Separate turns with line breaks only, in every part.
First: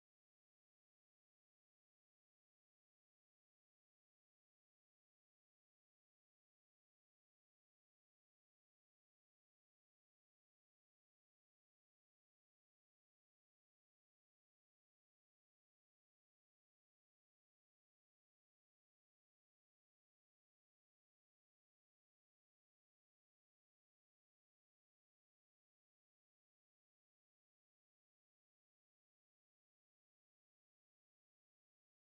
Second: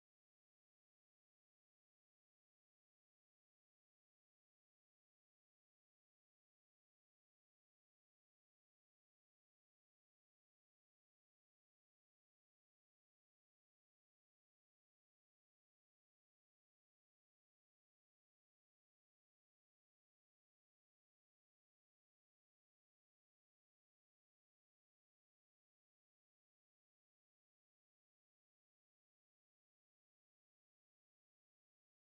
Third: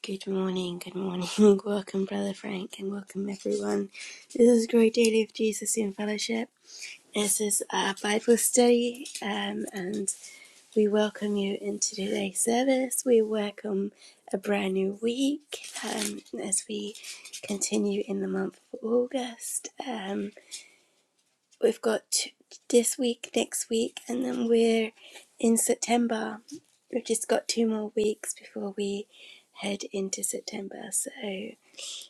Good morning, good morning. welcome, Brother Frank, and welcome, everyone. This is Great Daily of Jesus in Fellowship. This is our Bible study, um, and we welcome you into today's service. We welcome a brand new week um, as we continue in the month of August. Um, we've got t- this week, next week, and then we're in September. We've just got two more weeks before we head into September. So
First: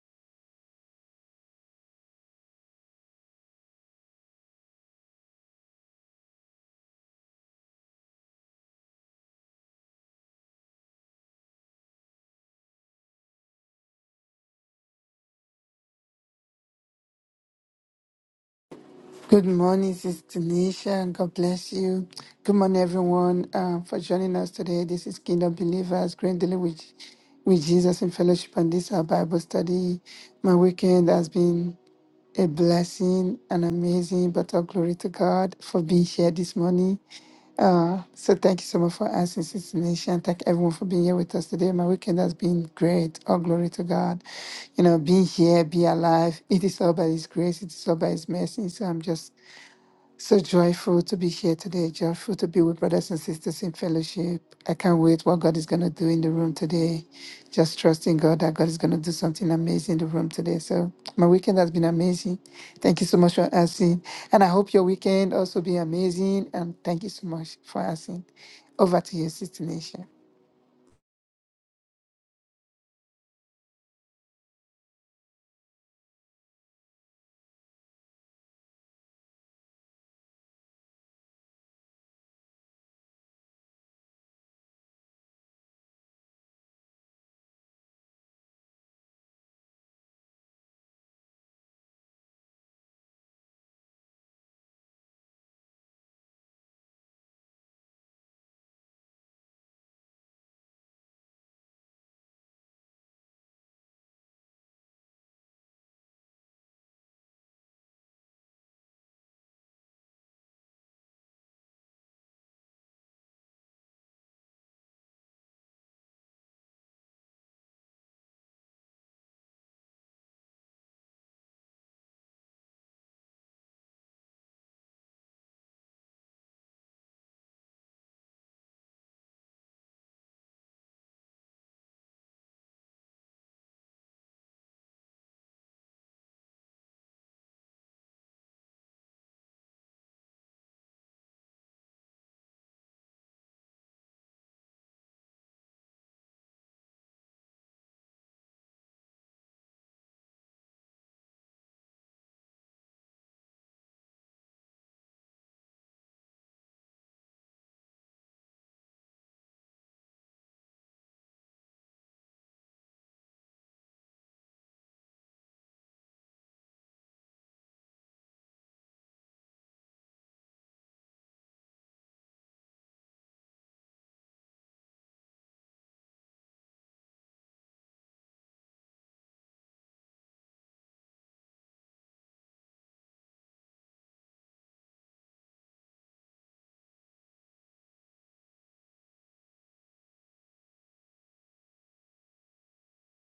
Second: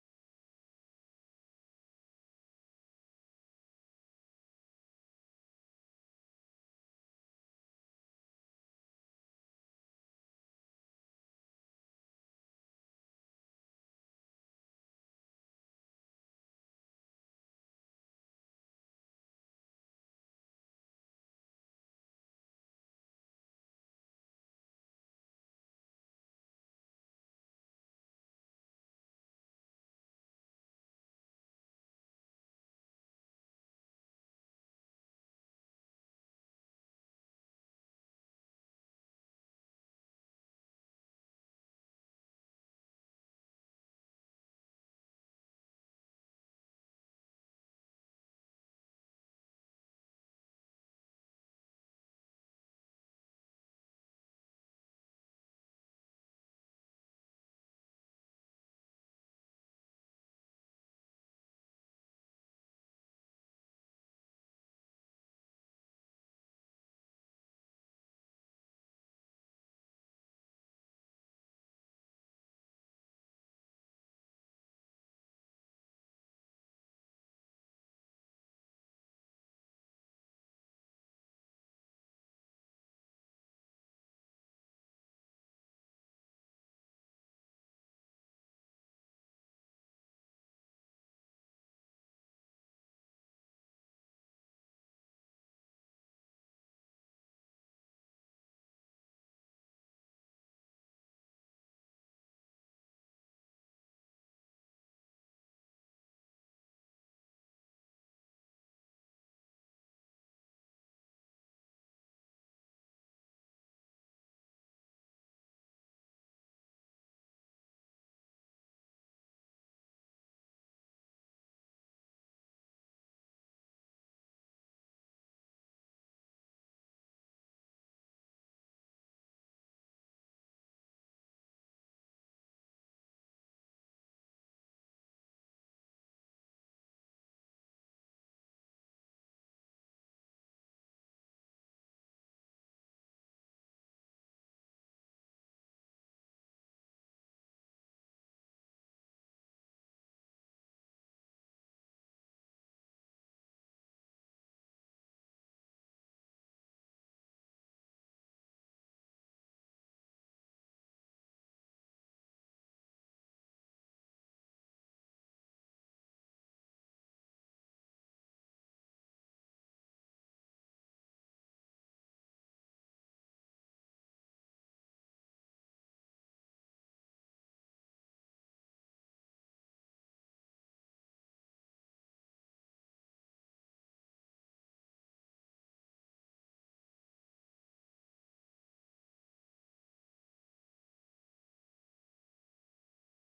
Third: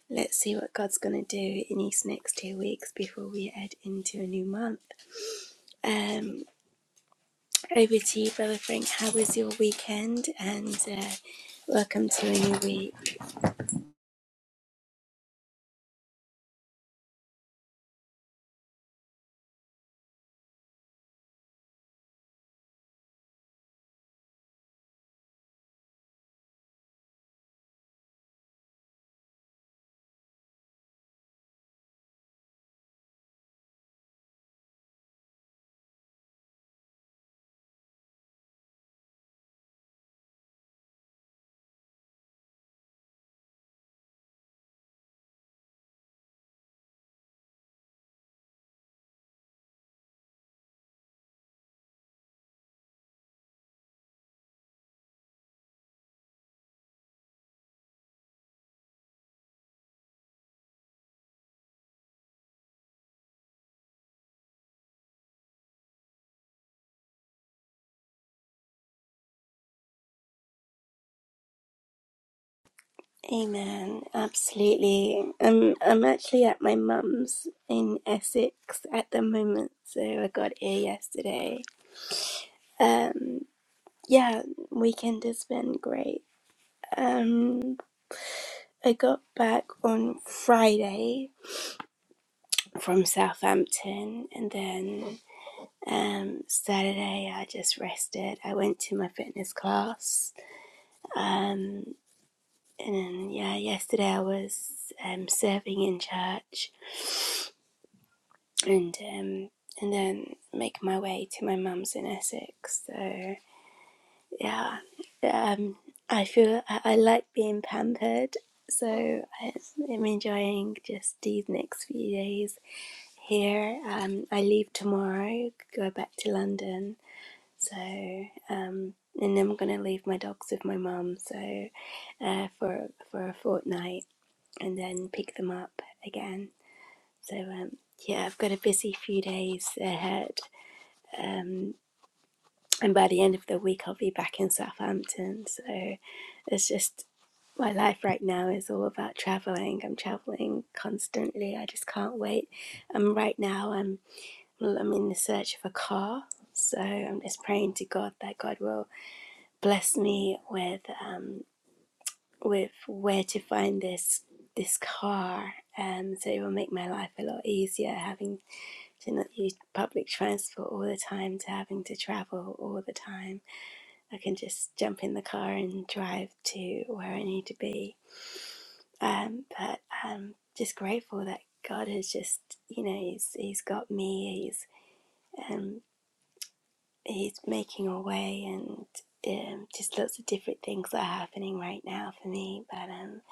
let's see what God's going to do in these next two weeks before we head into a new month. Um, over to you, Brother Frank. How was your weekend? And uh, welcome to a new week.
Good morning, Sister Nisha, and God bless you. Good morning, everyone, uh, for joining us today. This is Kingdom Believers, Grandly with, with Jesus in Fellowship, and this is our Bible study. My weekend has been a blessing and amazing, but all glory to God for being here this morning. Uh, so thank you so much for asking, Sister Nisha, and thank everyone for being here with us today. My weekend has been great. All glory to God. You know, being here, be alive, it is all by His grace, it is all by His mercy. So I'm just so joyful to be here today, joyful to be with brothers and sisters in fellowship. I can't wait what God is going to do in the room today. Just trusting God that God is going to do something amazing in the room today. So my weekend has been amazing. Thank you so much for asking. And I hope your weekend also be amazing. And thank you so much for asking. Over to you, Sister Nation.
Amen. Absolutely. Um, I'm actually at my mum's in Essex at the moment, so I got here yesterday. Um, yeah, weekend has been great. Um, I got back on Friday from Southampton, and then um, Saturday I just rested. I went to my fitness class. Um, and then, yeah, yesterday I was um, serving in church and um, and then make my way to my mum's in Essex. So yeah, um, I feel I, I like being pampered. So I, am enjoying just these next few days here. Um, I leave tomorrow, go back to London. So um, and then I'm gonna leave my dogs with my mum. So uh, for for a fortnight and then pick them up again. So um, yeah, I've got a busy few days ahead. Um, and by the end of the week, I'll be back in Southampton. So it's just my life right now is all about traveling. I'm traveling constantly. I just can't wait. Um, right now, I'm well, I'm in the search of a car. So I'm just praying to God that God will bless me with um, with where to find this this car. Um, so it will make my life a lot easier having to not use public transport all the time to having to travel all the time. I can just jump in the car and drive to where I need to be. Um, but I'm just grateful that God has just, you know, He's He's got me. He's um, He's making a way, and um, just lots of different things that are happening right now for me. But um,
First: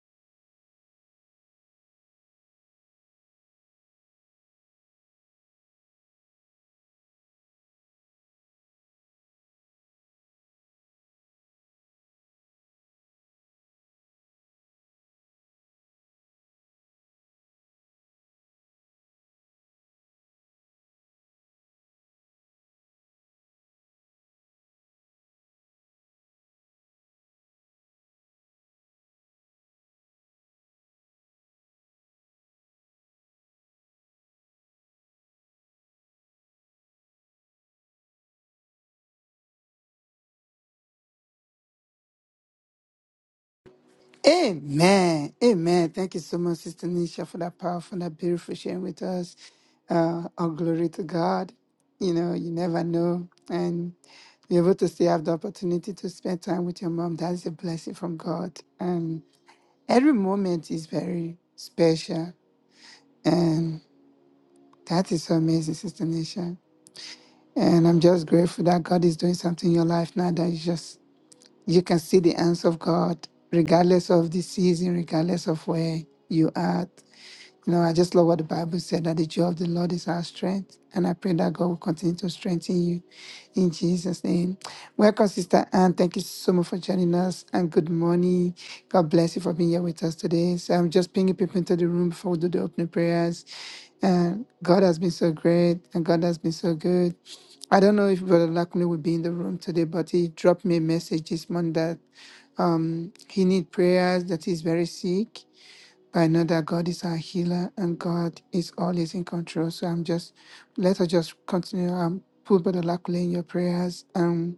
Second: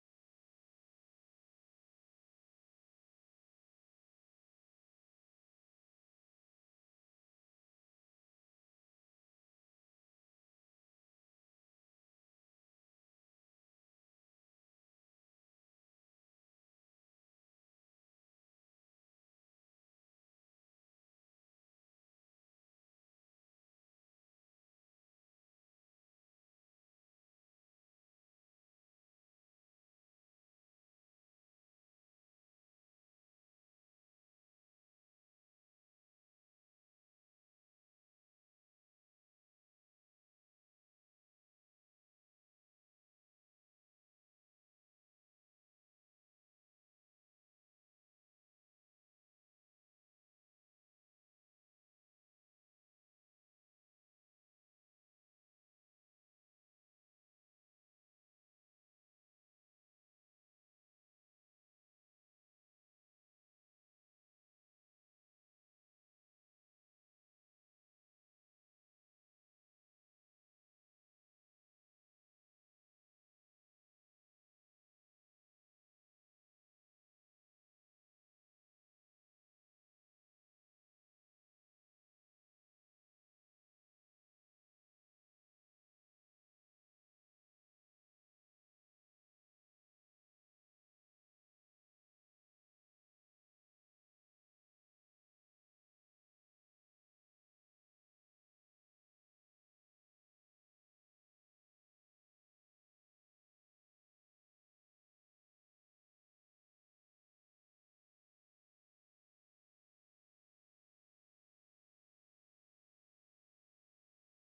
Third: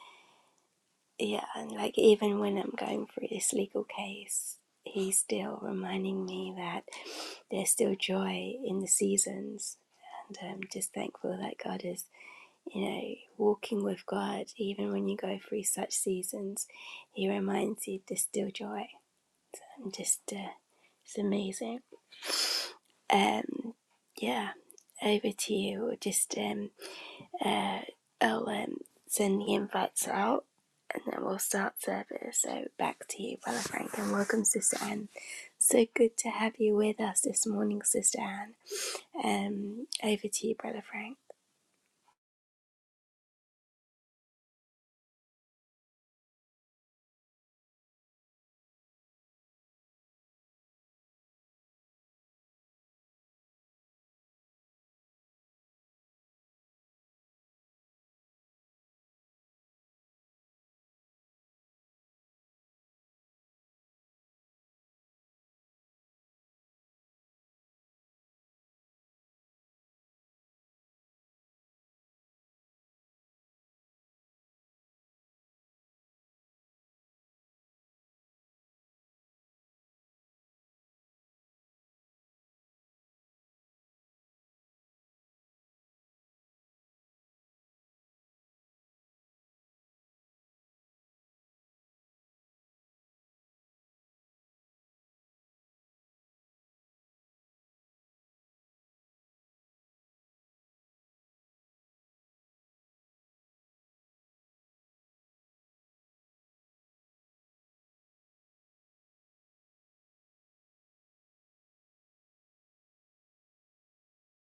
yeah, and like even when I'm going through this legal case, He's still reminding me that there's still joy in the seasons, and I'm just thankful that God is you know, walking with God, even when you go through such seasons, He reminds you to still joy. And just, uh, it's amazing. Um, yeah, over to you. Just, um, uh, I'll um, send the invites out and then we'll start service. So back to you, Brother Frank, and welcome, Sister Anne. So good to have you with us this morning, Sister Anne. Um, over to you, Brother Frank.
Amen. Amen. Thank you so much, Sister Nisha, for that powerful and that beautiful sharing with us. Uh, all glory to God. You know, you never know. And be able to still have the opportunity to spend time with your mom, that is a blessing from God. And every moment is very special. And that is so amazing, Sister Nisha. And I'm just grateful that God is doing something in your life now that you just you can see the hands of God, regardless of the season, regardless of where you are. You know, I just love what the Bible said that the joy of the Lord is our strength. And I pray that God will continue to strengthen you in Jesus' name. Welcome, Sister Anne. Thank you so much for joining us. And good morning. God bless you for being here with us today. So I'm just bringing people into the room before we do the opening prayers. And God has been so great and God has been so good. I don't know if Brother Lakunle will be in the room today, but he dropped me a message this morning that um, he need prayers, that he's very sick. I know that God is our healer and God is always in control. So I'm just let us just continue. Um, put Brother Lakule in your prayers. Um,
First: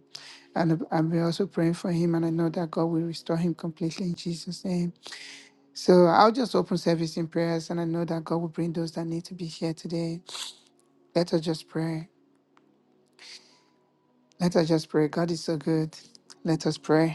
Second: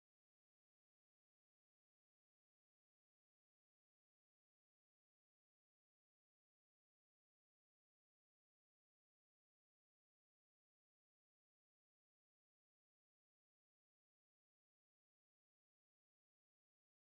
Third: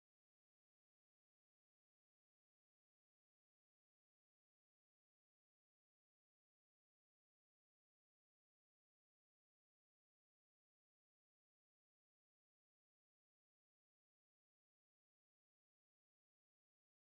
and I'm we're also praying for him, and I know that God will restore him completely in Jesus' name. So I'll just open service in prayers, and I know that God will bring those that need to be here today. Let us just pray. Let us just pray. God is so good. Let us pray.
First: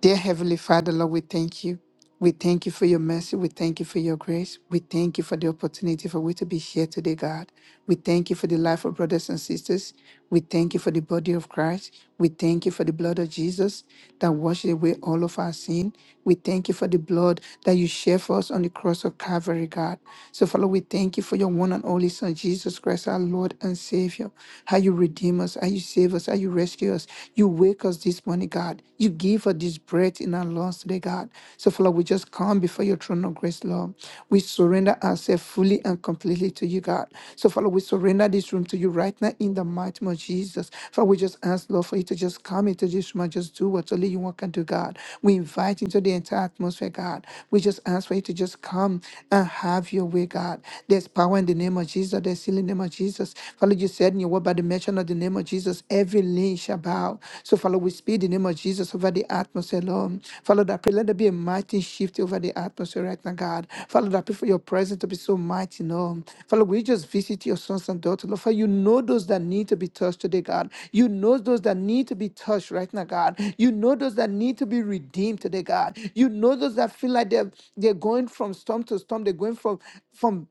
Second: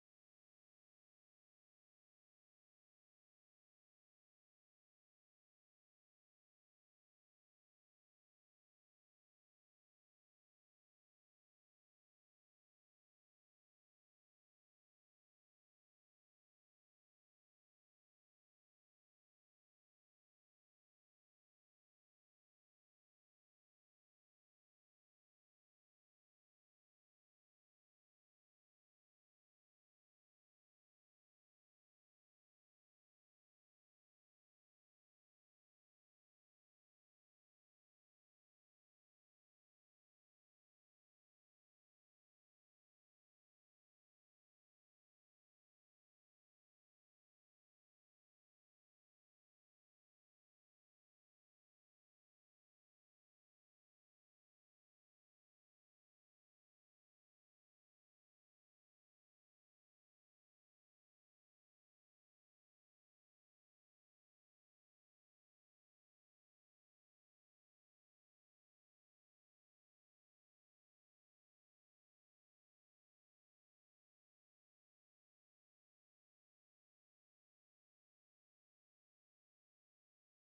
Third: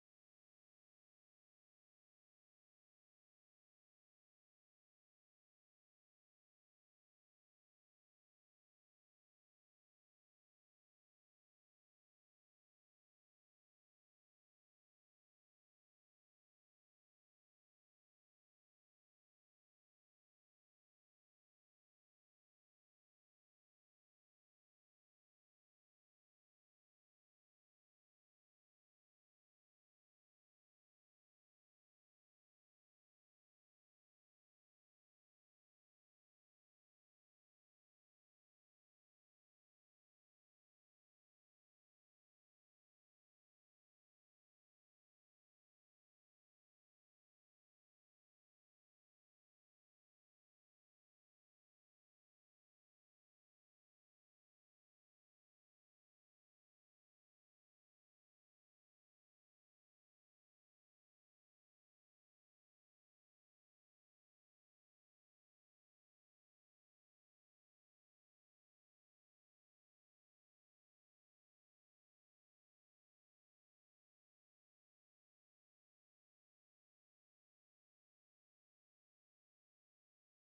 Dear Heavenly Father, Lord, we thank you. We thank you for your mercy. We thank you for your grace. We thank you for the opportunity for we to be here today, God. We thank you for the life of brothers and sisters. We thank you for the body of Christ. We thank you for the blood of Jesus that washes away all of our sin. We thank you for the blood that you shed for us on the cross of Calvary, God. So, Father, we thank you for your one and only Son, Jesus Christ, our Lord and Savior. How you redeem us, how you save us, how you rescue us. You wake us this morning, God. You give us this breath in our lungs today, God. So, Father, we just come before your throne of grace, Lord. We surrender ourselves fully and completely to you, God. So, Father, we surrender this room to you right now in the mighty name of Jesus. Father, we just ask, Lord, for you to just come into this room and just do what only you want can do, God. We invite into the entire atmosphere, God. We just ask for you to just come and have your way, God. There's power in the name of Jesus. There's healing in the name of Jesus. Father, you said in your word power by the mention of the name of Jesus. Every knee shall bow. So, Father, we speak the name of Jesus over the atmosphere, Lord. Father, that pray, let there be a mighty shift over the atmosphere right now, God. Father, that pray for your presence to be so mighty, Lord. Father, we just visit your sons and daughters, Lord. Father, you know those that need to be touched today, God. You know those that need to be touched right now, God. You know those that need to be redeemed today, God. You know those that feel like they're, they're going from storm to storm, they're going from from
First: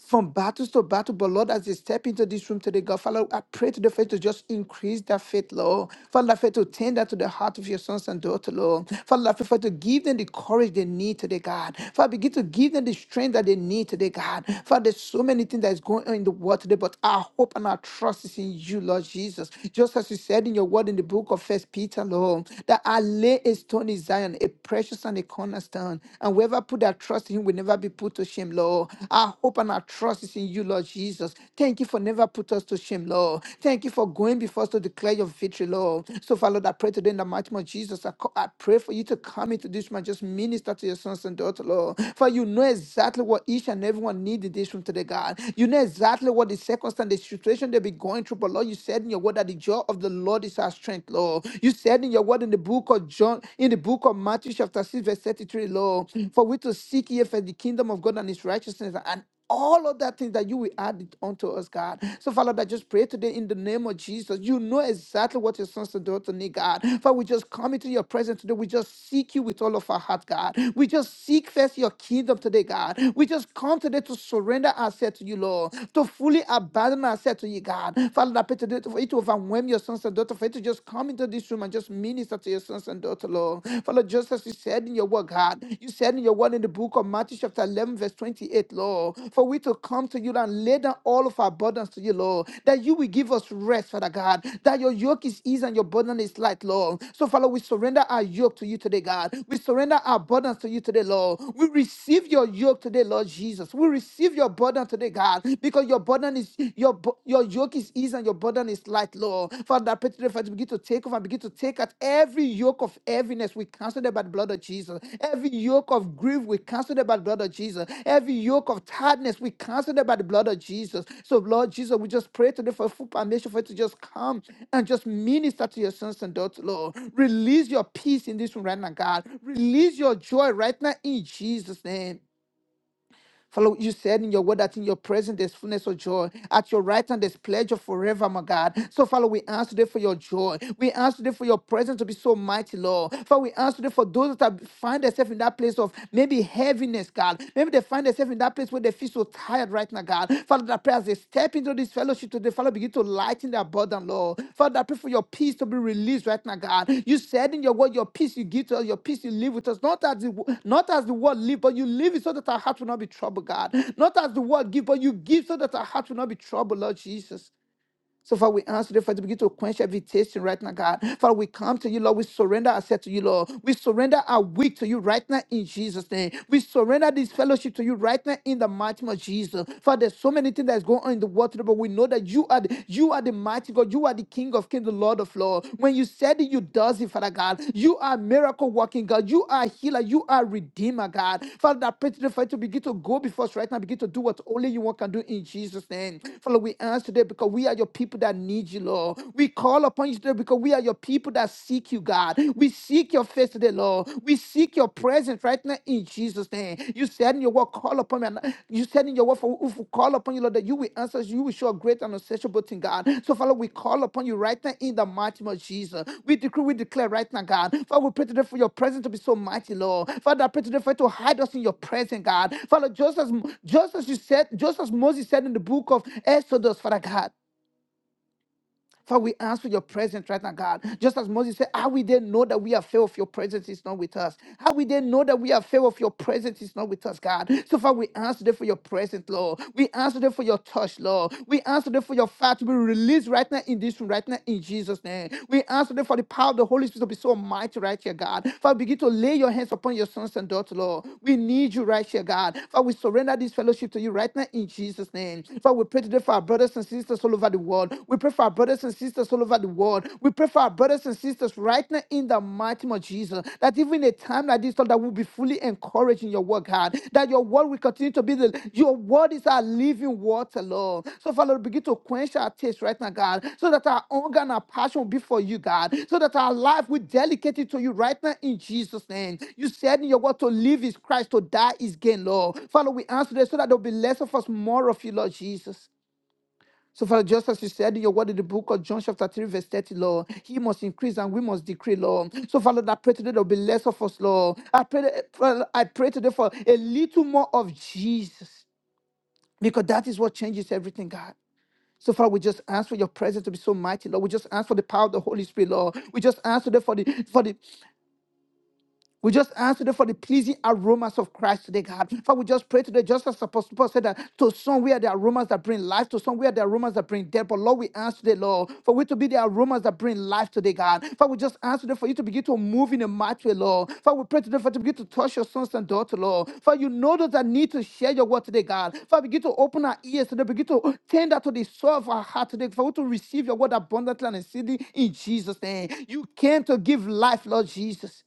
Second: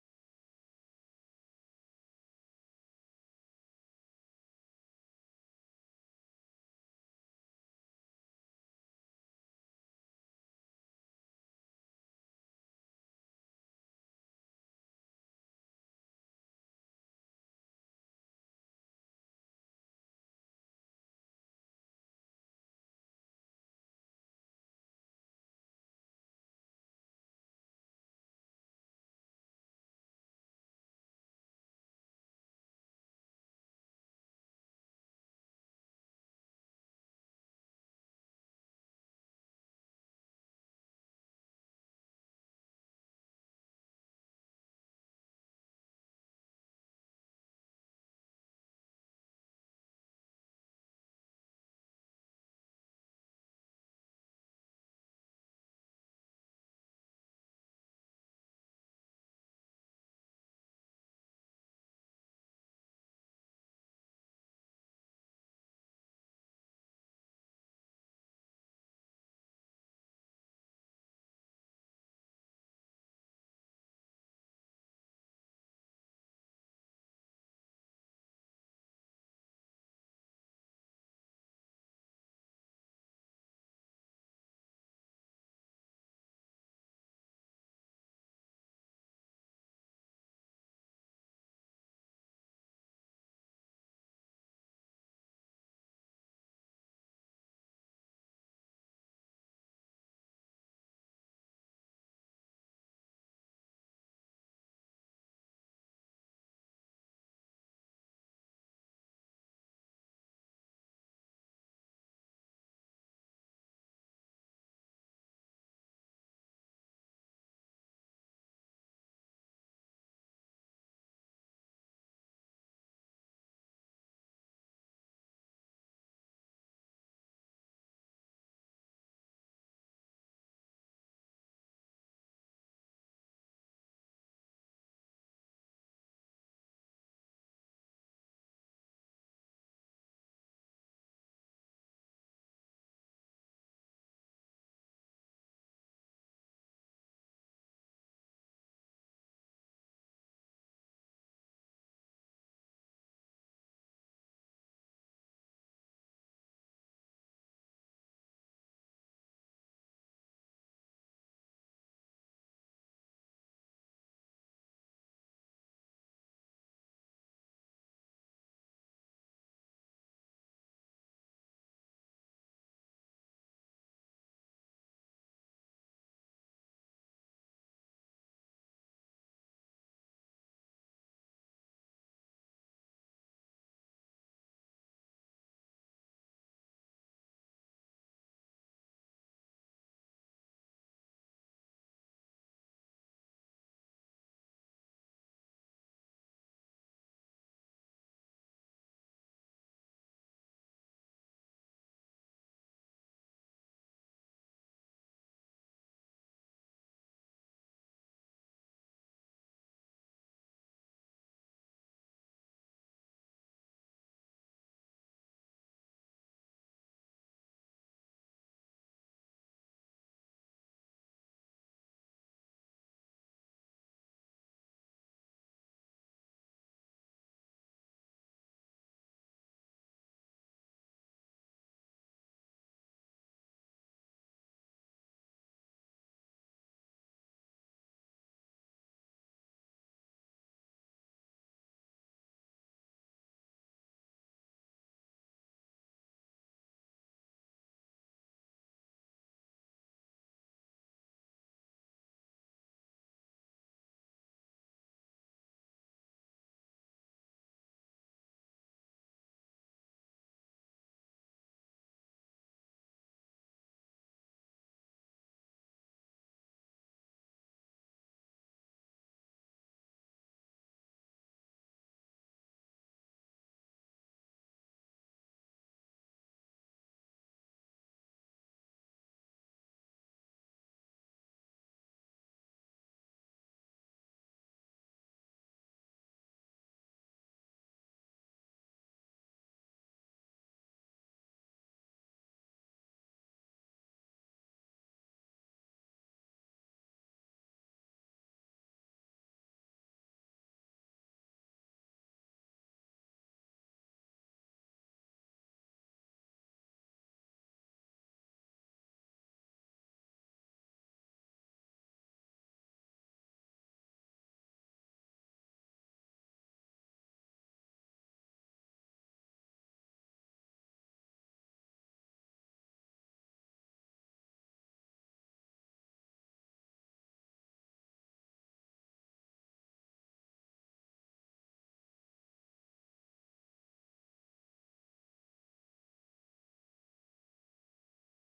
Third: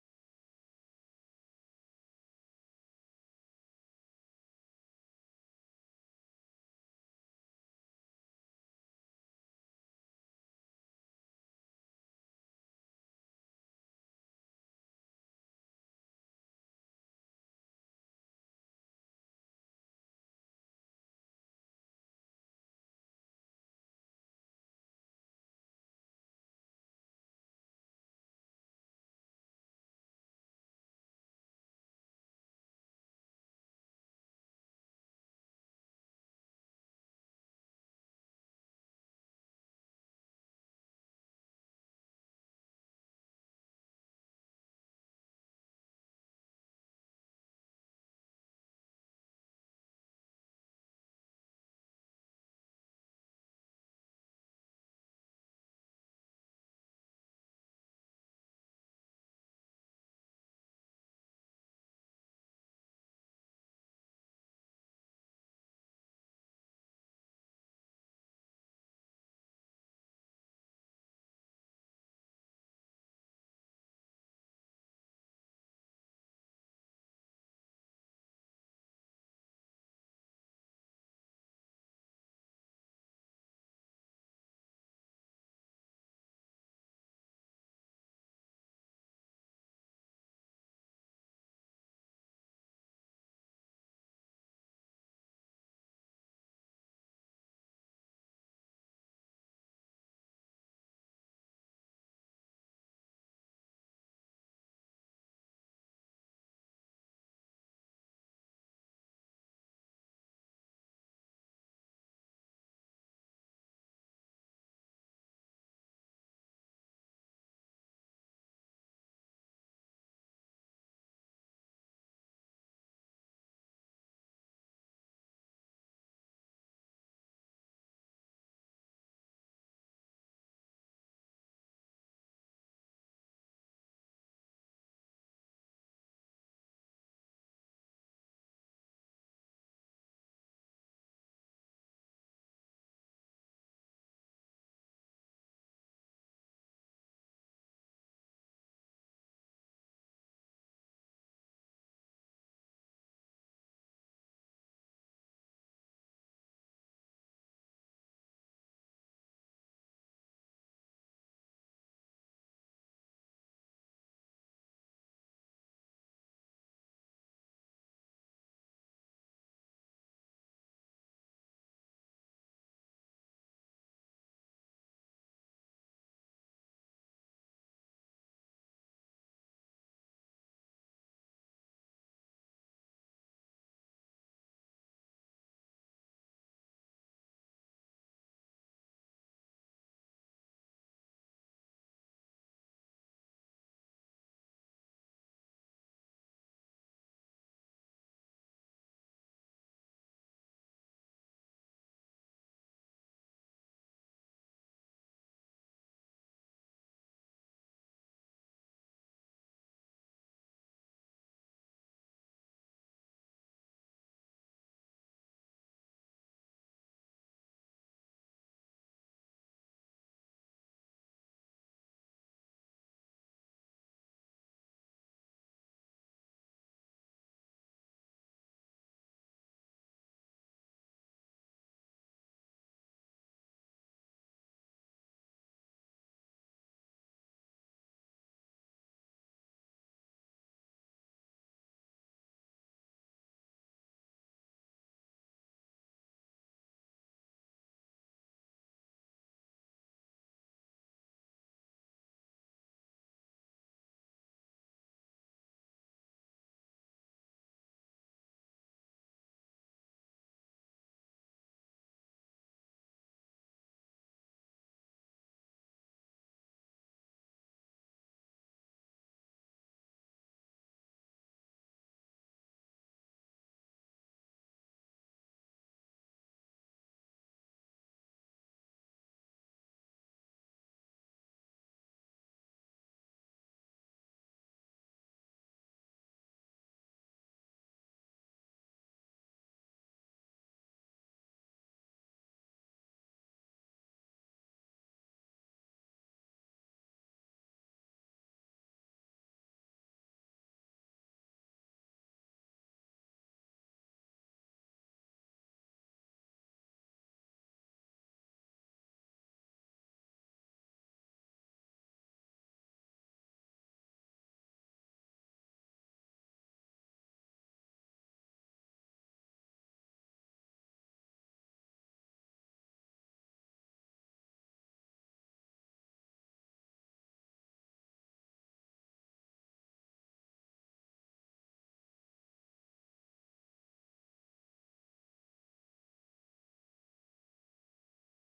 from battles to battle. But Lord, as they step into this room today, God, Father, I pray to the faith to just increase that faith, Lord. Father, I pray to tend that to the heart of your sons and daughters, Lord. Father, I pray for to give them the courage they need today, God. Father, begin to give them the strength that they need today, God. Father, there's so many things that is going on in the world today, but our hope and our trust is in you, Lord Jesus. Just as you said in your word in the book of First Peter, Lord, that I lay a stone in Zion, a precious and a cornerstone. And where whoever put their trust in him will never be put to shame, Lord. Our hope and our trust is in you, Lord Jesus. Thank you for never put us to shame, Lord. Thank you for going before us to declare your victory, Lord. So, Father, Lord, I pray today in the mighty name of Jesus. I, co- I pray for you to come into this man, just minister to your sons and daughters, Lord. For you know exactly what each and everyone need in this room today, God. You know exactly what the circumstance, the situation they be going through. But Lord, you said in your word that the joy of the Lord is our strength, Lord. You said in your word in the book book of John, in the book of Matthew, chapter 6, verse 33, Lord, for we to seek ye first the kingdom of God and his righteousness and all of that things that you will add it unto us, God. So, Father, that just pray today in the name of Jesus. You know exactly what your sons and daughters need, God. For we just come into your presence today. We just seek you with all of our heart, God. We just seek first your kingdom today, God. We just come today to surrender ourselves to you, Lord, to fully abandon ourselves to you, God. Father, that pray today for it to overwhelm over and whelm your sons and daughters. For you to just come into this room and just minister to your sons and daughters, Lord. Father, just as you said in your word, God, you said in your word in the book of Matthew, chapter 11, verse 28, Lord, for we to come to you and lay down all of our burdens to you, Lord, that you will give us rest, Father God, that your yoke is easy and your burden is light, Lord. So, Father, we surrender our yoke to you today, God. We surrender our burdens to you today, Lord. We receive your yoke today, Lord Jesus. We receive your burden today, God, because because your burden is your your yoke is easy and your burden is light, Lord. Father, I pray today, Father, begin to take off and begin to take out every yoke of heaviness. We cancel it by the blood of Jesus. Every yoke of grief, we cancel it by the blood of Jesus. Every yoke of tiredness, we cancel it by the blood of Jesus. So, Lord Jesus, we just pray today for full permission for you to just come and just minister to your sons and daughters, Lord. Release your peace in this room right now, God. Release your joy right now in Jesus' name. Father, you said in your word that in your presence there's fullness of joy. At your right hand there's pleasure forever, my God. So, Father, we ask today for your joy. We ask today for your presence to be so mighty, Lord. Father, we ask today for those that have- find themselves in that place of maybe heaviness, God. Maybe they find themselves in that place where they feel so tired right now, God. Father, Father, that I pray as they step into this fellowship today, Father, begin to lighten their burden, Lord. Father, I pray for your peace to be released right now, God. You said in your word, your peace you give to us, your peace you live with us, not as the, wo- not as the world live, but you live it so that our heart will not be troubled, God. Not as the world give, but you give so that our heart will not be troubled, Lord Jesus. So, Father, we ask today, Father, to begin to quench every tasting right now, God. Father, we come to you, Lord. We surrender ourselves to you, Lord. We surrender our week to you right now in Jesus' name. We surrender this fellowship to you right now in the mighty name of Jesus. Father, there's so many things that's going on in the world today, but we know that you are the, you are the mighty God. You are the King of Kings, the Lord of Lords. When you said it, you does it, Father God. You are miracle working God. You are healer. You are redeemer, God. Father, I pray today, Father, to begin to go before us right now. Begin to do what only you want can do in Jesus' name. Father, we ask today because we are your people that need you, Lord. We call upon you today because we are your people that seek you, God. We seek your face today, Lord. We seek your presence right now in Jesus' name. You said in your word, call upon me. and You said in your word, for if we call upon you, Lord, that you will answer us. You will show a great and unsearchable thing, God. So, Father, we call upon you right now in the mighty name of Jesus. We decree, we declare right now, God. Father, we pray today for your presence to be so mighty, Lord. Father, I pray today for you to hide us in your presence, God. Father, just as, just as you said, just as Moses said in the book of Exodus, Father God. Father, we ask for your presence right now, God. Just as Moses said, how we didn't know that we are fail of your presence is not with us. How we didn't know that we are fail of your presence is not with us, God. So far, we ask today for your presence, Lord. We ask today for your touch, Lord. We ask today for your fire to be released right now in this room, right now in Jesus' name. We ask today for the power of the Holy Spirit to be so mighty right here, God. Father, begin to lay your hands upon your sons and daughters, Lord. We need you right here, God. Father, we surrender this fellowship to you right now in Jesus' name. Father, we pray today for our brothers and sisters all over over the world. We pray for our brothers and sisters all over the world. We pray for our brothers and sisters right now in the mighty name of Jesus. That even a time like this, Lord, that we'll be fully encouraged in your work, God. That your word will continue to be the your word is our living water, Lord. So, Father, begin to quench our taste right now, God. So that our hunger and our passion will be for you, God. So that our life will dedicate it to you right now in Jesus' name. You said in your word to live is Christ, to die is gain, Lord. Father, we answer this so that there'll be less of us, more of you, Lord Jesus. So, Father, just as you said in your word in the book of John, chapter 3, verse 30, Lord, He must increase and we must decrease, Lord. So, Father, I pray today there will be less of us, Lord. I pray, Father, I pray today for a little more of Jesus because that is what changes everything, God. So, Father, we just ask for your presence to be so mighty, Lord. We just ask for the power of the Holy Spirit, Lord. We just ask today for the for the we just ask today for the pleasing aromas of Christ today, God. Father, we just pray today, just as Apostle Paul said that to some we are the aromas that bring life, to some we are the aromas that bring death. But Lord, we ask today, Lord, for we to be the aromas that bring life today, God. Father, we just ask today for you to begin to move in a mighty way, Lord. Father, we pray today for you to begin to touch your sons and daughters, Lord. Father, you know those that need to share your word today, God. Father, begin to open our ears today, begin to tend that to the soul of our heart today, for we to receive your word abundantly and exceedingly in Jesus' name. You came to give life, Lord Jesus.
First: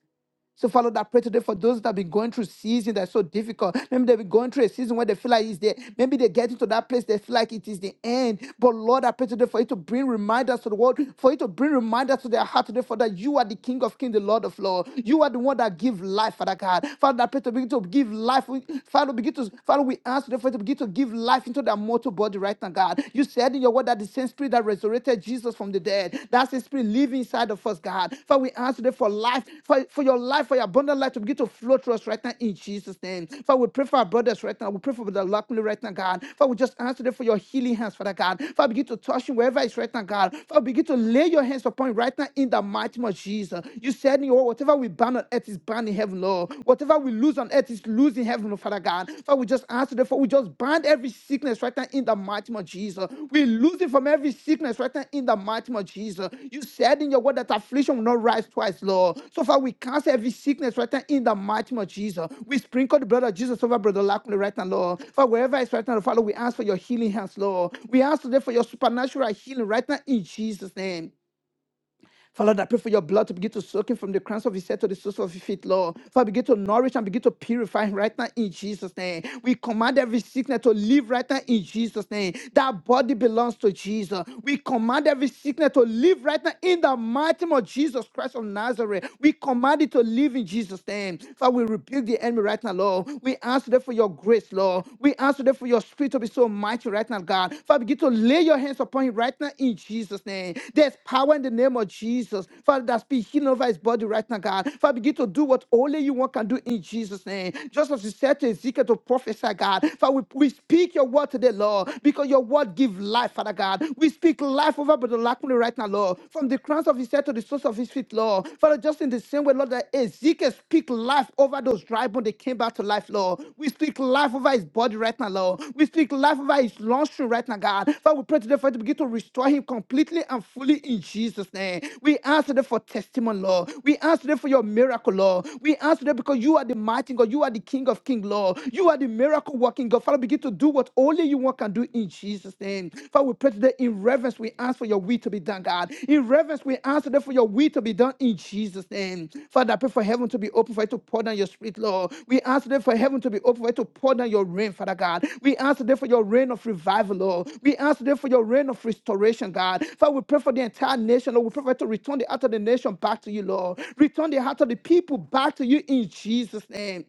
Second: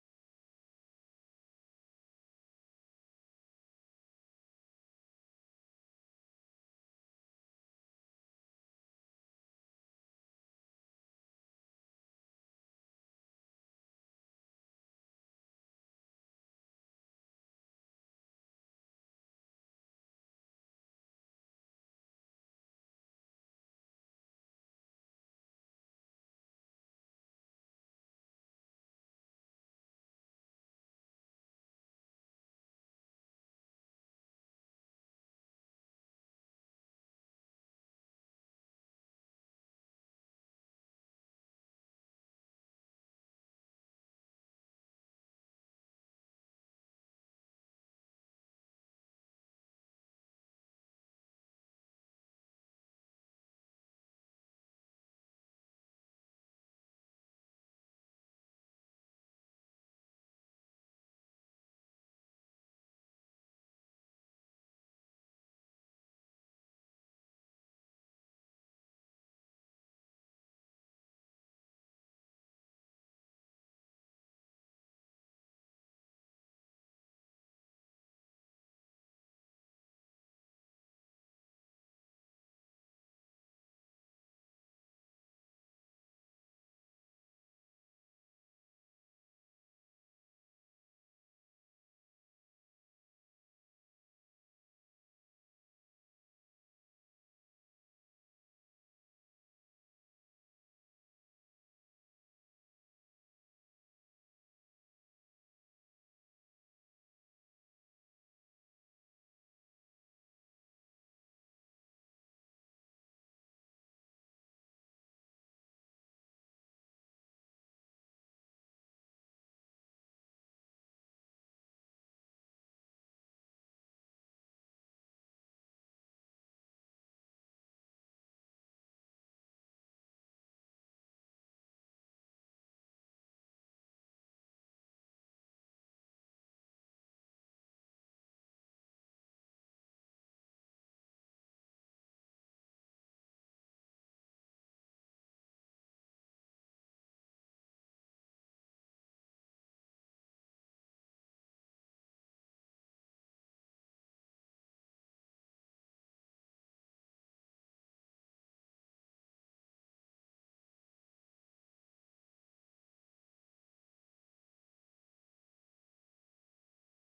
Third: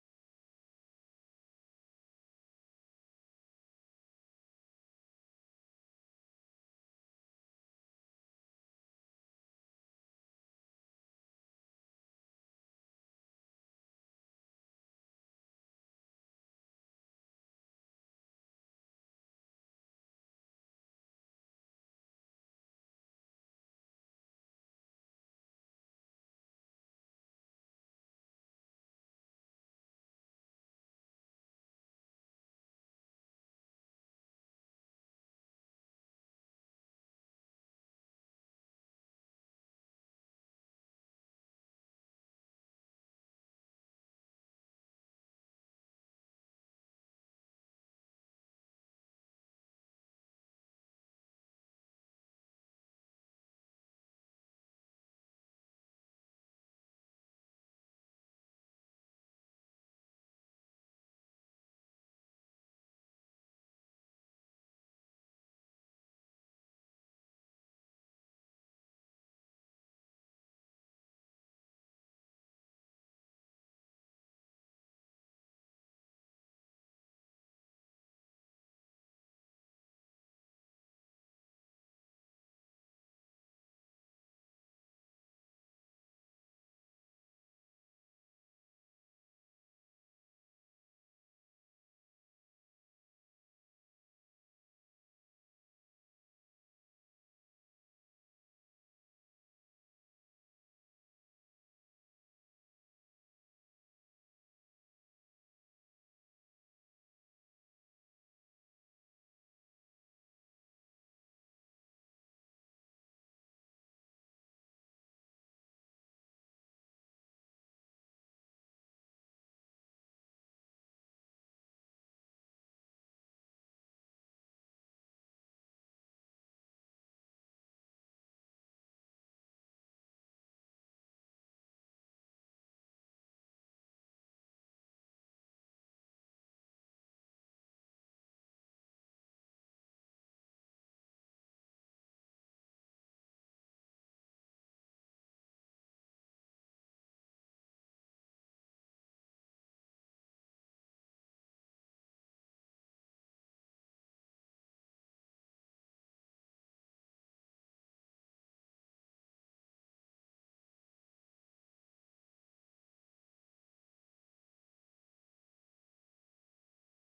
So, Father, I pray today for those that have been going through season that's so difficult. Maybe they've been going through a season where they feel like it's there. Maybe they get into that place, they feel like it is the end. But Lord, I pray today for you to bring reminders to the world, for you to bring reminders to their heart today, for that you are the King of Kings, the Lord of Lords. You are the one that give life, Father God. Father, I pray to begin to give life. Father, begin to Father, we ask today for you to begin to give life into their mortal body right now, God. You said in your word that the the same spirit that resurrected Jesus from the dead. That's the spirit living inside of us, God. Father, we ask today for life, for, for your life, for your abundant life to begin to flow through us right now in Jesus' name. Father, we pray for our brothers right now. We pray for the Lockley right now, God. Father, we just ask today for your healing hands, Father God. Father, begin to touch him wherever it's right now, God. Father, begin to lay your hands upon him right now in the mighty name of Jesus. You said in your word, whatever we ban on earth is banned in heaven, Lord. Whatever we lose on earth, earth is losing heaven, oh Father God. Father, we just ask today, for we just bind every sickness right now in the mighty name of Jesus. We lose it from every sickness right now in the mighty name of Jesus. You said in your word that affliction will not rise twice, Lord. So far, we cancel every sickness right now in the mighty name of Jesus. We sprinkle the blood of Jesus over Brother Lackley right now, Lord. For wherever it's right now, Father, we ask for your healing hands, Lord. We ask today for your supernatural healing right now in Jesus' name. Father, I pray for your blood to begin to soak him from the crowns of his head to the soles of his feet, Lord. Father, begin to nourish and begin to purify him right now in Jesus' name. We command every sickness to leave right now in Jesus' name. That body belongs to Jesus. We command every sickness to leave right now in the mighty name of Jesus Christ of Nazareth. We command it to live in Jesus' name. Father, we rebuke the enemy right now, Lord. We ask them for your grace, Lord. We ask them for your Spirit to be so mighty right now, God. Father, begin to lay your hands upon him right now in Jesus' name. There's power in the name of Jesus. Father, that's be healing over his body right now, God. Father, begin to do what only you want can do in Jesus' name. Just as you said to Ezekiel to prophesy, God. Father, we, we speak your word today, Lord, because your word gives life, Father God. We speak life over Brother Lakman right now, Lord. From the crowns of his head to the soles of his feet, Lord. Father, just in the same way, Lord, Lord, that Ezekiel speak life over those dry bones. They came back to life, Lord. We speak life over his body right now, Lord. We speak life over his lungs right now, God. Father, we pray today for you to begin to restore him completely and fully in Jesus' name. We ask today for testimony, Lord. We ask today for your miracle, Lord. We ask today because you are the mighty God. You are the King of King, Lord. You are the miracle working God. Father, begin to do what only you want can do in Jesus' name. Father, we pray today in reverence. We ask for your will to be done, God. In reverence, we ask today for your will to be done in Jesus' name. Father, I pray for heaven to be open for you to pour down your spirit, Lord. We ask today for heaven to be open for you to pour down your rain, Father God. We ask today for your rain of revival, Lord. We ask today for your rain of restoration, God. Father, we pray for the entire nation, Lord. We pray for you to return the heart of the nation back to you, Lord. Return the heart of the people back to you in Jesus' name.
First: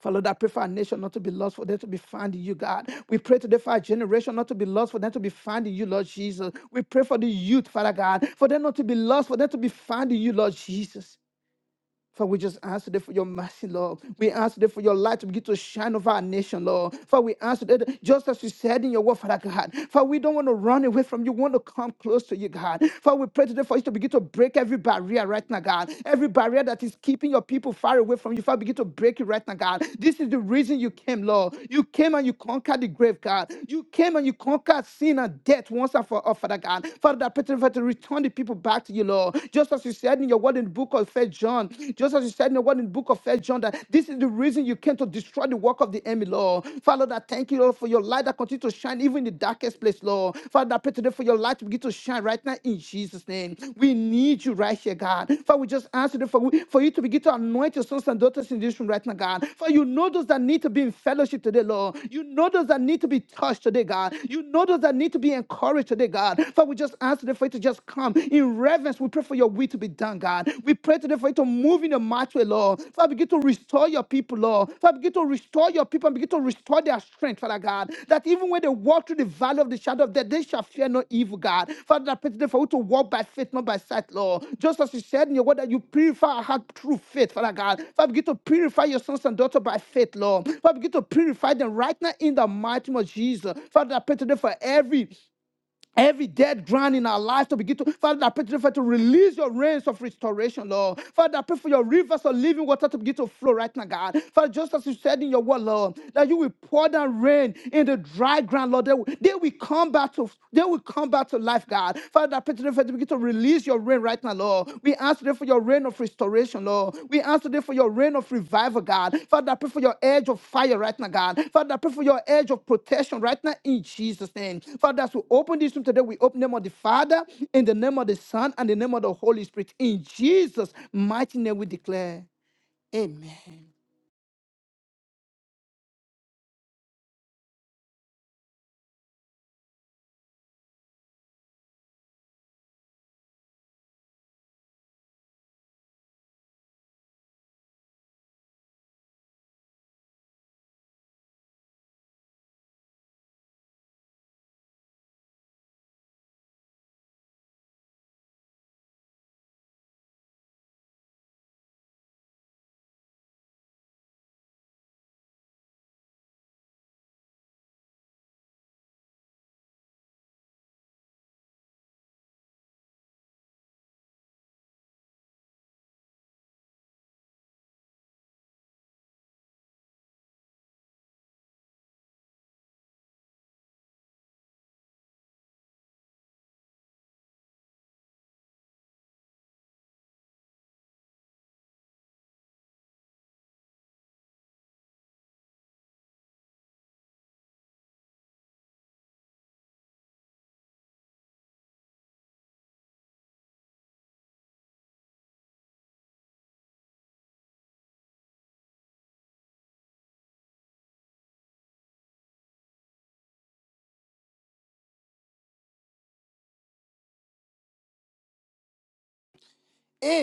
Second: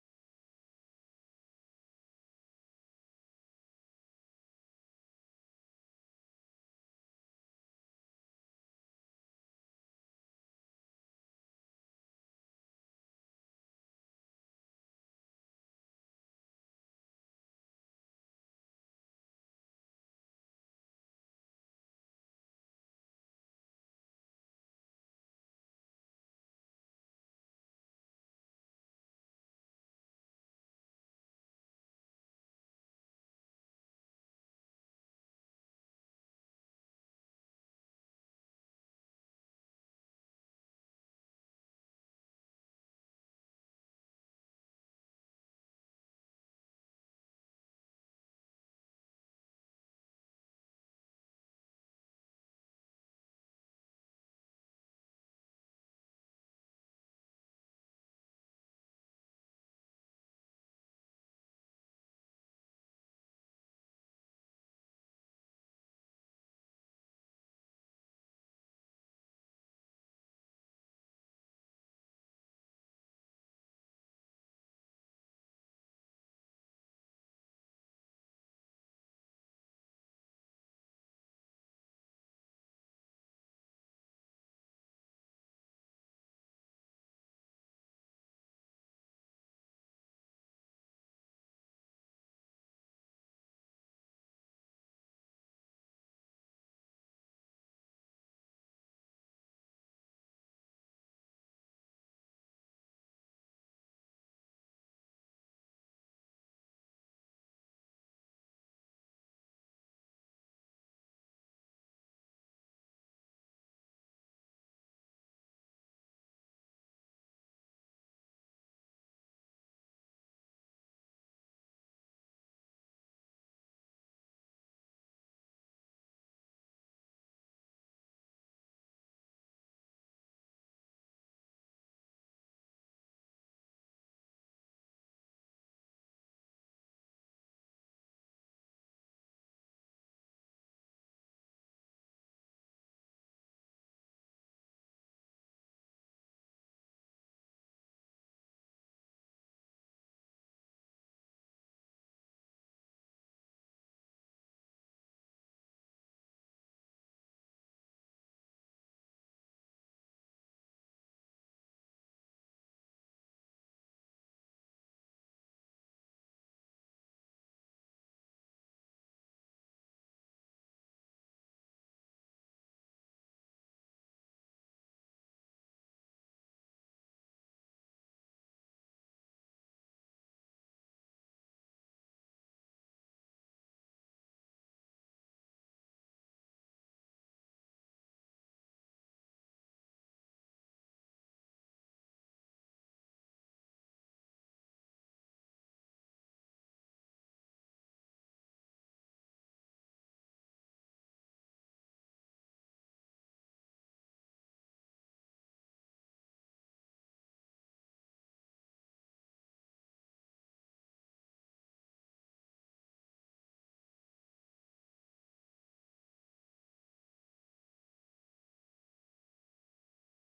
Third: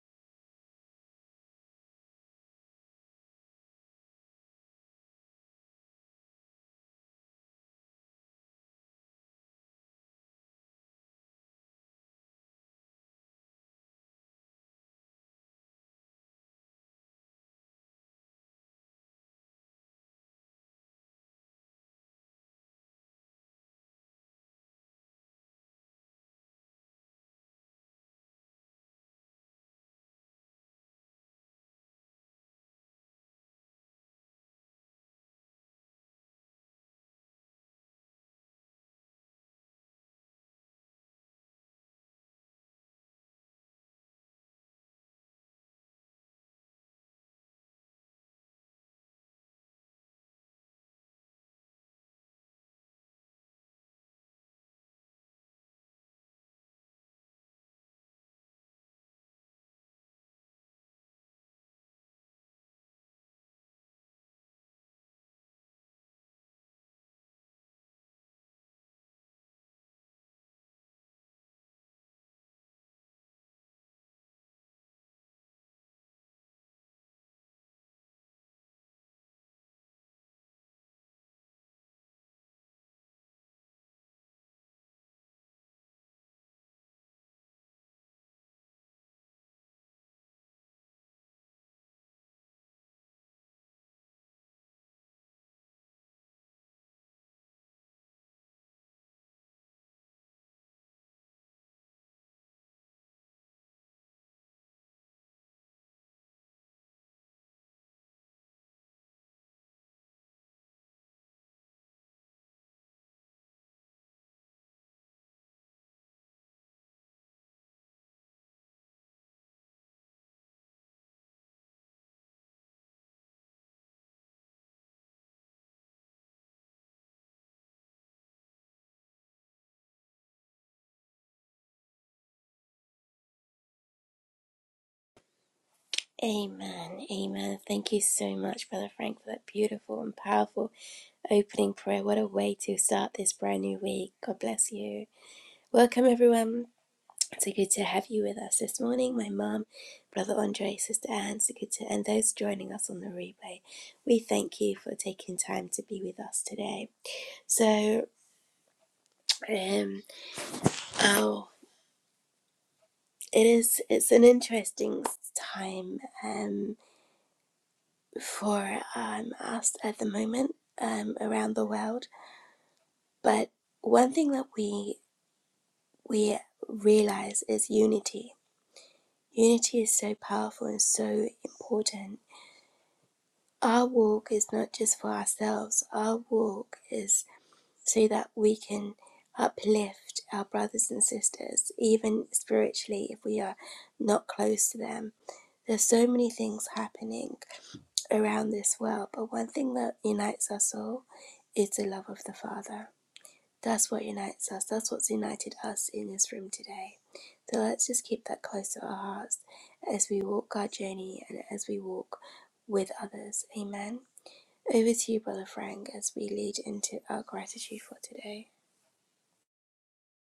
For Lord, I pray for our nation not to be lost, for them to be found in you, God. We pray today for our generation not to be lost, for them to be found in you, Lord Jesus. We pray for the youth, Father God, for them not to be lost, for them to be found in you, Lord Jesus. For we just ask today for your mercy, Lord. We ask today for your light to begin to shine over our nation, Lord. For we ask today, that just as you said in your word, Father God. For we don't want to run away from you. We want to come close to you, God. For we pray today for you to begin to break every barrier right now, God. Every barrier that is keeping your people far away from you. Father, begin to break it right now, God. This is the reason you came, Lord. You came and you conquered the grave, God. You came and you conquered sin and death once and for all, Father God. Father, I pray today for you to return the people back to you, Lord. Just as as you said in your word in the book of First John, just as you said in your word in the book of First John, that this is the reason you came to destroy the work of the enemy, Lord. Father, that thank you, Lord, for your light that continues to shine even in the darkest place, Lord. Father, I pray today for your light to begin to shine right now in Jesus' name. We need you right here, God. Father, we just ask you for, for you to begin to anoint your sons and daughters in this room right now, God. For you know those that need to be in fellowship today, Lord. You know those that need to be touched today, God. You know those that need to be encouraged today, God. Father, we just ask today for you for it to just come in reverence. We pray for your will to be done, God. We pray today for you to move in a mighty way, Lord. Father, begin to restore your people, Lord. Father, begin to restore your people and begin to restore their strength, Father God. That even when they walk through the valley of the shadow of death, they shall fear no evil, God. Father, I pray today for you to walk by faith, not by sight, Lord. Just as you said in your word that you purify our heart through faith, Father God. Father, begin to purify your sons and daughters by faith, Lord. Father, begin to purify them right now in the mighty name of Jesus. Father, I pray today for every Every dead ground in our lives to begin to, Father, I pray today, Father, to release your rains of restoration, Lord. Father, I pray for your rivers of living water to begin to flow right now, God. Father, just as you said in your word, Lord, that you will pour down rain in the dry ground, Lord. They will, they will come back to, they will come back to life, God. Father, I pray today, Father, to begin to release your rain right right now, Lord. We ask today for your reign of restoration, Lord. We ask today for your reign of revival, God. Father, I pray for your edge of fire right now, God. Father, I pray for your edge of protection right now in Jesus' name. Father, as we open this room today, we open the name of the Father, in the name of the Son, and the name of the Holy Spirit. In Jesus' mighty name, we declare. Amen.
Amen. Amen. Thank you so much, Brother Frank, for that beautiful and powerful opening prayer. What a way to start this brand new week. God bless you. Welcome, everyone. So good to have you with us this morning. My mom, Brother Andre, Sister Anne, so good to, and those joining us on the replay. We thank you for taking time to be with us today. So, um, oh, it is, it's an interesting time. Um, for um, us at the moment um, around the world. But one thing that we we realize is unity. Unity is so powerful and so important. Our walk is not just for ourselves. Our walk is so that we can uplift our brothers and sisters, even spiritually, if we are not close to them. There's so many things happening around this world, but one thing that unites us all It's the love of the Father. That's what unites us. That's what's united us in this room today. So let's just keep that close to our hearts as we walk our journey and as we walk with others. Amen. Over to you, Brother Frank, as we lead into our gratitude for today.
Eh,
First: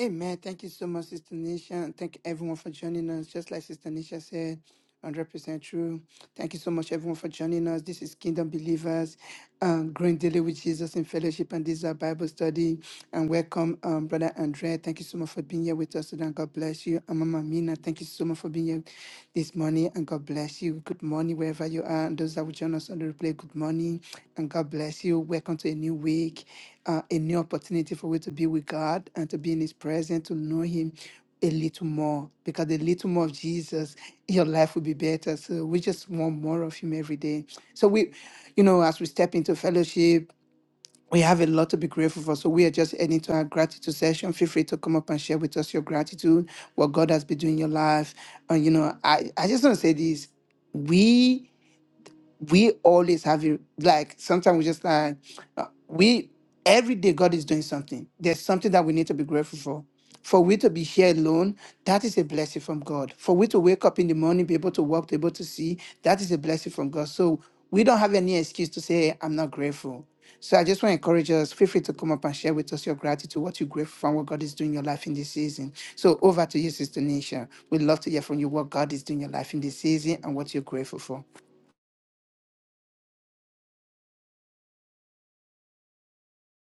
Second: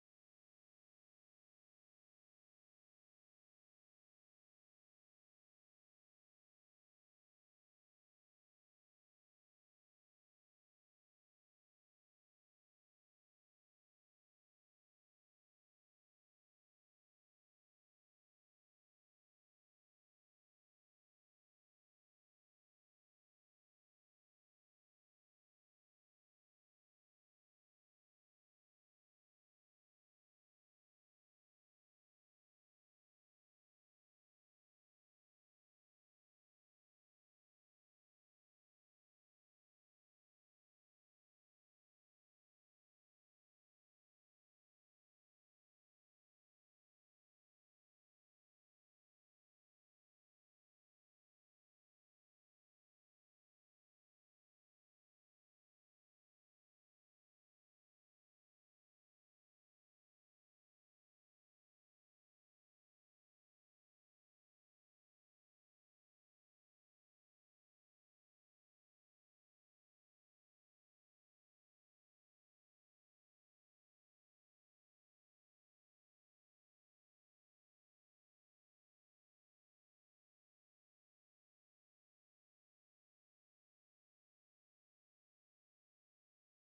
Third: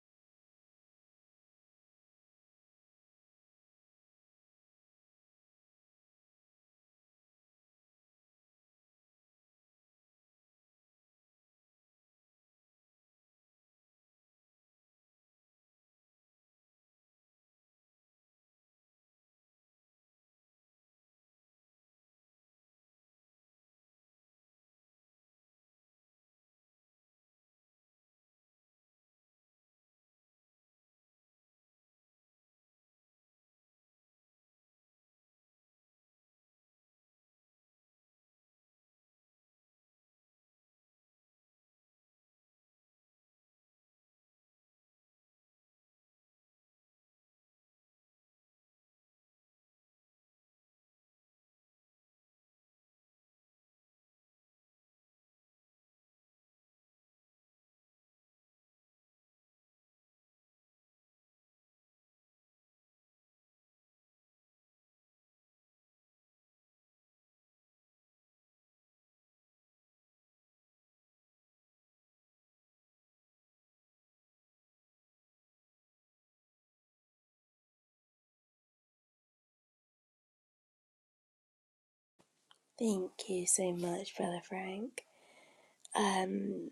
Amen. Thank you so much, Sister Nisha. And thank everyone for joining us. Just like Sister Nisha said, 100% true. Thank you so much, everyone, for joining us. This is Kingdom Believers, um, Growing Daily with Jesus in Fellowship, and this is our Bible study. And welcome, um, Brother Andrea. Thank you so much for being here with us today, and God bless you. And Mama Mina, thank you so much for being here this morning, and God bless you. Good morning, wherever you are. And those that will join us on the replay, good morning, and God bless you. Welcome to a new week, uh, a new opportunity for we to be with God and to be in His presence, to know Him a little more because a little more of Jesus, your life will be better. So we just want more of Him every day. So we, you know, as we step into fellowship, we have a lot to be grateful for. So we are just heading to our gratitude session. Feel free to come up and share with us your gratitude, what God has been doing in your life. And you know, I I just want to say this: we we always have it like sometimes we just like uh, we every day god is doing something there's something that we need to be grateful for for we to be here alone that is a blessing from god for we to wake up in the morning be able to walk be able to see that is a blessing from god so we don't have any excuse to say "Hey, i'm not grateful so i just want to encourage us feel free to come up and share with us your gratitude what you're grateful for and what god is doing in your life in this season so over to you sister nisha we'd love to hear from you what god is doing in your life in this season and what you're grateful for
Thank you so much, Brother Frank. Um,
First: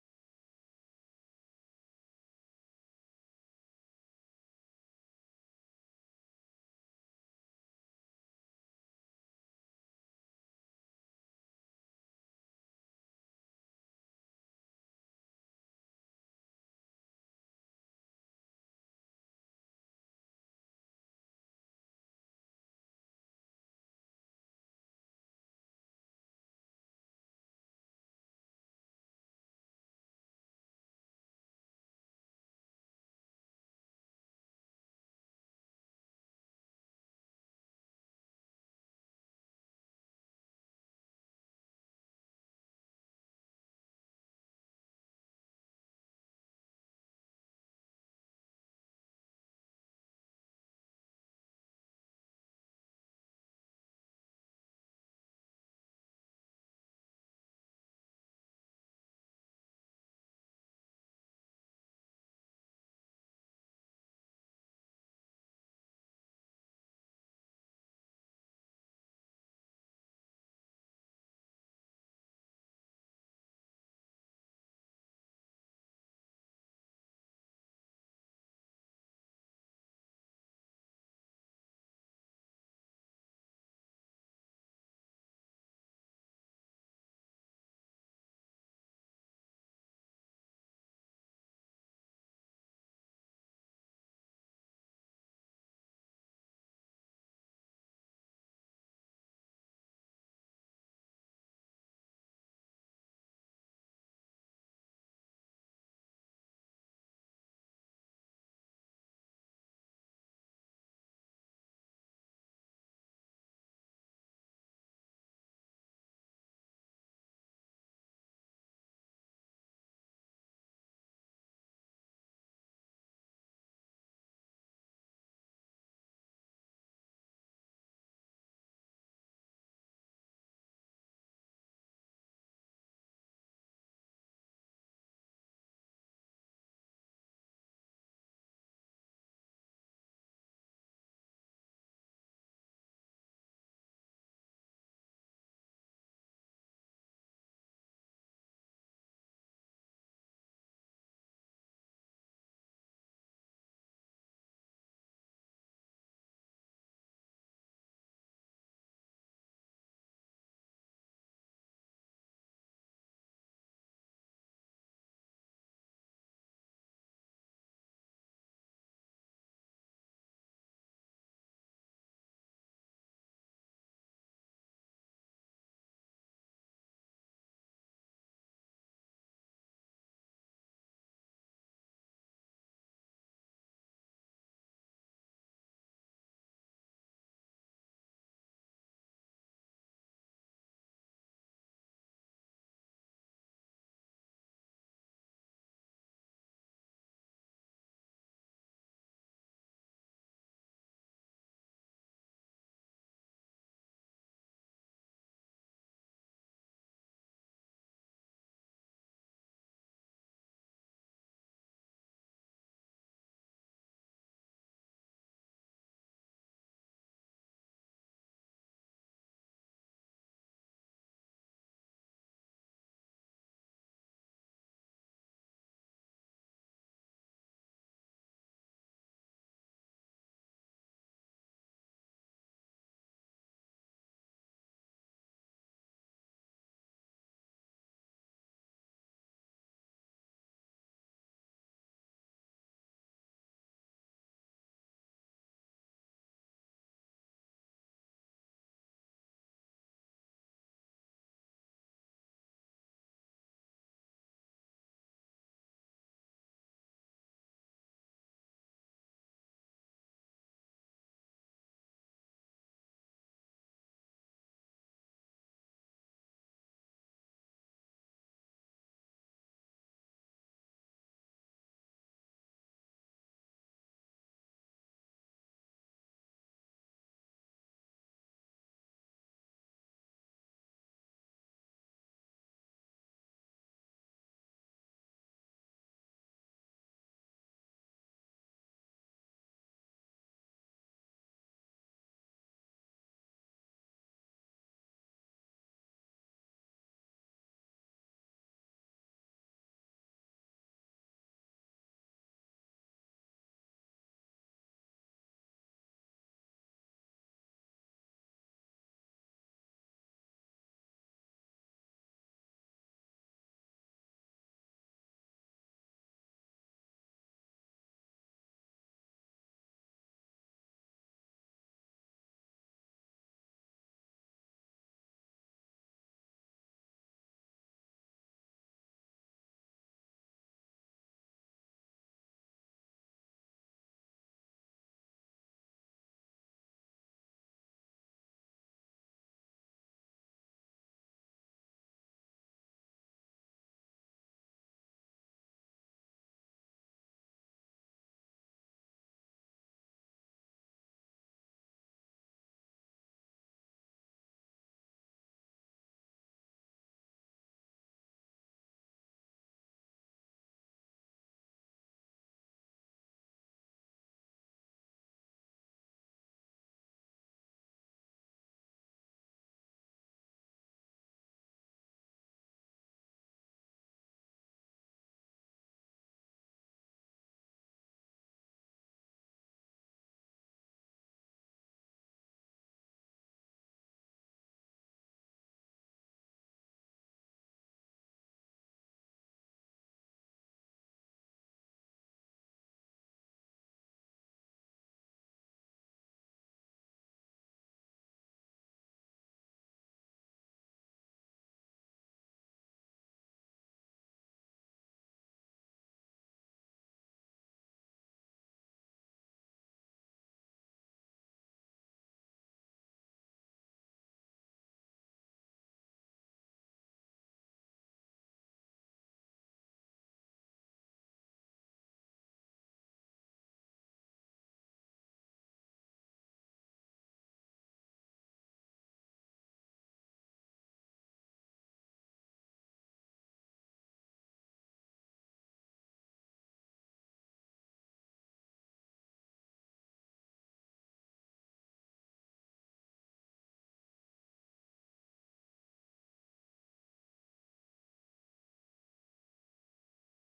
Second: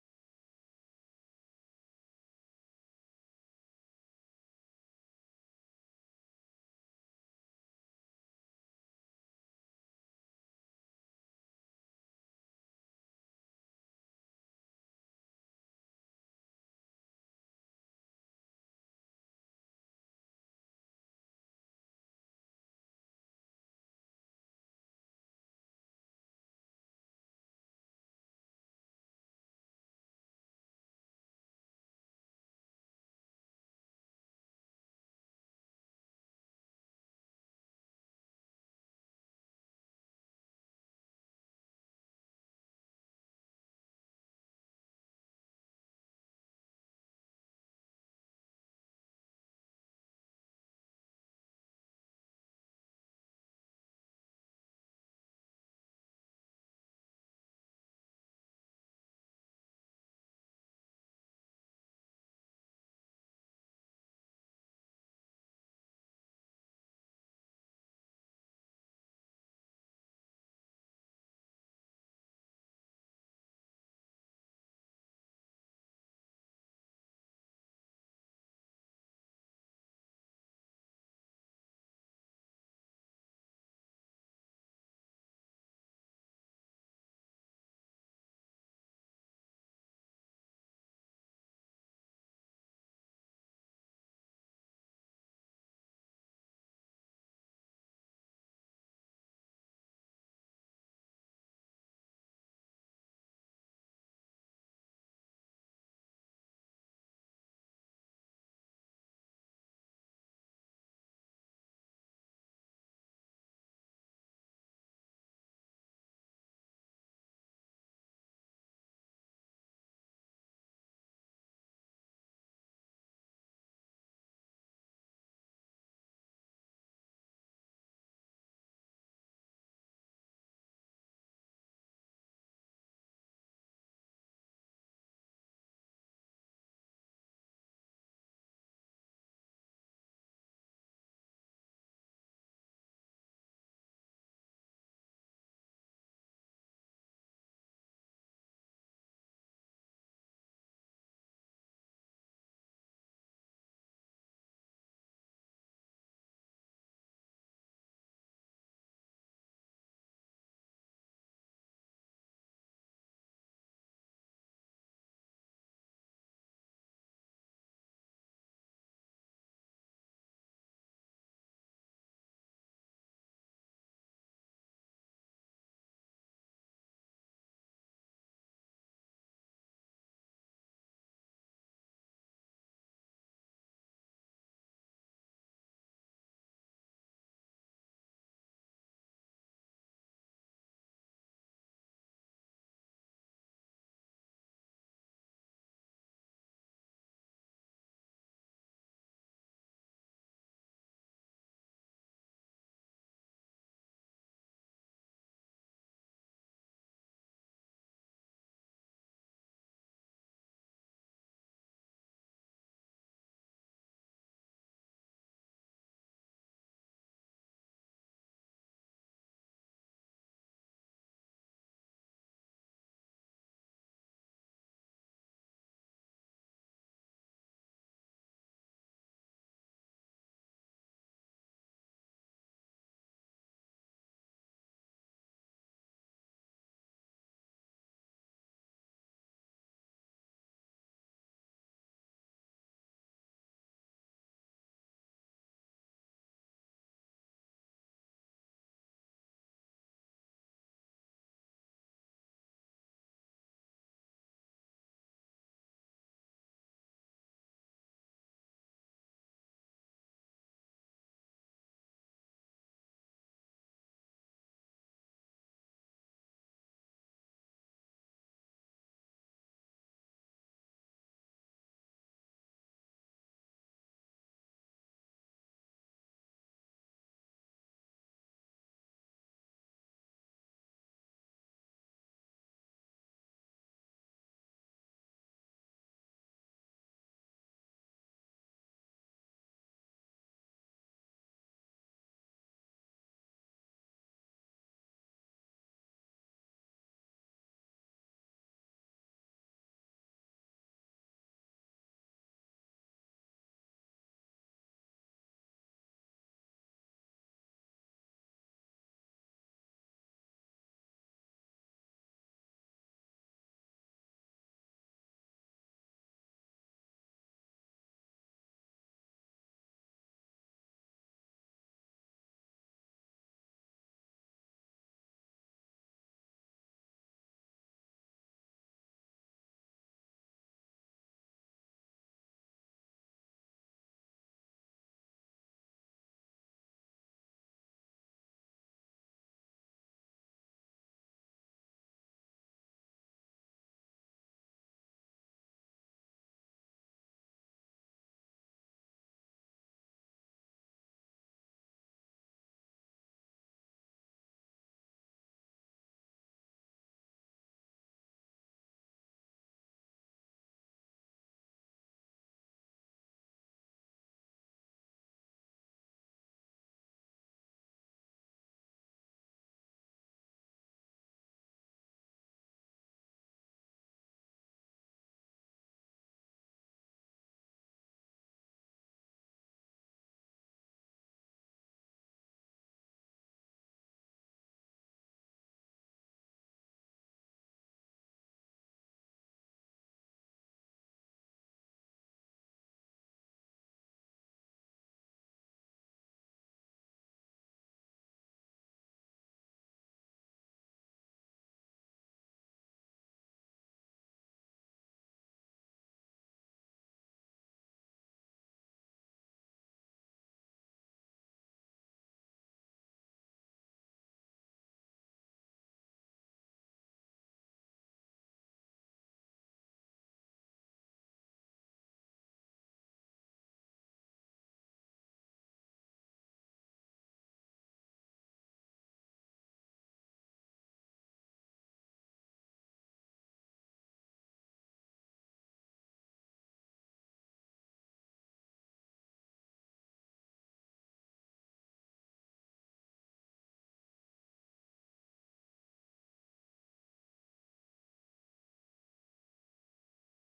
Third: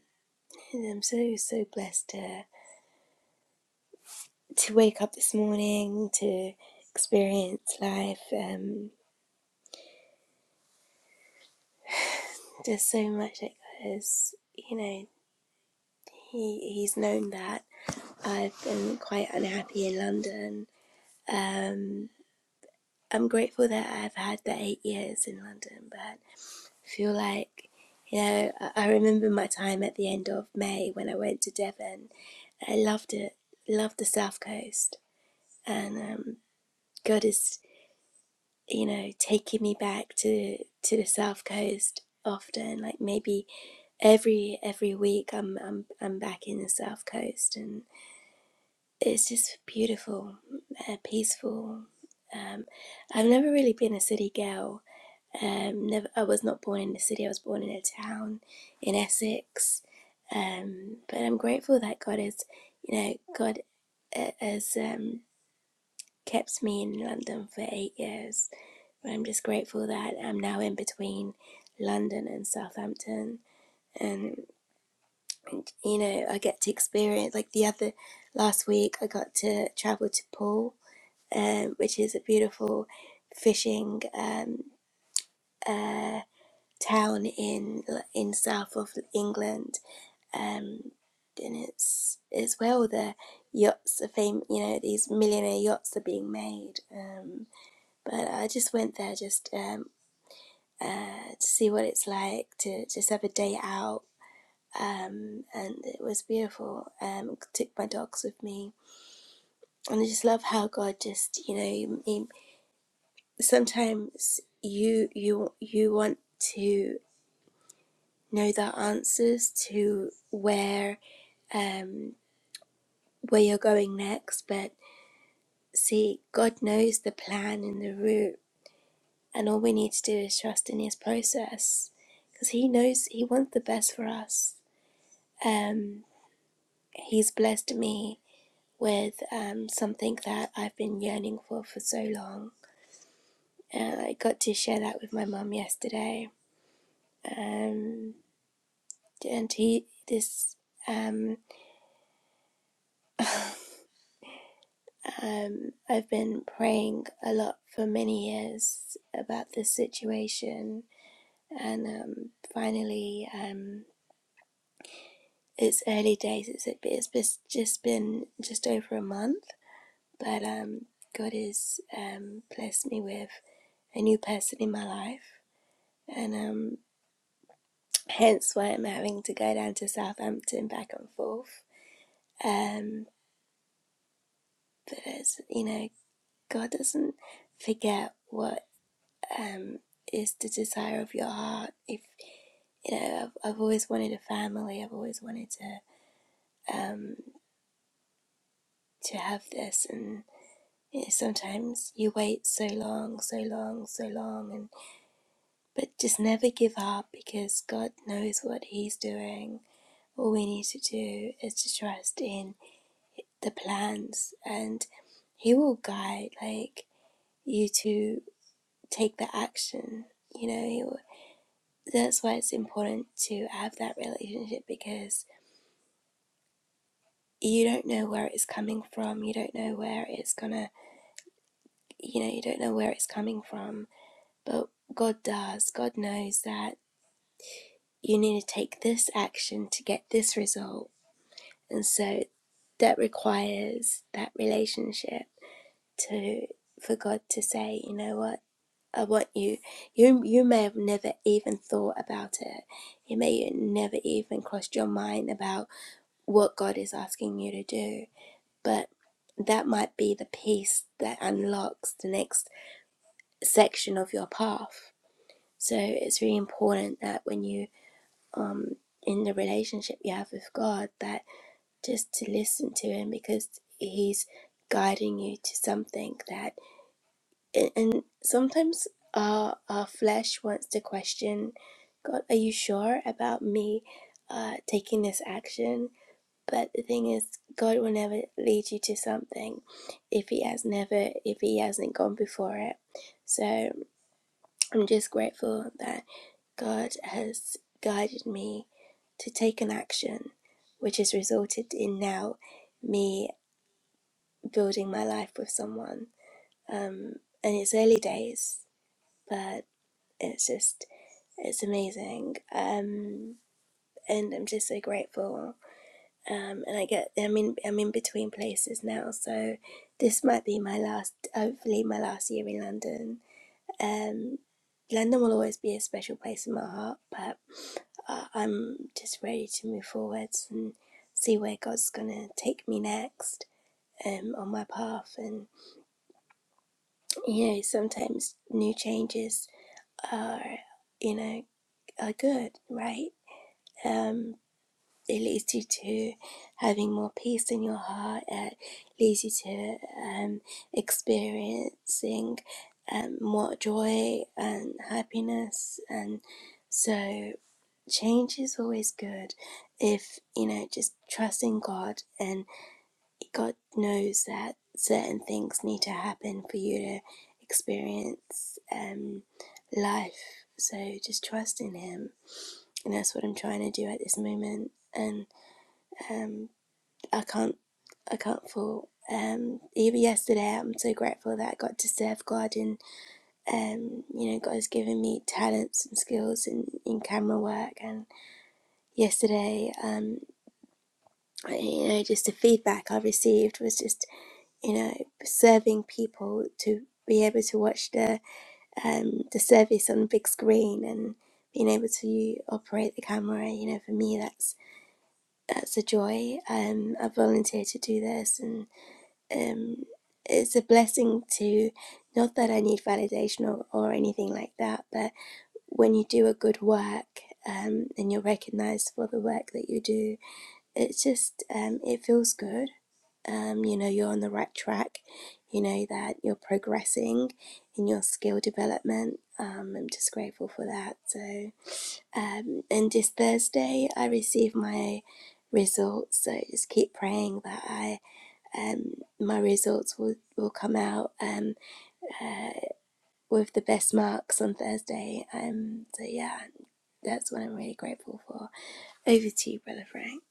I'm so so blessed to to wake up this morning to experience life. Um, there's so much that goes, you know. He he's known that I've been quite unhappy in London. Um, I'm grateful that I've had the eight years in London, but I feel like you know I, I remember my time at the end of May when I went to Devon. I loved it, loved the South Coast, and um, God is you know taking me back to to the South Coast often. Like maybe every every week I'm I'm I'm back in the South Coast and. it's just beautiful, uh, peaceful. Um, I've never really been a city girl. Um, never, I was not born in the city. I was born in a town in Essex. Um, but I'm grateful that God has, you know, God uh, has um, kept me in London for eight years. But I'm just grateful that I'm now in between London and Southampton, and and you know, I get to experience like the other last week. I got to travel to Paul um, which is a beautiful fishing um, uh, town in in south of England, um, and it's it's where all the yachts are fam- You know, these millionaire yachts are being made. Um, but I just went there just um, uh, to see what it's like to just have a day out. Um, and it was beautiful. Um, took my dogs with me, and I just love how God just you know he, sometimes you you you want to know the answers to where um where you're going next but see god knows the plan and the route and all we need to do is trust in his process because he knows he wants the best for us um he's blessed me with um something that i've been yearning for for so long and i got to share that with my mum yesterday Um. and he this um um I've been praying a lot for many years about this situation and um finally um it's early days it's it's bes- just been just over a month but um God has um blessed me with a new person in my life and um hence why I'm having to go down to Southampton back and forth um but as you know God doesn't forget what um, is the desire of your heart. If you know, I've, I've always wanted a family. I've always wanted to um, to have this, and you know, sometimes you wait so long, so long, so long, and but just never give up because God knows what He's doing. All we need to do is to trust in the plans, and He will guide. Like you to take the action. You know, He will that's why it's important to have that relationship because you don't know where it's coming from you don't know where it's gonna you know you don't know where it's coming from but god does god knows that you need to take this action to get this result and so that requires that relationship to for god to say you know what i want you you you may have never even thought about it You may have never even crossed your mind about what God is asking you to do. But that might be the piece that unlocks the next section of your path. So it's really important that when you um in the relationship you have with God that just to listen to him because he's guiding you to something that and, and sometimes our our flesh wants to question God are you sure about me uh taking this action But the thing is, God will never lead you to something if He has never, if He hasn't gone before it. So I'm just grateful that God has guided me to take an action, which has resulted in now me building my life with someone. Um, and it's early days, but it's just, it's amazing. Um, and I'm just so grateful um, and I get I'm in I'm in between places now, so this might be my last, hopefully my last year in London. Um, London will always be a special place in my heart, but uh, I'm just ready to move forwards and see where God's gonna take me next um, on my path. And you know, sometimes new changes are you know are good, right? Um, it leads you to having more peace in your heart. It leads you to um, experiencing um, more joy and happiness. And so, change is always good if you know just trusting God and God knows that certain things need to happen for you to experience um, life. So, just trust in Him. And that's what I'm trying to do at this moment. And um, I can't I can't fault. Um, even yesterday, I'm so grateful that I got to serve God and um, you know God has given me talents and skills in, in camera work. And yesterday, um, I- you know, just the feedback I received was just you know serving people to be able to watch the um, the service on the big screen and being able to operate the camera. You know, for me, that's that's a joy. Um, I volunteer to do this and um, it's a blessing to not that I need validation or, or anything like that, but when you do a good work um, and you're recognized for the work that you do, it's just um, it feels good. Um, you know, you're on the right track, you know, that you're progressing in your skill development. Um, I'm just grateful for that. So, um, and this Thursday, I receive my results. So, just keep praying that I um, my results will, will come out um, uh, with the best marks on Thursday. Um, so, yeah, that's what I'm really grateful for. Over to you, Brother Frank.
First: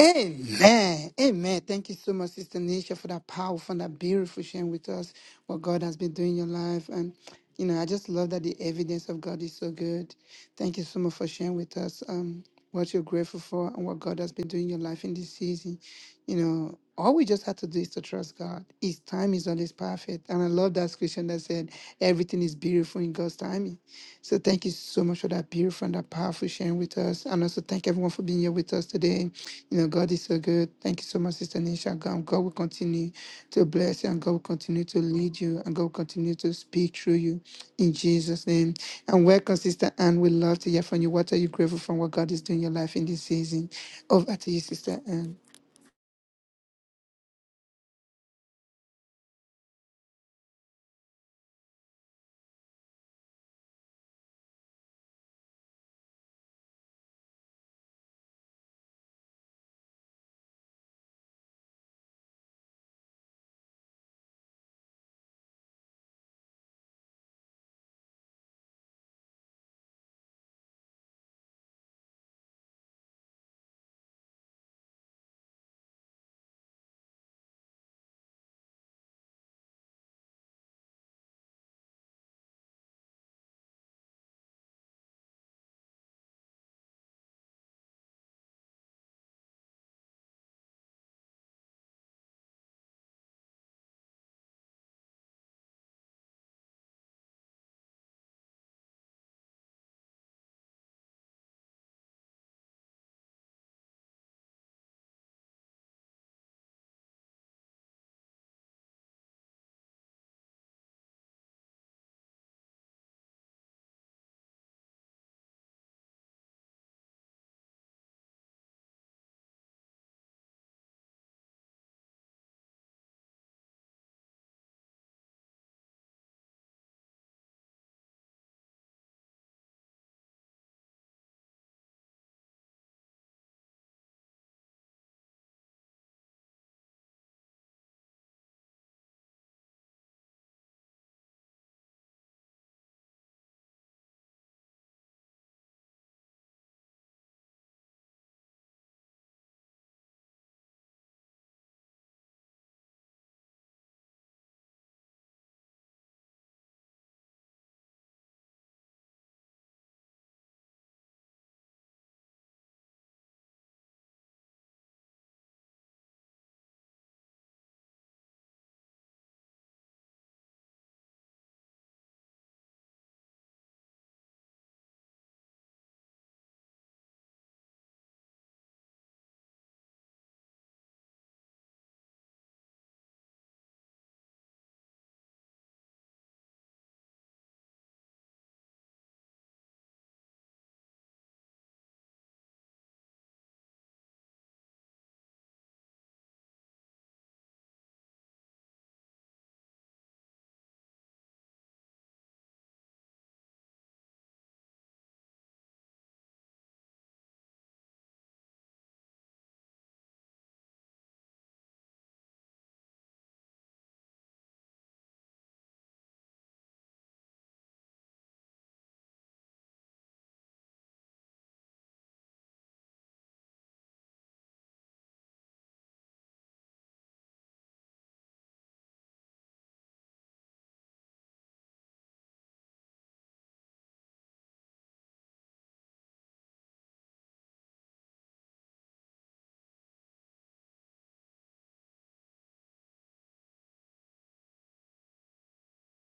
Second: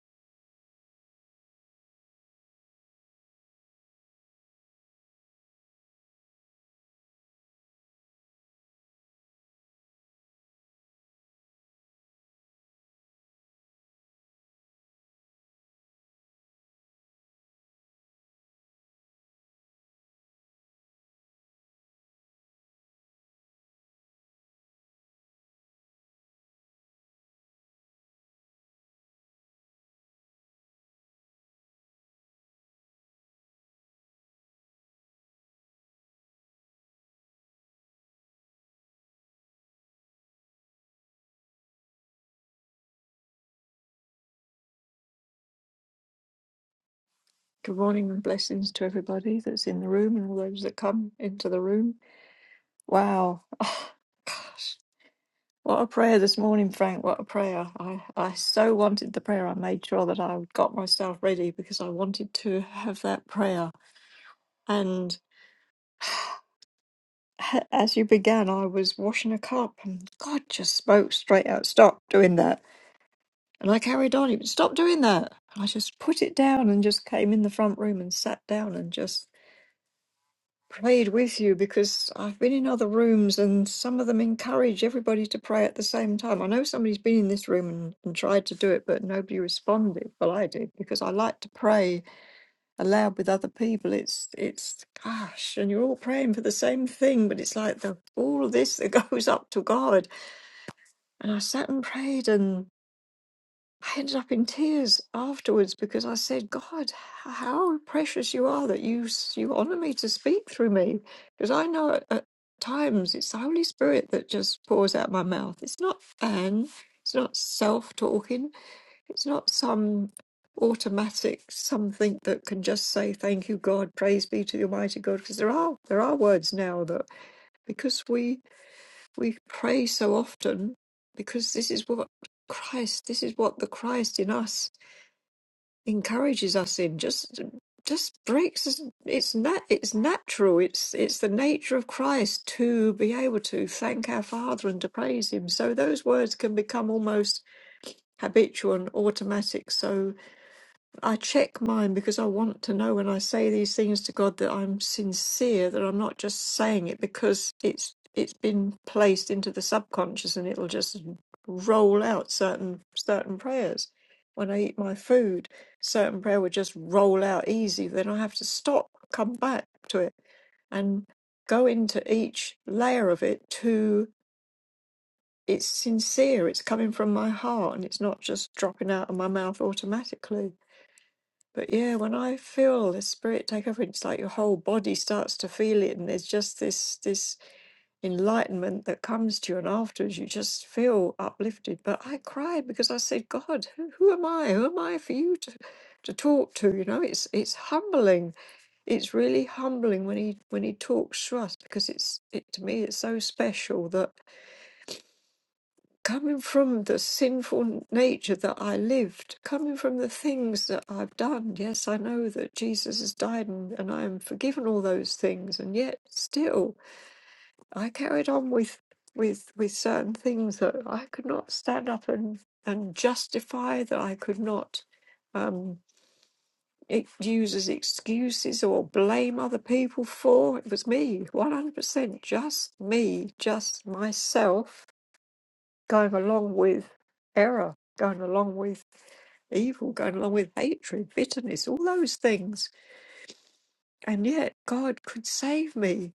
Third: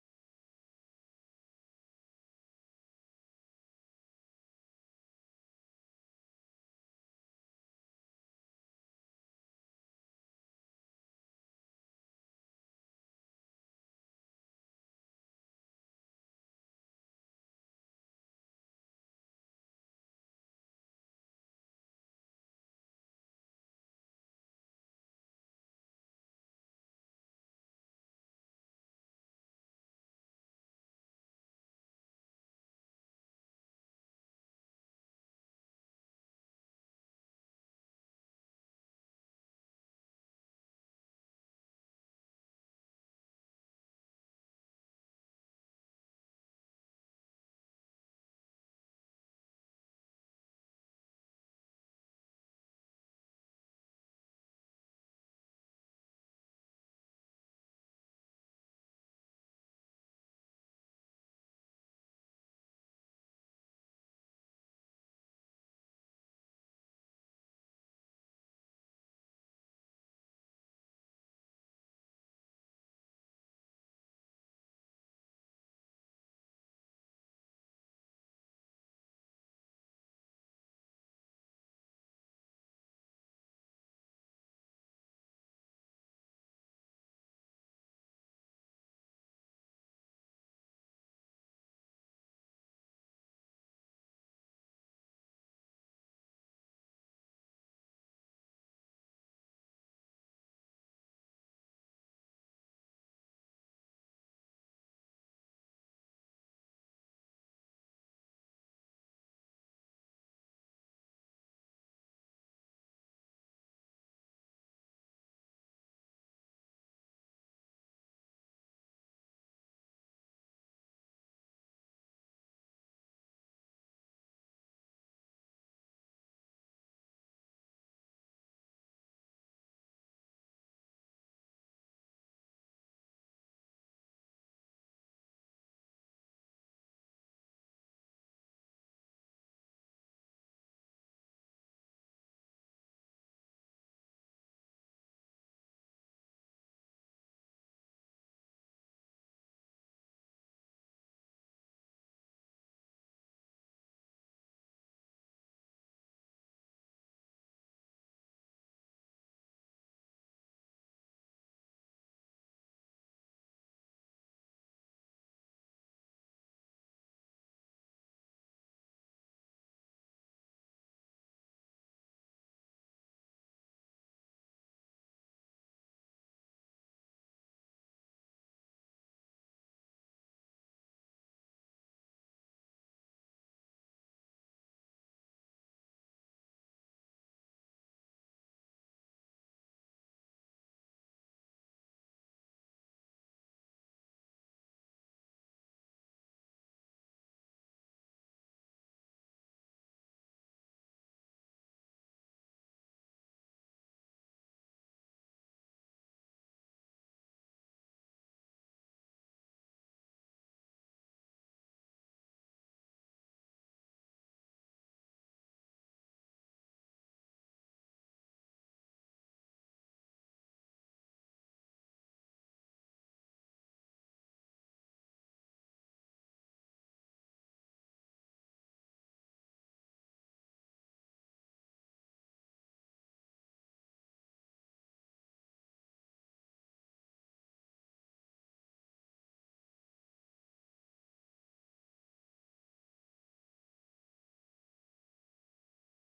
Amen. Amen. Thank you so much, Sister Nisha, for that powerful and that beautiful sharing with us what God has been doing in your life. And, you know, I just love that the evidence of God is so good. Thank you so much for sharing with us um, what you're grateful for and what God has been doing in your life in this season. You know, all we just have to do is to trust God. His time is always perfect. And I love that scripture that said, everything is beautiful in God's timing. So thank you so much for that beautiful and that powerful sharing with us. And also thank everyone for being here with us today. You know, God is so good. Thank you so much, Sister Nisha. God, God will continue to bless you and God will continue to lead you and God will continue to speak through you in Jesus' name. And welcome, Sister Anne. We love to hear from you. What are you grateful for? What God is doing in your life in this season? Over to you, Sister Anne.
Good morning and blessings to everybody that's in the room and all those that come into the room. Wow. Oh, gosh. What a prayer this morning, Frank. What a prayer. I, I so wanted the prayer. I made sure that I got myself ready because I wanted to have that prayer. And as you began, I was washing a cup and God just spoke straight out, stop doing that. And I carried on. He was, stop doing that. And I just put it down and just came in the front room and sat down and just prayed with you because I've been in other rooms and some of them encourage everybody to pray at the same time. I know somebody's been in this room and, and tried to do it, but nobody responded. Well, I did because I like to pray aloud with other people. It's it's gosh, and you're all praying for the same thing, but it's like the all of this that goes up to God. And I sat and prayed, and. I ended up in tears afterwards because I said, God, how precious you are that you, you honor me to speak through me. Because I know at, at times it's the Holy Spirit that just pours out my mouth. It's not Anne, it's not self talking, it's not some automatic something that can just say thank you god praise be to the almighty god because there are there are words now that because we we pray so often because this is what christ this is what the christ in us encourages us in just just breaks us it's nat it's natural it's it's the nature of christ to be able to thank our father and to praise him so those words can become almost habitual and automatic So. I check mine because I want to know when I say these things to God that I'm sincere, that I'm not just saying it because it's it's been placed into the subconscious and it'll just roll out certain certain prayers. When I eat my food, certain prayer would just roll out easy. Then I have to stop, come back to it, and go into each layer of it to it's sincere, it's coming from my heart, and it's not just dropping out of my mouth automatically. But yeah, when I feel the spirit take over, it's like your whole body starts to feel it, and there's just this this enlightenment that comes to you, and afterwards you just feel uplifted. But I cried because I said, God, who, who am I? Who am I for you to to talk to? You know, it's it's humbling. It's really humbling when he when he talks to us because it's it to me it's so special that coming from the sinful nature that I lived, coming from the things that I've done. Yes, I know that Jesus has died and, and I am forgiven all those things, and yet still I carried on with with with certain things that I could not stand up and and justify that I could not um e- use as excuses or blame other people for it was me 100% just me just myself going along with error, going along with evil, going along with hatred, bitterness, all those things. And yet, God could save me.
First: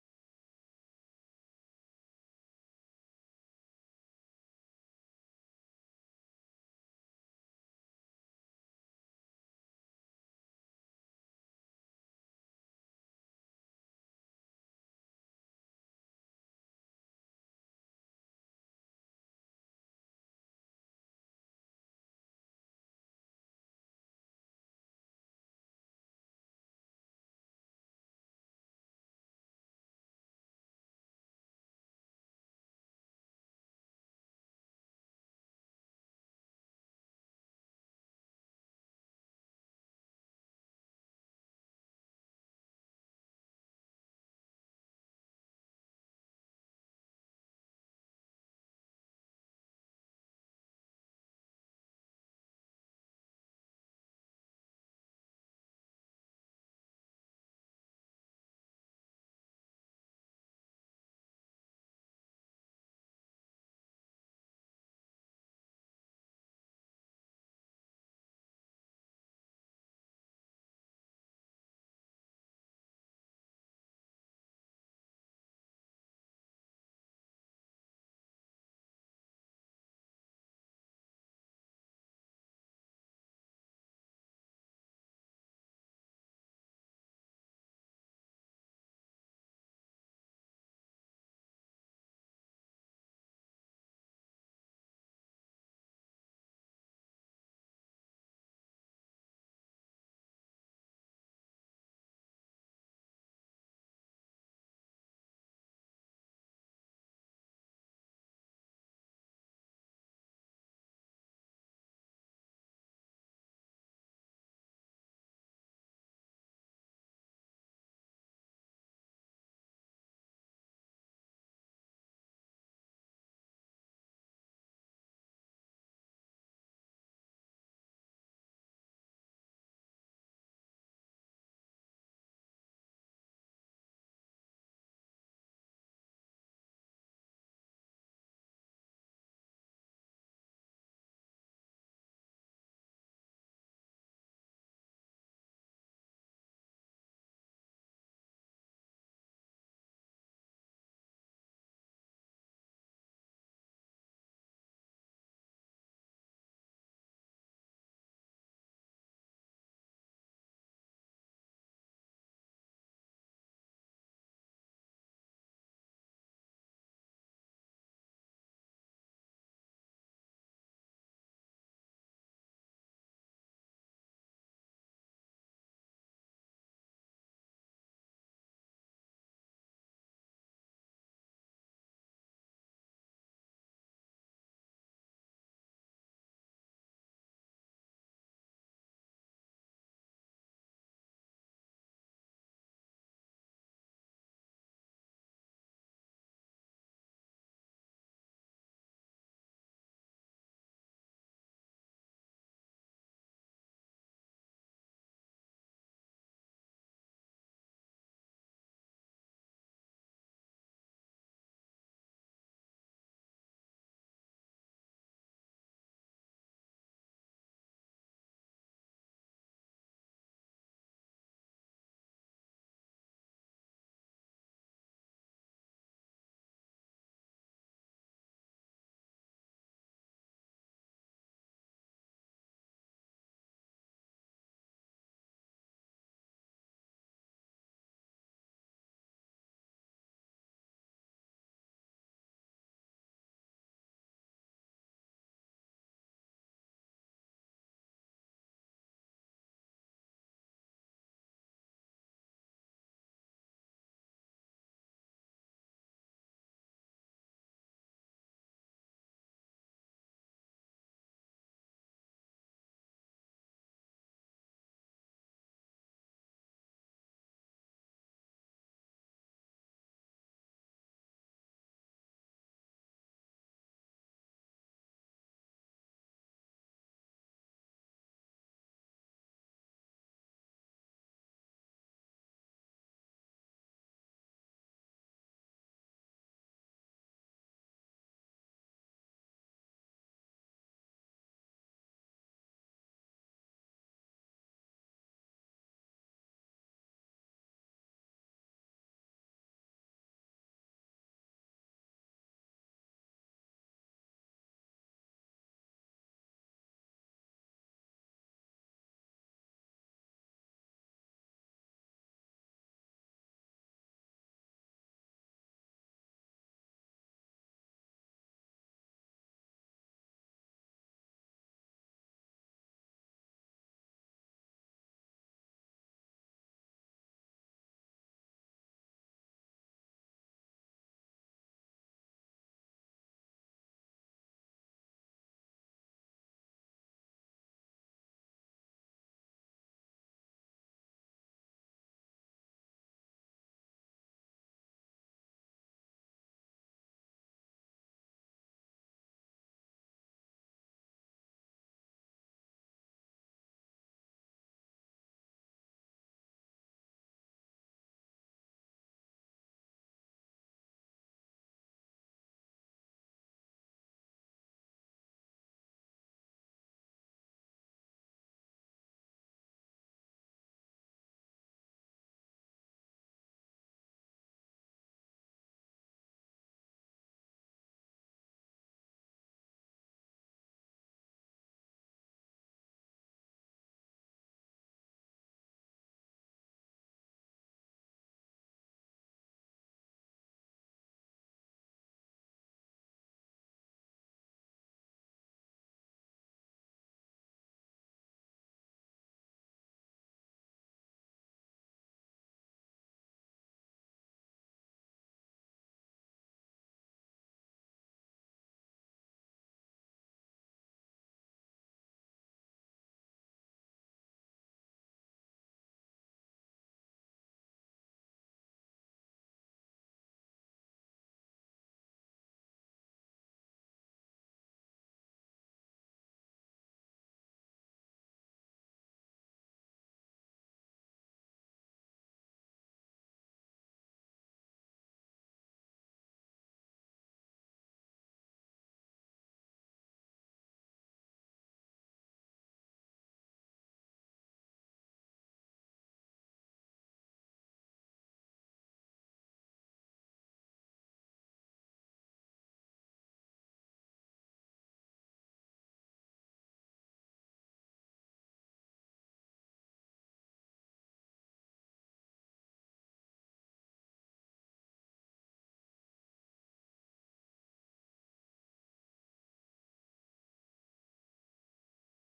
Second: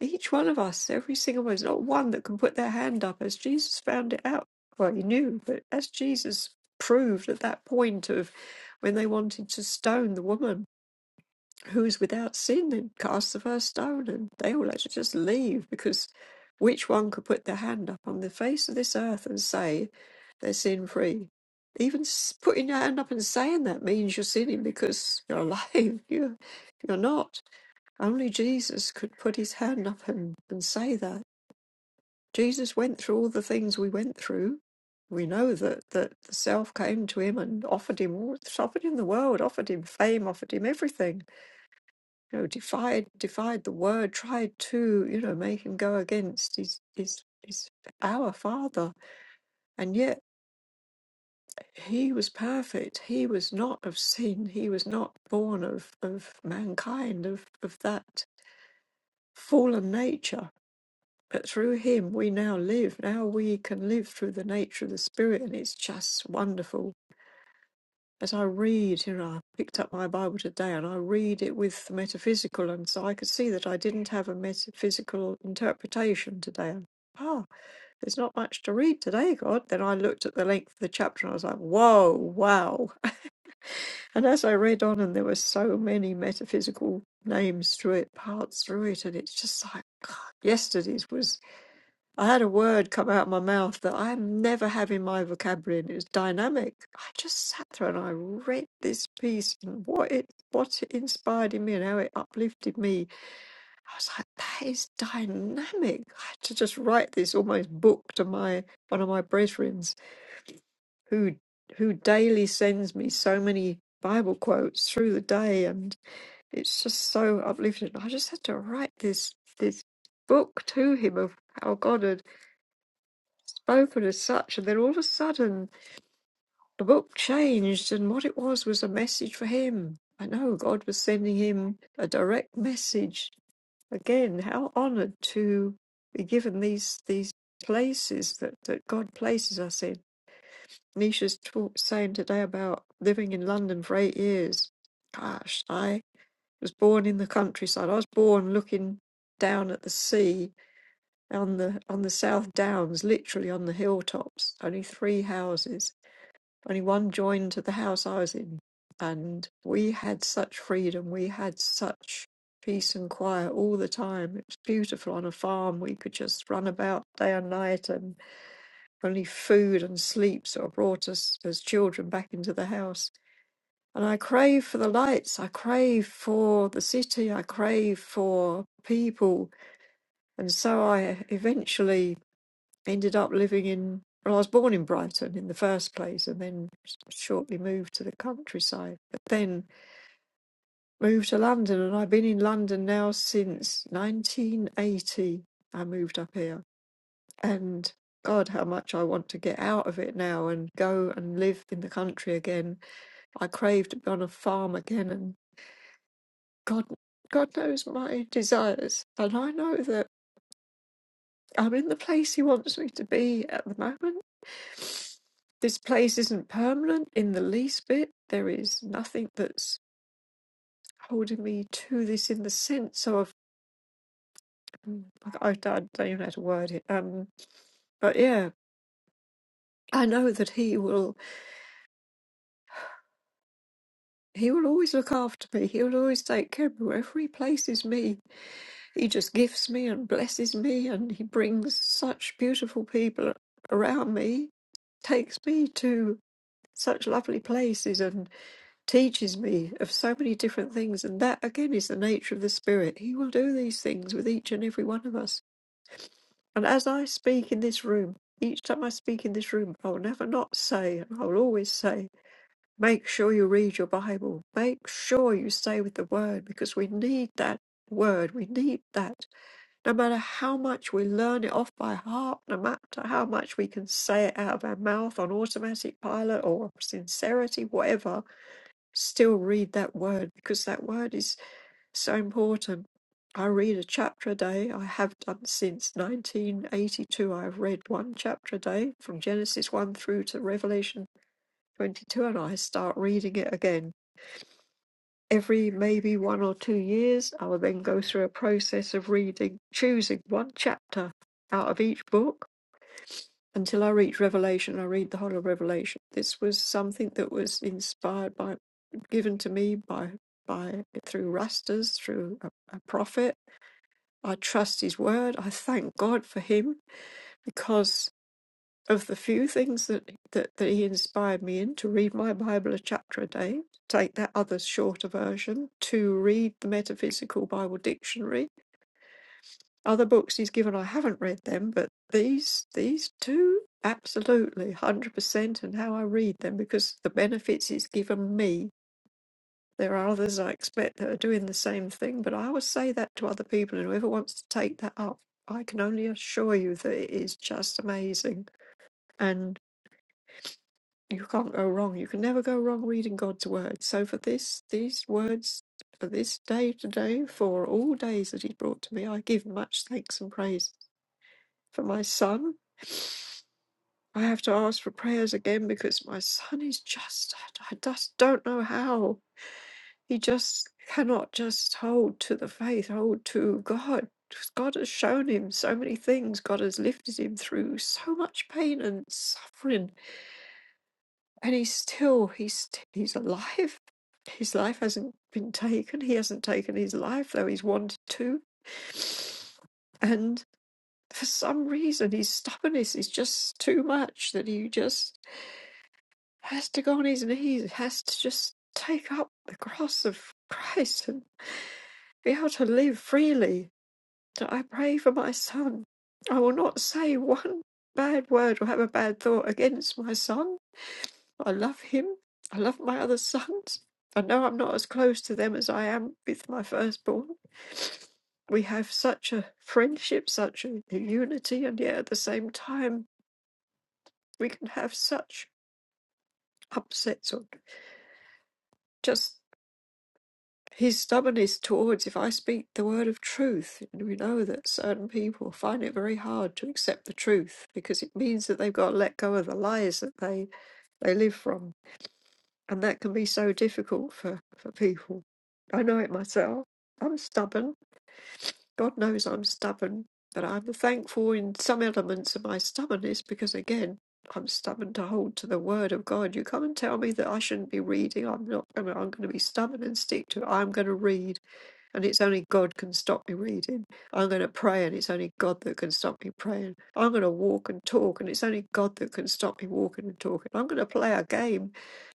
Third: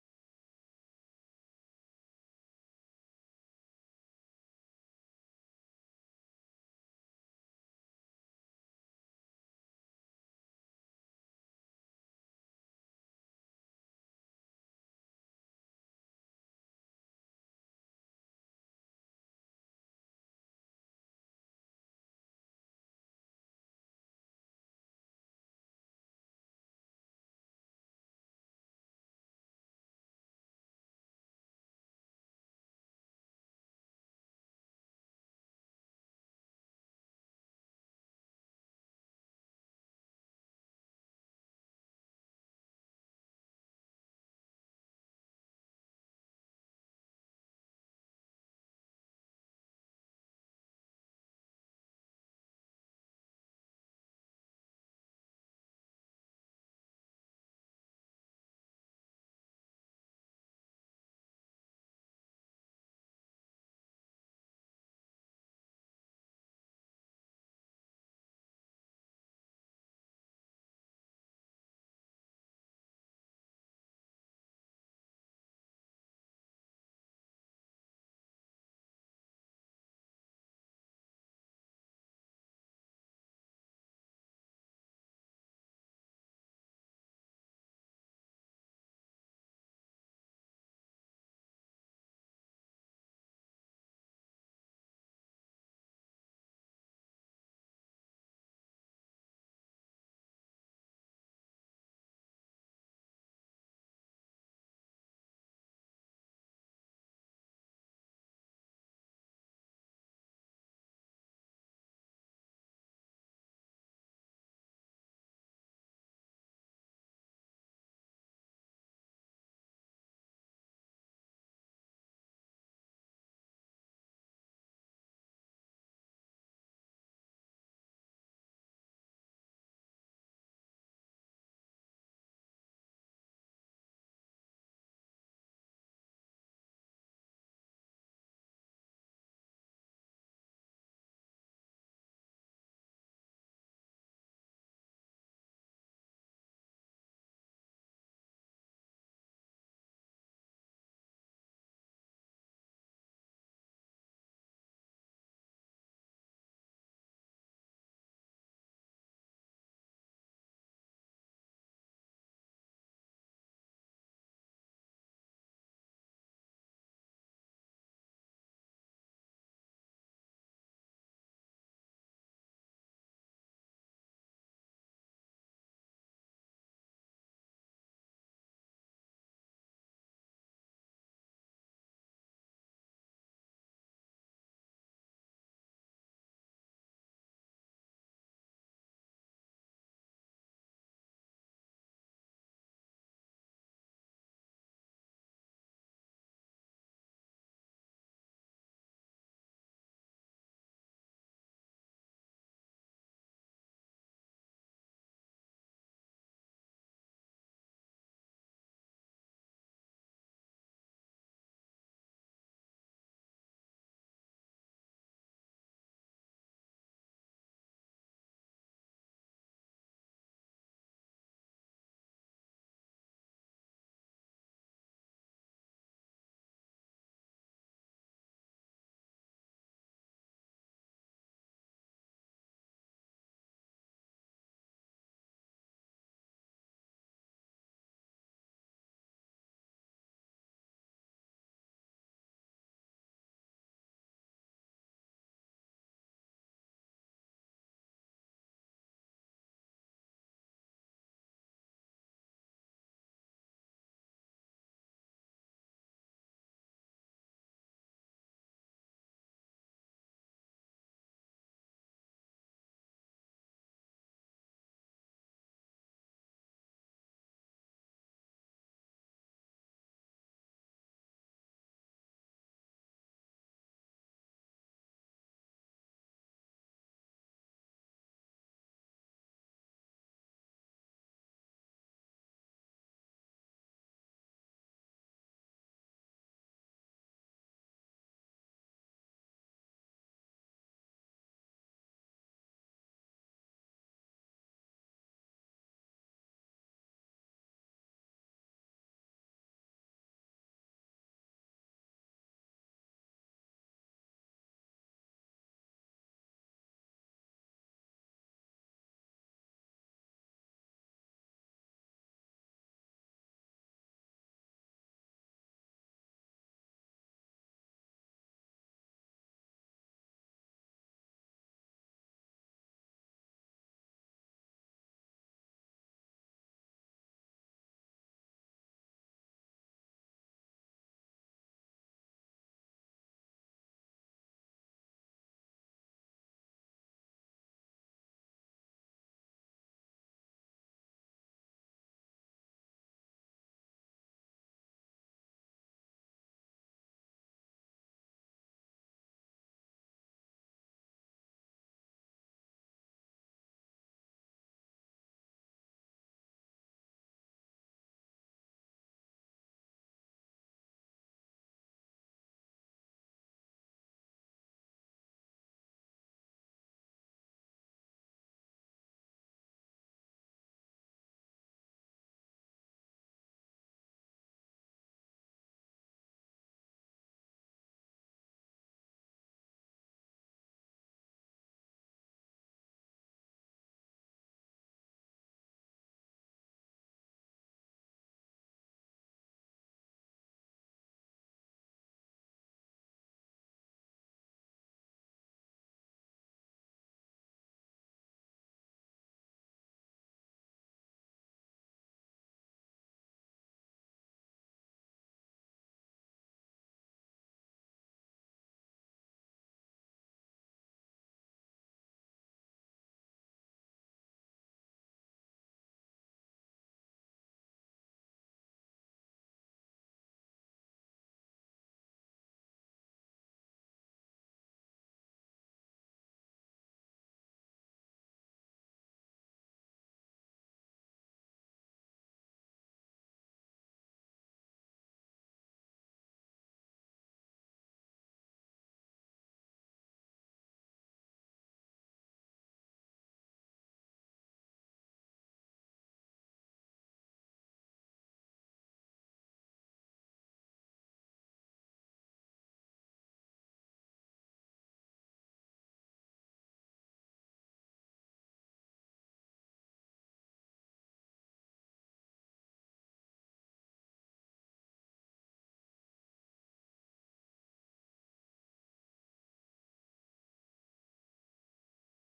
Each one of us, every single one, there's not one that can put their hand up as Jesus found it out. Well, he knew, but as Jesus proved at that point of when they wanted to stone the woman, who's without sin then cast the first stone and they all had to just leave because which one could put their hand up on the face of this earth and say they're sin free even s- putting your hand up and saying that means you're sinning because you're alive you're, you're not only jesus could put his hand up and, and say that jesus went through all the things we went through we know that, that the self came to him and offered him all- offered him the world offered him fame offered him everything you know, defied defied the word, tried to, you know, make him go against his his his our father. And yet he was perfect. He was not of sin. He was not born of, of mankind, of, of that fallen nature. But through him we now live. Now we can live through the nature of the spirit and it's just wonderful as I read, you know, I picked up my Bible today and I read it with metaphysical, and so I could see that I didn't have a metaphysical interpretation today. And, oh, there's not much to read today, God. Then I looked at the length of the chapter and I was like, whoa, wow. And as I read on, and there were so many metaphysical names through it, parts through it, and it's just like, God, yesterday's was. I had a word come out of my mouth that I never have in my vocabulary, and it was dynamic. I just sat there and I read this piece and what it what it inspired in me and how it uplifted me. I was like, that is dynamic. I had to just write this almost book to my one of my brethren who who daily sends me so many Bible quotes through the day, and it's just so uplifting. I just had to write this this book to him of how God had spoken as such, and then all of a sudden the book changed, and what it was was a message for him. I know God was sending him a direct message. Again, how honored to be given these these places that, that God places us in. Nisha's talk saying today about living in London for eight years. Gosh, I was born in the countryside. I was born looking down at the sea on the on the South Downs, literally on the hilltops, only three houses. only one joined to the house I was in, and we had such freedom. We had such peace and quiet all the time. It was beautiful on a farm. We could just run about day and night, and only food and sleep sort of brought us as children back into the house. And I crave for the lights. I crave for the city. I crave for people. And so I eventually ended up living in well, I was born in Brighton in the first place and then shortly moved to the countryside, but then moved to London and I've been in London now since 1980. I moved up here and God, how much I want to get out of it now and go and live in the country again. I crave to be on a farm again and God, God knows my desires. And I know that I'm in the place He wants me to be at the moment This place isn't permanent in the least bit. There is nothing that's holding me to this in the sense of mm, I, I don't even know how to word it. Um, but yeah, I know that He will. He will always look after me. He will always take care of me wherever He places me. He just gifts me and blesses me, and He brings such beautiful people around me takes me to such lovely places teaches me of so many different things. And that, again, is the nature of the Spirit. He will do these things with each and every one of us. And as I speak in this room, each time I speak in this room, I will never not say, and I will always say, make sure you read your Bible. Make sure you stay with the Word because we need that Word. We need that. No matter how much we learn it off by heart, no matter how much we can say it out of our mouth on automatic pilot or sincerity, whatever, still read that word because that word is so important. I read a chapter a day. I have done since 1982. I've read one chapter a day from Genesis 1 through to Revelation 22, and I start reading it again. Every maybe one or two years, I will then go through a process of reading, choosing one chapter out of each book until I reach Revelation, I read the whole of Revelation. This was something that was inspired by, given to me by, by through Rastas, through a, a prophet. I trust his word. I thank God for him because of the few things that, that, that he inspired me in to read my Bible a chapter a day, take that other shorter version, to read the Metaphysical Bible Dictionary, other books he's given, I haven't read them, but these these two, absolutely, one hundred percent, and how I read them because the benefits it's given me. There are others I expect that are doing the same thing, but I always say that to other people, and whoever wants to take that up, I can only assure you that it is just amazing, and you can't go wrong. You can never go wrong reading God's word. So for this, these words for this day today, for all days that He brought to me, I give much thanks and praise for my son. I have to ask for prayers again because my son is just, I just don't know how. He just cannot just hold to the faith, hold to God. God has shown him so many things. God has lifted him through so much pain and suffering. And he's still, he's, he's alive. His life hasn't been taken. He hasn't taken his life, though he's wanted to. And for some reason, his stubbornness is just too much that he just has to go on his knees, has to just take up the cross of Christ and be able to live freely. So I pray for my son. I will not say one bad word or have a bad thought against my son. I love him. I love my other sons. I know I'm not as close to them as I am with my firstborn. We have such a friendship, such a unity, and yet at the same time, we can have such upsets or just his stubbornness towards if I speak the word of truth, and we know that certain people find it very hard to accept the truth because it means that they've got to let go of the lies that they, they live from. And that can be so difficult for, for people. I know it myself. I'm stubborn. God knows I'm stubborn. But I'm thankful in some elements of my stubbornness because, again, I'm stubborn to hold to the word of God. You come and tell me that I shouldn't be reading. I'm not. gonna- I'm going to be stubborn and stick to it. I'm going to read and it's only God can stop me reading. I'm going to pray, and it's only God that can stop me praying. I'm going to walk and talk, and it's only God that can stop me walking and talking. I'm going to play a game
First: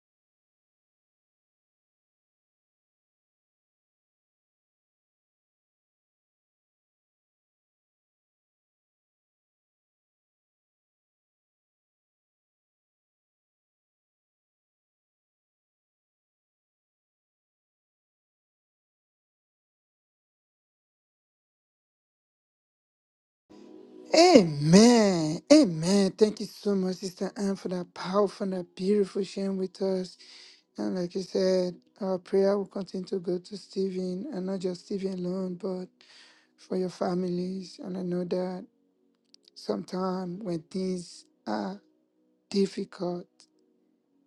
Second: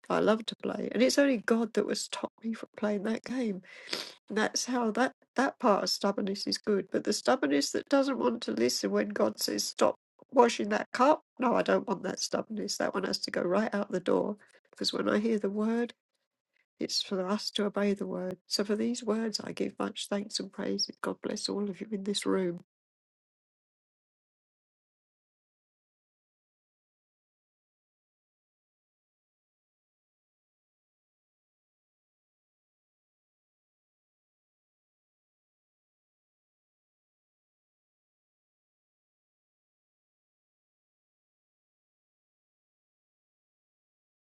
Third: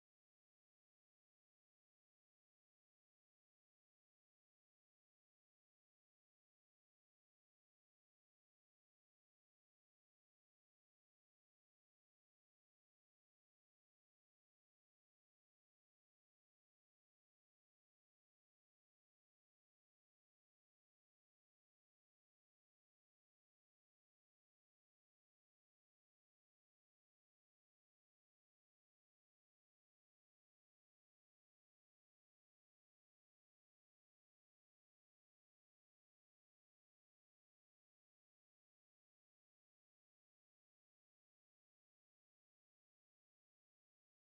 I love to play, and it's only God that will stop me from playing that game. And that's how that that part of stubbornness is good, but the stubbornness that doesn't want to listen when God says stop washing that cup. No, I don't want that stubbornness. That one has to go right out the door. Because when I hear the word, it's for us to obey the word. So for these words, I give much thanks and praises. God bless all of you in this room.
Amen. Amen. Thank you so much, Sister Anne, for that powerful and that beautiful sharing with us. And like you said, our prayer will continue to go to Stephen and not just Stephen alone, but for your families. And I know that sometimes when things are difficult,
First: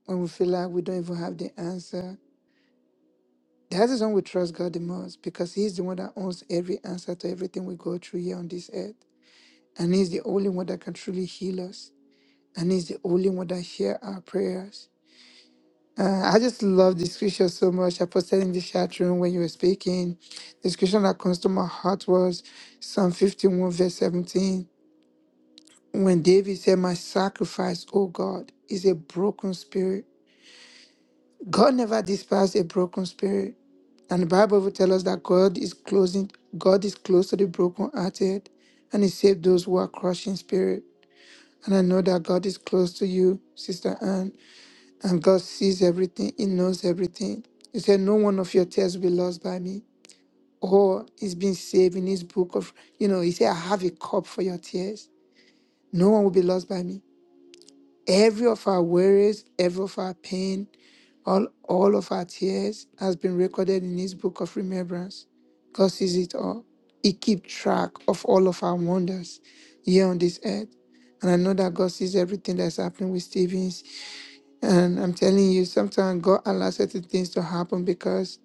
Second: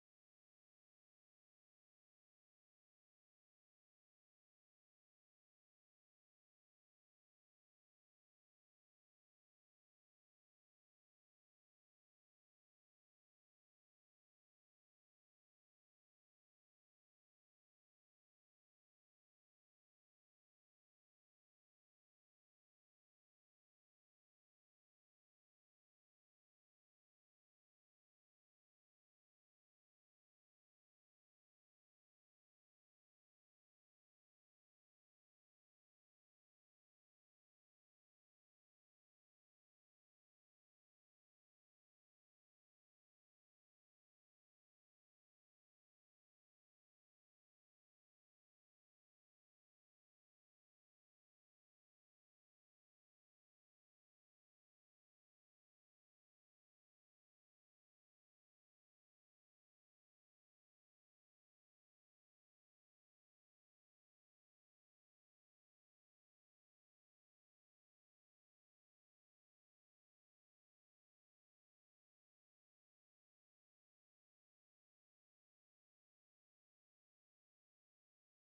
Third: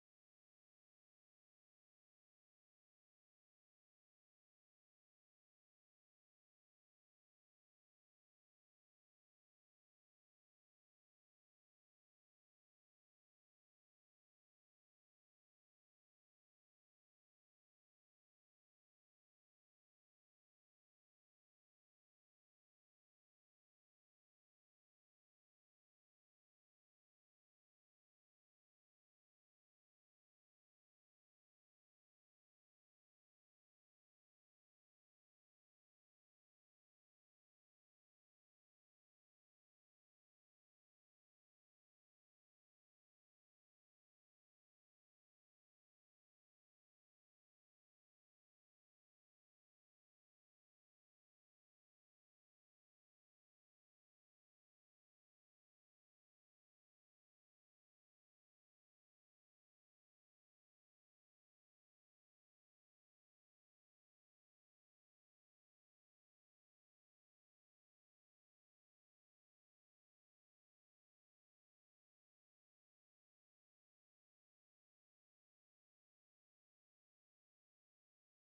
when we feel like we don't even have the answer, that is when we trust God the most because He's the one that owns every answer to everything we go through here on this earth. And He's the only one that can truly heal us. and he's the only one that hears our prayers. Uh, I just love the scripture so much. I posted in the chat room when you were speaking. The scripture that comes to my heart was Psalm 51, verse 17. When David said, My sacrifice, O God, is a broken spirit. God never despised a broken spirit. And the Bible will tell us that God is closing, God is close to the brokenhearted, and He saved those who are crushed in spirit. And I know that God is close to you, Sister Anne. And God sees everything, He knows everything. He said, No one of your tears will be lost by me. Or it's been saved in his book of, you know, he said, I have a cup for your tears. No one will be lost by me. Every of our worries, every of our pain, all all of our tears has been recorded in his book of remembrance. God sees it all. He keeps track of all of our wonders here on this earth. And I know that God sees everything that's happening with Stephen. And I'm telling you, sometimes God allows certain things to happen because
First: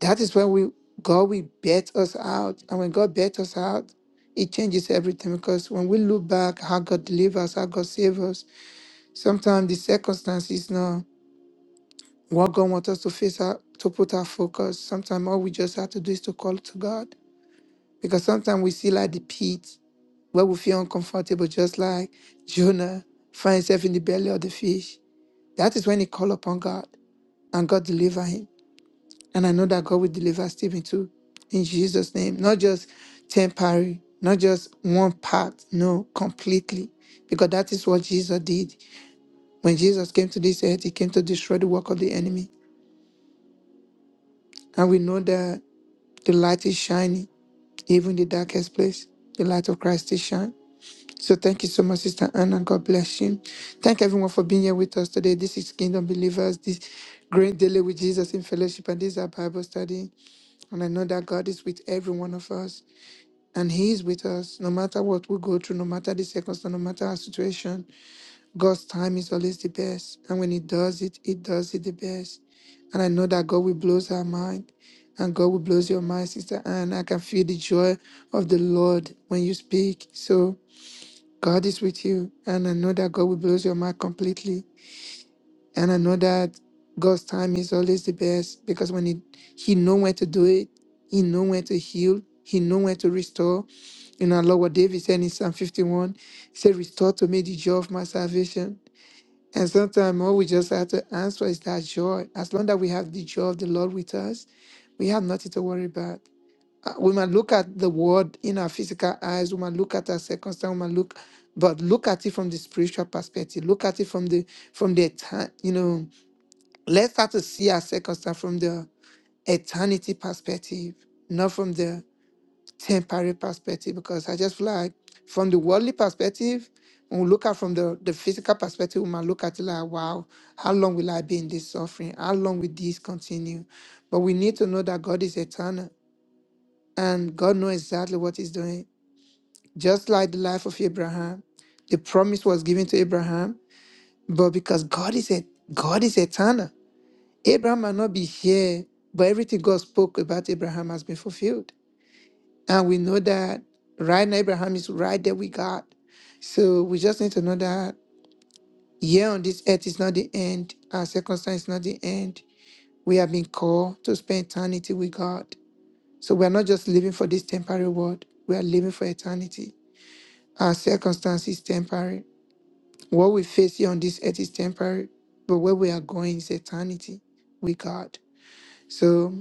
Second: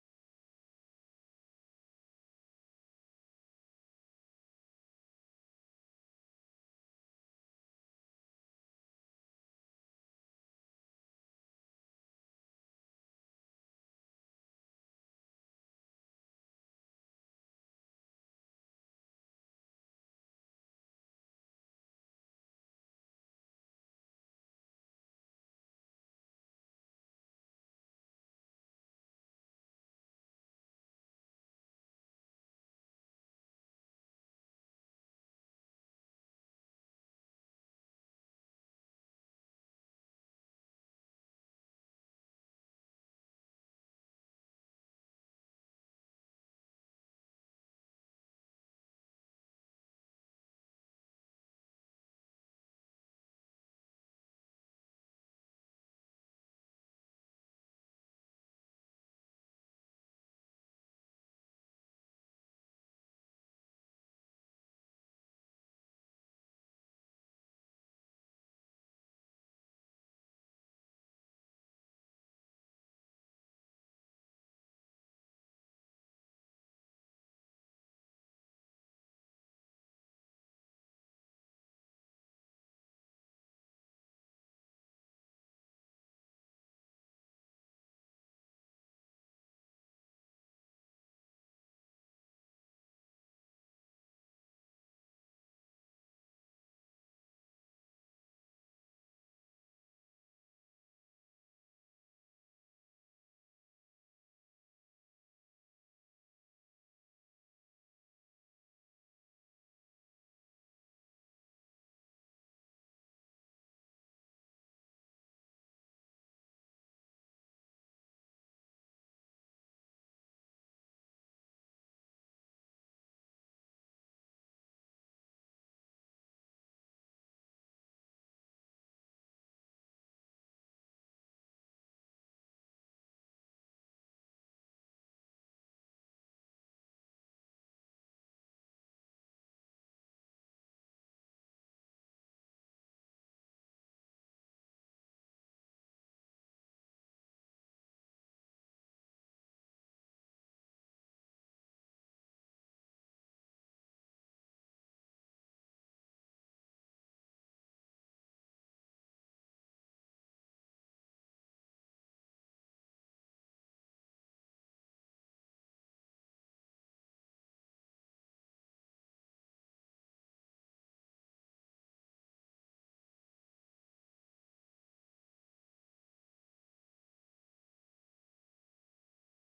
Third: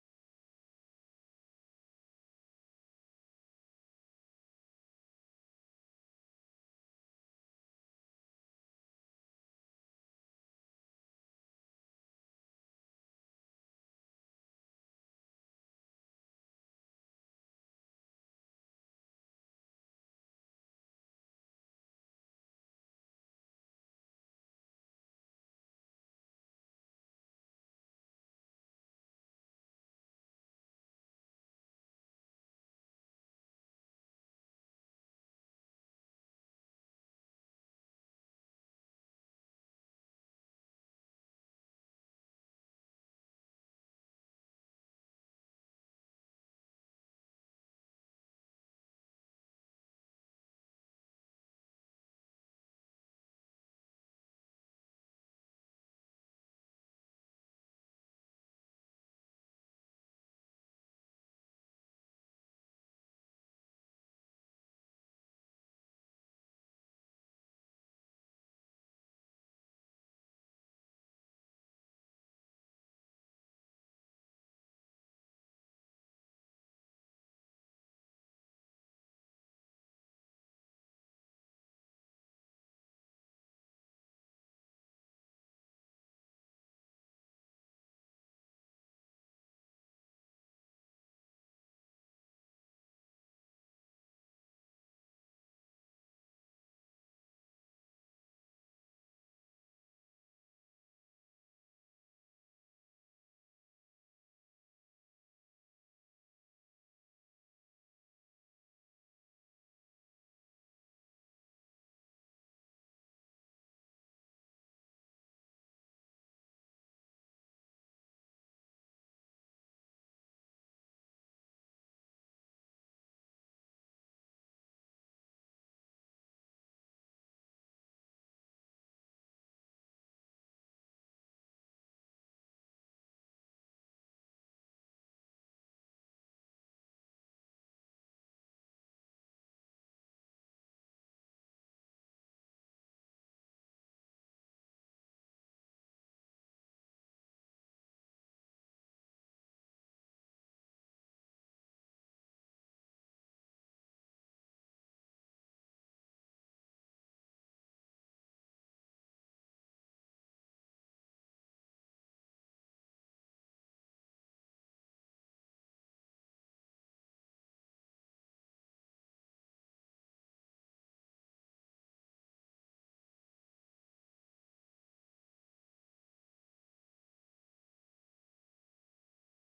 that is when we God will bet us out. And when God bet us out, it changes everything. Because when we look back how God delivers, how God saves us, sometimes the circumstance is not what God wants us to face out to put our focus. Sometimes all we just have to do is to call to God. Because sometimes we see like the pit where we feel uncomfortable, just like Jonah finds himself in the belly of the fish. That is when he called upon God and God delivered him. And I know that God will deliver Stephen too in Jesus' name. Not just temporary, not just one part, no, completely. Because that is what Jesus did. When Jesus came to this earth, he came to destroy the work of the enemy. And we know that the light is shining, even the darkest place. The light of Christ is shining. So thank you so much, Sister Anna. God bless you. Thank everyone for being here with us today. This is Kingdom Believers, this great daily with Jesus in fellowship, and this is our Bible study. And I know that God is with every one of us. And He is with us no matter what we go through, no matter the circumstance, no matter our situation. God's time is always the best. And when He does it, He does it the best. And I know that God will blow our mind. And God will blow your mind, sister. And I can feel the joy of the Lord when you speak. So God is with you. And I know that God will blow your mind completely. And I know that God's time is always the best because when he, he know when to do it, he know when to heal, he know when to restore. You know, Lord, what David said in Psalm 51, he said, restore to me the joy of my salvation. And sometimes all we just have to answer is that joy. As long as we have the joy of the Lord with us, we have nothing to worry about. Uh, We might look at the world in our physical eyes, we might look at our circumstance, we might look, but look at it from the spiritual perspective. Look at it from the from the time, you know, Let's start to see our circumstance from the eternity perspective, not from the temporary perspective, because I just feel like from the worldly perspective, when we look at from the, the physical perspective, we might look at it like, wow, how long will I be in this suffering? How long will this continue? But we need to know that God is eternal and God knows exactly what He's doing. Just like the life of Abraham, the promise was given to Abraham, but because God is a God is eternal. Abraham might not be here, but everything God spoke about Abraham has been fulfilled. And we know that right now, Abraham is right there with God. So we just need to know that here on this earth is not the end, our circumstance is not the end. We have been called to spend eternity with God. So we are not just living for this temporary world, we are living for eternity. Our circumstance is temporary. What we face here on this earth is temporary, but where we are going is eternity with God. So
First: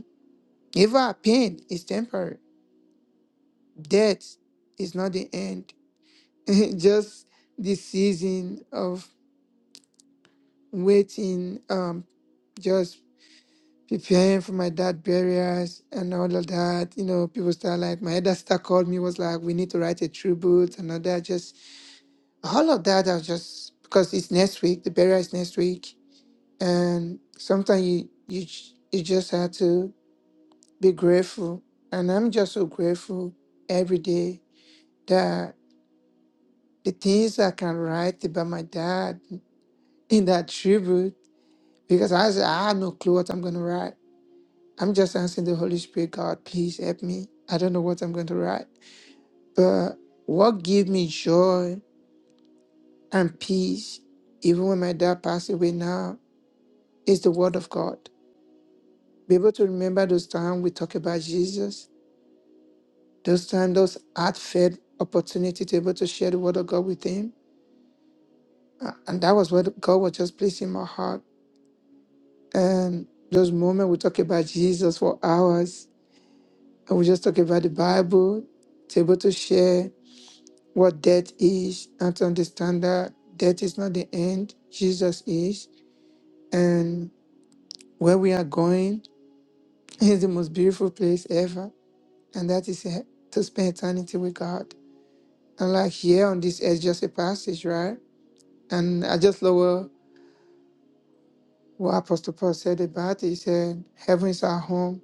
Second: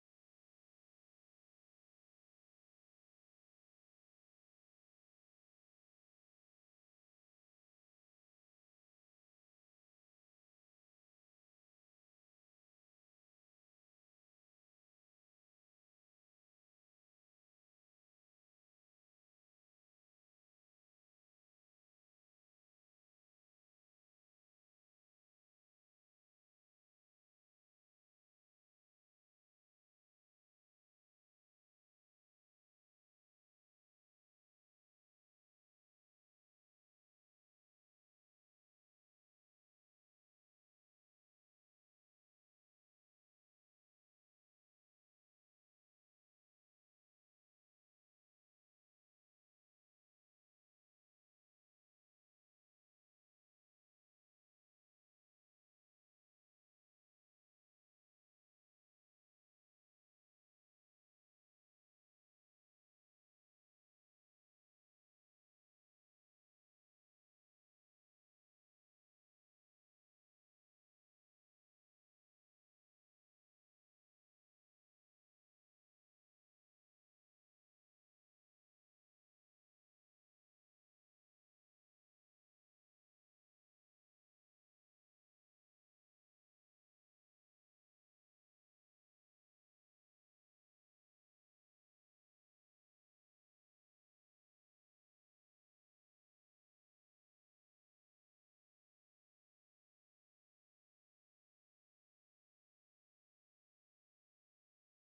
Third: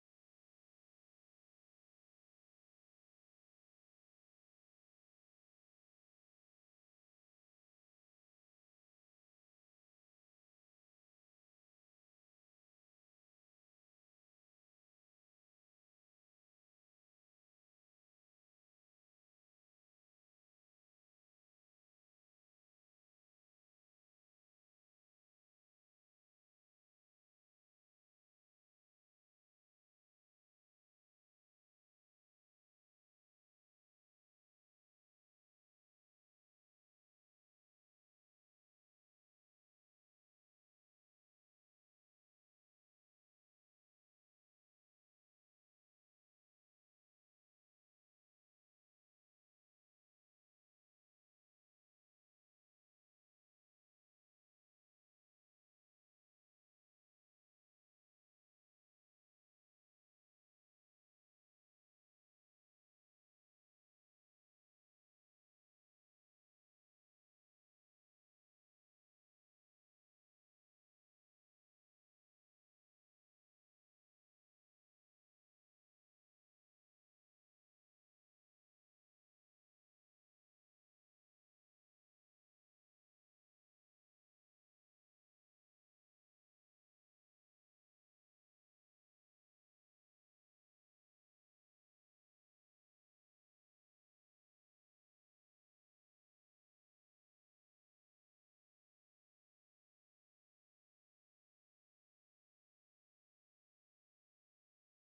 Even pain is temporary. Death is not the end. just the season of waiting, um, just preparing for my dad burials and all of that. You know, people start like my elder sister called me, was like, We need to write a tribute and all that. Just all of that I was just because it's next week, the burial is next week. And sometimes you you j- you just have to be grateful. And I'm just so grateful every day the things I can write about my dad in that tribute because I, said, I have no clue what I'm going to write. I'm just asking the Holy Spirit, God, please help me. I don't know what I'm going to write. But what gave me joy and peace, even when my dad passed away now, is the Word of God. Be able to remember those times we talk about Jesus, those times, those heartfelt opportunity to be able to share the Word of God with Him. Uh, And that was what God was just placing in my heart And those moments we talk about Jesus for hours, and we just talk about the Bible, to able to share what death is, and to understand that death is not the end, Jesus is, and where we are going is the most beautiful place ever, and that is he- to spend eternity with God. And like here on this earth, just a passage, right? And I just love what what Apostle Paul said about it. He said, Heaven is our home,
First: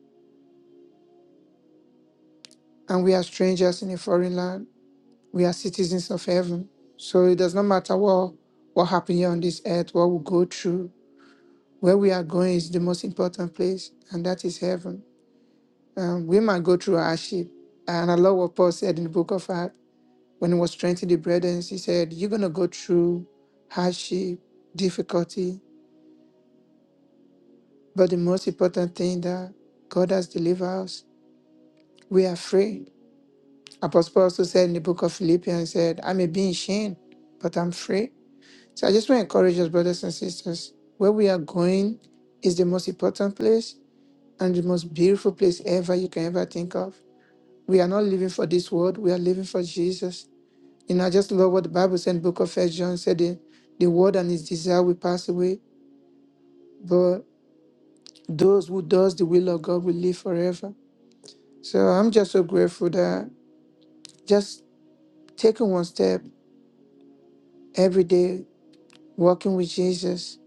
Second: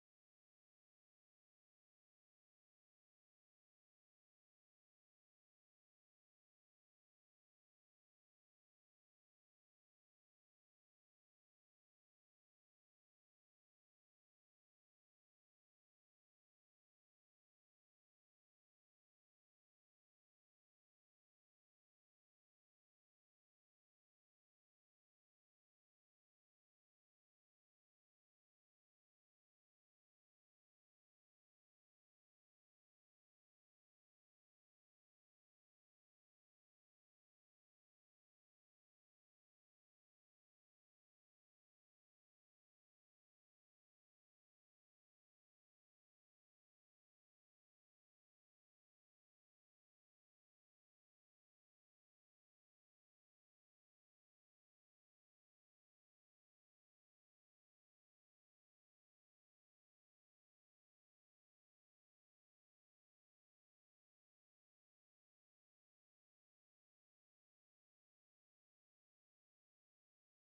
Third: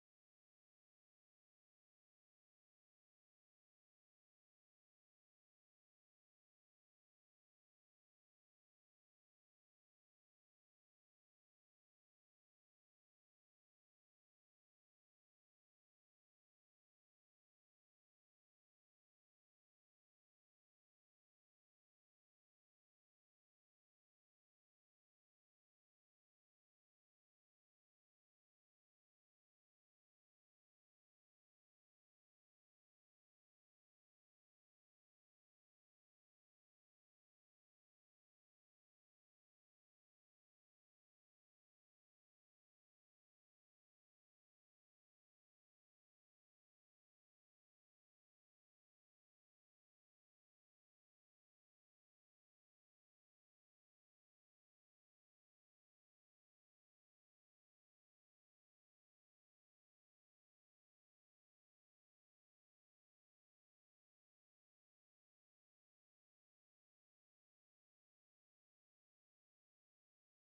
and we are strangers in a foreign land. We are citizens of heaven. So it does not matter what what happened here on this earth, what we go through. Where we are going is the most important place, and that is heaven. Um, we might go through hardship. And I love what Paul said in the book of Acts when he was strengthening the brethren. He said, You're going to go through hardship, difficulty, but the most important thing that God has delivered us, we are free. Apostle Paul also said in the book of Philippians, he said, I may be in shame, but I'm free. So I just want to encourage us, brothers and sisters, where we are going is the most important place and the most beautiful place ever you can ever think of. We are not living for this world, we are living for Jesus. You know, I just love what the Bible said in the book of First John said the, the word and its desire will pass away, but those who does the will of God will live forever. So I'm just so grateful that just taking one step every day, walking with Jesus,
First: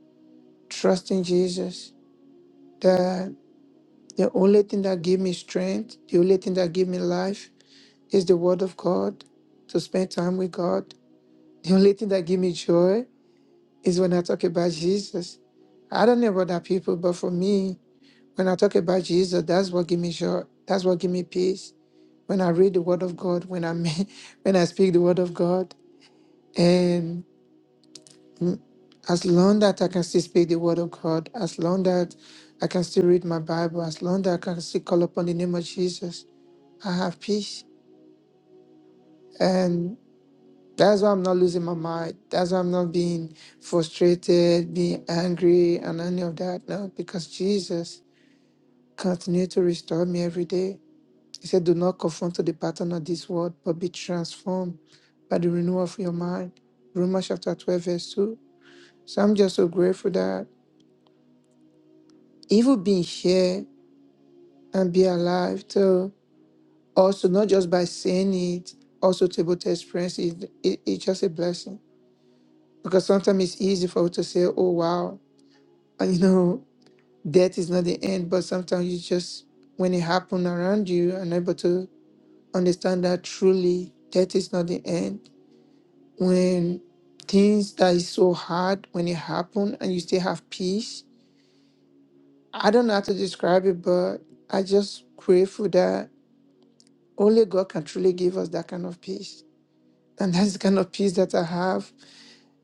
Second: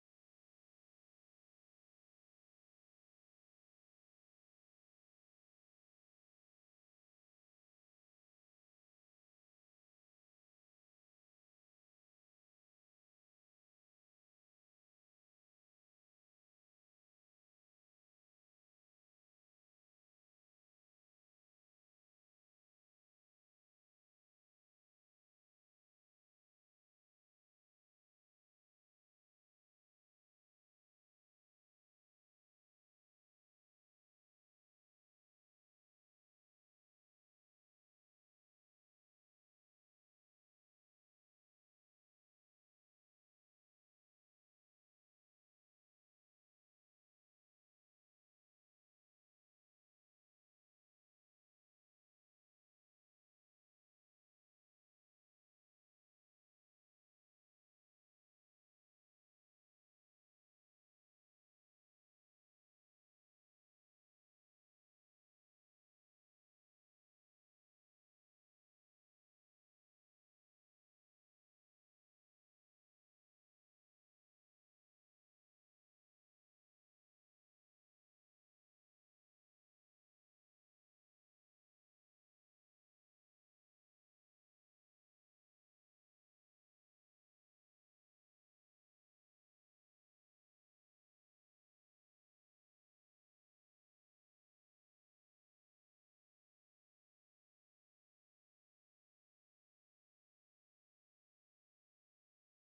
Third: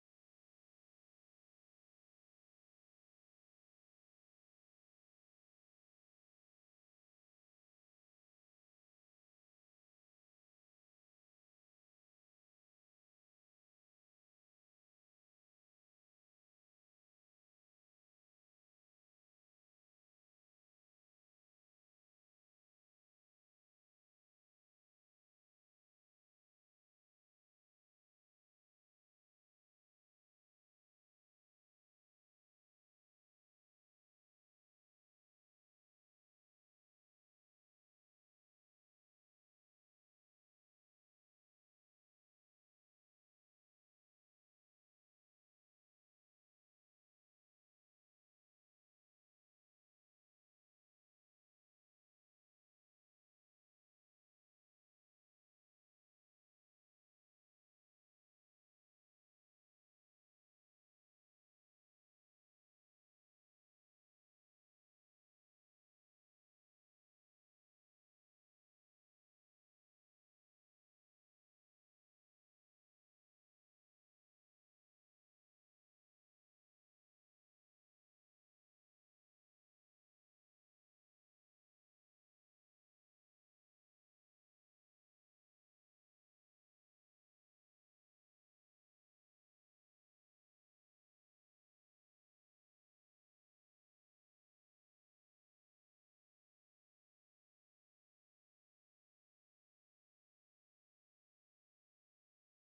trusting Jesus, The only thing that give me strength, the only thing that give me life is the word of God, to spend time with God. The only thing that give me joy is when I talk about Jesus. I don't know about other people, but for me, when I talk about Jesus, that's what give me joy. That's what give me peace. When I read the word of God, when I when I speak the word of God, and mm, as long that I can still speak the word of God, as long that I can still read my Bible, as long that I can still call upon the name of Jesus, I have peace. And that's why I'm not losing my mind. That's why I'm not being frustrated, being angry, and any of that. No, because Jesus continued to restore me every day. He said, Do not conform to the pattern of this world, but be transformed by the renewal of your mind. Romans chapter 12, verse 2. So I'm just so grateful that even being here and be alive to also not just by saying it, also to be able to experience it, it- it's just a blessing. because sometimes it's easy for you to say, "Oh wow, and, you know, death is not the end." But sometimes you just, when it happens around you, are able to understand that truly death is not the end. When things that is so hard when it happen and you still have peace, I don't know how to describe it, but I just grateful that only God can truly give us that kind of peace, and that's the kind of peace that I have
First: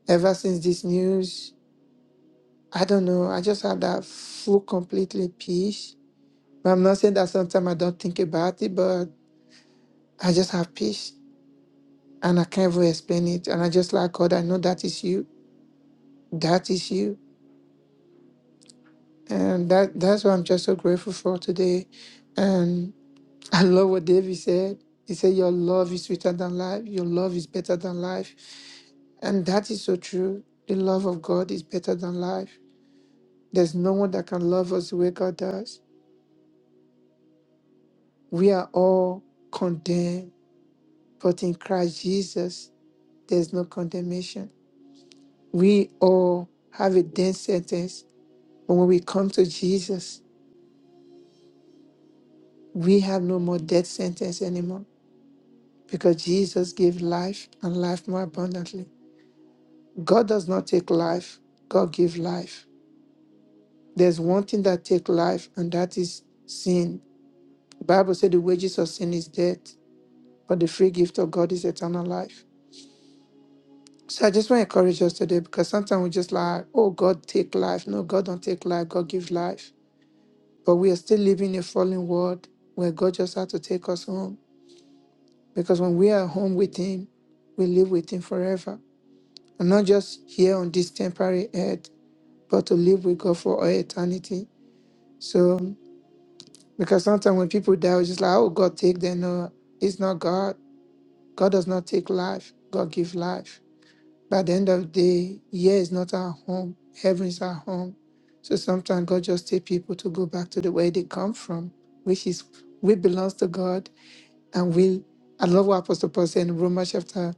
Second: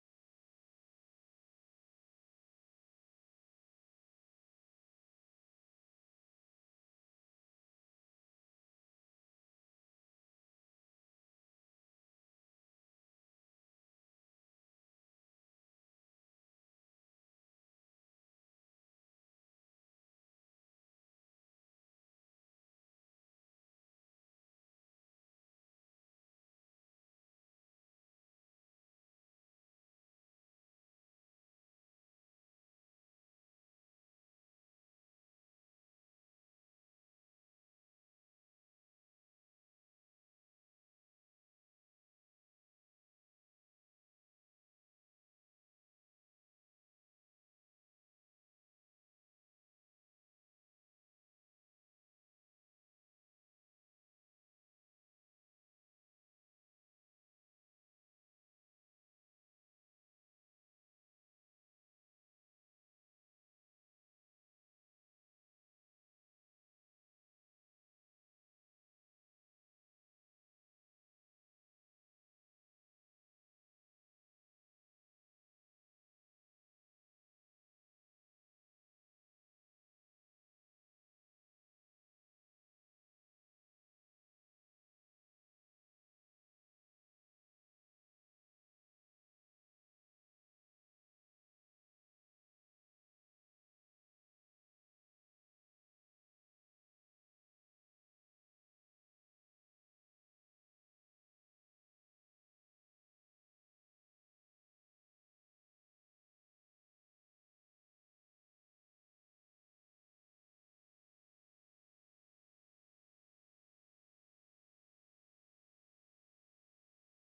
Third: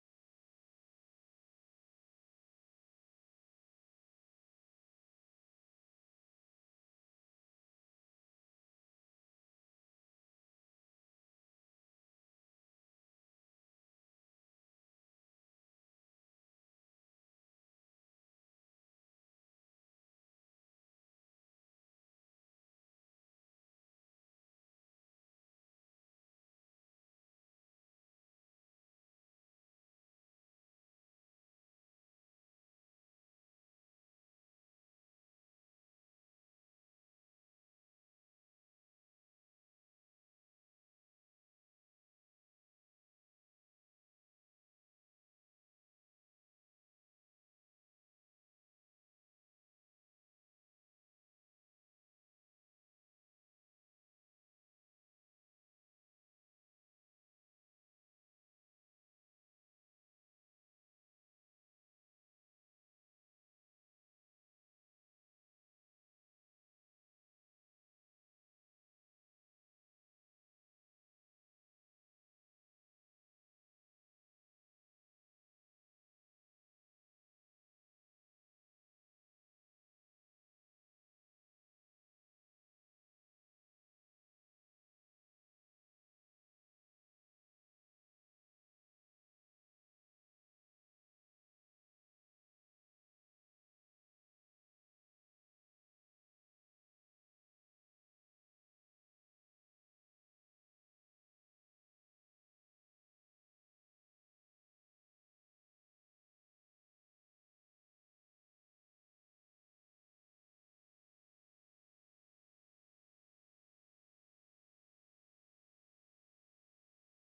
ever since this news. I don't know. I just had that full, completely peace. But I'm not saying that sometimes I don't think about it, but I just have peace and I can't even explain it. And I just like God, I know that is you. That is you. And that that's what I'm just so grateful for today. And I love what David said. He said, Your love is sweeter than life. Your love is better than life. And that is so true. The love of God is better than life. There's no one that can love us the way God does. We are all condemned But in Christ Jesus, there's no condemnation. We all have a death sentence, but when we come to Jesus, we have no more death sentence anymore because Jesus gave life and life more abundantly. God does not take life, God gives life. There's one thing that takes life, and that is sin. The Bible said the wages of sin is death, but the free gift of God is eternal life. So I just want to encourage us today because sometimes we just like, oh, God take life. No, God don't take life. God gives life. But we are still living in a fallen world where God just had to take us home. Because when we are home with Him, we live with Him forever. And not just here on this temporary earth, but to live with God for all eternity. So, because sometimes when people die, we're just like, oh, God take them. No, it's not God. God does not take life. God gives life. By the end of the day, here is not our home, heaven is our home. So sometimes God just takes people to go back to the way they come from, which is we belong to God and we I love what Apostle Paul said in Romans chapter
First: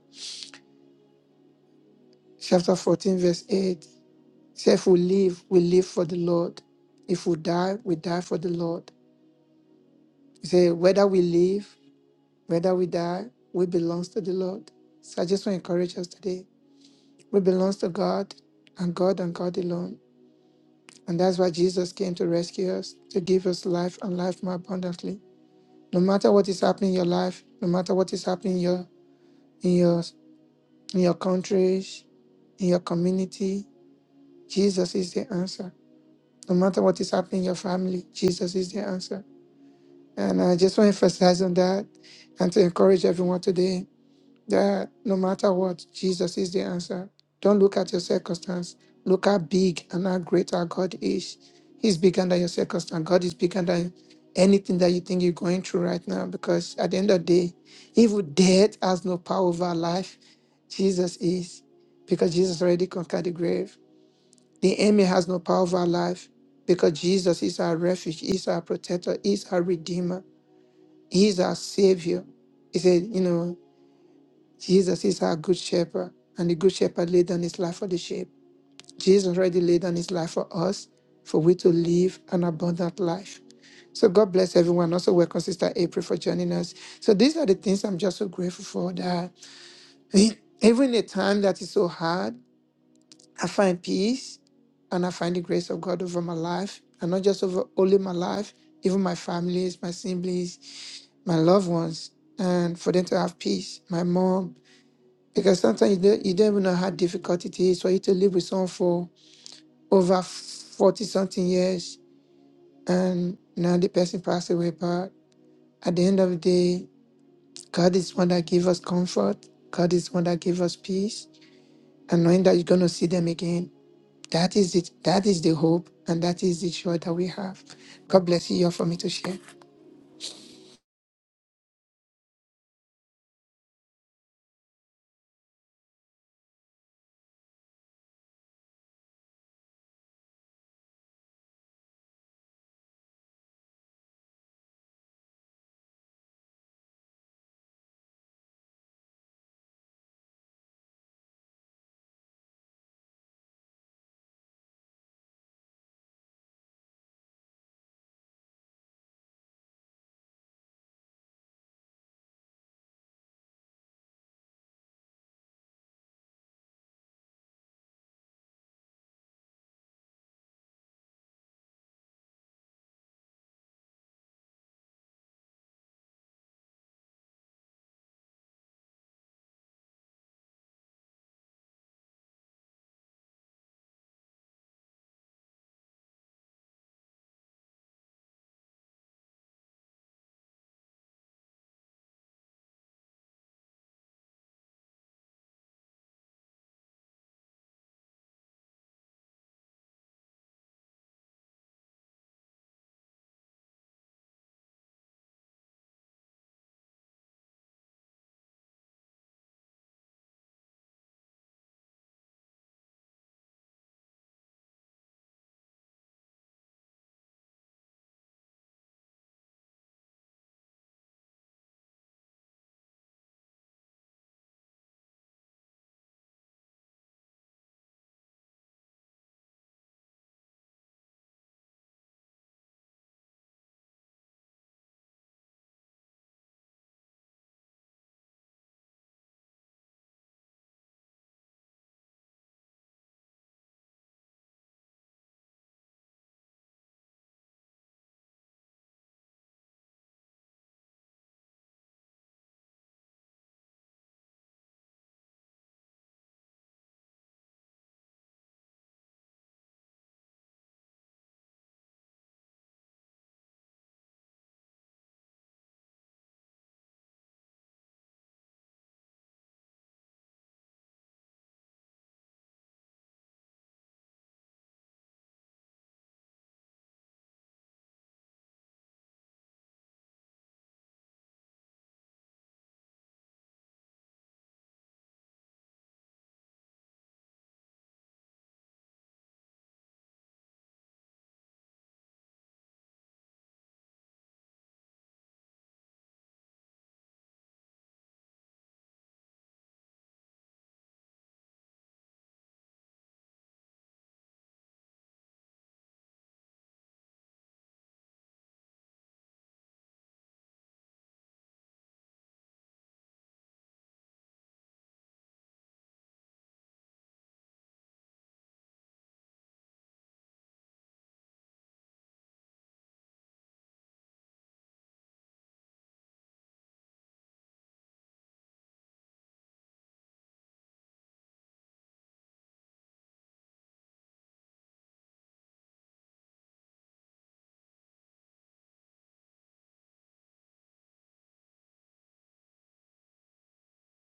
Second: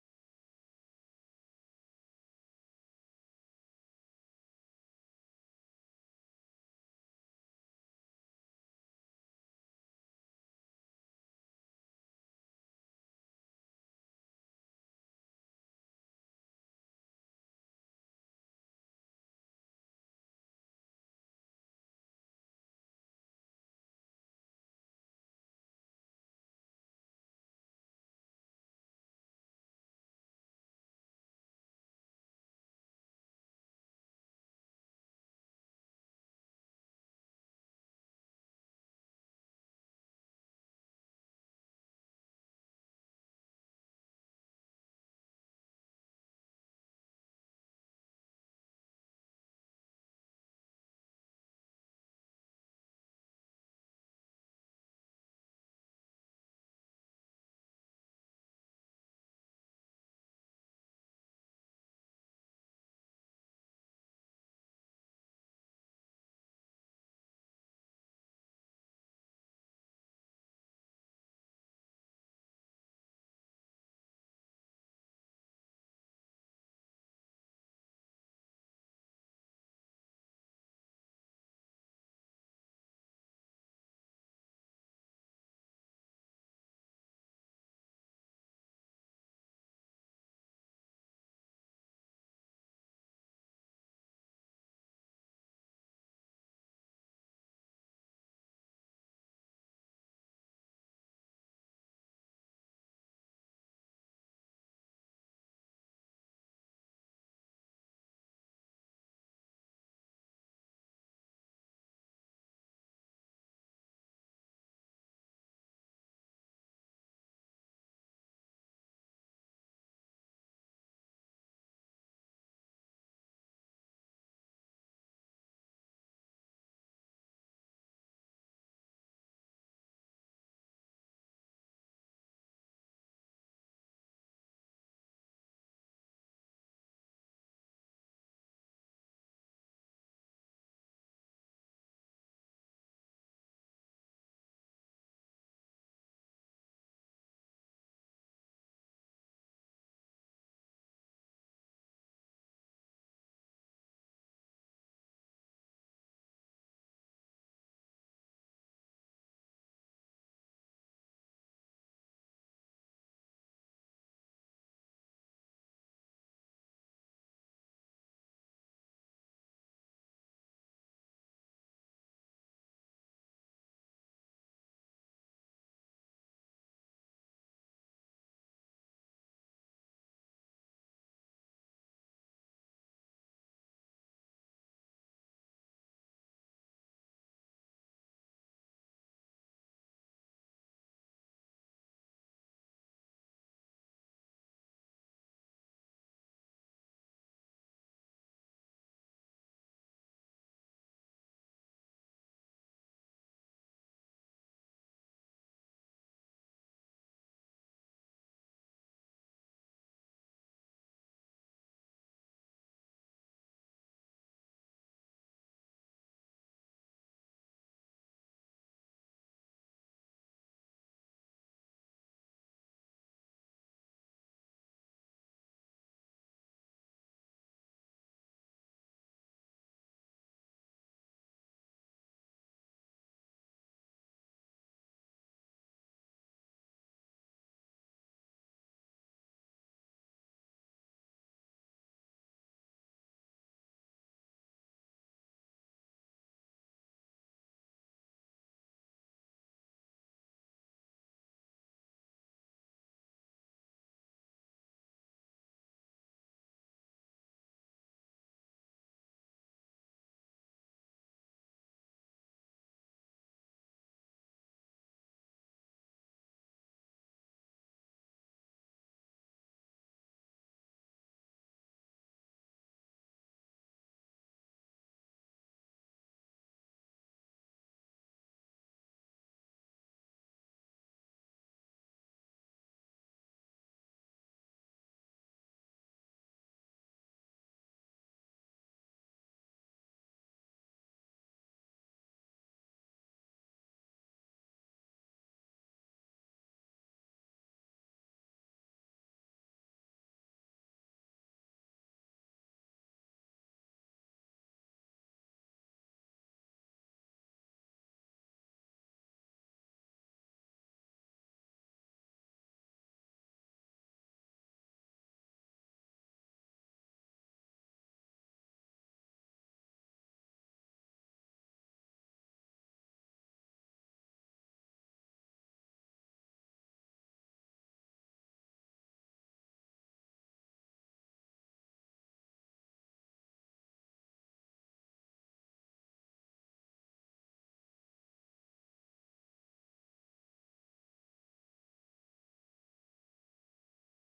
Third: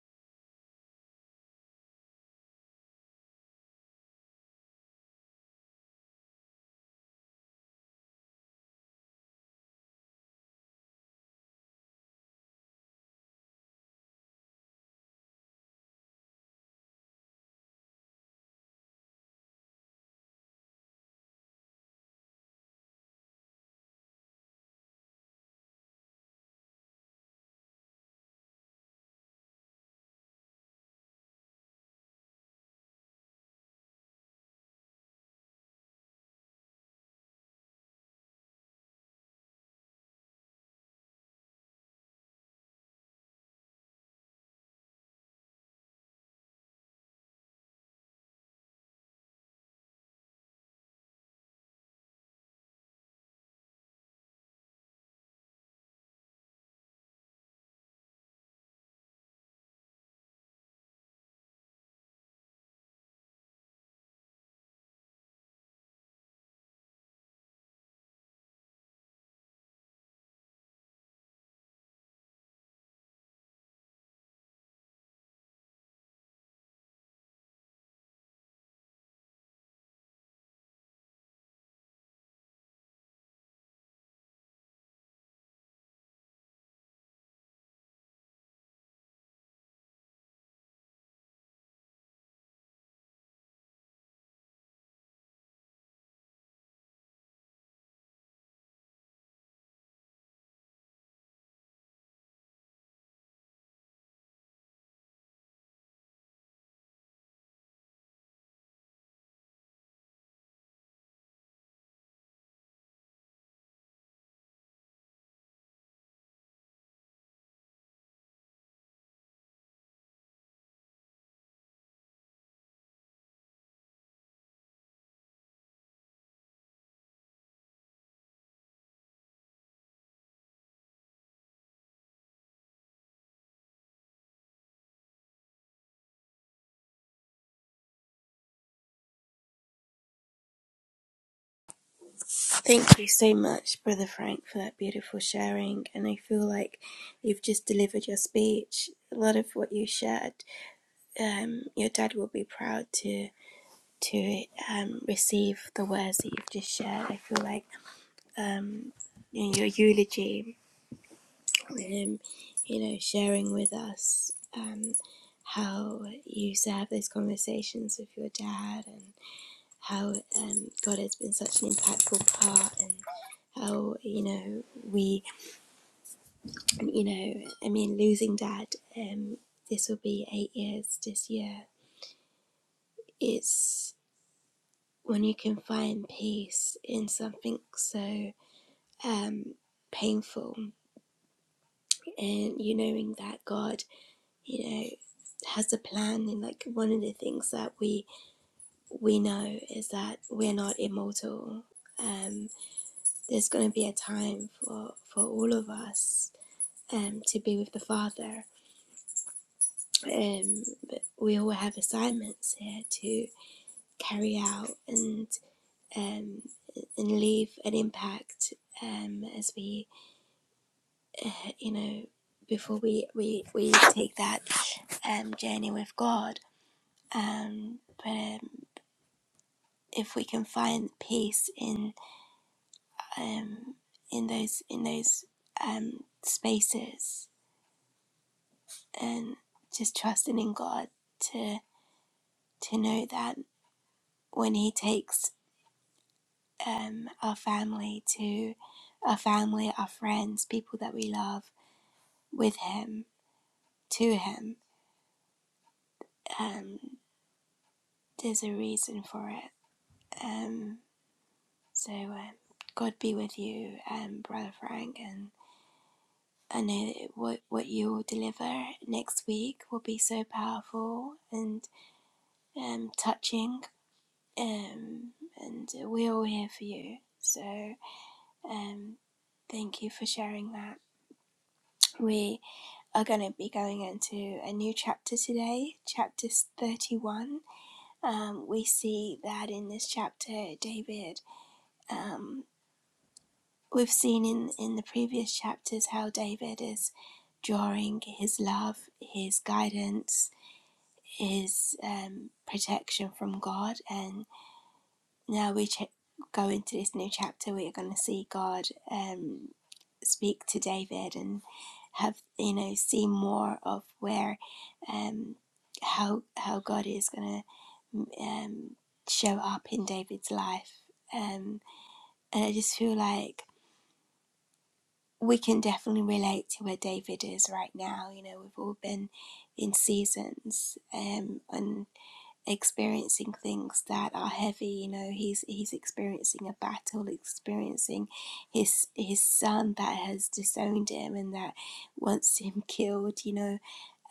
chapter 14, verse 8. He said, if we live, we live for the Lord. If we die, we die for the Lord. He said, whether we live, whether we die, we belong to the Lord. So I just want to encourage us today. We belong to God and God and God alone. And that's why Jesus came to rescue us, to give us life and life more abundantly. No matter what is happening in your life, no matter what is happening in your in your in your countries, in your community, Jesus is the answer. No matter what is happening in your family, Jesus is the answer. And I just want to emphasize on that and to encourage everyone today. that no matter what, Jesus is the answer. Don't look at your circumstance. Look how big and how great our God is. He's bigger than your circumstance. God is bigger than anything that you think you're going through right now. Because at the end of the day, even death has no power over our life. Jesus is. Because Jesus already conquered the grave. The enemy has no power over our life. Because Jesus is our refuge, is our protector, is our redeemer, is our savior. He said, you know. Jesus is our good shepherd, and the good shepherd laid down his life for the sheep. Jesus already laid down his life for us, for we to live an abundant life. So God bless everyone. Also, welcome Sister April for joining us. So these are the things I'm just so grateful for that even in a time that is so hard, I find peace and I find the grace of God over my life. And not just over only my life, even my families, my siblings, my loved ones, and for them to have peace. My mom, because sometimes you don't, you don't even know how difficult it is for you to live with someone for over 40 something years and now the person passed away. But at the end of the day, God is one that gives us comfort. God is one that gives us peace. And knowing that you're going to see them again, that is it. That is the hope and that is the joy that we have. God bless you all for me to share.
Thank you so much, Brother Frank, for that beautiful sharing. And I feel like you've just delivered your speech. A lot of what you shared, um, your dad will be proud to to um, receive the words that you've just shared. I feel like um, your eulogy um, you know, sharing with us um, how you used to have those conversations with your dad and how um, God has been such an impactful part and how, you know, we, you know, I mean, losing dad, um, this will be eight years this year. It's when you can find peace in something so um, painful and you knowing that God you know has a plan and like one of the things that we we know is that we're not immortal um there's going to be a time for for all of us um to be with the father um but we all have assignments here to carry out and um and leave an impact um as we uh, you know before we we we take that um journey with god um but um, if we can find peace in um, in those in those um, spaces and just trusting in God to to know that when He takes um, our family to our family, our friends, people that we love with Him to Him, um, there's a reason for it. Um, so uh, God be with you, um, brother Frank, and I know that what what you will deliver next week will be so powerful and um, touching, um, and we're all here for you. So um, thank you for sharing that. We are going to be going into a new chapter today, chapter 31. Um, we see that in this chapter, David, um, we've seen in, in the previous chapters how David is drawing his love, his guidance, Is um, protection from God. And now we ch- go into this new chapter, we are going to see God um, speak to David and have, you know, see more of where, um, how, how God is going to um, show up in David's life. Um, and I just feel like we can definitely relate to where David is right now. You know, we've all been in seasons um, and experiencing things that are heavy you know he's he's experiencing a battle experiencing his his son that has disowned him and that wants him killed you know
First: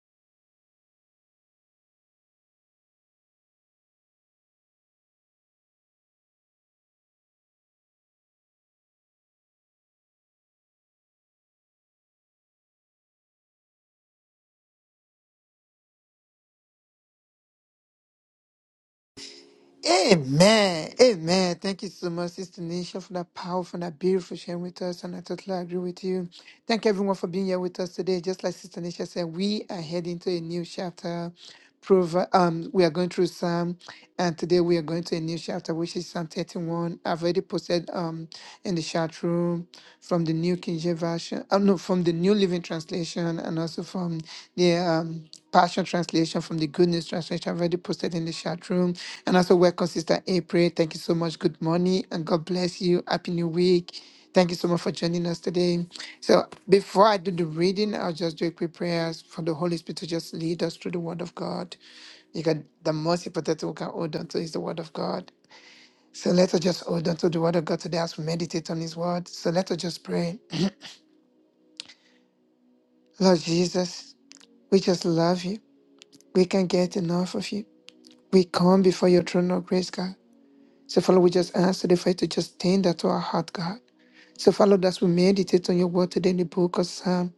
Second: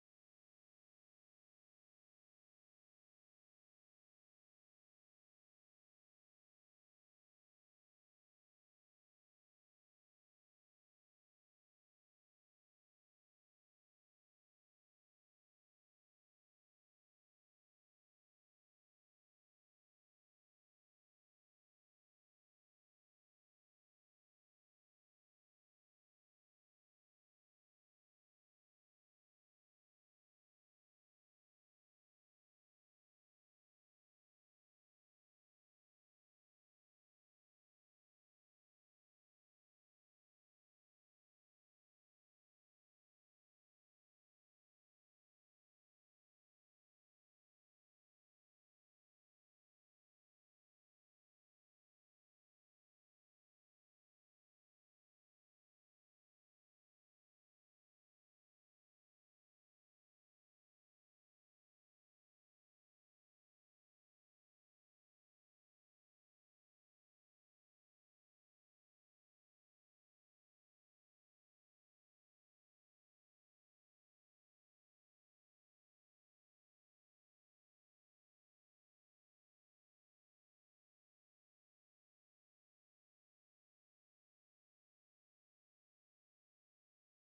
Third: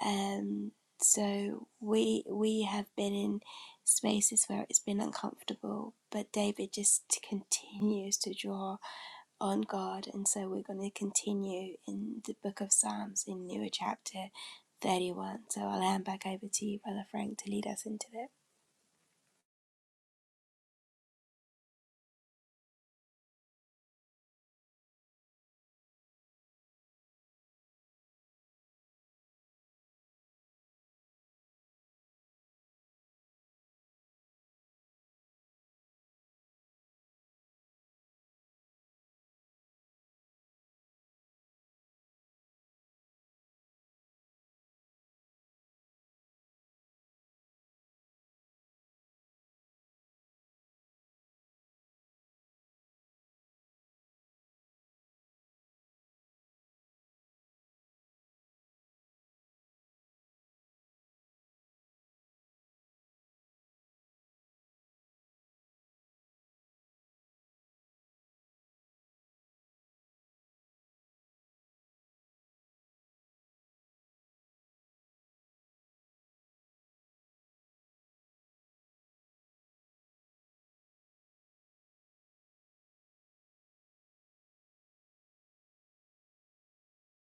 um so we we have been in spaces where it's been uncomfortable but david just continues to draw on god and so we're going to continue in the book of psalms in newer chapter 31 so i'll hand back over to you brother frank to lead us into it
Amen. Amen. Thank you so much, Sister Nisha, for that powerful and that beautiful sharing with us. And I totally agree with you. Thank everyone for being here with us today. Just like Sister Nisha said, we are heading to a new chapter. Prov- um, we are going through Psalm, and today we are going to a new chapter, which is Psalm 31. I've already posted um in the chat room from the New King James version, uh, no, from the New Living Translation and also from the um, Passion Translation, from the Good News Translation. I've already posted in the chat room. And also, welcome, Sister April. Thank you so much. Good morning and God bless you. Happy New Week. Thank you so much for joining us today. So, before I do the reading, I'll just do a quick prayers for the Holy Spirit to just lead us through the Word of God. You got the most important thing we can hold on to is the Word of God. So, let us just hold on to the Word of God today as we meditate on His Word. So, let us just pray. Lord Jesus, we just love you. We can't get enough of you. We come before your throne of grace, God. So, Father, we just ask today for you to just tend that to our heart, God. So, Father, as we meditate on your word today in the book of Psalm,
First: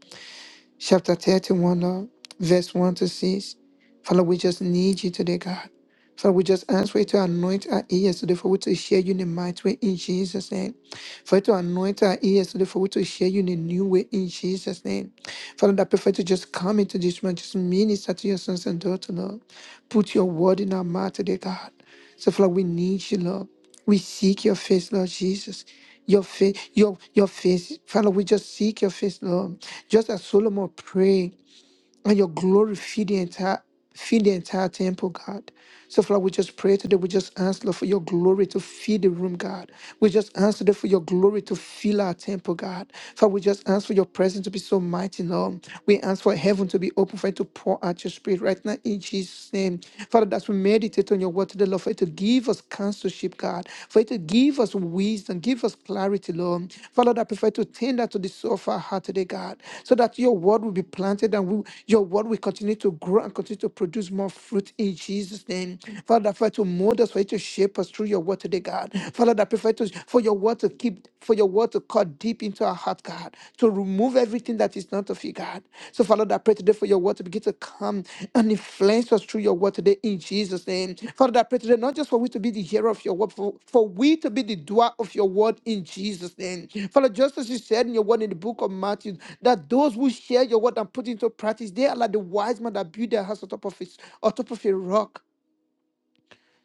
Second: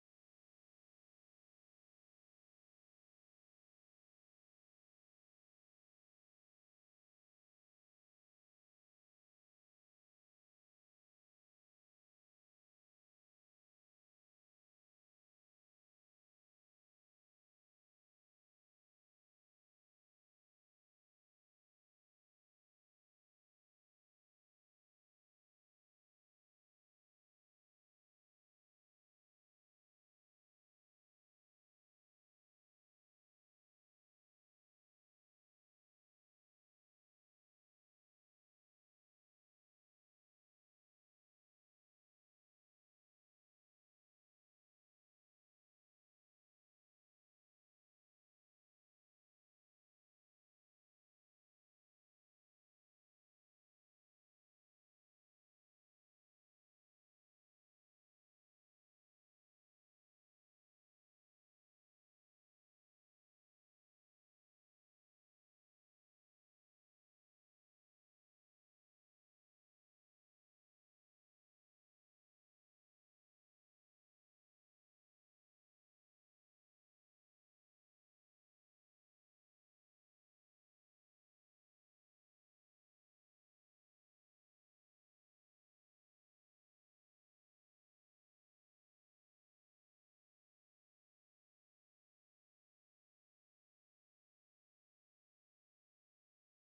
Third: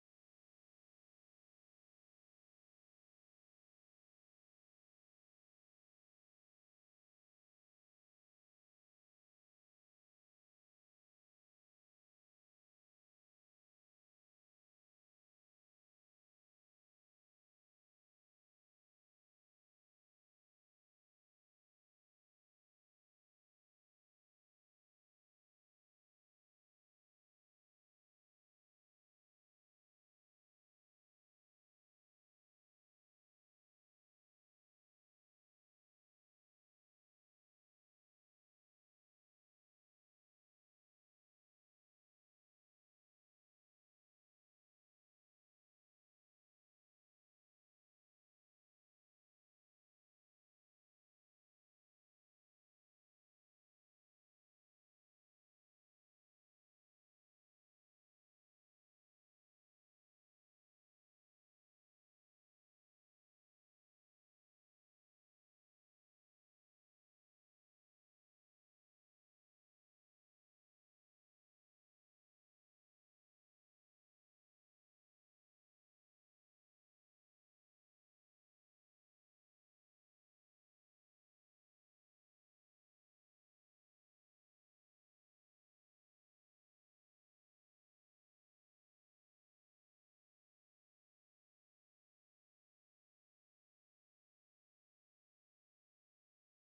chapter 31, Lord, verse 1 to 6, Father, we just need you today, God. So we just ask for you to anoint our ears today for we to hear you in a mighty way in Jesus' name. For you to anoint our ears today for we to hear you in a new way in Jesus' name. Father, I prefer to just come into this man, just minister to your sons and daughters, Lord. Put your word in our mouth today, God. So, Father, we need you, Lord. We seek your face, Lord Jesus. Your face, your your face, Father. We just seek your face, Lord. Just as Solomon prayed. Let your glory feed the entire feed the entire temple, God. So, Father, we just pray today. We just ask, Lord, for your glory to feed the room, God. We just ask today for your glory to fill our temple, God. Father, we just ask for your presence to be so mighty, Lord. We ask for heaven to be open for it to pour out your spirit right now in Jesus' name. Father, as we meditate on your word today, Lord, for it to give us counsel apostleship, God. For you to give us wisdom, give us clarity, Lord. Father, I prefer to tender to the soul of our heart today, God, so that your word will be planted and we, your word will continue to grow and continue to produce more fruit in Jesus' name. Father, I pray to mold us, for you to shape us through your word today, God. Father, I prefer to for your word to keep, for your word to cut deep into our heart, God, to remove Remove everything that is not of you, God. So, Father, Lord, I pray today for your word to begin to come and influence us through your word today in Jesus' name. Father, I pray today not just for we to be the hearer of your word, for, for we to be the doer of your word in Jesus' name. Father, just as you said in your word in the book of Matthew, that those who share your word and put into practice, they are like the wise man that built their house on top of, his, on top of a rock.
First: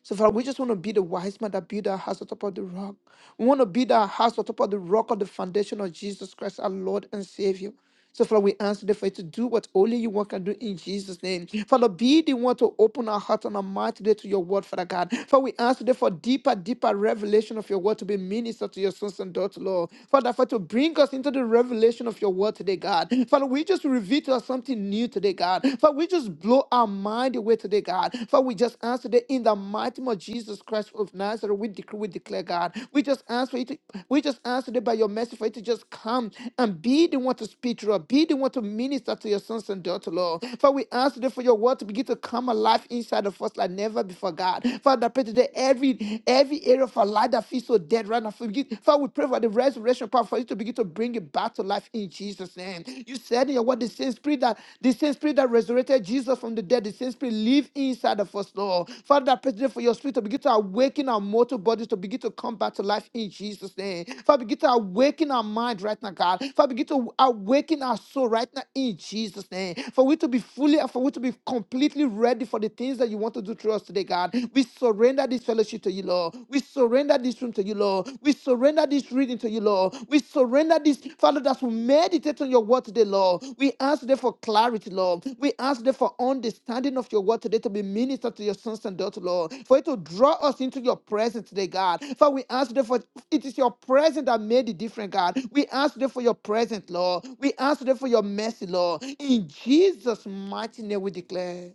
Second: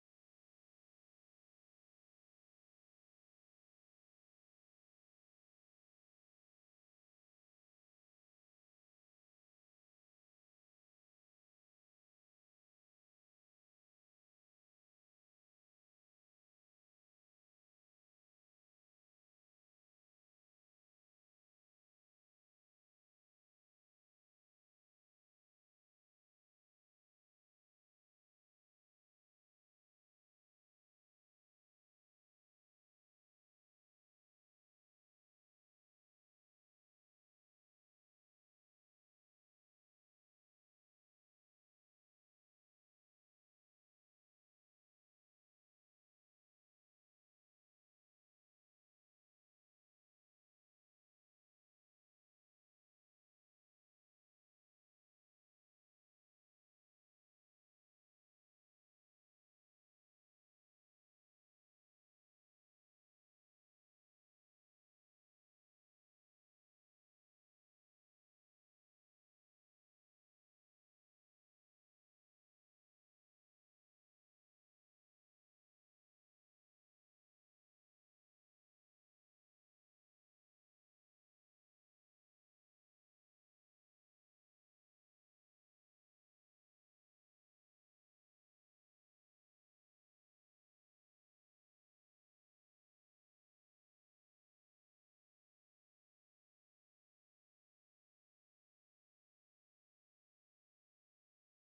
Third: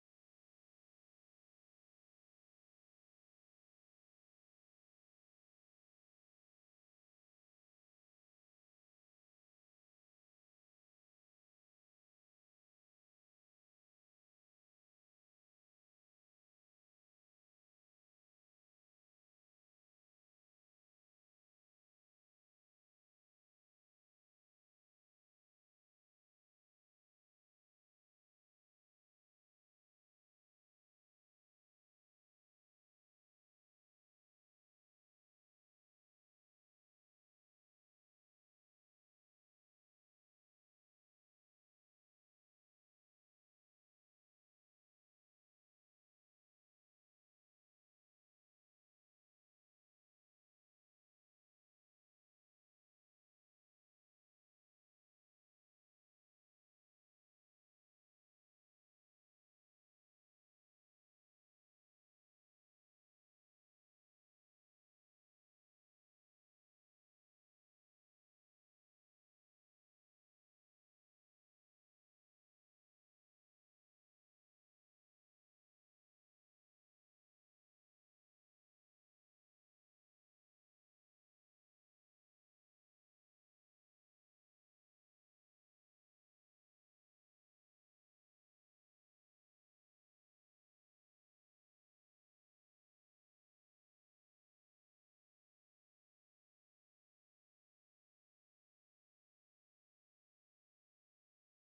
So, Father, we just want to be the wise man that build our house on top of the rock. We want to build our house on top of the rock of the foundation of Jesus Christ, our Lord and Savior. So, Father, we ask today for you to do what only you want can do in Jesus' name. Father, be the one to open our heart and our mind today to your word, Father God. Father, we ask today for deeper, deeper revelation of your word to be ministered to your sons and daughters, Lord. Father, for to bring us into the revelation of your word today, God. Father, we just reveal to us something new today, God. God. Father, we just blow our mind away today, God. Father, we just ask today in the mighty name of Jesus Christ of Nazareth, we decree, we declare, God. We just ask for you to, we just ask today by your mercy for you to just come and be the one to speak to us, be the one to minister to your sons and daughters, Lord. Father, we ask today for your word to begin to come alive inside of us like never before, God. Father, I pray today every every area of our life that feels so dead right now. Forgive, Father, we pray for the resurrection power for you to begin to bring it back to life in Jesus' name. You said in your word, the same spirit that the same spirit that resurrected Jesus from the dead, the same spirit live inside of us, Lord. Father, I pray today for your spirit to begin to awaken our mortal bodies to begin to come back to life in Jesus' name. Father, begin to awaken our mind right now, God. Father, begin to awaken our soul right now in Jesus' name. For we to be fully and for we to be completely ready for the things that you want to do through us today, God. We surrender this fellowship to you, Lord. We surrender this room to you, Lord. We surrender this reading to you, Lord. We surrender this, Father, that we meditate on your word today, Lord. We ask there for clarity, Lord. We ask there for understanding of your word today to be ministered to your sons and daughters, Lord. For it to draw us into your presence today, God. For we ask there for it is your presence that made it different, God. We ask there for your presence, Lord. We ask there for your mercy, Lord. In Jesus' mighty name we declare.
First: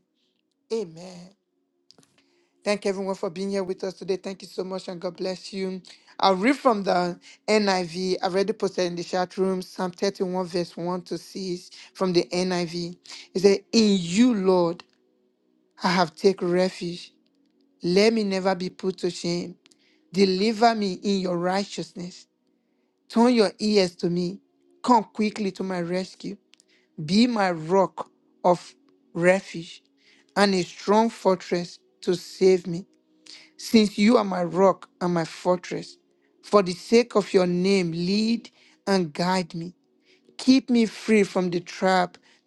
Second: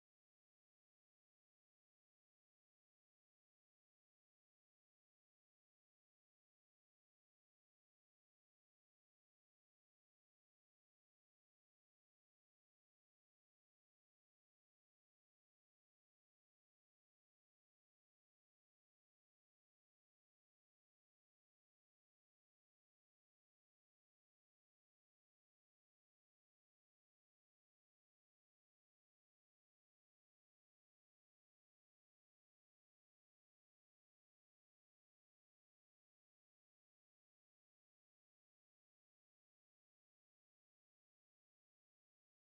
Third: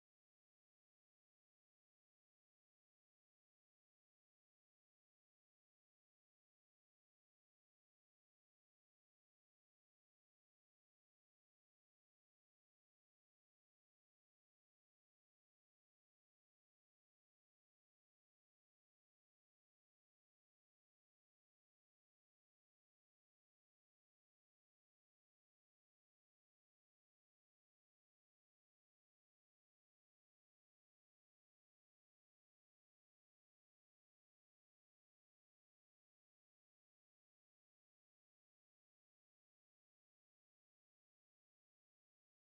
Amen. Thank everyone for being here with us today. Thank you so much and God bless you. I'll read from the NIV. I V. I already posted in the chat room Psalm 31, verse 1 to 6 from the NIV. It says, In you, Lord,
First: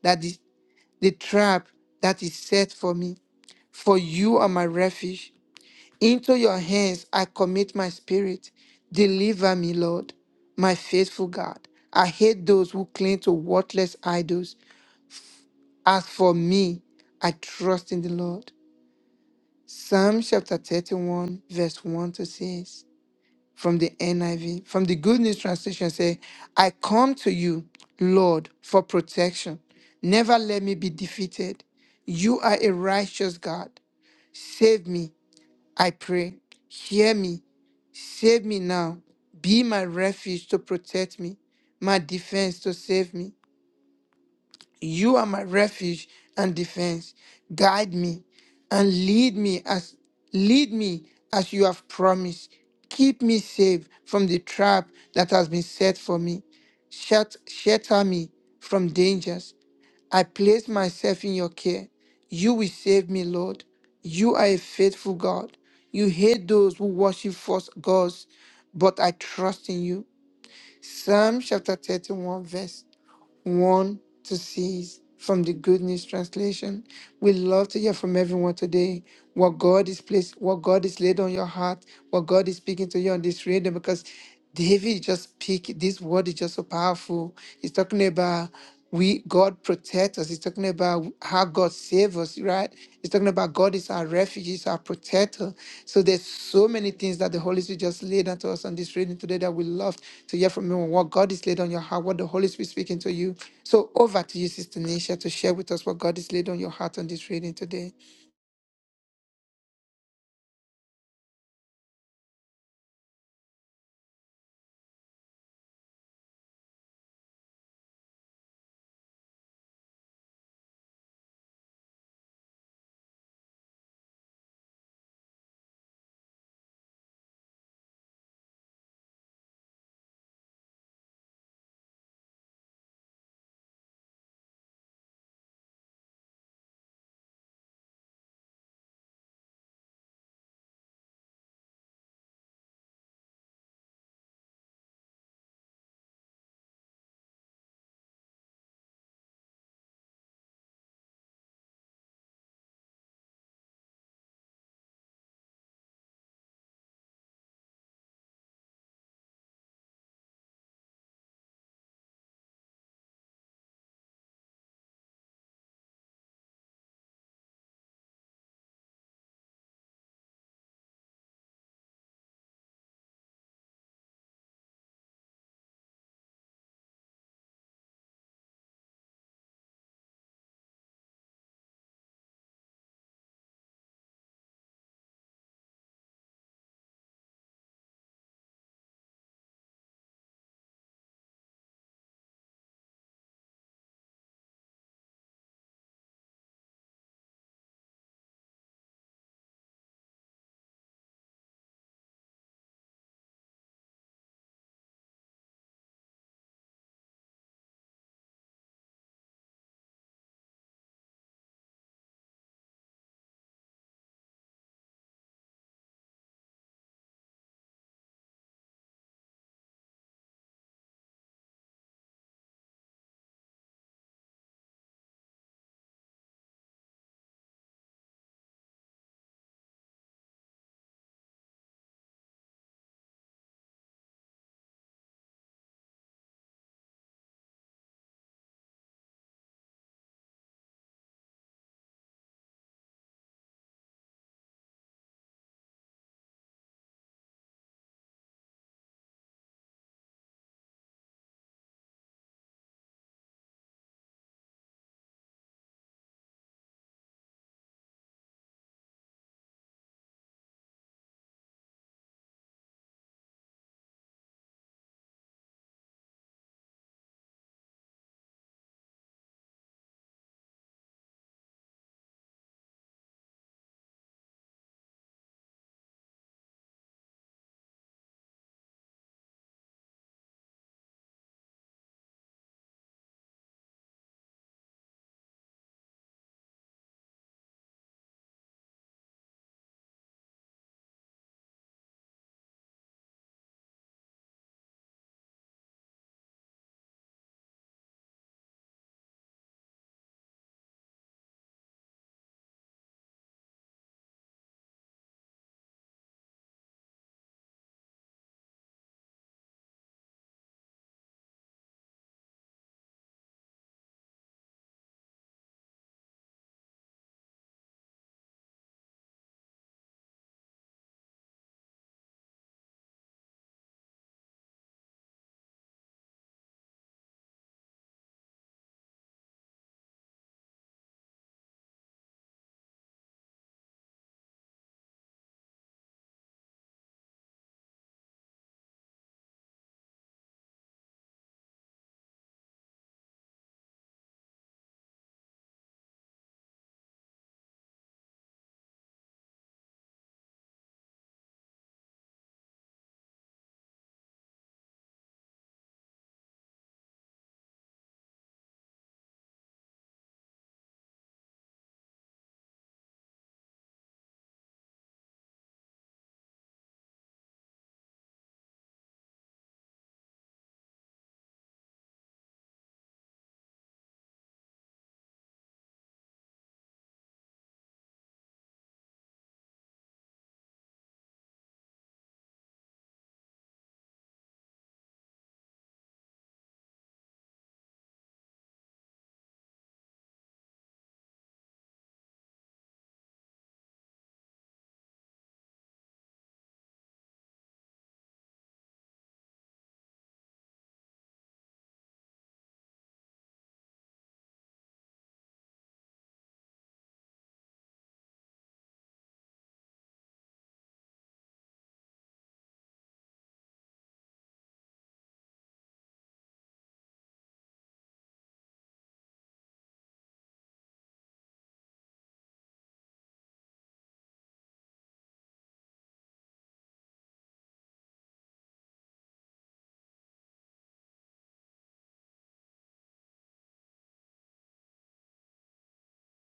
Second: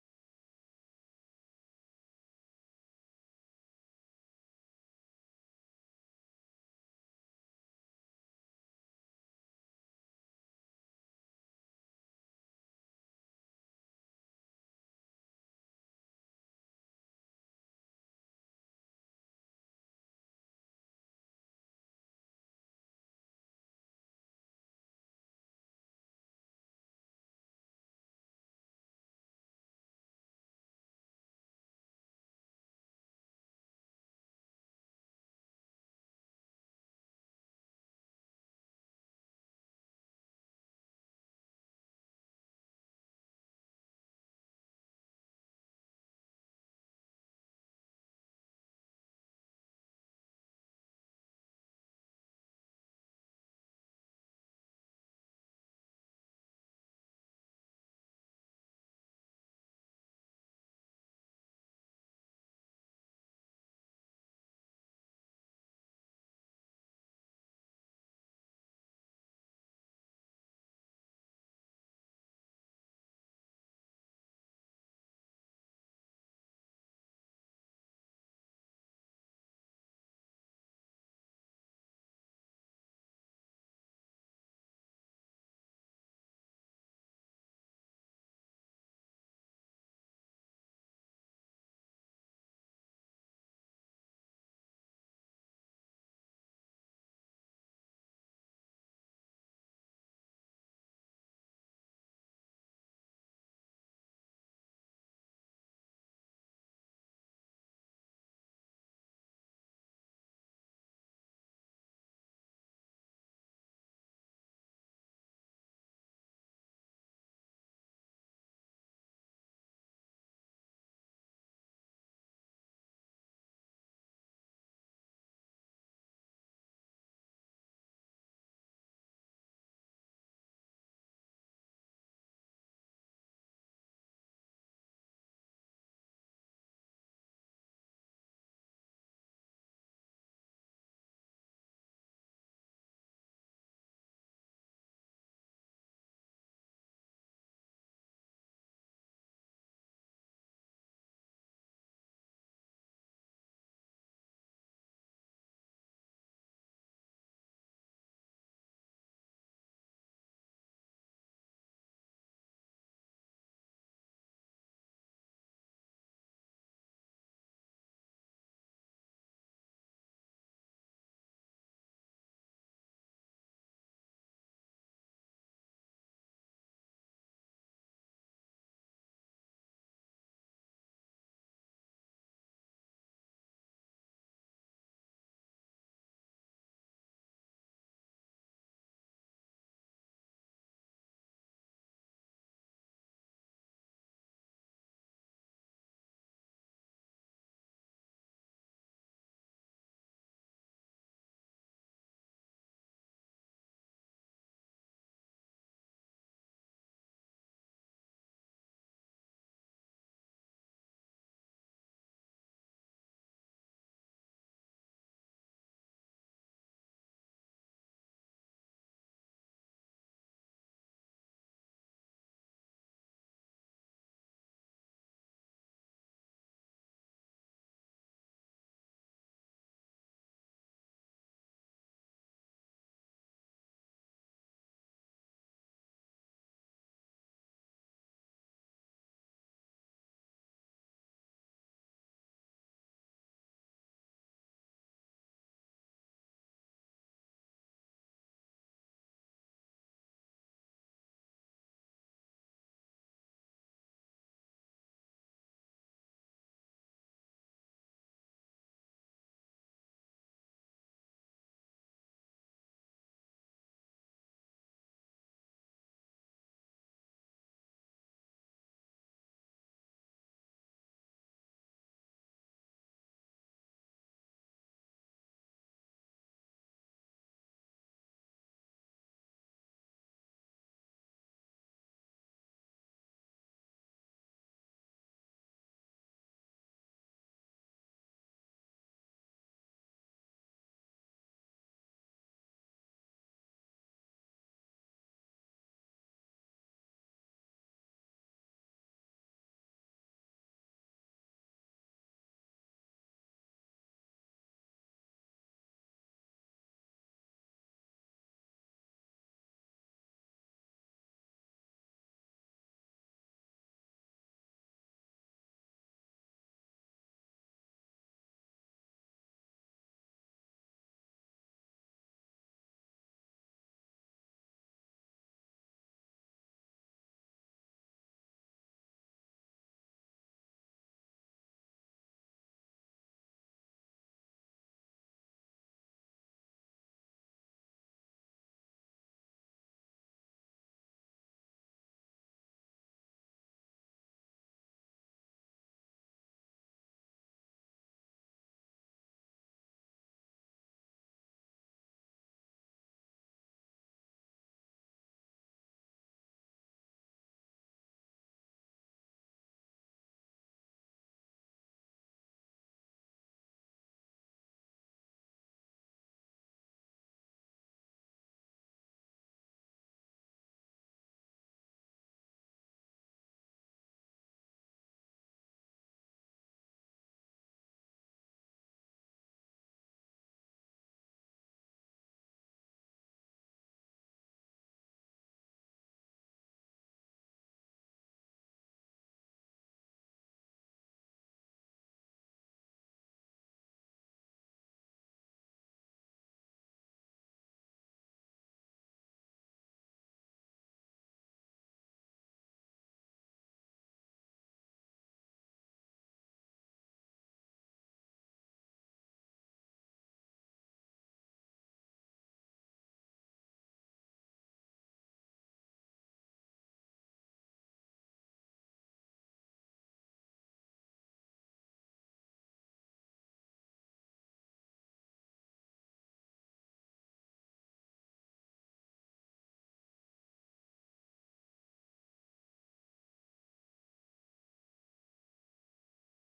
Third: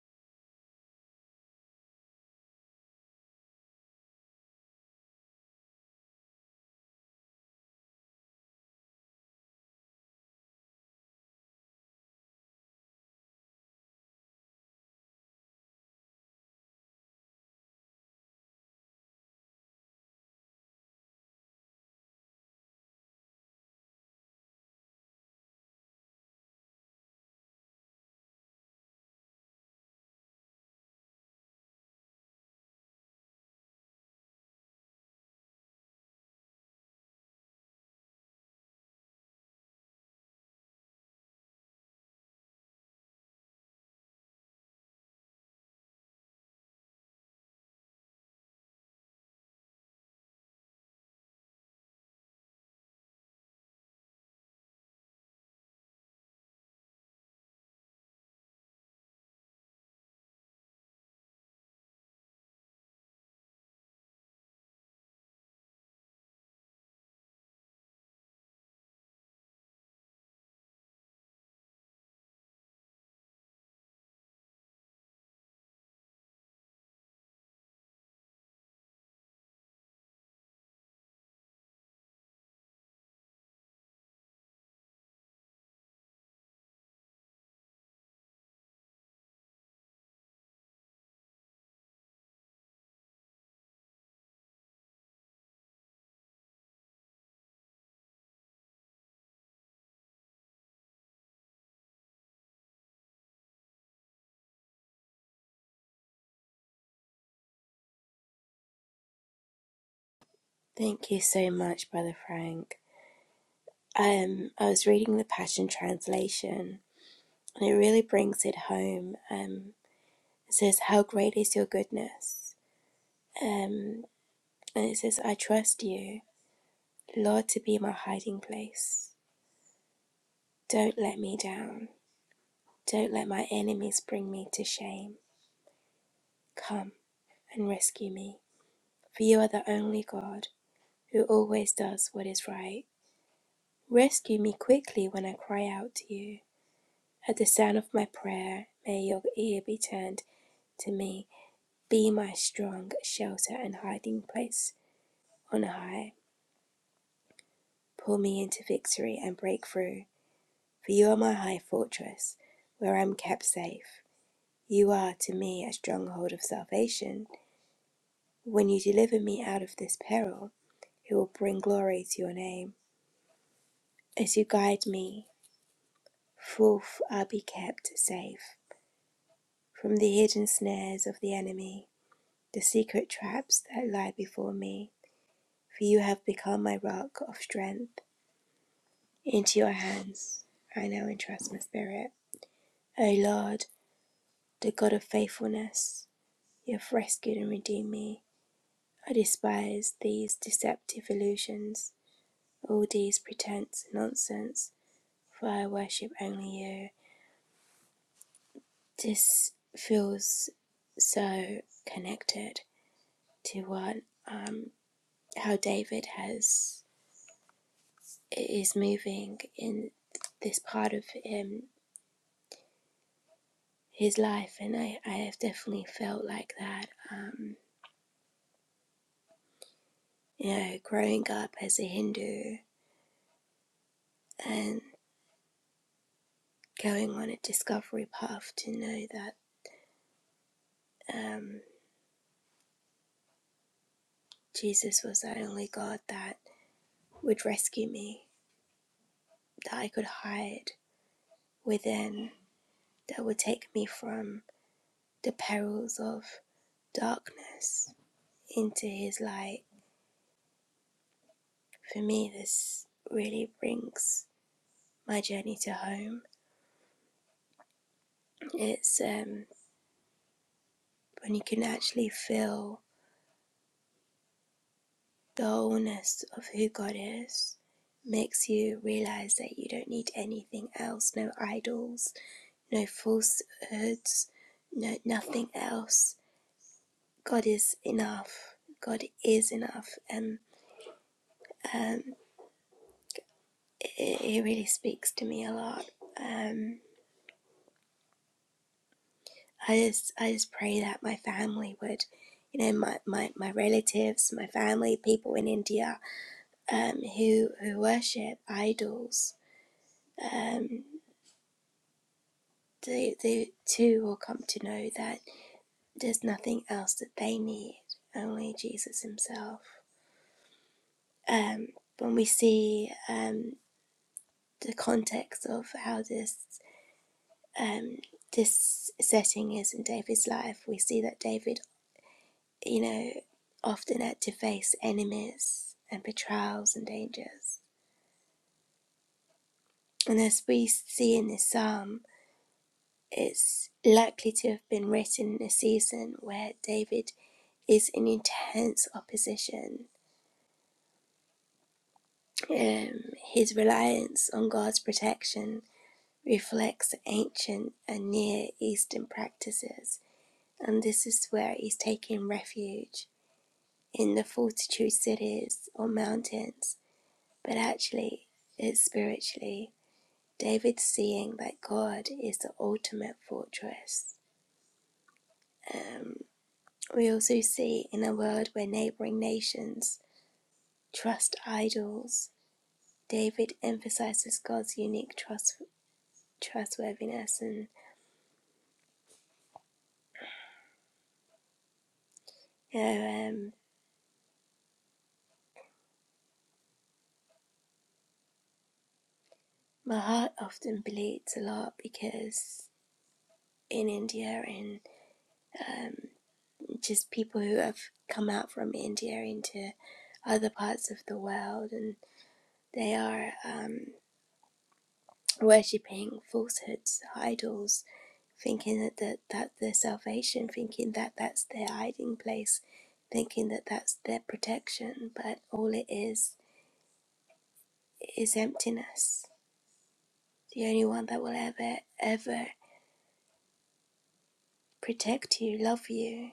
that that me the Lord, my God, I do, me. I trust." 1, verse 1 to 6. from the NIV, from the Good News Translation, say, I come to you, Lord, for protection. Never let me be defeated. You are a righteous God. Save me, I pray. Hear me, save me now. Be my refuge to protect me, my defense to save me. You are my refuge and defense. Guide me and lead me as lead me as you have promised. Keep me safe from the trap that has been set for me. Shut, shelter me from dangers. I place myself in your care. You will save me, Lord. You are a faithful God. You hate those who worship false gods, but I trust in you. Psalm chapter 31, verse one to six from the Good News Translation. We love to hear from everyone today what God is placed, what God is laid on your heart, what God is speaking to you on this radio because David just picked this word is just so powerful. He's talking about we God protect us. He's talking about how God save us, right? He's talking about God is our refuge, is our protector. So there's so many things that the Holy Spirit just laid unto us on this reading today that we love to hear from you and what God is laid on your heart, what the Holy Spirit speaking to you. So over to you, Sister Nisha, to share with us what God is laid on your heart on this reading today.
Thank you so much, Brother Frank. Um, I was reading the Passion Translation, and it really brings it home. Um, it says, "How great is your goodness?" Um, and it says, "I trust you, Lord, to be my hiding place. Don't let me down. Don't let my enemies bring me to shame. Come and rescue me, for you are the only God who always does what is right. Rescue me quickly when I cry out to you." At the sound of my prayer, may your ear be turned to me. Be my strong shelter and hiding place on high. Pull me into victory and break through. For you are my high fortress, where I am kept safe. You are to me a stronghold of salvation. When you deliver me out of this peril, it will bring glory to your name. As you guide me, forth I'll be kept safe from the hidden snares of the enemy, the secret traps that lie before me. for you have become my rock of strength. Into your hands I now entrust my spirit. O Lord, the God of faithfulness, you have rescued and redeemed me. I despise these deceptive illusions, all these pretense and nonsense, for I worship only you. This feels so connected to what um, how David has is moving in this part of him his life, and I, I have definitely felt like that. Um, you know, growing up as a Hindu and going on a discovery path to know that um, Jesus was the only God that would rescue me, that I could hide within, that would take me from the perils of darkness into his light. For me, this really brings my journey to home. It's um, when you can actually feel The wholeness of who God is makes you realize that you don't need anything else no idols, no falsehoods, no, nothing else. God is enough. God is enough. And um, it, it really speaks to me a lot. Um, I just I just pray that my family would, you know, my, my, my relatives, my family, people in India um, who who worship idols. Um, they, they too will come to know that there's nothing else that they need, only Jesus Himself. Um, when we see um, the context of how this um, this setting is in David's life, we see that David, you know, often had to face enemies and betrayals and dangers. And as we see in this psalm, it's likely to have been written in a season where David is in intense opposition Um, his reliance on God's protection reflects ancient and Near Eastern practices, and this is where he's taking refuge in the fortitude cities or mountains. But actually, it's spiritually. David's seeing that God is the ultimate fortress. Um, we also see in a world where neighboring nations trust idols, David emphasizes God's unique trust, trustworthiness and Yeah, um, my heart often bleeds a lot because in India and um, just people who have come out from India into other parts of the world and they are um, worshipping falsehoods, idols, thinking that, that that's their salvation, thinking that that's their hiding place, thinking that that's their protection, but all it is is emptiness. The only one that will ever, ever protect you, love you,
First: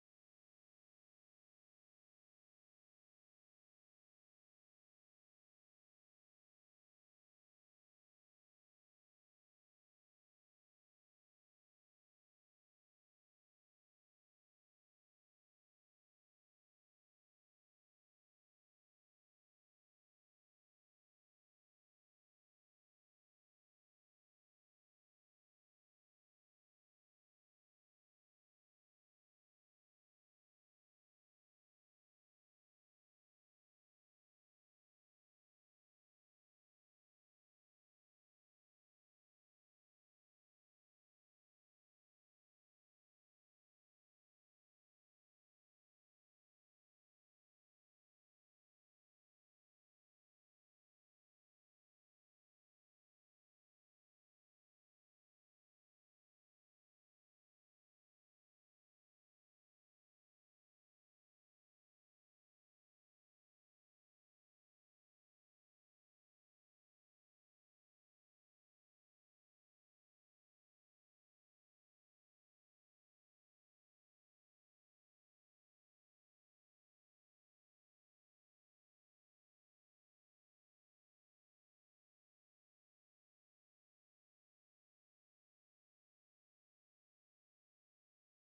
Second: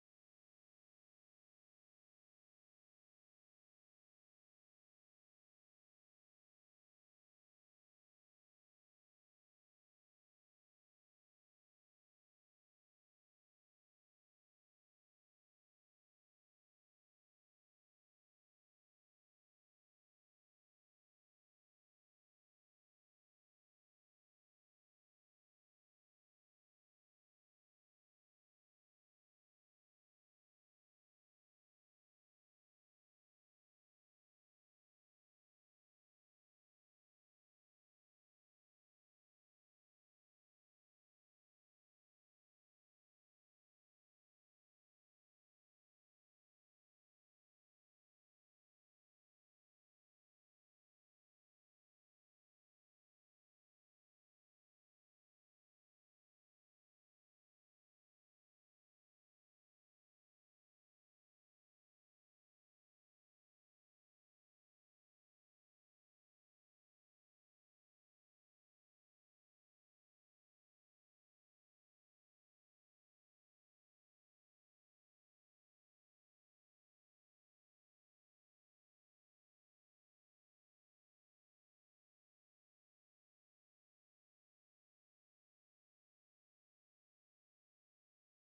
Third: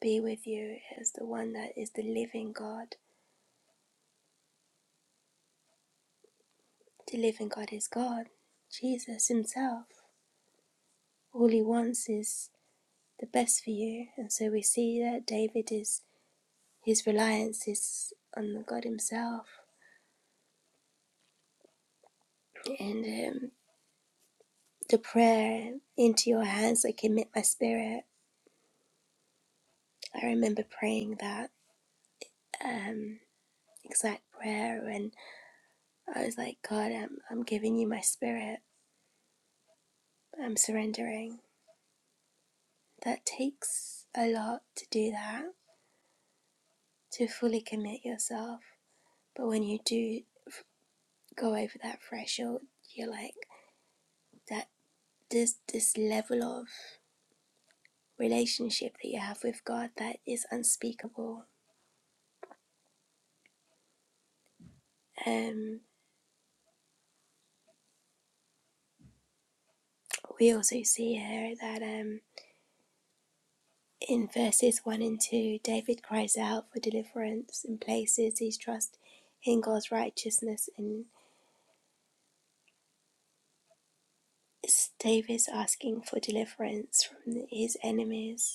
be with you as the one that is the living God. The living God is God, Jesus Himself. All He wants is the best for you. And so we see that David is, his reliance is on God Himself. And um, the prayer, into your hands I commit my spirit. I remember praying that um, exact prayer and I was like, God, I'm, I'm giving you my spirit. I'm surrendering. That takes a lot to do that to fully commit yourself. But when you do go over that threshold, you're like that this this level of relationship that you have with God that is unspeakable. Um, we also see here that um, in verses one and two, David cries out for deliverance and places his trust in God's righteousness, and David's asking for deliverance from his enemies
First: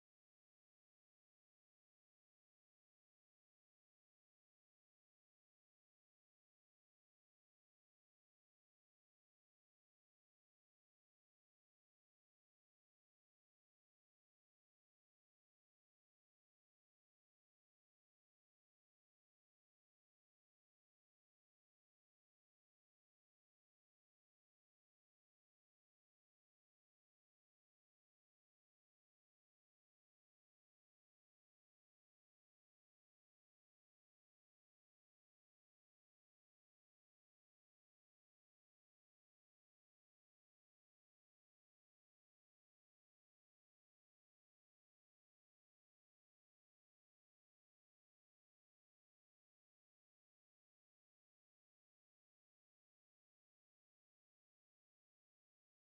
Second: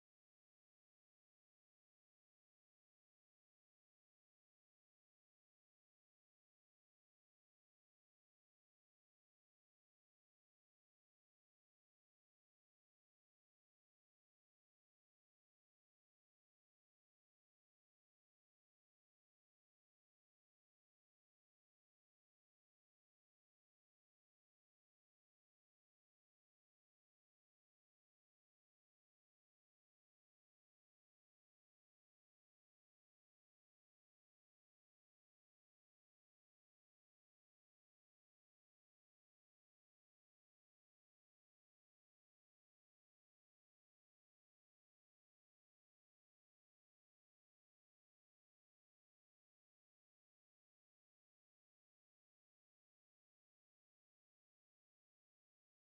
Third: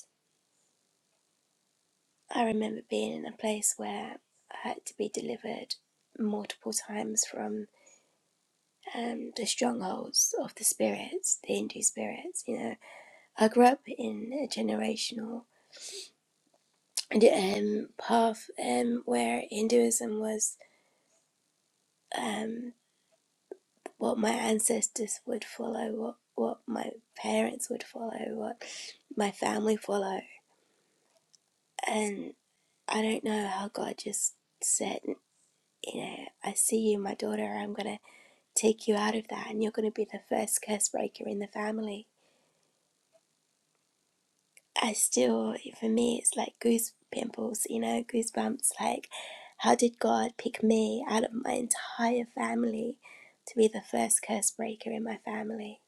I remember being in a place where I had to be delivered multiple times from um, the strongholds of the spirits, the Hindu spirits. You know, I grew up in a generational um, path um, where Hinduism was um, what my ancestors would follow, what what my parents would follow, what my family follow, and I don't know how God just said, you know, I see you, my daughter. I'm gonna take you out of that and you're going to be the first curse breaker in the family. I still, for me, it's like goose pimples, you know, goosebumps. Like, how did God pick me out of my entire family to be the first curse breaker in my family?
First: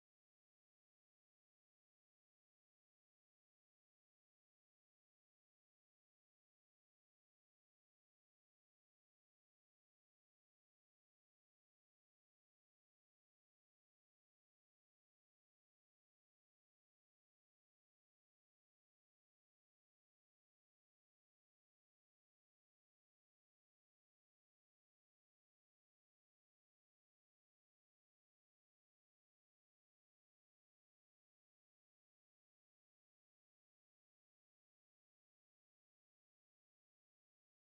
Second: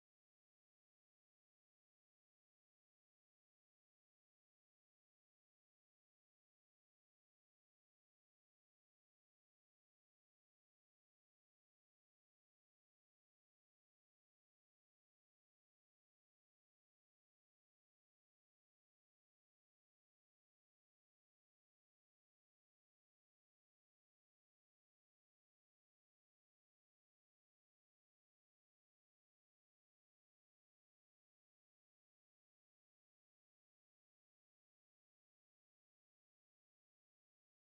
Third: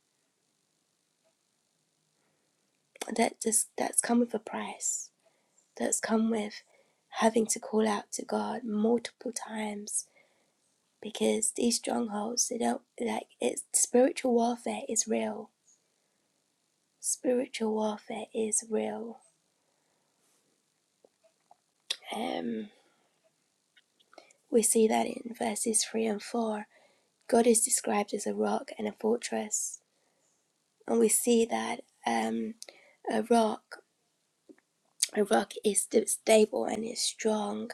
That just, that's come with a price. That's come with having to call out to God multiple times because these strongholds, they don't, like, it's spiritual warfare is real. Spiritual warfare is real. Um, We see that in verses 3 and 4, God is described as a rock and a fortress. And we see that um, a rock, a rock is stable and is strong,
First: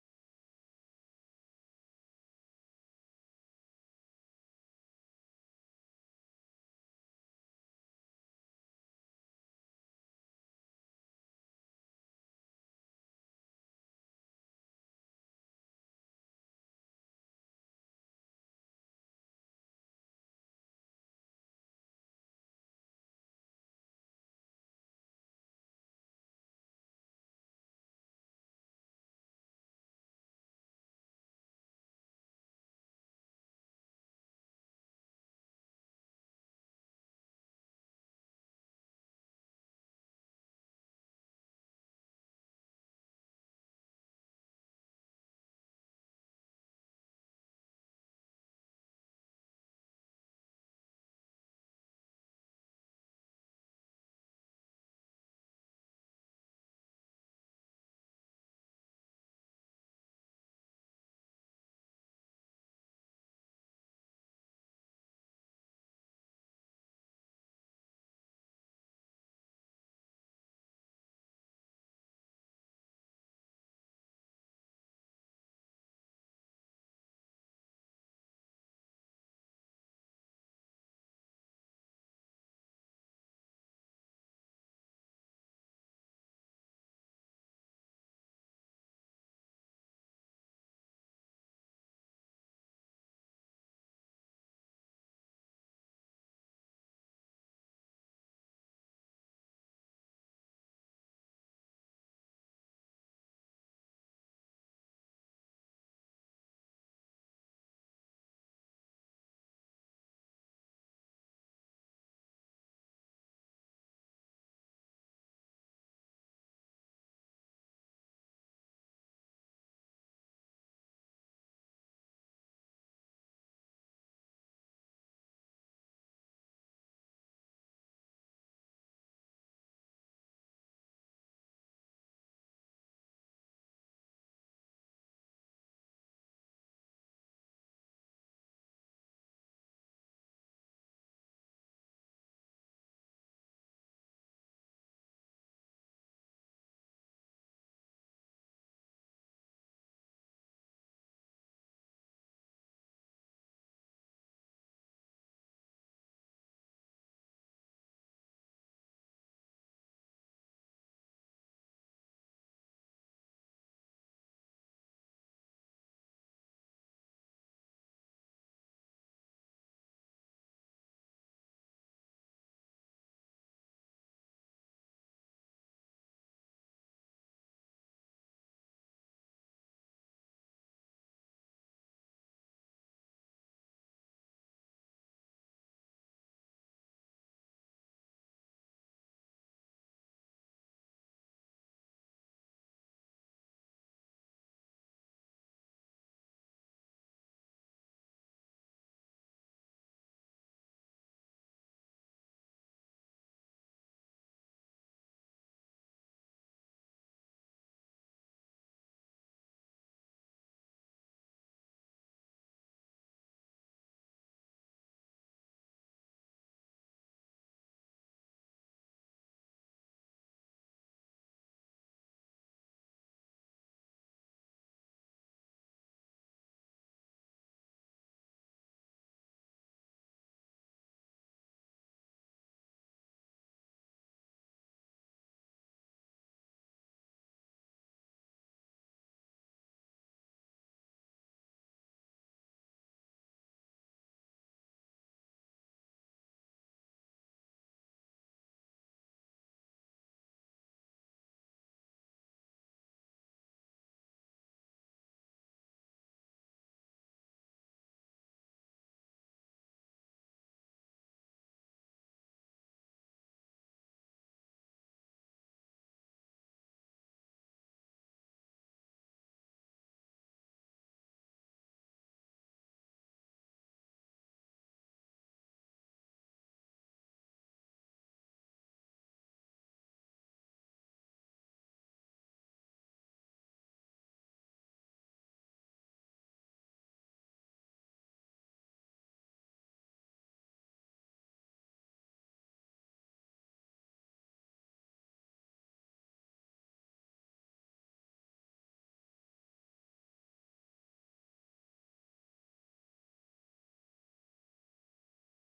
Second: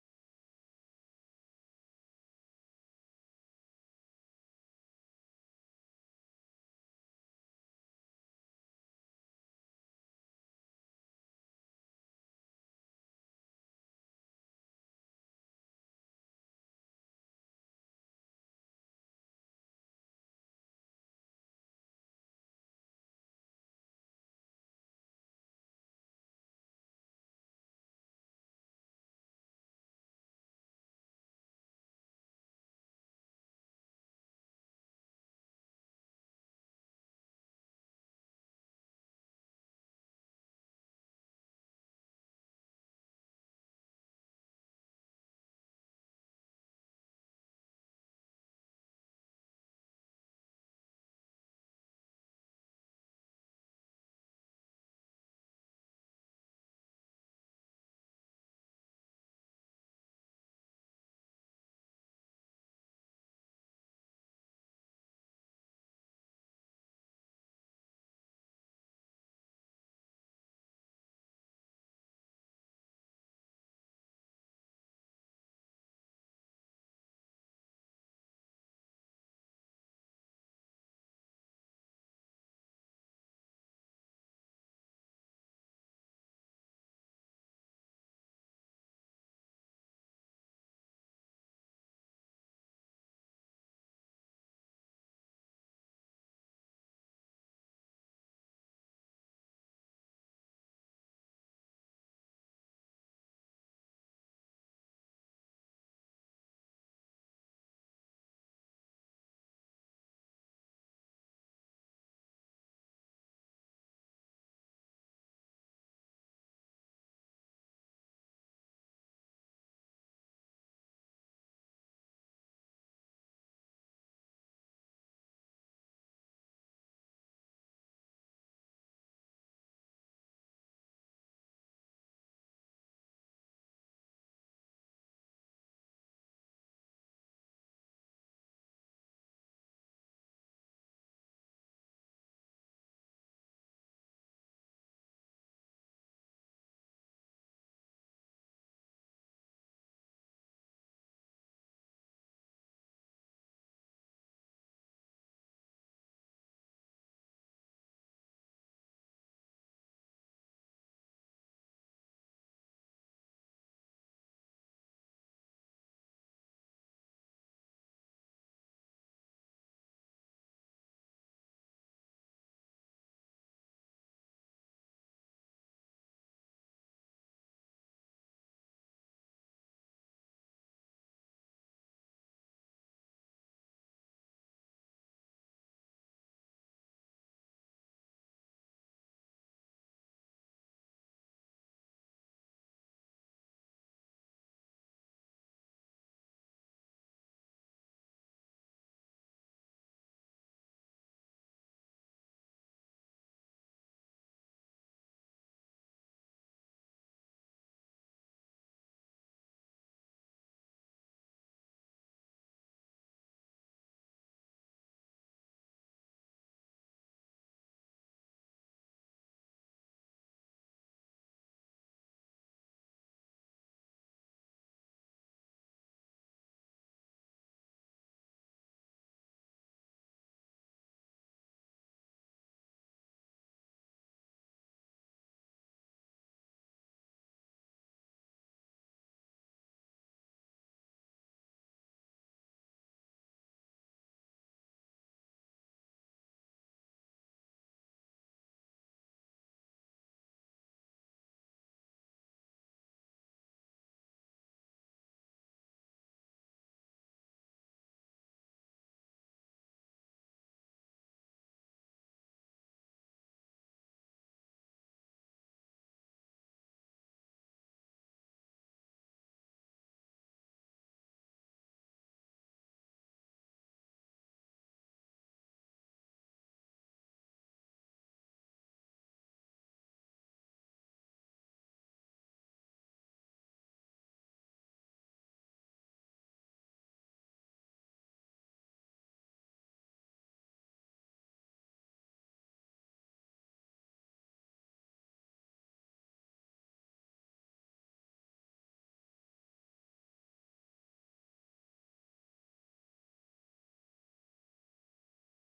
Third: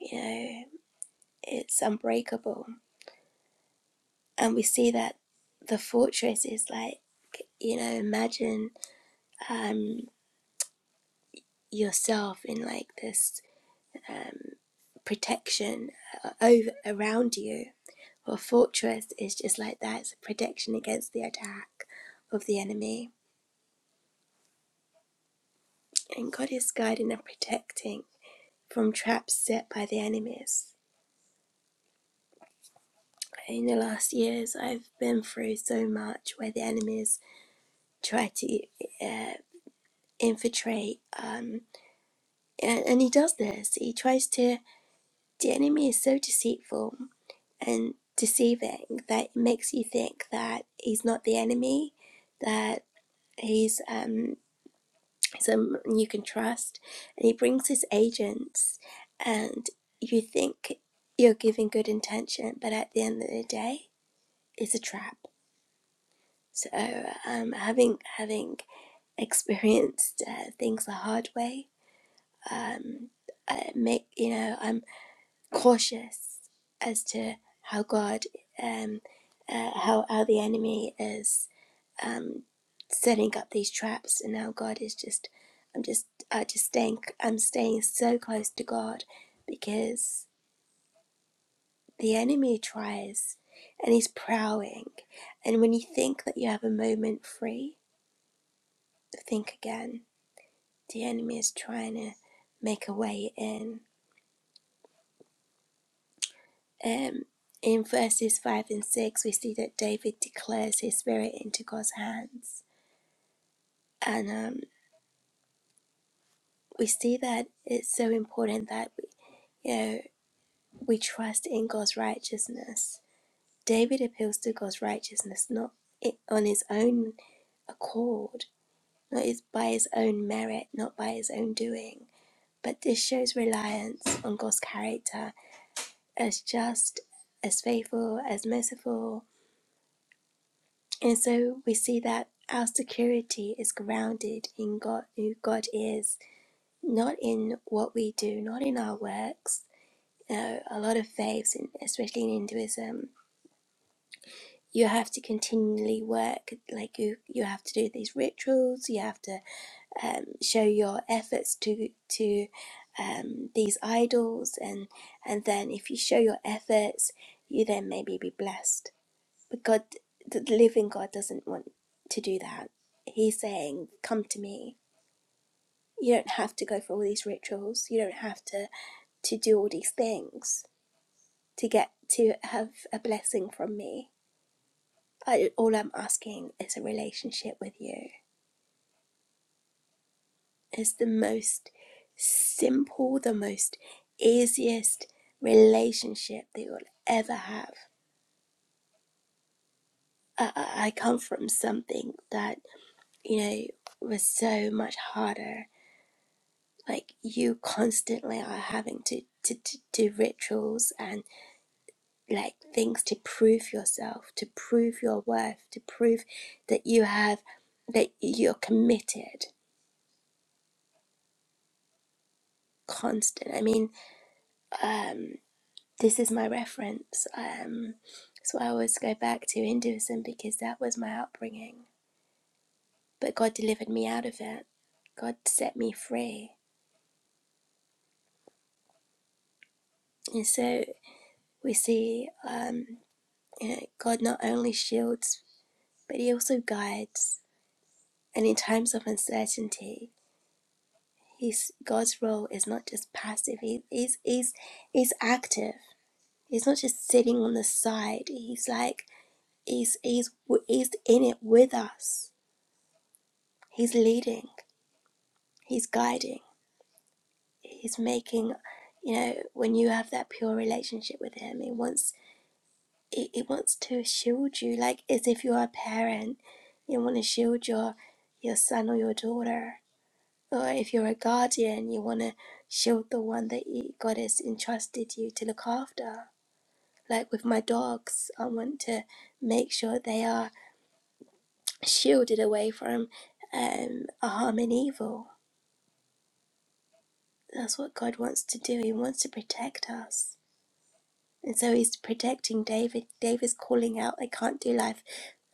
you know, it's unbreakable. And we see that the fortress is like, you know, imagine um, yourself in like this um, protection uh, over around you. Well, fortress is just like that. It's a protection against the attack of the enemy and God is guiding and protecting from traps set by the enemies. In the last years, I've been through so much where the enemies try to uh, infiltrate, um, and, and he does this. He tries to. The enemy is so deceitful and deceiving that it makes you think that he's not the enemy, that he's um, someone you can trust. And he brings his agents, and you think you're giving good intention, but at the end of the day, it's a trap. So, um, having having experienced uh, things the hard way, um, I make you know I'm cautious as to how God, um, uh, how how the enemy is. um, setting up these traps, and now God is just, I'm just, I just staying, I'm staying so close to God because the enemy tries and he's prowling. And when you think that you have a moment free, think again. The enemy is trying to make a way in. Um, in verses 5 and 6, we see that David declares his spirit into God's hands. And um, we see that it's so important that, we, you know. we trust in God's righteousness. David appeals to God's righteousness, not on his own accord, not by his own merit, not by his own doing. But this shows reliance on God's character as just, as faithful, as merciful. And so we see that our security is grounded in God, who God is, not in what we do, not in our works. You know, a lot of faiths, in- especially in Hinduism, you have to continually work like you you have to do these rituals you have to um, show your efforts to to um, these idols and and then if you show your efforts you then maybe be blessed but god the living god doesn't want to do that he's saying come to me you don't have to go for all these rituals you don't have to to do all these things to get to have a blessing from me I, all I'm asking is a relationship with you. It's the most simple, the most easiest relationship that you'll ever have. I, I I come from something that, you know, was so much harder. Like, you constantly are having to, to, to do rituals and like things to prove yourself, to prove your worth, to prove that you have, that you're committed, constant. I mean, um, this is my reference. Um, so I always go back to Hinduism because that was my upbringing. But God delivered me out of it. God set me free. And so we see um, you know, God not only shields, but He also guides. And in times of uncertainty, His God's role is not just passive. He, he's he's he's active. He's not just sitting on the side. He's like he's he's he's in it with us. He's leading. He's guiding. He's making, you know, when you have that pure relationship with Him, He wants He, he wants to shield you, like as if you're a parent. You want to shield your your son or your daughter, or if you're a guardian, you want to shield the one that you, God has entrusted you to look after. Like with my dogs, I want to make sure they are shielded away from um, harm and evil. That's what God wants to do. He wants to protect us And so he's protecting David. David's calling out, I can't do life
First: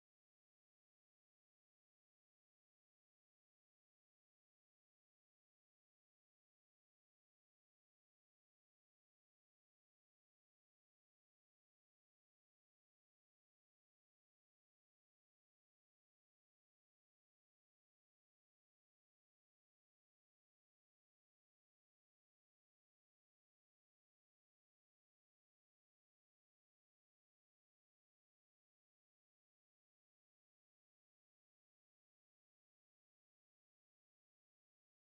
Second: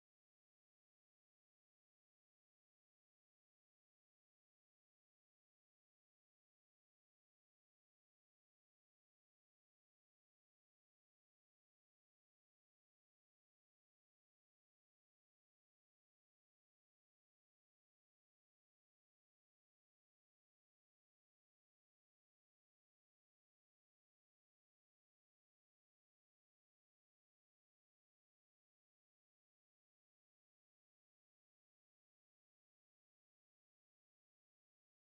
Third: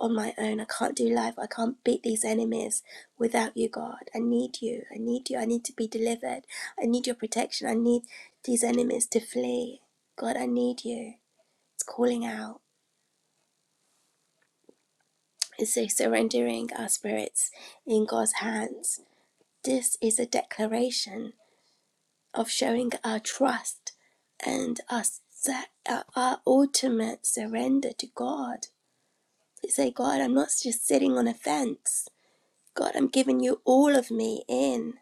on my own. I can't do life. I can't beat these enemies without you, God. I need you. I need you. I need to be delivered. I need your protection. I need these enemies to flee. God, I need you. It's calling out. It's so surrendering our spirits in God's hands. This is a declaration of showing our trust and our, our our ultimate surrender to God But say, God, I'm not just sitting on a fence. God, I'm giving you all of me in.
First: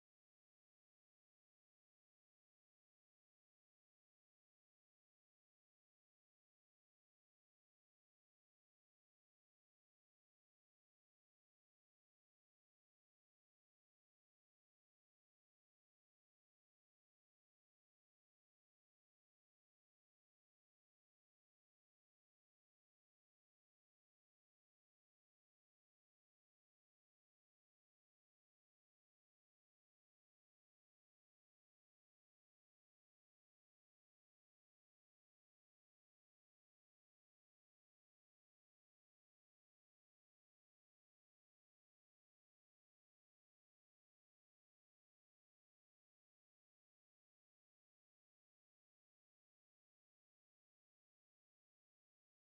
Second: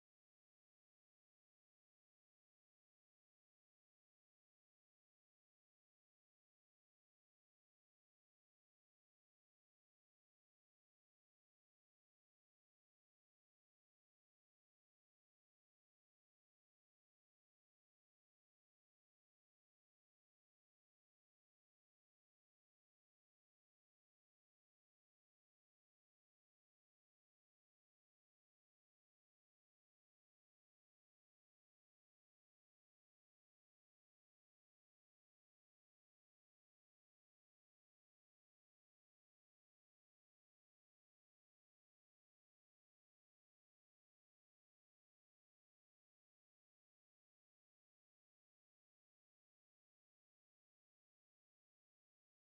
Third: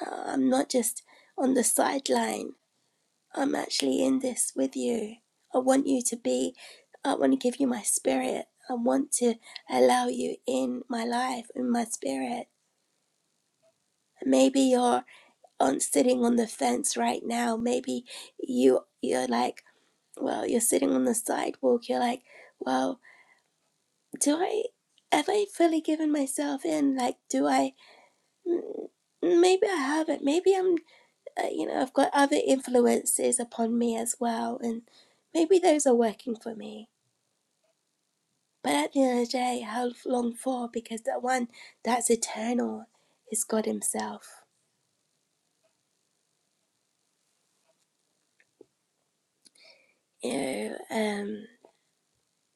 Uh, I'm not just on the sideline. I'm actually in this with you. I want you to be, I want to give you my spirit. I want to allow you in my life, in my spirit. Maybe you're on sitting on the fence right now. Maybe you you're like, well, you're sitting on the sidewalk. You're like, well, do I have I fully given myself in? Like, do I Mm, Maybe I haven't. Maybe I'm, uh, you know, I've got other influences upon me as well, and maybe those are working for me. But at the end of the day, how long for? Because the one that's eternal is God Himself. You know, um,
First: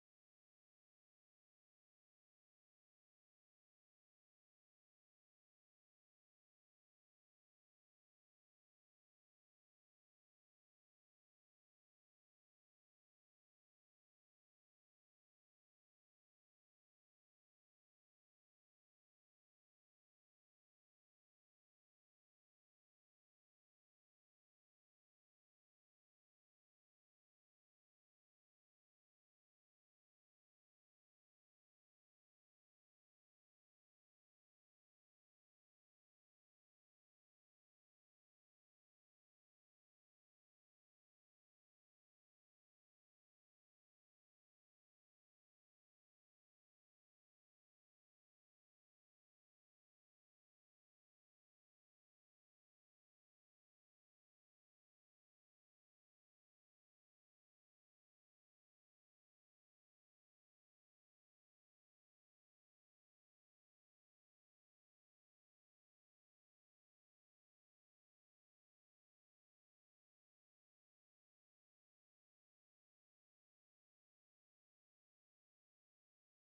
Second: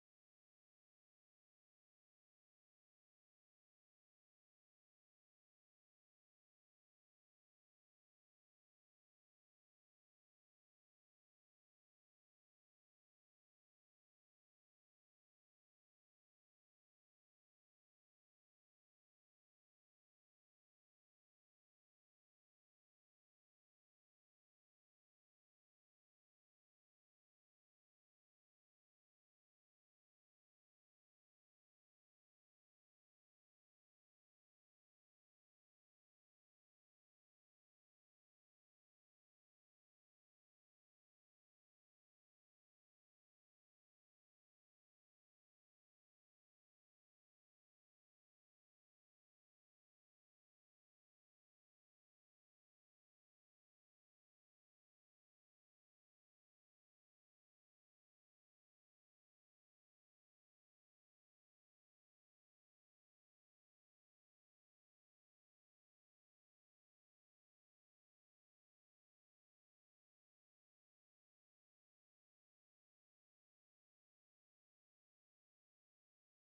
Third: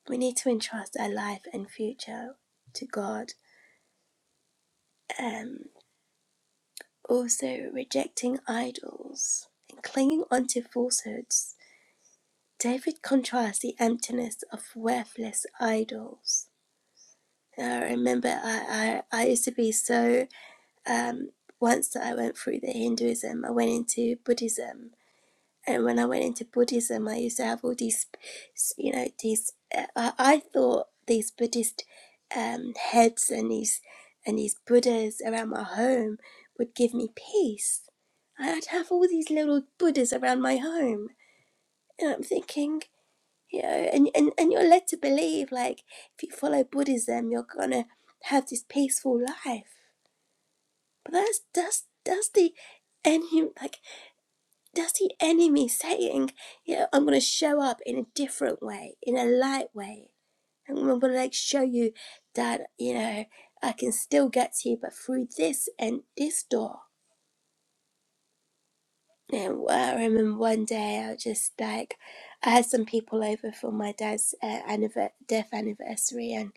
we need to entrust our life and future to God. Um, also, rejecting idols and clinging onto falsehoods. David contrasts the emptiness of worthless idols I remember I, I, I used to be so, um, once I went through the Hinduism, I went into Buddhism. And when I went into Buddhism, I used to have all these, you know, these, uh, I, I thought these Buddhist um, heads and these, and these Buddhas around my home would give me peace. I'd have all these little Buddhas around my home. And I'm thinking, you know and, and and you're led to believe like if you follow buddhism you're gonna have this peaceful life but that's that's that's the enemy like that's the enemy saying you know i'm gonna show up in a different way in a light way and i'm gonna like show you that you know i can still get to you but through this and this door and I remember one day I was just like, I had some people over for my dad's uh, anniver- death anniversary, and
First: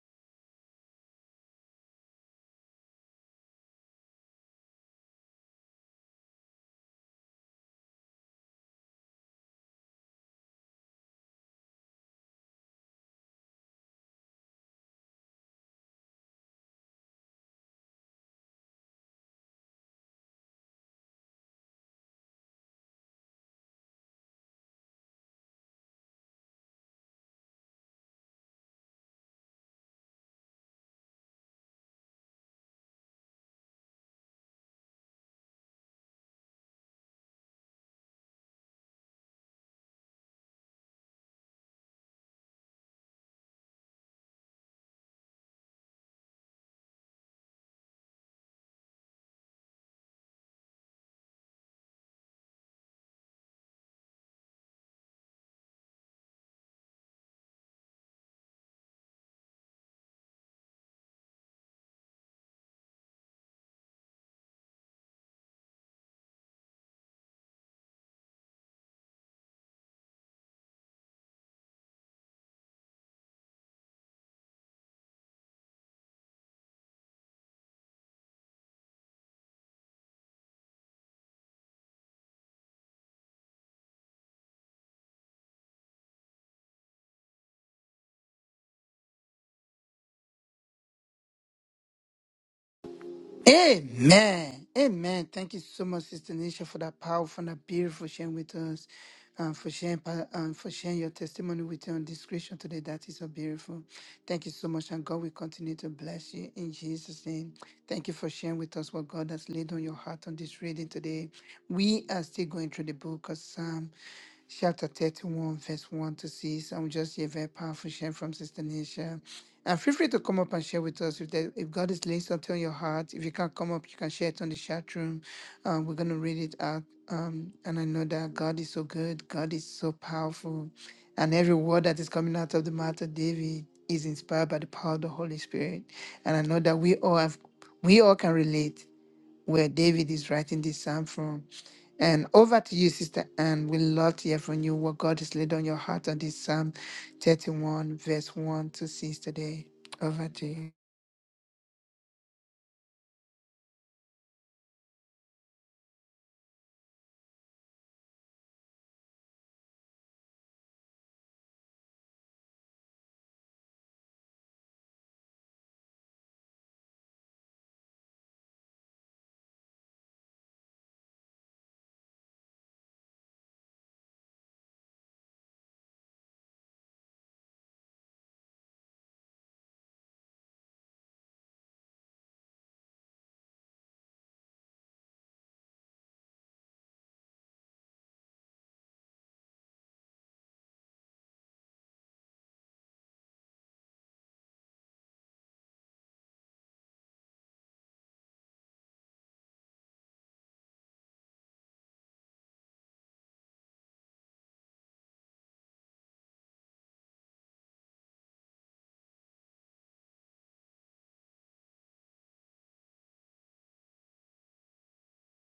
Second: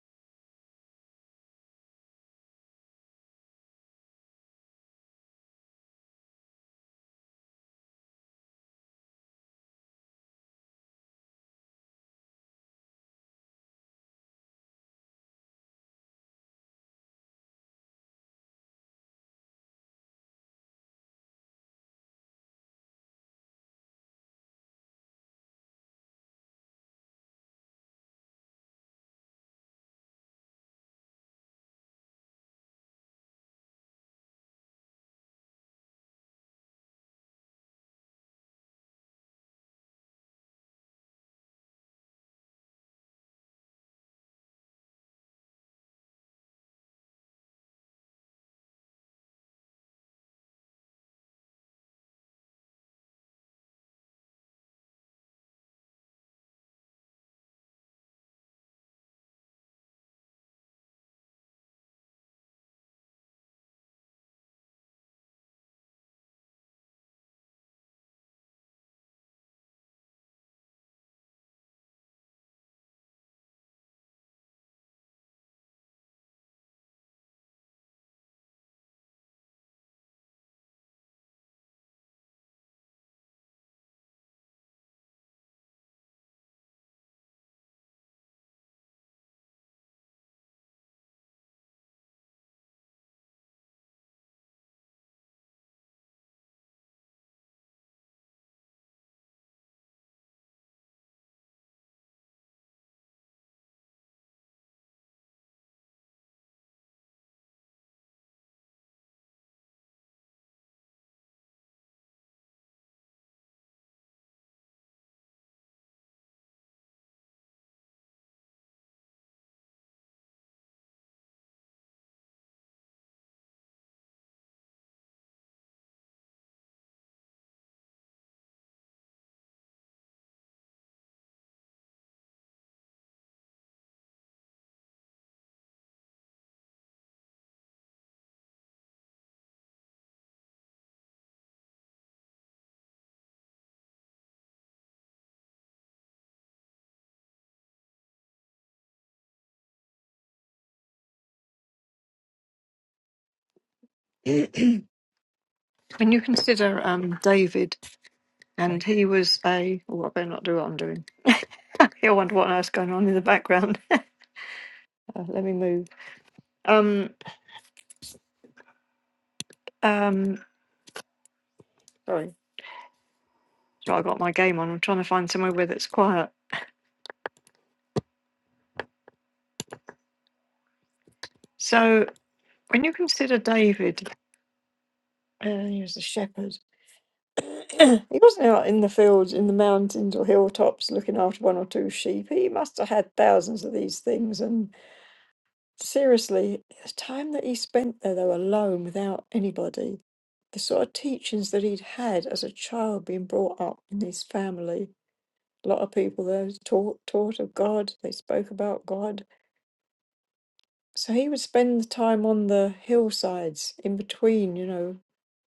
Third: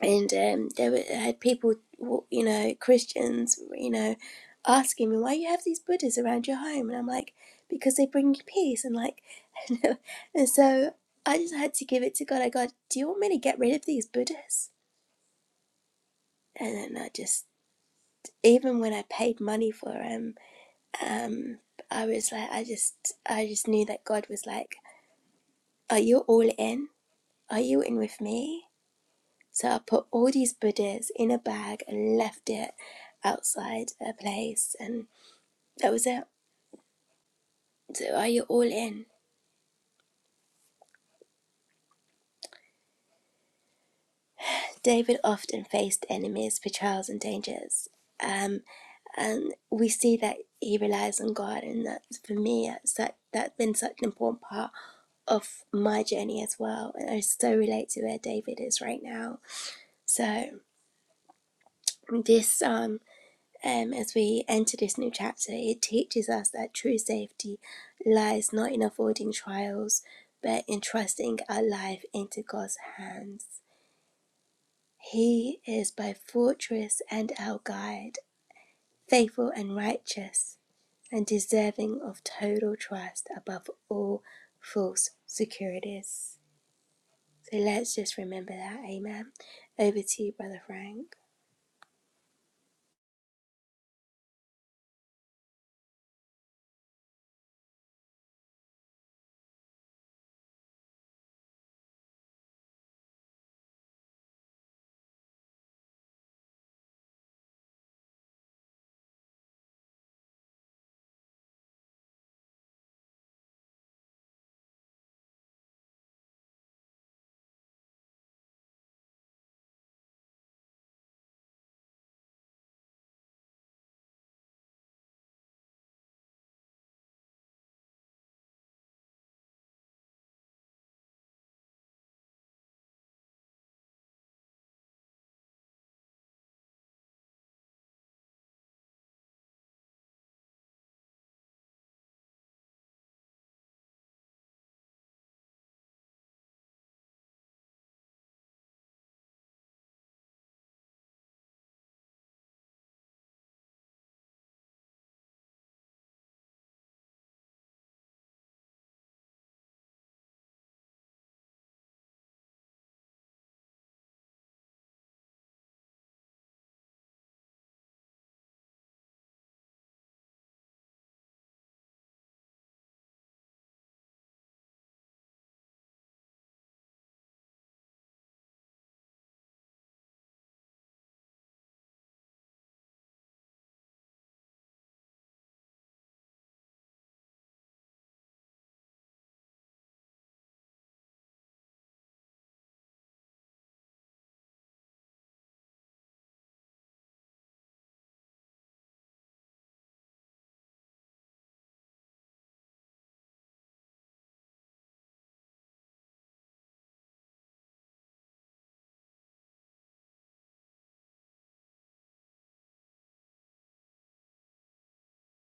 and um, there were I had people, you know, Christians, you know, asking me why you have these Buddhas around your home, and I'm like, because they bring you peace, and like, and so I just had to give it to God. I go, do you want me to get rid of these Buddhas? And then I just, even when I paid money for them, um, I was like, I just, I just knew that God was like, are you all in? Are you in with me? So I put all these Buddhas in a bag and left it outside a place, and that was it. So are you all in? David often faced enemies for trials and dangers. Um, and we see that he relies on God, and that for me, that's, that, that's been such an important part of my journey as well. And I so relate to where David is right now. So, this psalm um, as we enter this new chapter, it teaches us that true safety lies not in avoiding trials, but in trusting our life into God's hands. He is both fortress and our guide, faithful and righteous, and deserving of total trust above all false securities. So let's just remember that. Amen. Over to you, Brother Frank.
Amen. Amen. Thank you so much, Sister Nisha, for that powerful and that beautiful sharing with us, and for sharing pa- and for sharing your testimony with your discretion today. That is so beautiful. Thank you so much, and God will continue to bless you in Jesus' name. Thank you for sharing with us what God has laid on your heart on this reading today. We are still going through the book of Psalm chapter 31, verse 1 to 6. And we just hear very powerful share from Sister Nisha. And feel free to come up and share with us if, there, if God is laying something on your heart. If you can't come up, you can share it on the chat room. Uh, we're going to read it out. Um, and I know that God is so good, God is so powerful. And every word that is coming out of the mouth of David is inspired by the power of the Holy Spirit. And I know that we all have, we all can relate where David is writing this psalm from. And over to you, Sister Anne. We love to hear from you what God has laid on your heart on this Psalm 31, verse 1 to 6 today. Over to you.
Um, David, and he was a. Oh, I better not do what I'm doing. I wonder what else going on in the background. Uh, let me move. Um, um, sorry, so I got my game on. I'm trying to find somewhere where that's quiet. So when you consider David, uh, he was a shepherd. He wasn't out in the fields, in the mountains or hilltops looking after one or two sheep. He must have had thousands of these things. And seriously, the time that he spent there, though, alone without anybody, the sort of teachings that he'd had as a child being brought up in his family. A lot of people there taught, taught of God, they spoke about God. So he would spend the time on the hillsides in between, you know,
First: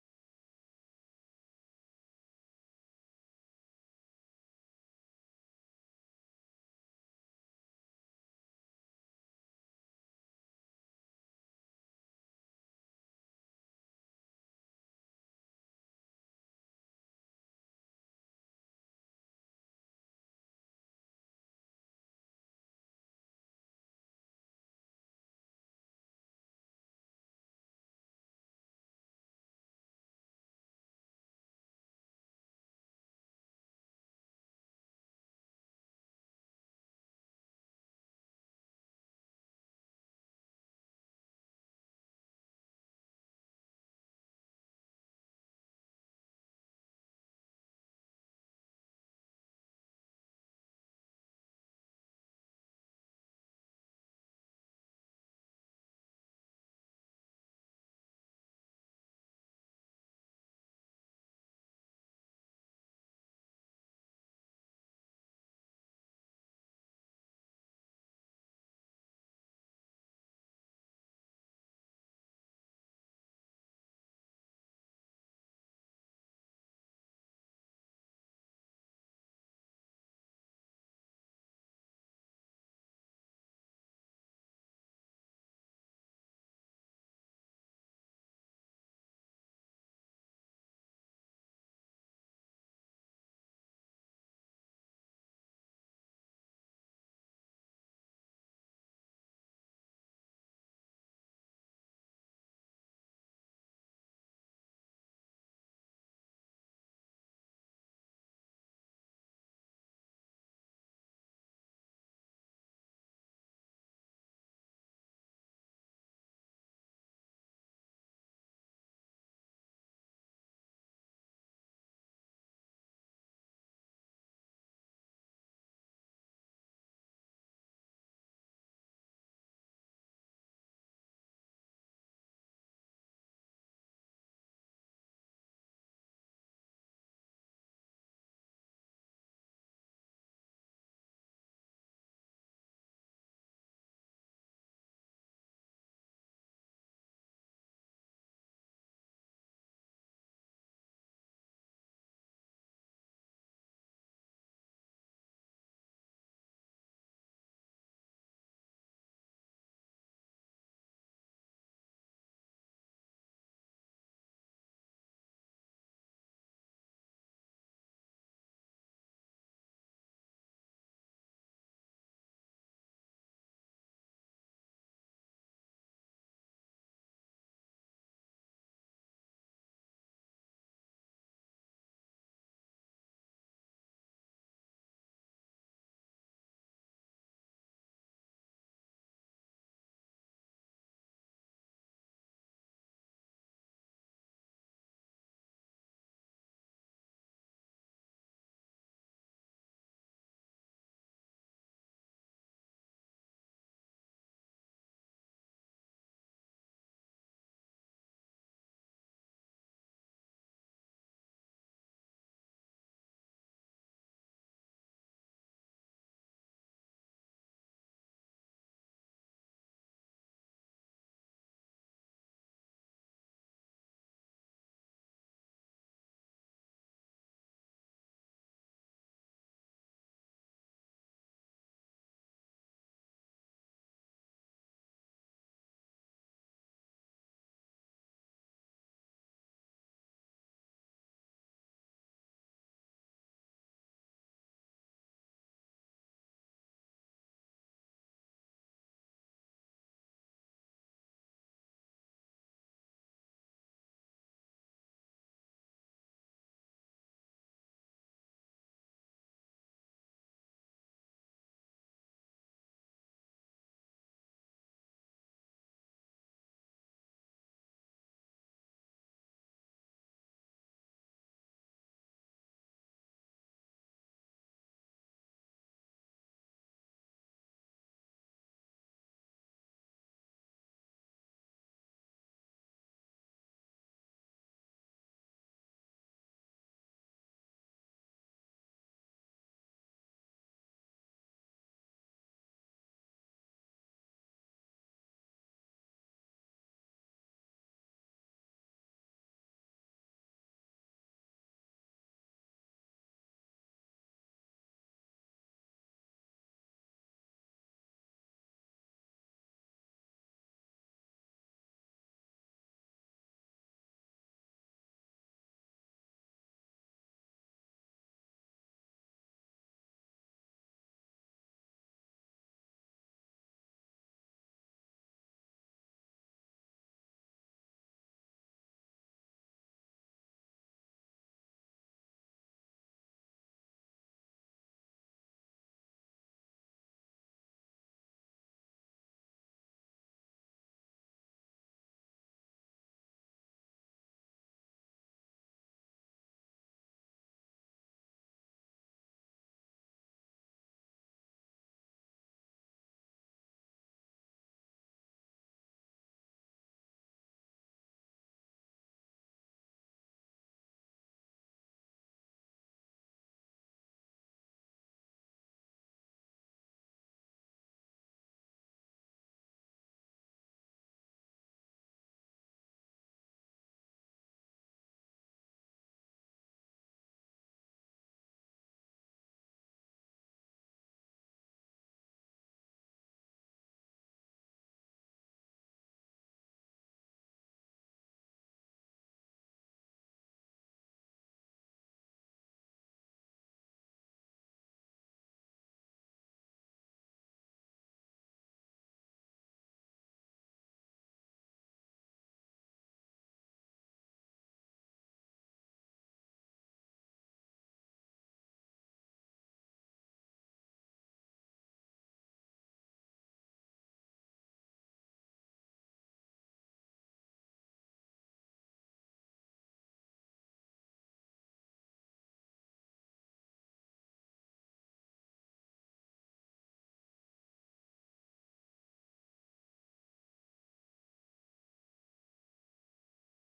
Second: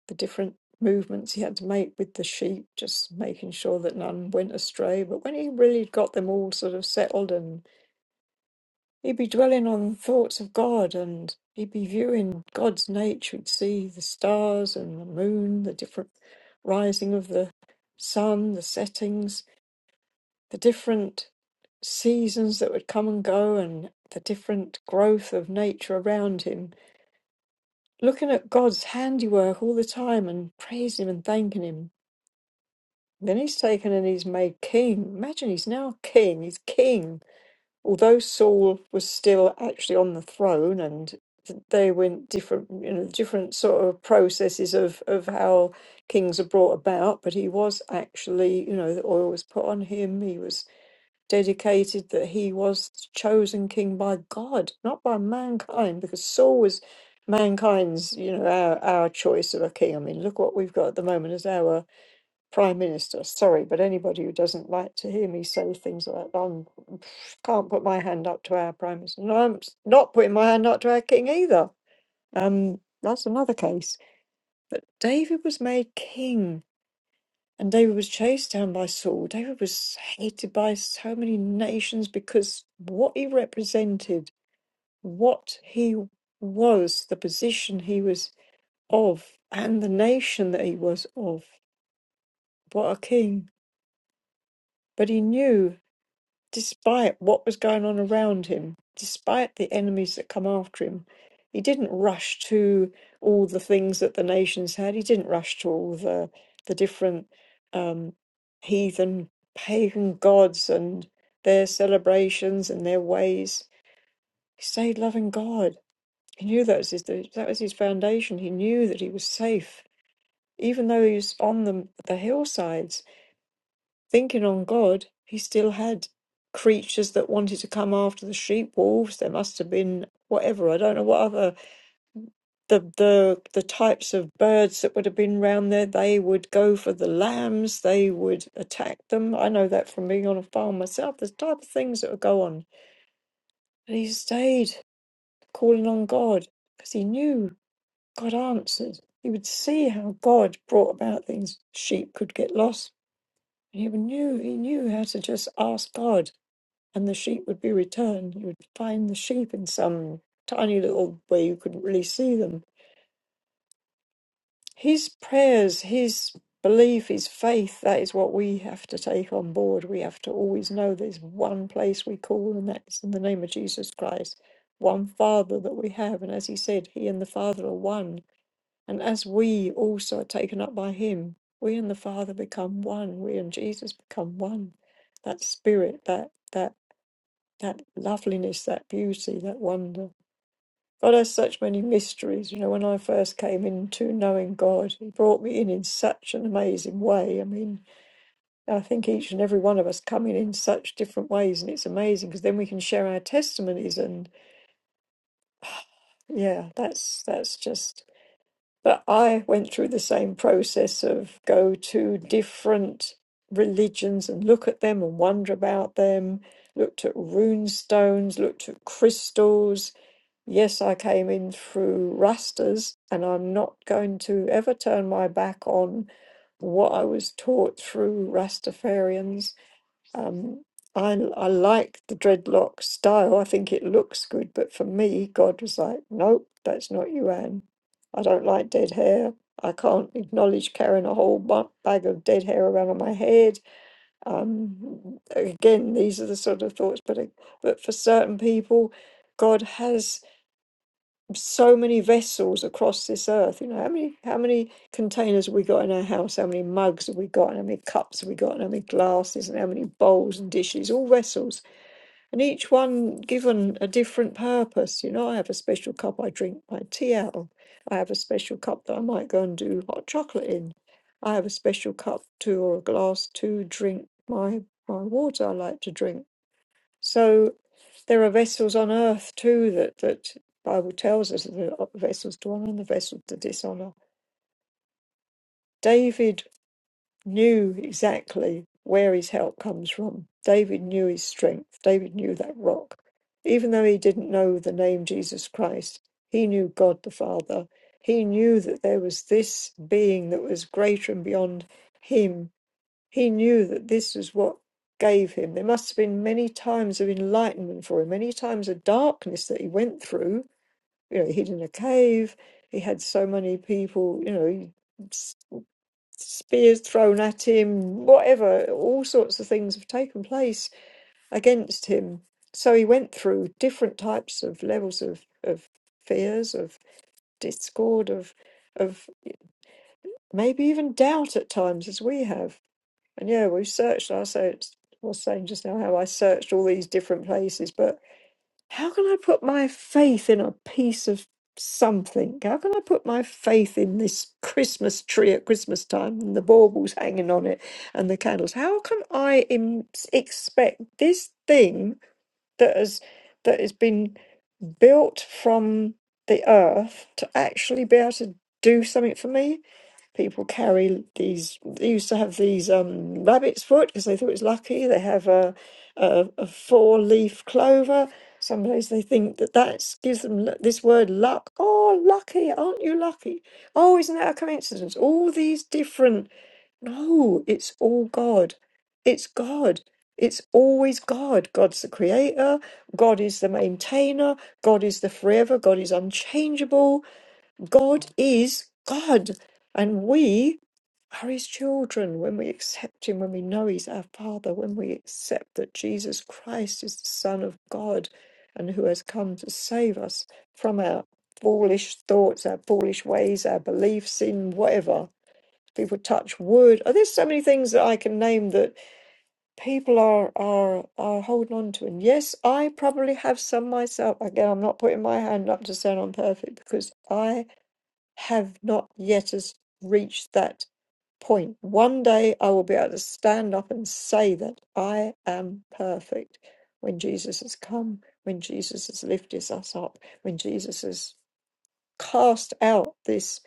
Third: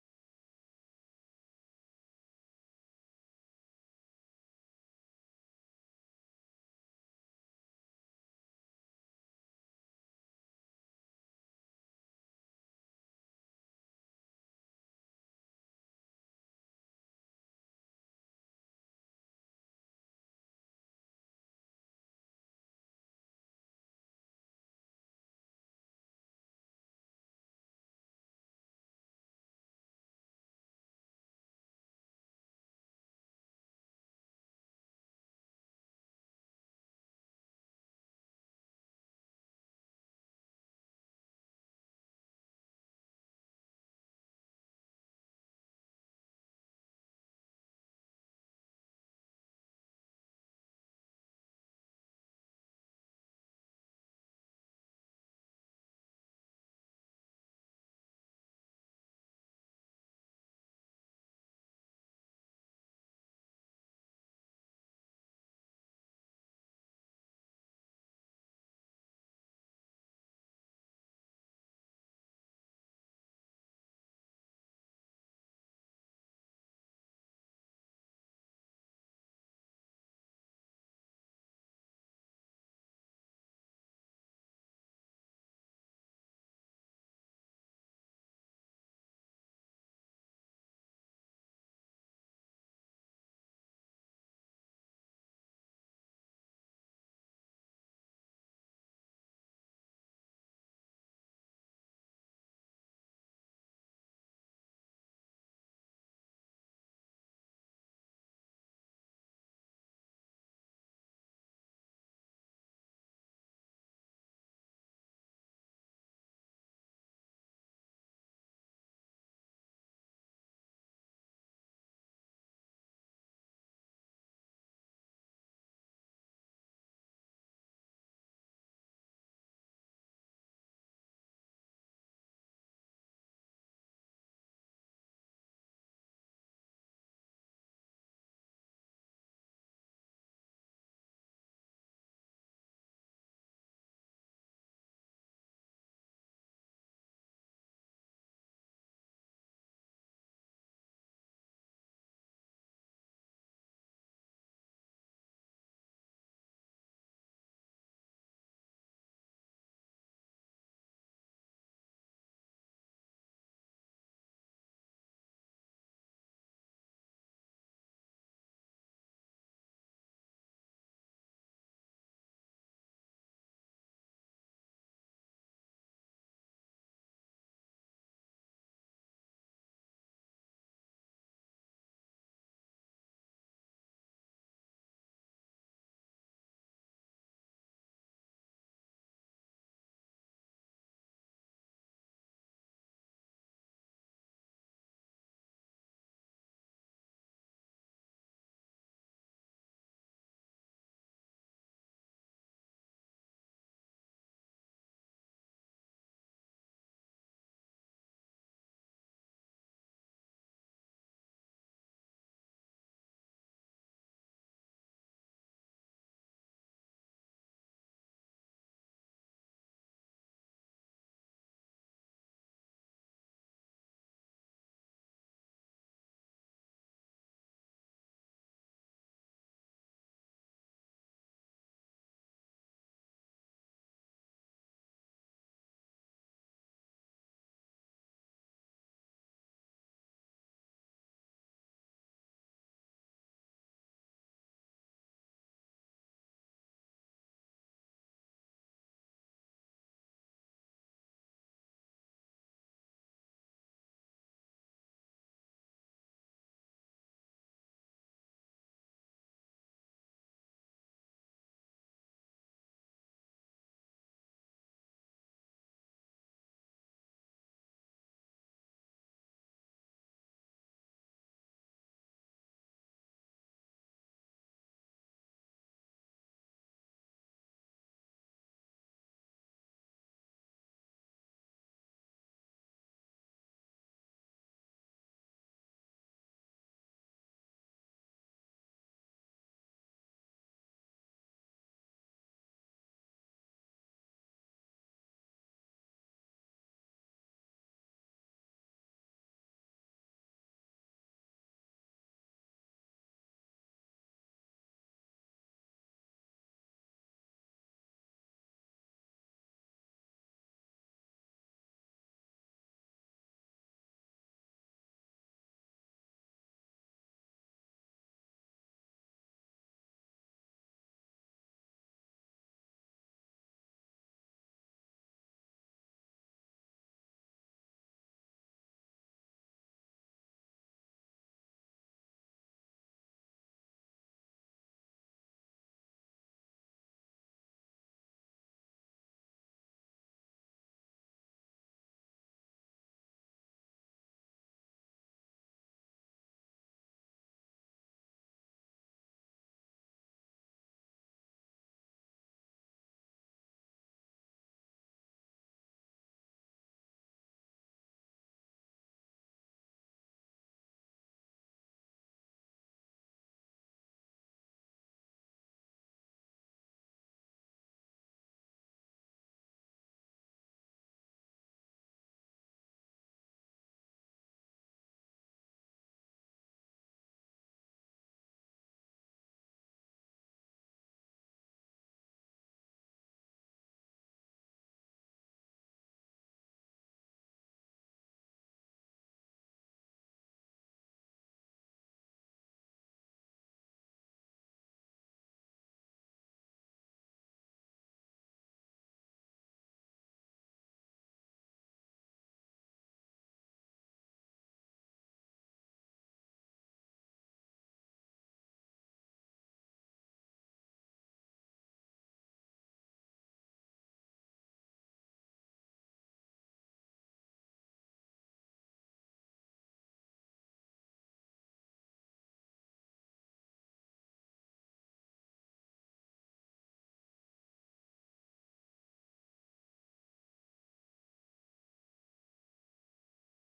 the different movements he had to make with the sheep, just making sure that none went astray. But when he really got them all sort of settled, and he'd be dwelling on thoughts of God, and he'd be viewing God's nature, he'd see the stars and the moon, the different rising of the sun, the settings, the different seasons that would come and go, and the different growth of nature around him. Looking at God's handiwork all the time and praising Him and thanking Him Then he's taken and he's made king. Imagine he's now king. He's king. Although Saul was still actually on the throne and th- they went different, you know, different sort of processes of, of how kings are brought about, but he was actually, you know, the oil was put on him. He was dedicated that he was chosen king by God, not by mankind, because Saul was mankind's, you know, our, our choice of a king. I mean, look what we've got at the moment as our prime minister. Sorry, but anybody who doesn't like to hear me say things like that, I'm, can't put my hand up to our prime minister. And I'm s- not putting my hand up to our king either. Um, that's another case. But David was made king, and David was chased down by Saul. David was hated by so many nations because what he represented, what he was, the position he was of, and the nation that he was of. What a king! But he knew. despite what was going on around him, despite the enemies that come after him, he didn't rush to all the things that the nations had. He didn't rush to all the the different um, heathen pagan gods and their celebrations and their ways. He stayed loving God. He knew that was his that was his foundation. He knew that he was safe, even though he was on the the hillsides Thinking on God, he still had creatures that wanted to come after the sheep, wolves. There must have been whatever. I don't know what other the the the types of birds that would have been round there. They would go for the lambs. They would attack them. I know that from being on a farm myself. The type of things that would go on. And he stayed calling on God because he knew God answered. He would see how God brought about things. Sheep could get lost. He knew he knew how to just ask God and the sheep would be returned. You would find the sheep in some tiny little way you couldn't really see them. His prayers, his belief, his faith, that is what we have to take on board. We have to always know there's one place we call, and that is in the name of Jesus Christ, one Father that we have. And as he said, he and the Father are one. And as we also are taken up by him, we and the Father become one. We and Jesus become one. That spirit, that that that loveliness, that beauty, that wonder. God has such many mysteries. You know, when I first came into knowing God, He brought me in in such an amazing way. I mean, I think each and every one of us come in in such different ways, and it's amazing because then we can share our testimonies. And yeah, that's that's just. But I went through the same process of go to different religions and look at them and wonder about them. Looked at rune stones, looked at crystals, Yes, I came in through rasters, and I'm not going to ever turn my back on what I was taught through Rastafarians. Um, I, I like the dreadlock style. I think it looks good, but for me, God was like, nope, that's not you, Anne. I don't like dead hair. I can't acknowledge carrying a whole bu- bag of dead hair around on my head. Um, again, these are the sort of thoughts, but, uh, but for certain people, God has so many vessels across this earth. You know, how many how many containers have we got in our house? How many mugs have we got? And how many cups have we got? And how many glasses? And how many bowls and dishes? All vessels, and each one given a different purpose. You know, I have a special cup I drink my tea out of. I have a special cup that I might go and do hot chocolate in. I have a special cup to or a glass to drink my my water I like to drink so there are vessels on earth too that that Bible tells us that there are vessels to honor and the vessels to dishonor. David knew exactly where his help comes from. David knew his strength. David knew that rock. Even though he didn't know the name Jesus Christ, he knew God the Father. He knew that there was this being that was greater and beyond him he knew that this was what gave him. There must have been many times of enlightenment for him, many times of darkness that he went through. You know, he hid in a cave. He had so many people, you know, spears thrown at him, whatever, all sorts of things have taken place against him. So he went through different types of levels of, of fears, of discord, of of maybe even doubt at times as we have And yeah, we've searched. I said, I was saying just now how I searched all these different places, but how can I put my faith in a piece of something? How can I put my faith in this Christmas tree at Christmas time and the baubles hanging on it and the candles? How can I Im- expect this thing that has that has been built from the earth to actually be able to do something for me? people carry these they used to have these um rabbit's foot because they thought it was lucky they have a a, a four leaf clover some days they think that that gives them lu- this word luck oh lucky aren't you lucky oh isn't that a coincidence all these different no it's all god it's god it's always god god's the creator god is the maintainer god is the forever god is unchangeable God is God, and we are His children when we accept Him, when we know He's our Father, when we accept that Jesus Christ is the Son of God and who has come to save us from our foolish thoughts, our foolish ways, our beliefs in whatever. People touch wood. Oh, there's so many things that I can name that people are are are holding on to. And yes, I probably have some myself. Again, I'm not putting my hand up to sound I'm perfect because I have not yet as reached that point. One day I will be able to stand up and say that I am perfect when Jesus has come, when Jesus has lifted us up, when Jesus has cast out this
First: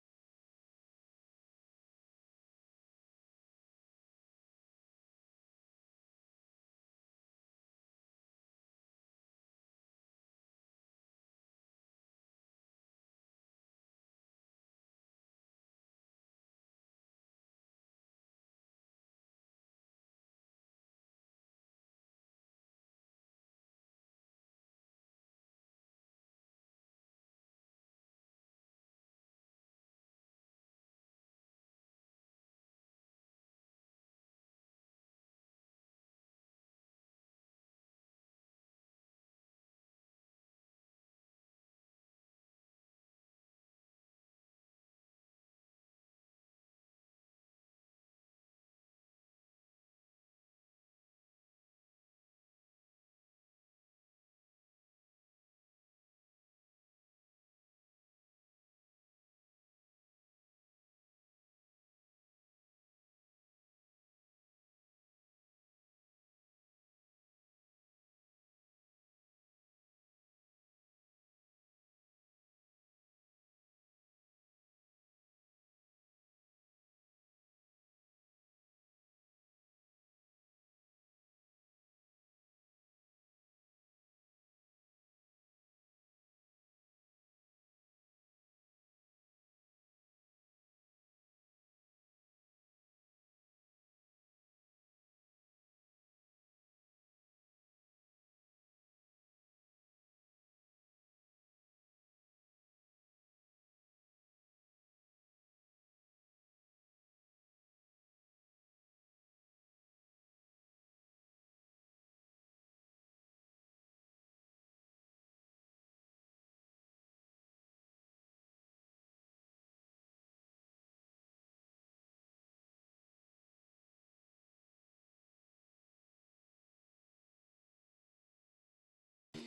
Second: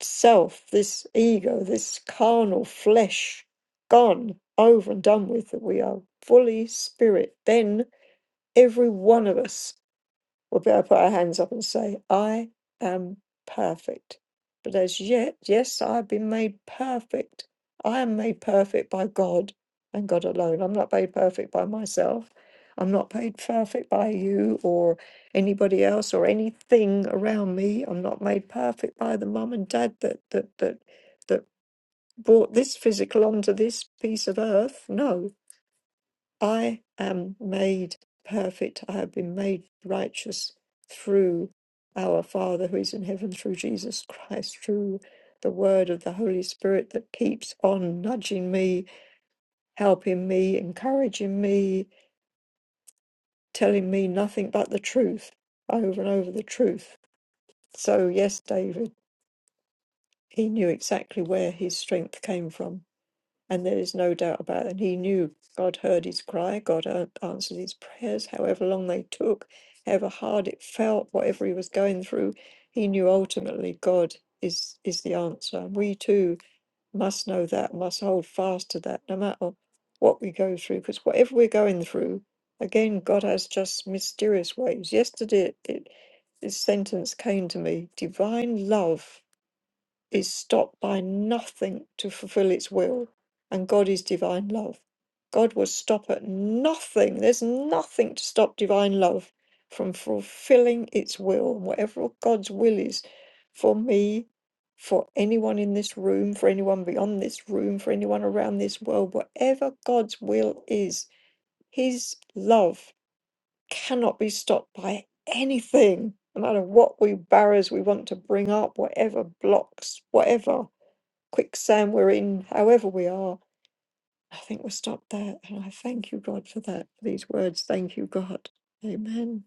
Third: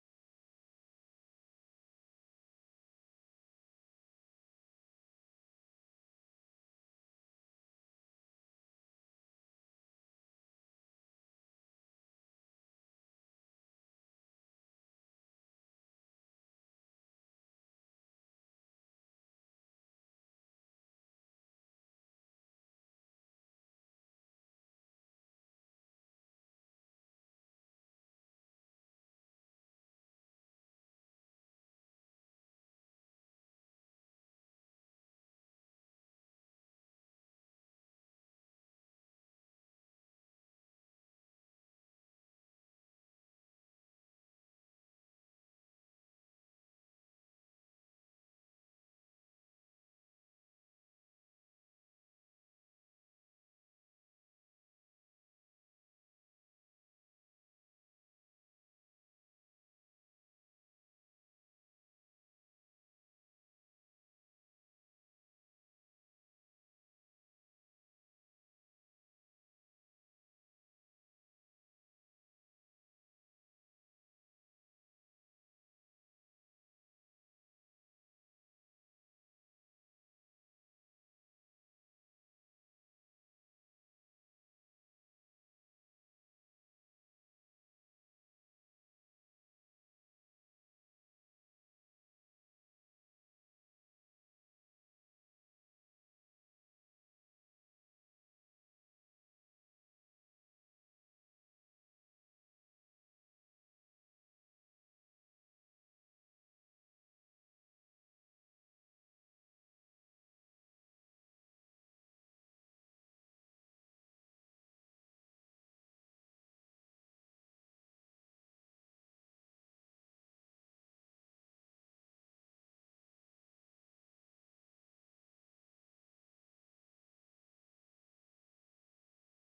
self, this ego, this carnal flesh, gone over and done with, that we are fully spirit. Then every one of us. We'll be able to put our hands up and say, I am perfect. But as yet, yes, I have been made perfect. I am made perfect by God and God alone. I'm not made perfect by myself. I'm not made perfect by you or anybody else or anything around me. I'm not made perfect by the mum and dad that that that that brought this physical onto this piece of earth. No. I am made perfect. I have been made righteous through our Father who is in heaven, through Jesus Christ, through the word of the Holy Spirit that keeps on nudging me, helping me, encouraging me, telling me nothing but the truth over and over the truth. So, yes, David, he knew exactly where his strength came from. And there is no doubt about it. He knew God heard his cry, God a- answered his prayers, however long they took, however hard it felt, whatever he was going through. He knew ultimately God is, is the answer. And we too must know that, must hold fast to that, no matter what we go through, because whatever we're going through, again, God has just mysterious ways. Yesterday, it, it, this sentence came to me divine love is stopped by nothing to fulfill its will, and God is divine love. God will stop at nothing. There's nothing to stop divine love from fulfilling its will. whatever God's will is for me, for anyone in this room, for anyone beyond this room, for anyone around this world, whatever God's will is, His love cannot be stopped by anything, no matter what we barriers we want to bring up, whatever blocks, whatever quicksand we're in, however we are, I think we're stopped there. And I thank you, God, for that, for these words. Thank you, God. Amen.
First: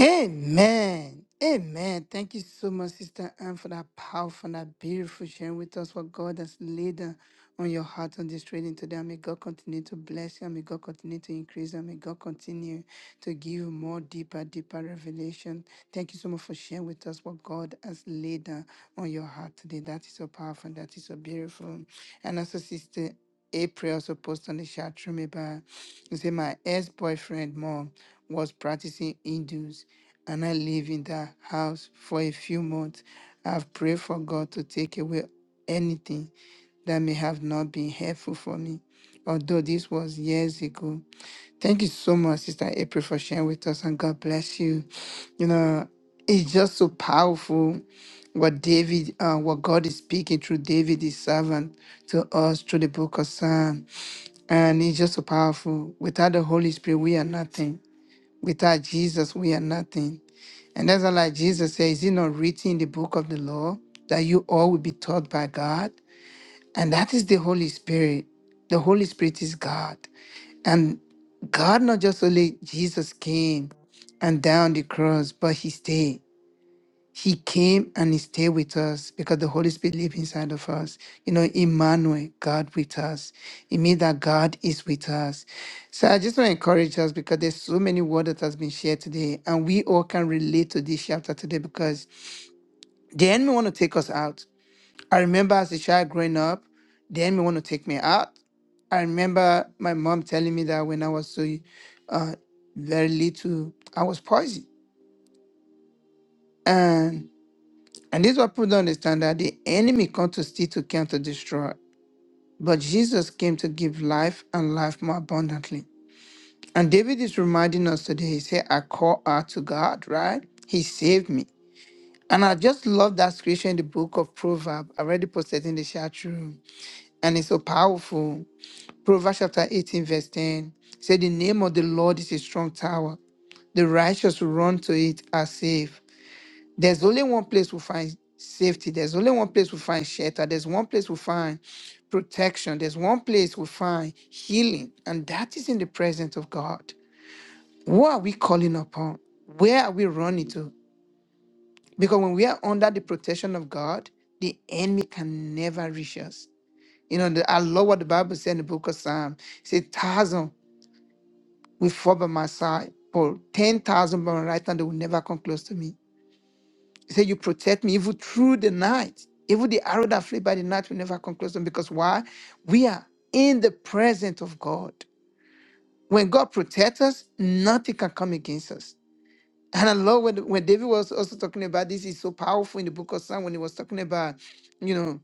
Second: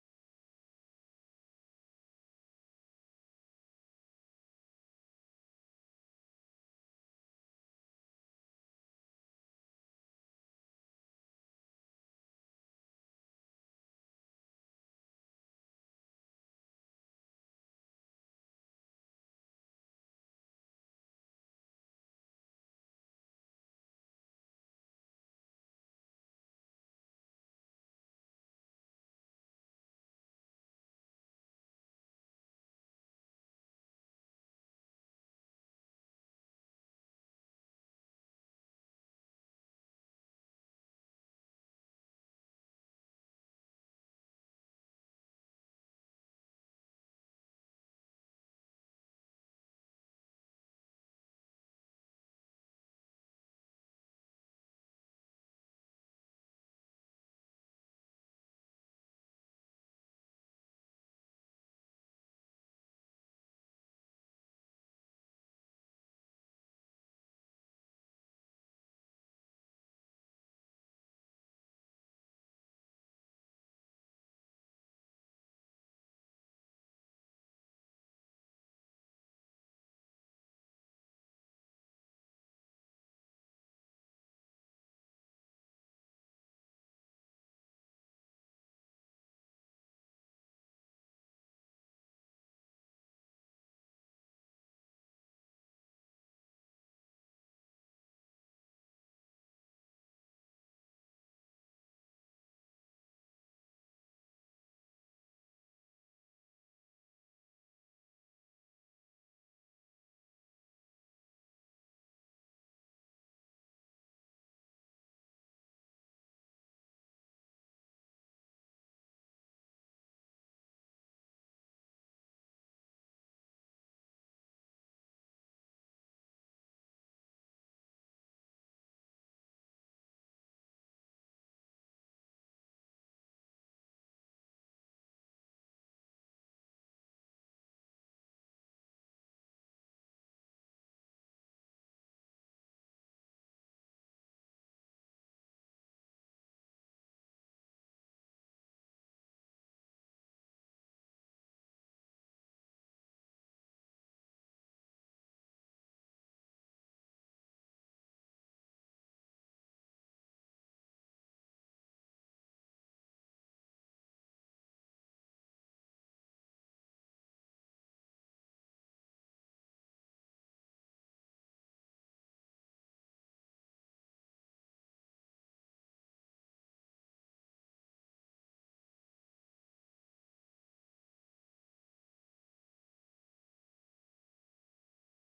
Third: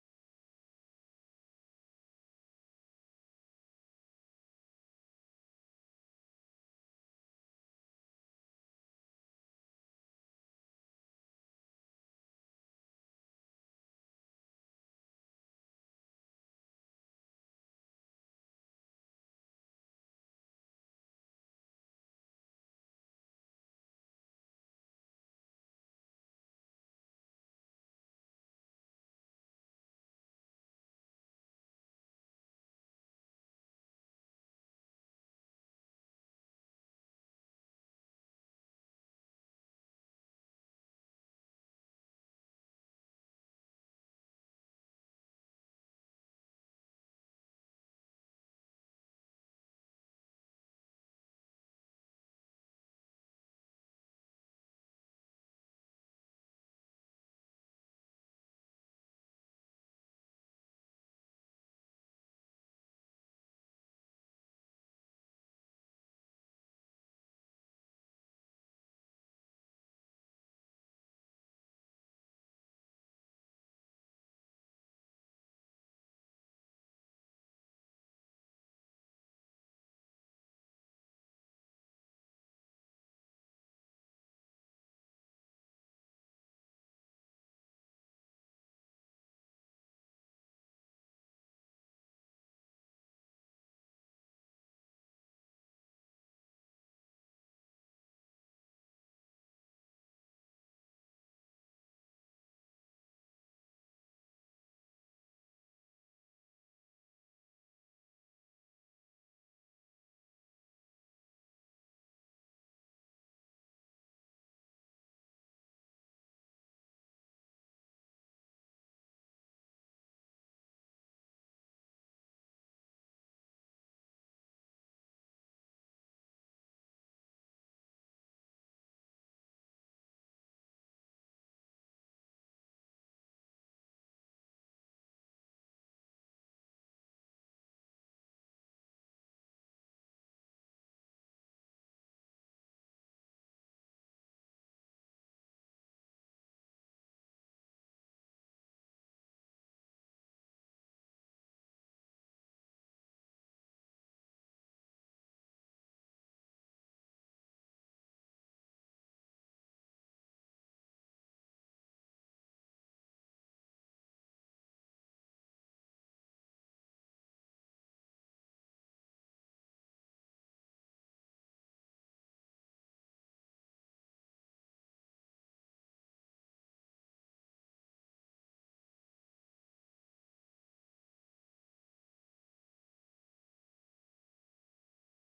Amen. Amen. Thank you so much, Sister Anne, for that powerful and that beautiful sharing with us what God has laid on on your heart on this training today. And may God continue to bless you. And may God continue to increase. you. And may God continue to give you more deeper, deeper revelation. Thank you so much for sharing with us what God has laid on on your heart today. That is so powerful. and That is so beautiful. And also, Sister. April also posted on the chat room about, he my ex-boyfriend mom was practicing Hindus and I lived in that house for a few months. I've prayed for God to take away anything that may have not been helpful for me. Although this was years ago, Thank you so much, Sister April, for sharing with us, and God bless you. You know, it's just so powerful what David, uh, what God is speaking through David, his servant, to us through the book of Psalm. And it's just so powerful. Without the Holy Spirit, we are nothing. Without Jesus, we are nothing. And that's why, like Jesus says, is it not written in the book of the law that you all will be taught by God? And that is the Holy Spirit. The Holy Spirit is God. And God, not just only Jesus came and down the cross, but He stayed. He came and He stayed with us because the Holy Spirit lives inside of us. You know, Emmanuel, God with us. It means that God is with us. So I just want to encourage us because there's so many word that has been shared today, and we all can relate to this chapter today because the enemy want to take us out. I remember as a child growing up, the enemy want to take me out. I remember my mom telling me that when I was so uh, very little, I was poisoned. And and this is what people don't understand that the enemy comes to steal, to kill, to destroy. But Jesus came to give life and life more abundantly. And David is reminding us today. He said, I call out to God, right? He saved me. And I just love that scripture in the book of Proverbs. I already posted in the chat room. And it's so powerful. Proverbs chapter 18, verse 10 said, The name of the Lord is a strong tower. The righteous will run to it are safe. There's only one place we find safety. There's only one place we find shelter. There's one place we find protection. There's one place we find healing. And that is in the presence of God. What are we calling upon? Where are we running to? Because when we are under the protection of God, the enemy can never reach us. You know, the, I love what the Bible said in the book of Psalm. It's a thousand. will fall by my side, but 10,000 by my right hand, they will never come close to me. He said, You protect me even through the night. Even the arrow that flew by the night will never come close to me because why? We are in the presence of God. When God protects us, nothing can come against us. And I love when, when David was also talking about this, is so powerful in the book of Psalm when he was talking about, you know,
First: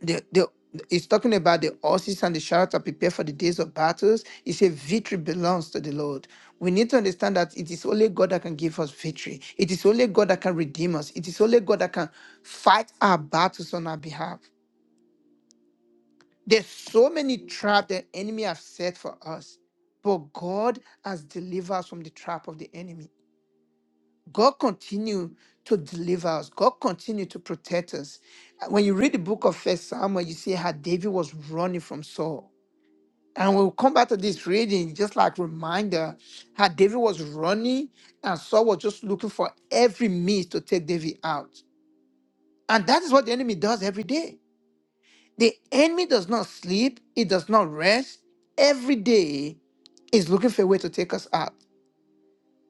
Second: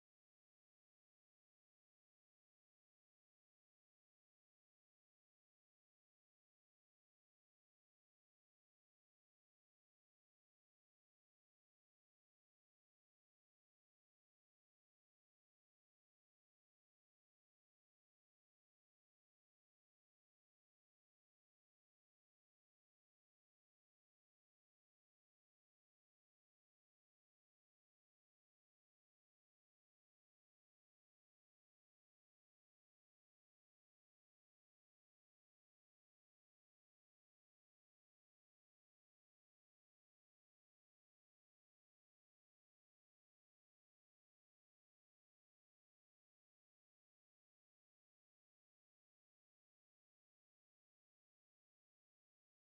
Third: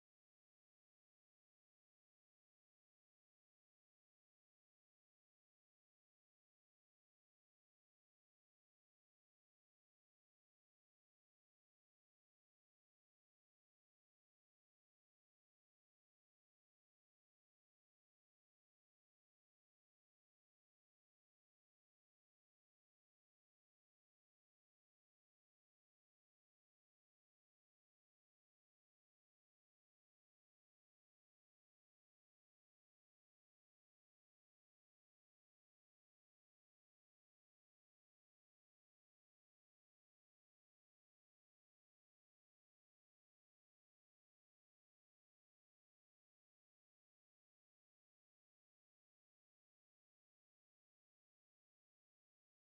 the, the it's talking about the horses and the chariots are prepared for the days of battles. It says victory belongs to the Lord. We need to understand that it is only God that can give us victory. It is only God that can redeem us. It is only God that can fight our battles on our behalf. There's so many traps the enemy have set for us, but God has delivered us from the trap of the enemy. God continue to deliver us. God continue to protect us. When you read the book of First Samuel, you see how David was running from Saul And we'll come back to this reading, just like reminder how David was running and Saul was just looking for every means to take David out. And that is what the enemy does every day. The enemy does not sleep, it does not rest. Every day is looking for a way to take us out.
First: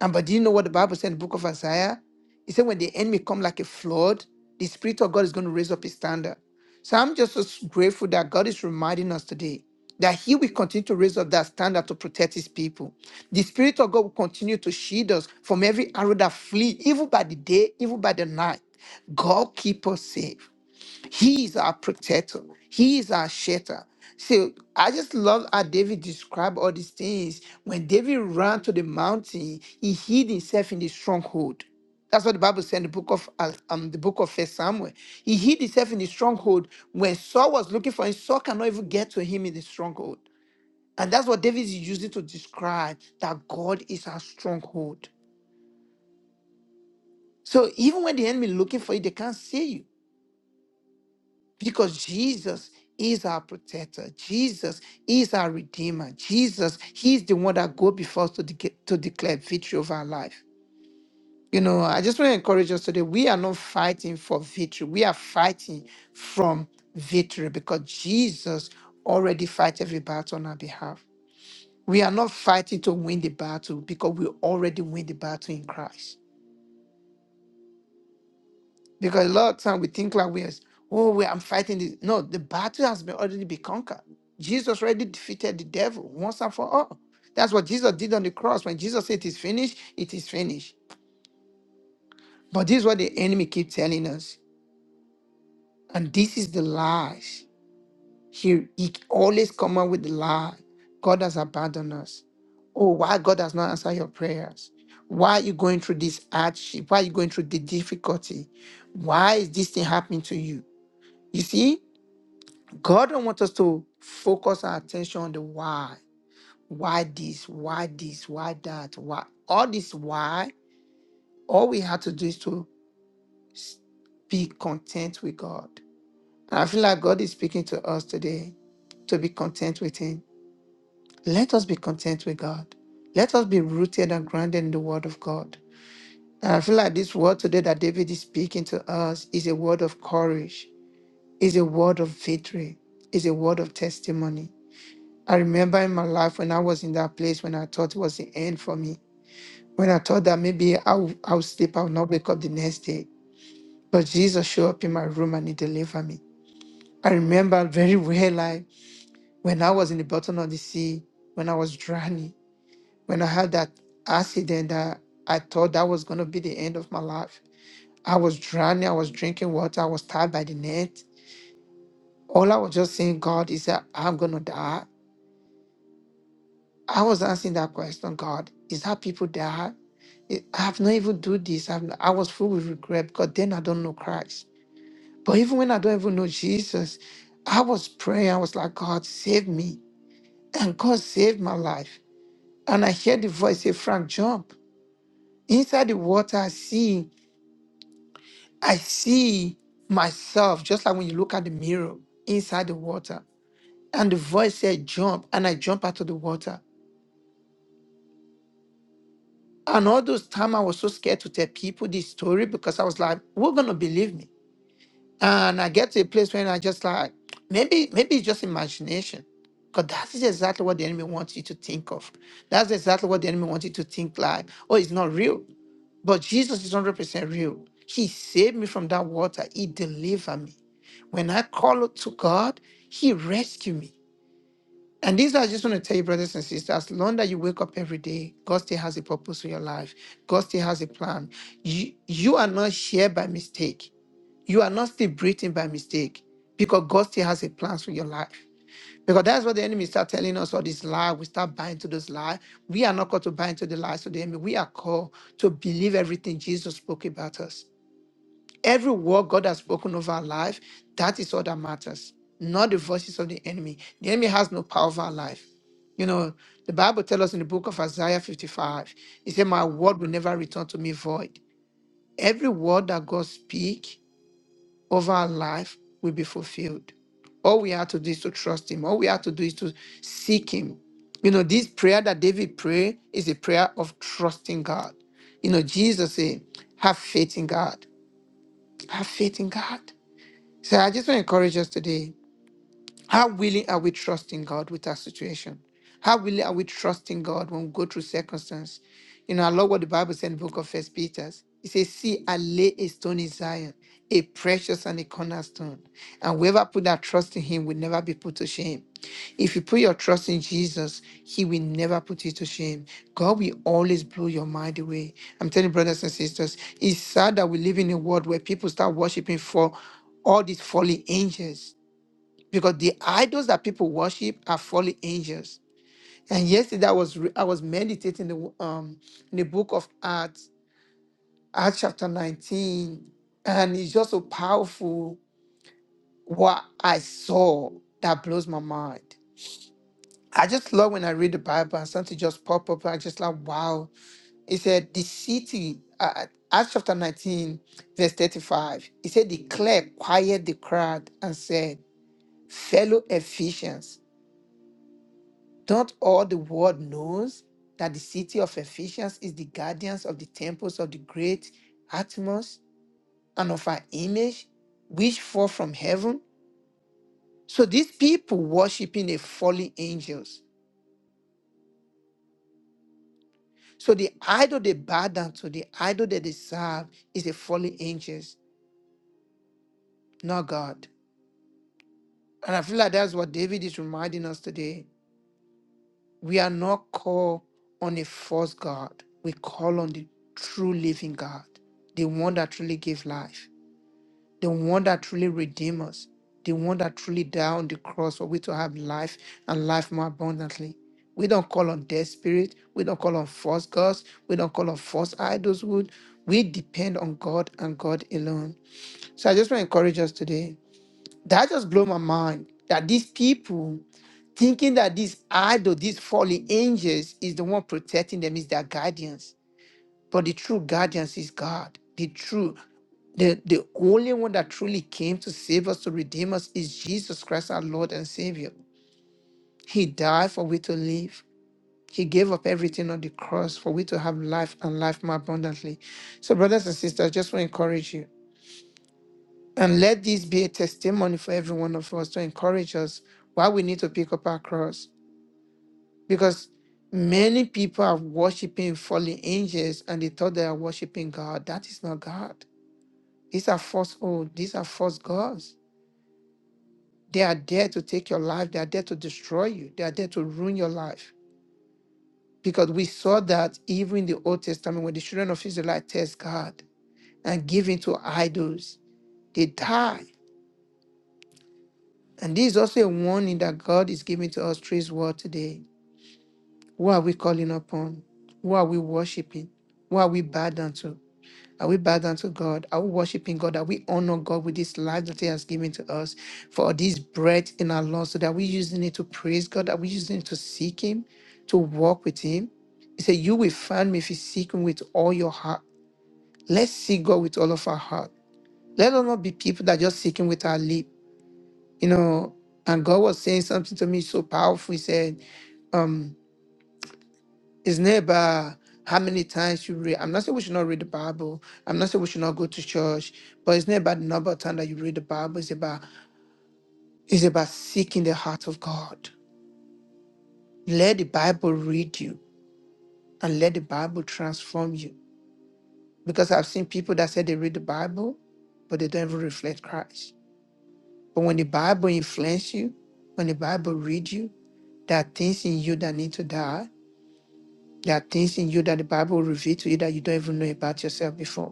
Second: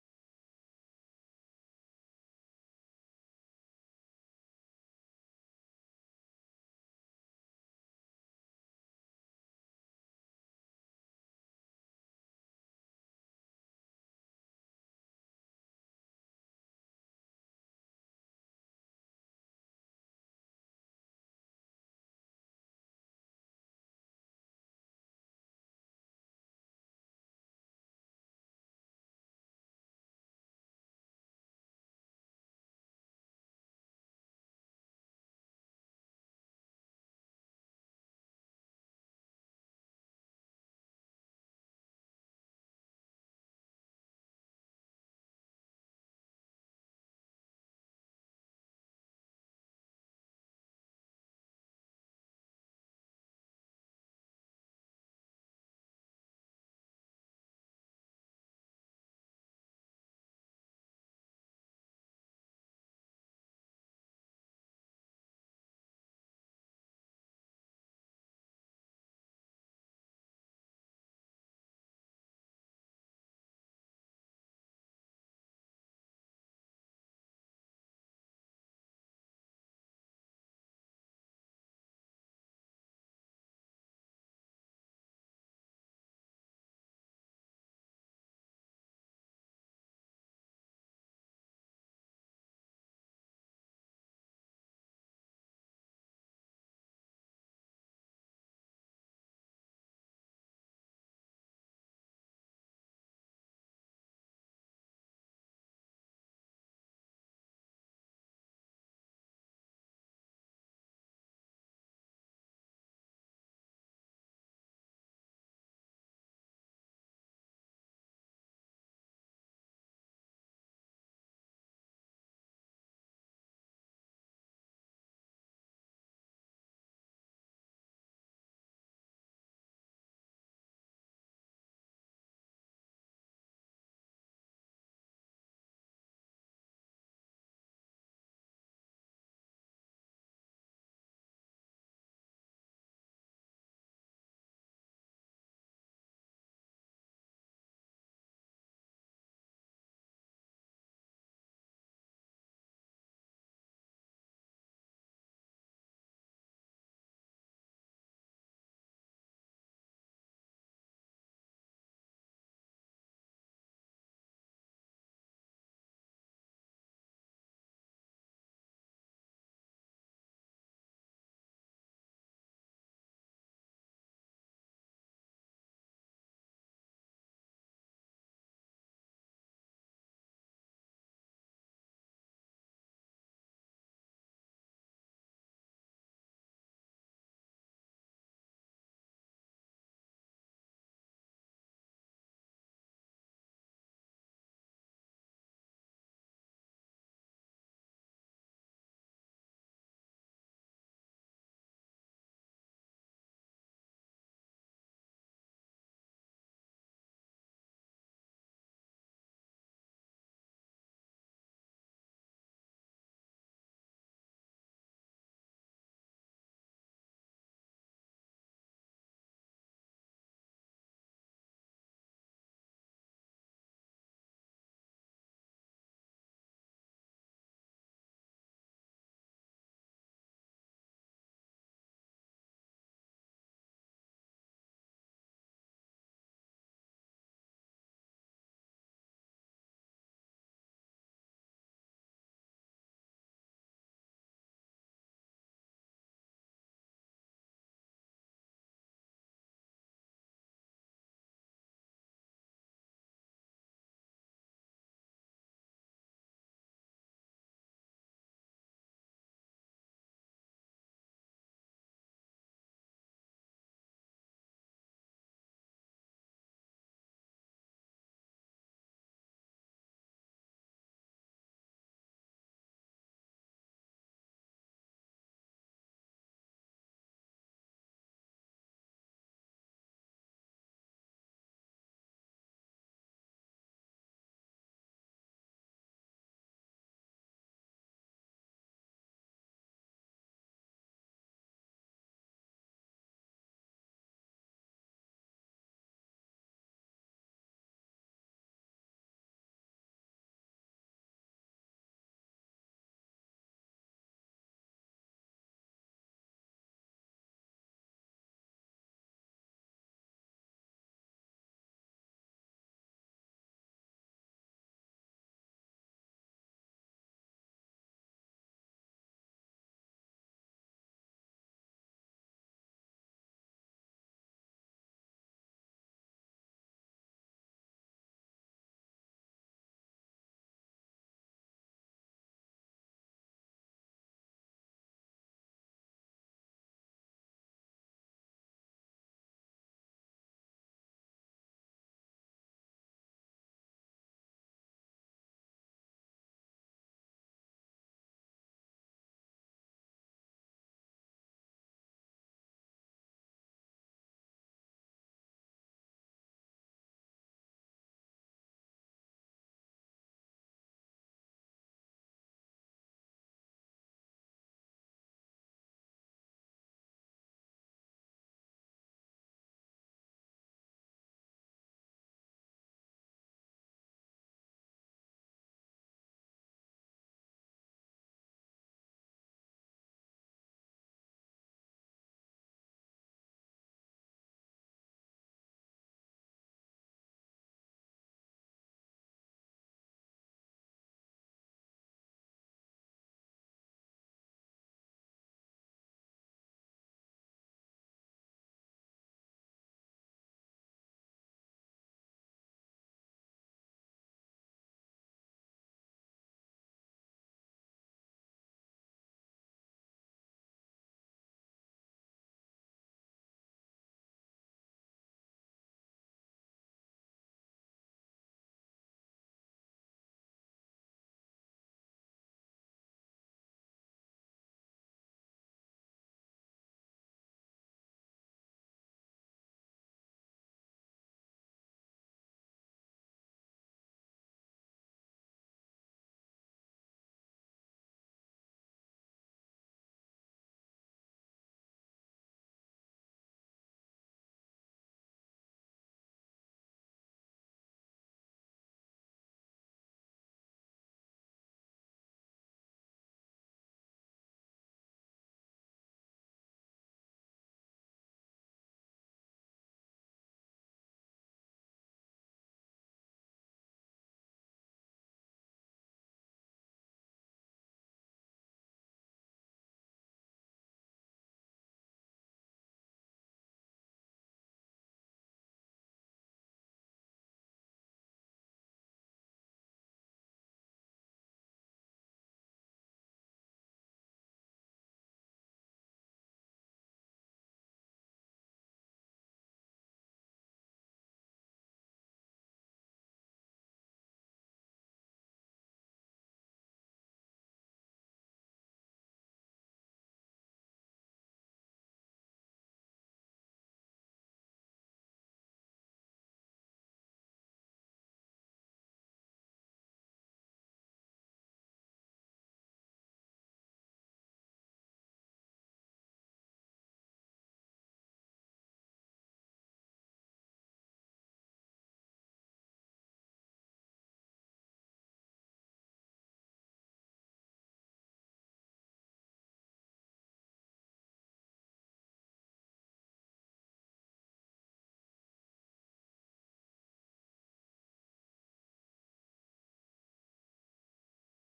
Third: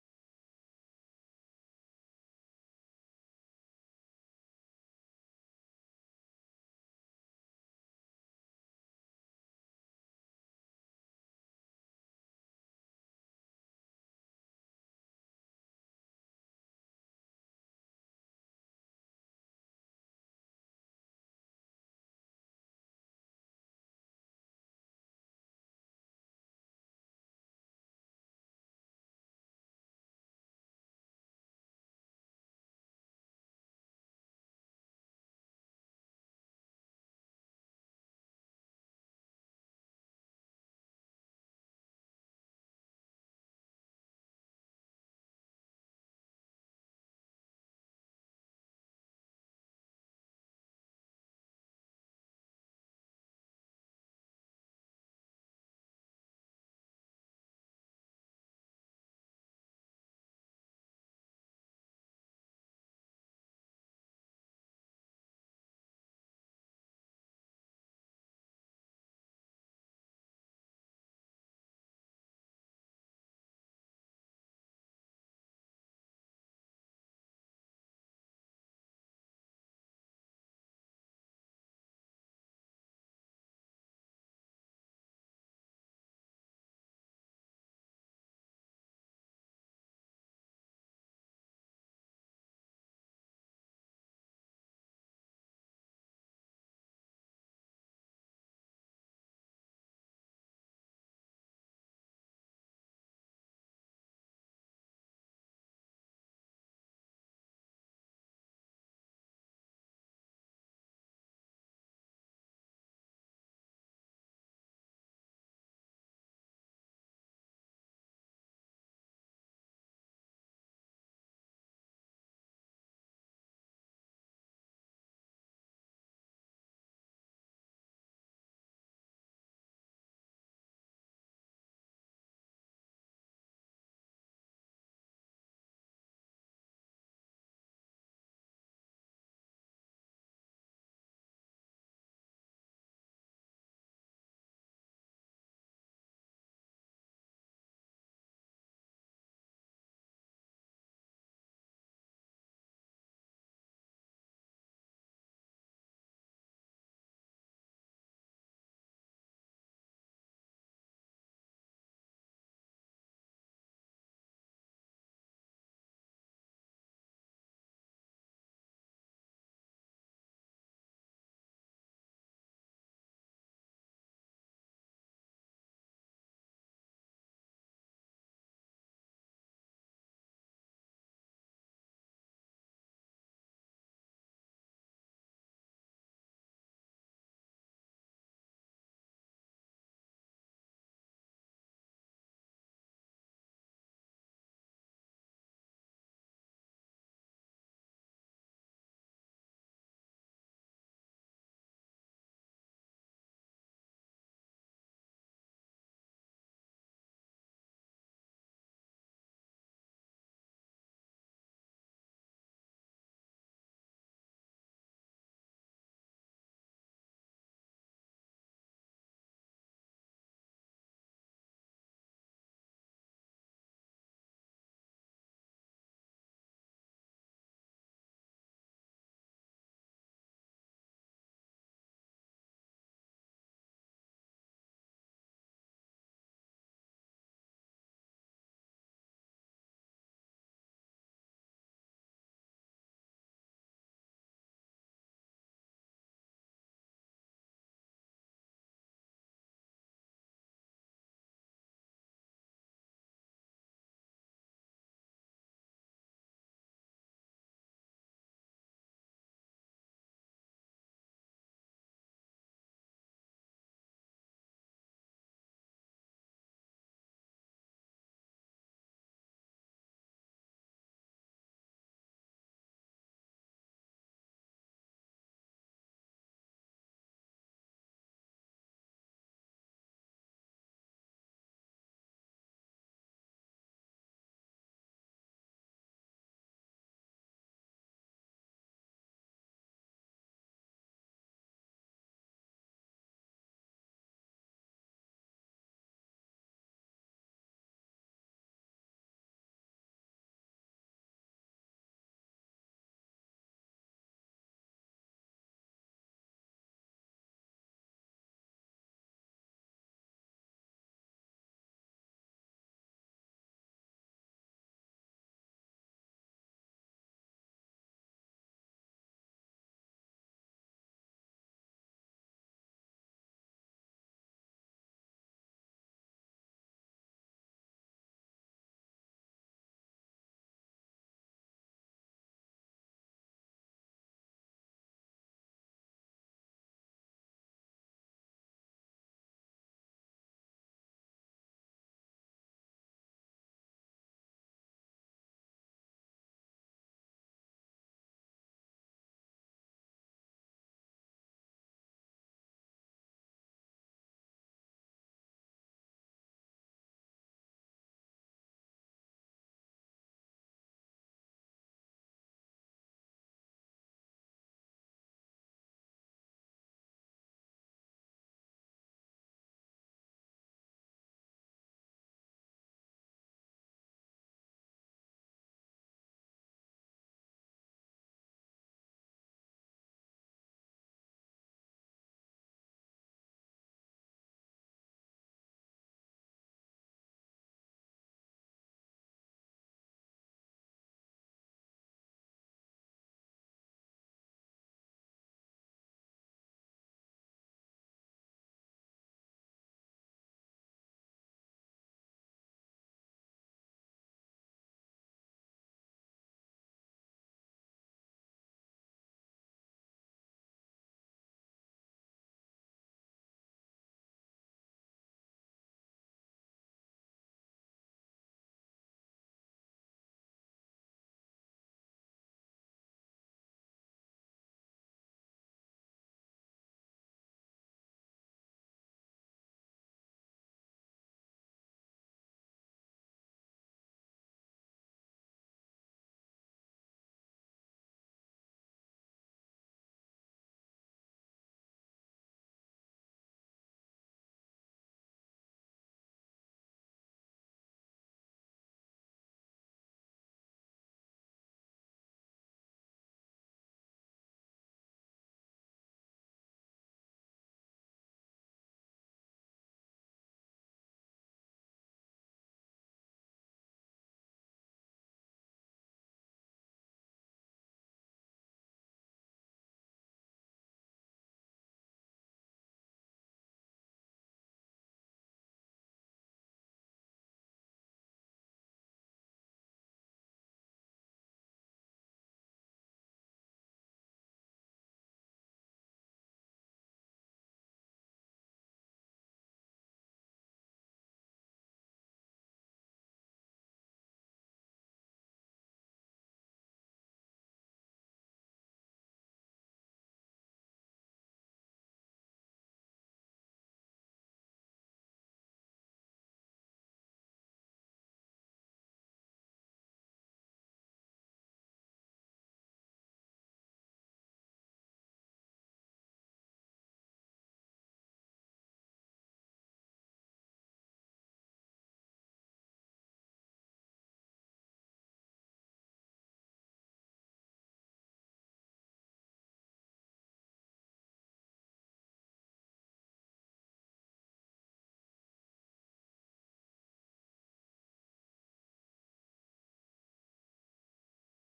And but do you know what the Bible said in the book of Isaiah? It said, when the enemy come like a flood, the Spirit of God is going to raise up his standard. So I'm just so grateful that this day and night. God, He, He is our shelter. So David described all these things when David he, he stronghold. That's what the book of First Samuel he showed when and that Jesus encourage us today. We are not fighting for victory. We are fighting from victory because Jesus already fight every battle on our behalf. We are not fighting to win the battle because we already win the battle in Christ. Because a lot of time we think like we are, oh, we I'm fighting this. No, the battle has been already been conquered. Jesus already defeated the devil once and for all. That's what Jesus did on the cross. When Jesus said it is finished, it is finished. But this is what the enemy keep telling us. And this is the lies. He, he always come up with the lie. God has abandoned us. Oh, why God has not answered your prayers? Why are you going through this hardship? Why are you going through the difficulty? Why is this thing happening to you? You see, God don't want us to focus our attention on the why. Why this? Why this? Why that? Why? All this why. All we have to do is to be content with God. And I feel like God is speaking to us today to be content with Him. Let us be content with God. Let us be rooted and grounded in the Word of God. And I feel like this word today that David is speaking to us is a word of courage, is a word of victory, is a word of testimony I remember in my life when I was in that place when I thought it was the end for me, when I thought that maybe I'll, I'll sleep, I'll not wake up the next day. But Jesus showed up in my room and he delivered me. I remember very well, like when I was in the bottom of the sea, when I was drowning, when I had that accident that I thought that was going to be the end of my life. I was drowning, I was drinking water, I was tied by the net. All I was just saying, God, is that I'm going to die. I was asking that question, God, is that people that I I have not even do this? I've not- I was full with regret because then I don't know Christ. But even when I don't even know Jesus, I was praying. I was like, God, save me. And God saved my life. And I heard the voice say, Frank, jump. Inside the water, I see, I see myself, just like when you look at the mirror inside the water. And the voice said, jump. And I jump out of the water. And all those time I was so scared to tell people this story because I was like, "Who's gonna believe me?" And I get to a place when I just like, maybe maybe it's just imagination, because that is exactly what the enemy wants you to think of. That's exactly what the enemy wants you to think like, "Oh, it's not real," but Jesus is one hundred percent real. He saved me from that water. He delivered me. When I call out to God, He rescued me. And this I just want to tell you, brothers and sisters, as long that you wake up every day, God still has a purpose for your life. God still has a plan. You, you are not here by mistake. You are not still breathing by mistake because God still has a plan for your life. Because that's what the enemy start telling us all this lie. We start buying to those lie. We are not called to buy into the lies of the enemy. We are called to believe everything Jesus spoke about us. Every word God has spoken over our life, that is all that matters, not the voices of the enemy. The enemy has no power over our life. You know, the Bible tells us in the book of Isaiah 55, it said, My word will never return to me void. Every word that God speaks over our life will be fulfilled. All we have to do is to trust Him. All we have to do is to seek Him. You know, this prayer that David prayed is a prayer of trusting God. You know, Jesus said, Have faith in God. Have faith in God. So I just want to encourage us today. How willing are we trusting God with our situation? How willing are we trusting God when we go through circumstance? You know, I love what the Bible said in the book of First Peter. It says, See, I lay a stone in Zion, a precious and a cornerstone. And whoever put their trust in him will never be put to shame. If you put your trust in Jesus, he will never put you to shame. God will always blow your mind away. I'm telling you, brothers and sisters, it's sad that we live in a world where people start worshiping for all these fallen angels because the idols that people worship are fallen angels. And yesterday I was re- I was meditating the, um in the book of Acts, Acts chapter 19, and it's just so powerful what I saw that blows my mind. I just love when I read the Bible and something just pop up. I just like wow. It said the city, uh, Acts chapter 19, verse 35. It said, the clerk quiet the crowd and said, fellow Ephesians. Don't all the world knows that the city of Ephesus is the guardians of the temples of the great Atmos and of her image, which fall from heaven? So these people worshiping a fallen angels. So the idol they bow down to, the idol that they serve is a fallen angels, not God. And I feel like that's what David is reminding us today. We are not called on a false God. We call on the true living God, the one that truly gives life. the one that truly redeemed us, the one that truly died on the cross for we to have life and life more abundantly. We don't call on dead spirit. We don't call on false gods. We don't call on false idols. Would we depend on God and God alone? So I just want to encourage us today. That just blew my mind that these people thinking that this idol, these fallen angels, is the one protecting them, is their guardians. But the true guardians is God. The true. The, the only one that truly came to save us, to redeem us, is Jesus Christ, our Lord and Savior. He died for we to live. He gave up everything on the cross for we to have life and life more abundantly. So, brothers and sisters, I just want to encourage you. And let this be a testimony for every one of us to encourage us why we need to pick up our cross. Because many people are worshiping fallen angels and they thought they are worshiping God. That is not God. These are false, oh, these are false gods. They are there to take your life. They are there to destroy you. They are there to ruin your life. Because we saw that even in the Old Testament, when the children of Israel test God and give in to idols, they die. And this is also a warning that God is giving to us through His word today. Who are we calling upon? Who are we worshiping? Who are we bowed down to? Are we bowed down to God? Are we worshiping God? Are we honor God with this life that He has given to us for this breath in our lungs? So that we using it to praise God? Are we using it to seek Him, to walk with Him? He said, You will find me if you seek Him with all your heart. Let's seek God with all of our heart. Let us not be people that just seek Him with our lip. You know, and God was saying something to me so powerful. He said, um, it's not about how many times you read. I'm not saying we should not read the Bible. I'm not saying we should not go to church. But it's not about the number of times that you read the Bible. It's about it's about seeking the heart of God. Let the Bible read you and let the Bible transform you. Because I've seen people that said they read the Bible, but they don't even reflect Christ. But when the Bible influences you, when the Bible reads you, there are things in you that need to die. There are things in you that the Bible will reveal to you that you don't even know about yourself before.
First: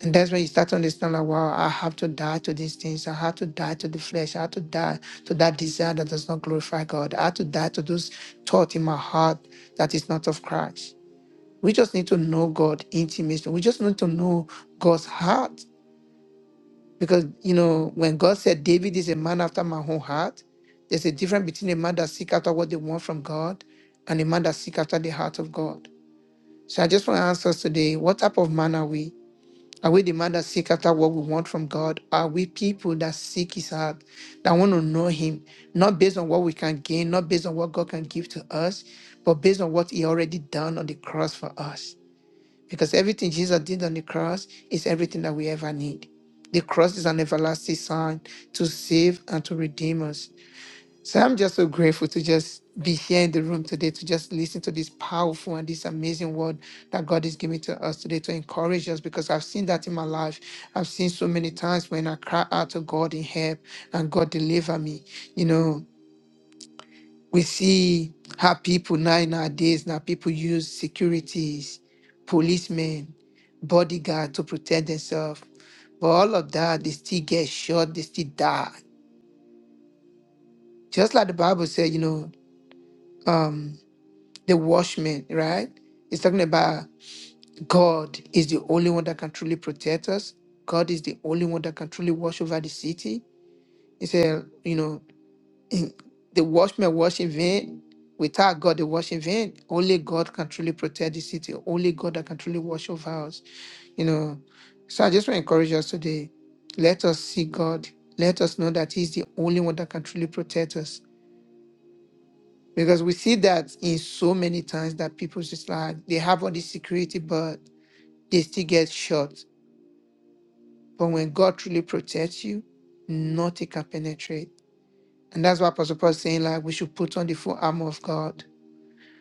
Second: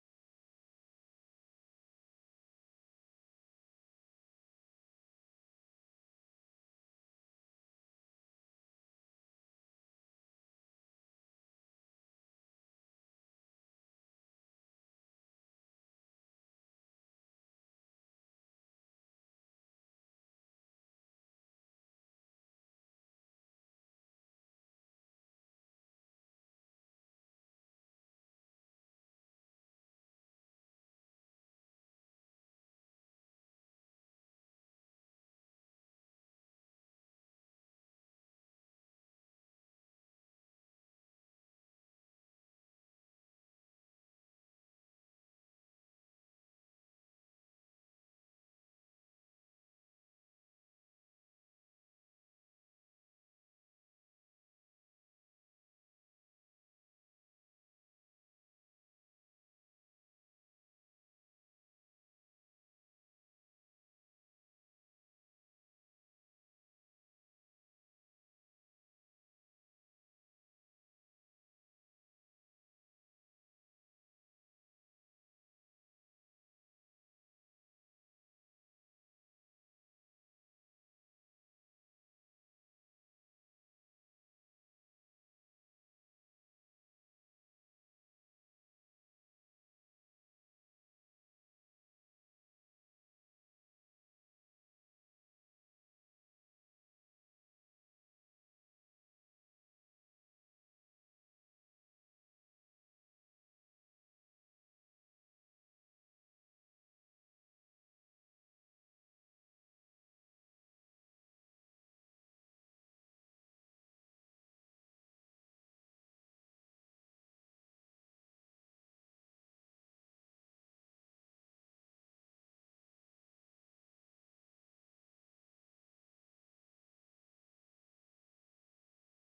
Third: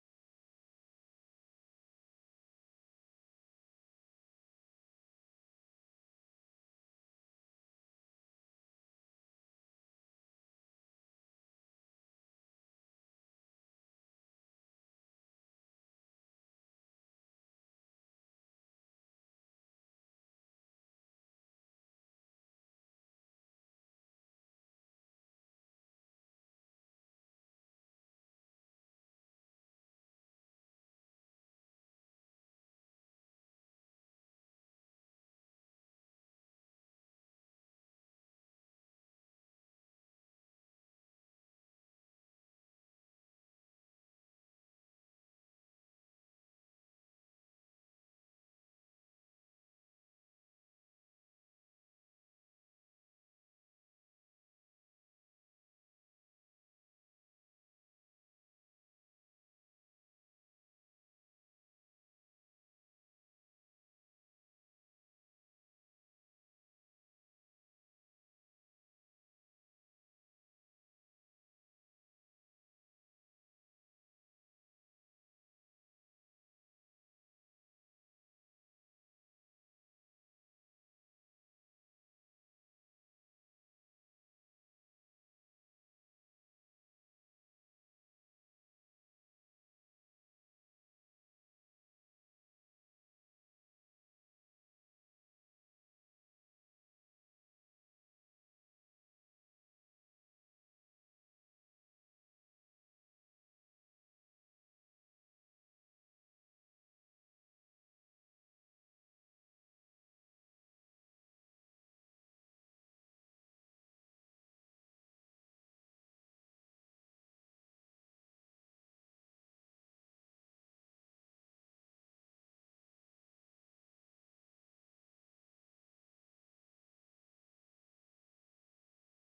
And that's when you start to understand like, wow, I have to die to these things. I have to die to the flesh. I have to die to that desire that does not glorify God. I have to die to those thoughts in my heart that is not of Christ. We just need to know God intimately. We just need to know God's heart. Because, you know, when God said, David is a man after my own heart, there's a difference between a man that seek after what they want from God and a man that seek after the heart of God. So I just want to ask us today, what type of man are we? Are we the man that seek after what we want from God? Are we people that seek his heart, that want to know him, not based on what we can gain, not based on what God can give to us, but based on what he already done on the cross for us? Because everything Jesus did on the cross is everything that we ever need. The cross is an everlasting sign to save and to redeem us. So I'm just so grateful to just be here in the room today to just listen to this powerful and this amazing word that God is giving to us today to encourage us because I've seen that in my life. I've seen so many times when I cry out to God in help and God deliver me. You know, we see how people now nowadays now people use securities, policemen, bodyguard to protect themselves. But all of that, they still get shot, they still die. Just like the Bible said, you know, um, the watchman, right? He's talking about God is the only one that can truly protect us. God is the only one that can truly watch over the city. He said, you know, in, the watchman watch in vain. Without God, they watch in vain. Only God can truly protect the city. Only God that can truly watch over us. You know, so I just want to encourage us today. Let us see God. Let us know that He's the only one that can truly protect us Because we see that in so many times that people just like they have all this security, but they still get shot. But when God truly protects you, nothing can penetrate. And that's why Apostle Paul is saying, like, we should put on the full armor of God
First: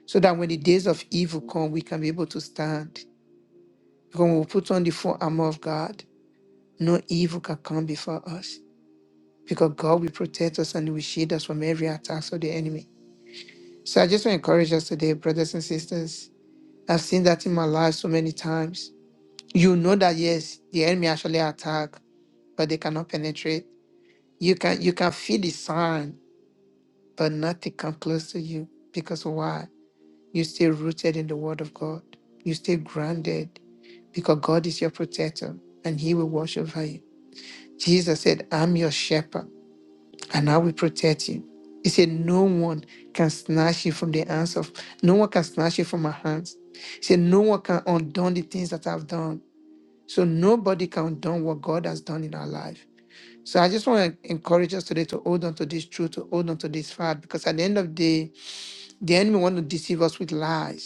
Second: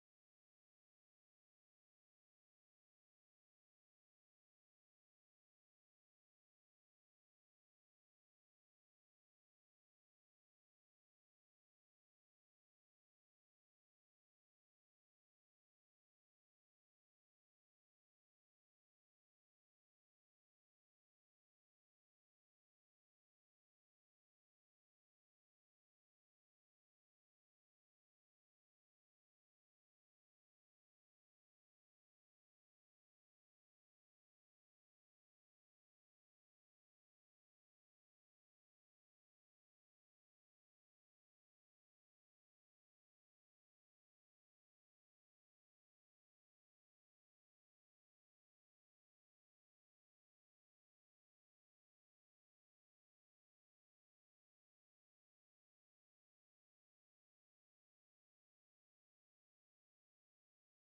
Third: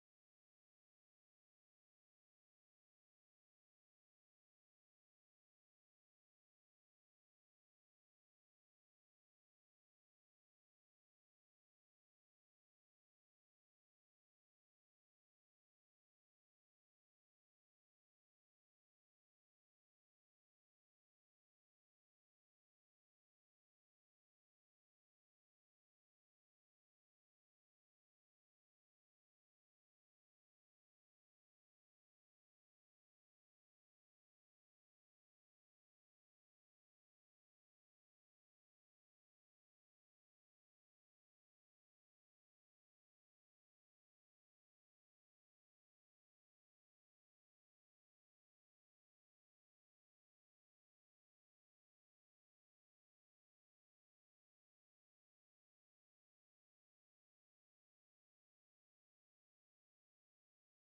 so that when the days of evil come, we can be able to stand. Because when we put on the full armor of God, no evil can come before us. Because God will protect us and will shield us from every attack of the enemy. So I just want to encourage us today, brothers and sisters. I've seen that in my life so many times you know that yes, the enemy actually attack, but they cannot penetrate. You can you can feel the sign, but nothing come close to you. Because why? You stay rooted in the word of God. You stay grounded because God is your protector and He will watch over you. Jesus said, I'm your shepherd and I will protect you. He said, No one can snatch you from the hands of no one can snatch you from my hands. He said, No one can undo the things that I've done. So nobody can do what God has done in our life. So I just want to encourage us today to hold on to this truth, to hold on to this fact, because at the end of the day, the enemy want to deceive us with lies.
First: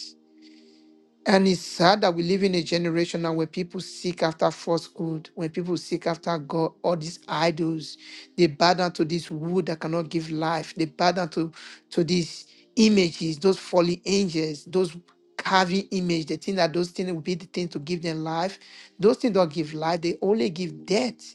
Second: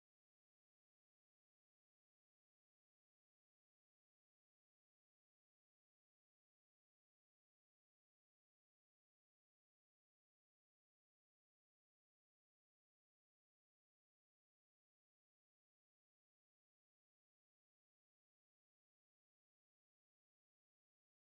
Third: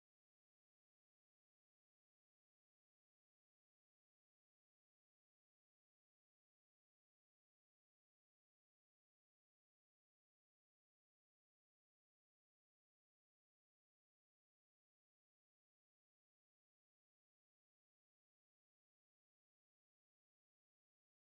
And it's sad that we live in a generation now where people seek after falsehood, when people seek after God, all these idols, they bow down to this wood that cannot give life. They bow down to, to these images, those fallen angels, those carving image, they think that those things will be the thing to give them life. Those things don't give life, they only give death.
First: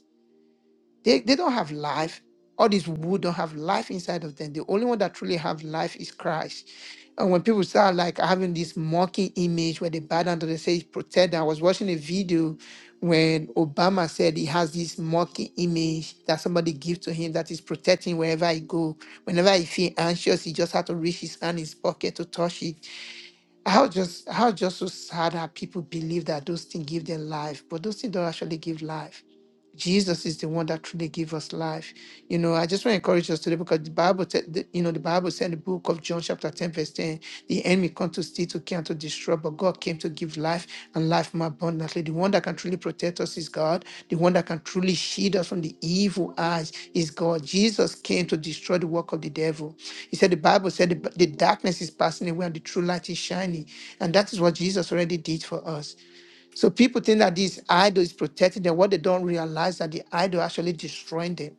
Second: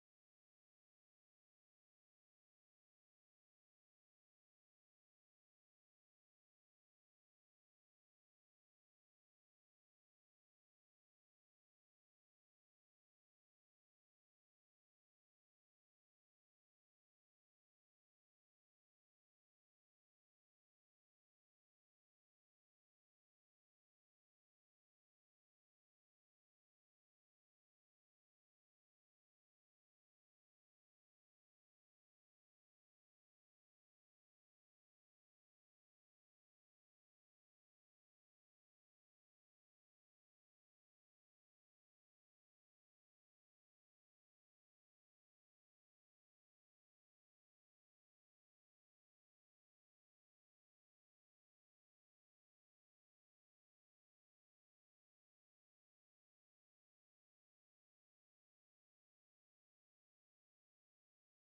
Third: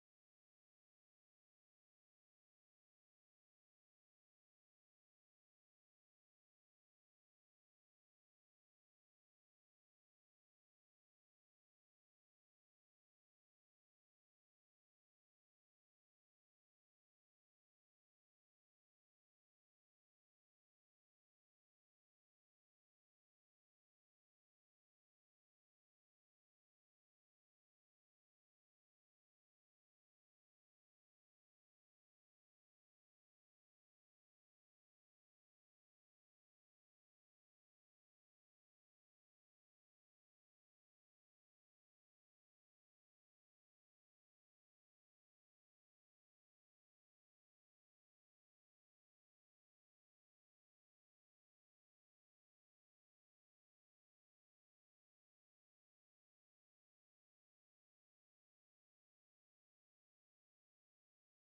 They, they don't have life. All these wood don't have life inside of them. The only one that truly have life is Christ. And when people start like having this mocking image where they bow down to the say protect, them. I was watching a video when Obama said he has this mocking image that somebody gives to him that is protecting wherever he go. Whenever he feel anxious, he just had to reach his hand in his pocket to touch it. How just how just so sad that people believe that those things give them life, but those things don't actually give life. Jesus is the one that truly gives us life. You know, I just want to encourage us today because the Bible, te- the- you know, the Bible said in the book of John, chapter 10, verse 10, the enemy come to steal, to kill, and to destroy, but God came to give life and life more abundantly. The one that can truly protect us is God. The one that can truly shield us from the evil eyes is God. Jesus came to destroy the work of the devil. He said, the Bible said the, the darkness is passing away and the true light is shining. And that is what Jesus already did for us. So people think that this idol is protecting them. What they don't realize that the idol actually destroying them.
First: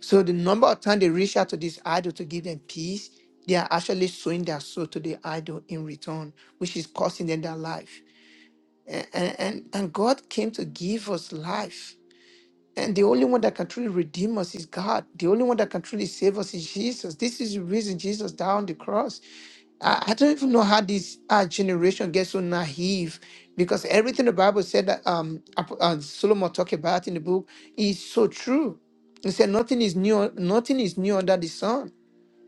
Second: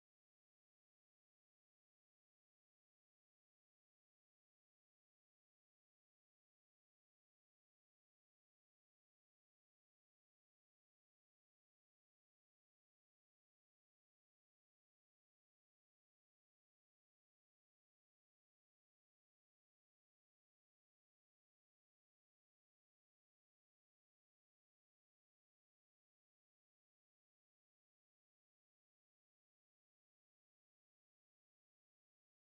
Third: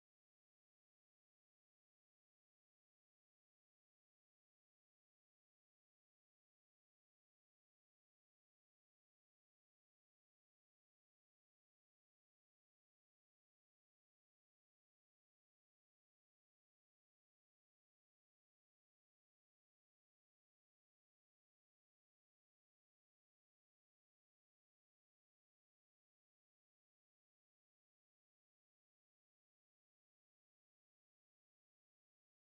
So the number of times they reach out to this idol to give them peace, they are actually sowing their soul to the idol in return, which is costing them their life. And, and, and and God came to give us life. And the only one that can truly redeem us is God. The only one that can truly save us is Jesus. This is the reason Jesus died on the cross. I, I don't even know how this our generation gets so naive because everything the Bible said that um, Ap- uh, Solomon talked about in the book is so true. He said nothing is new, nothing is new under the sun.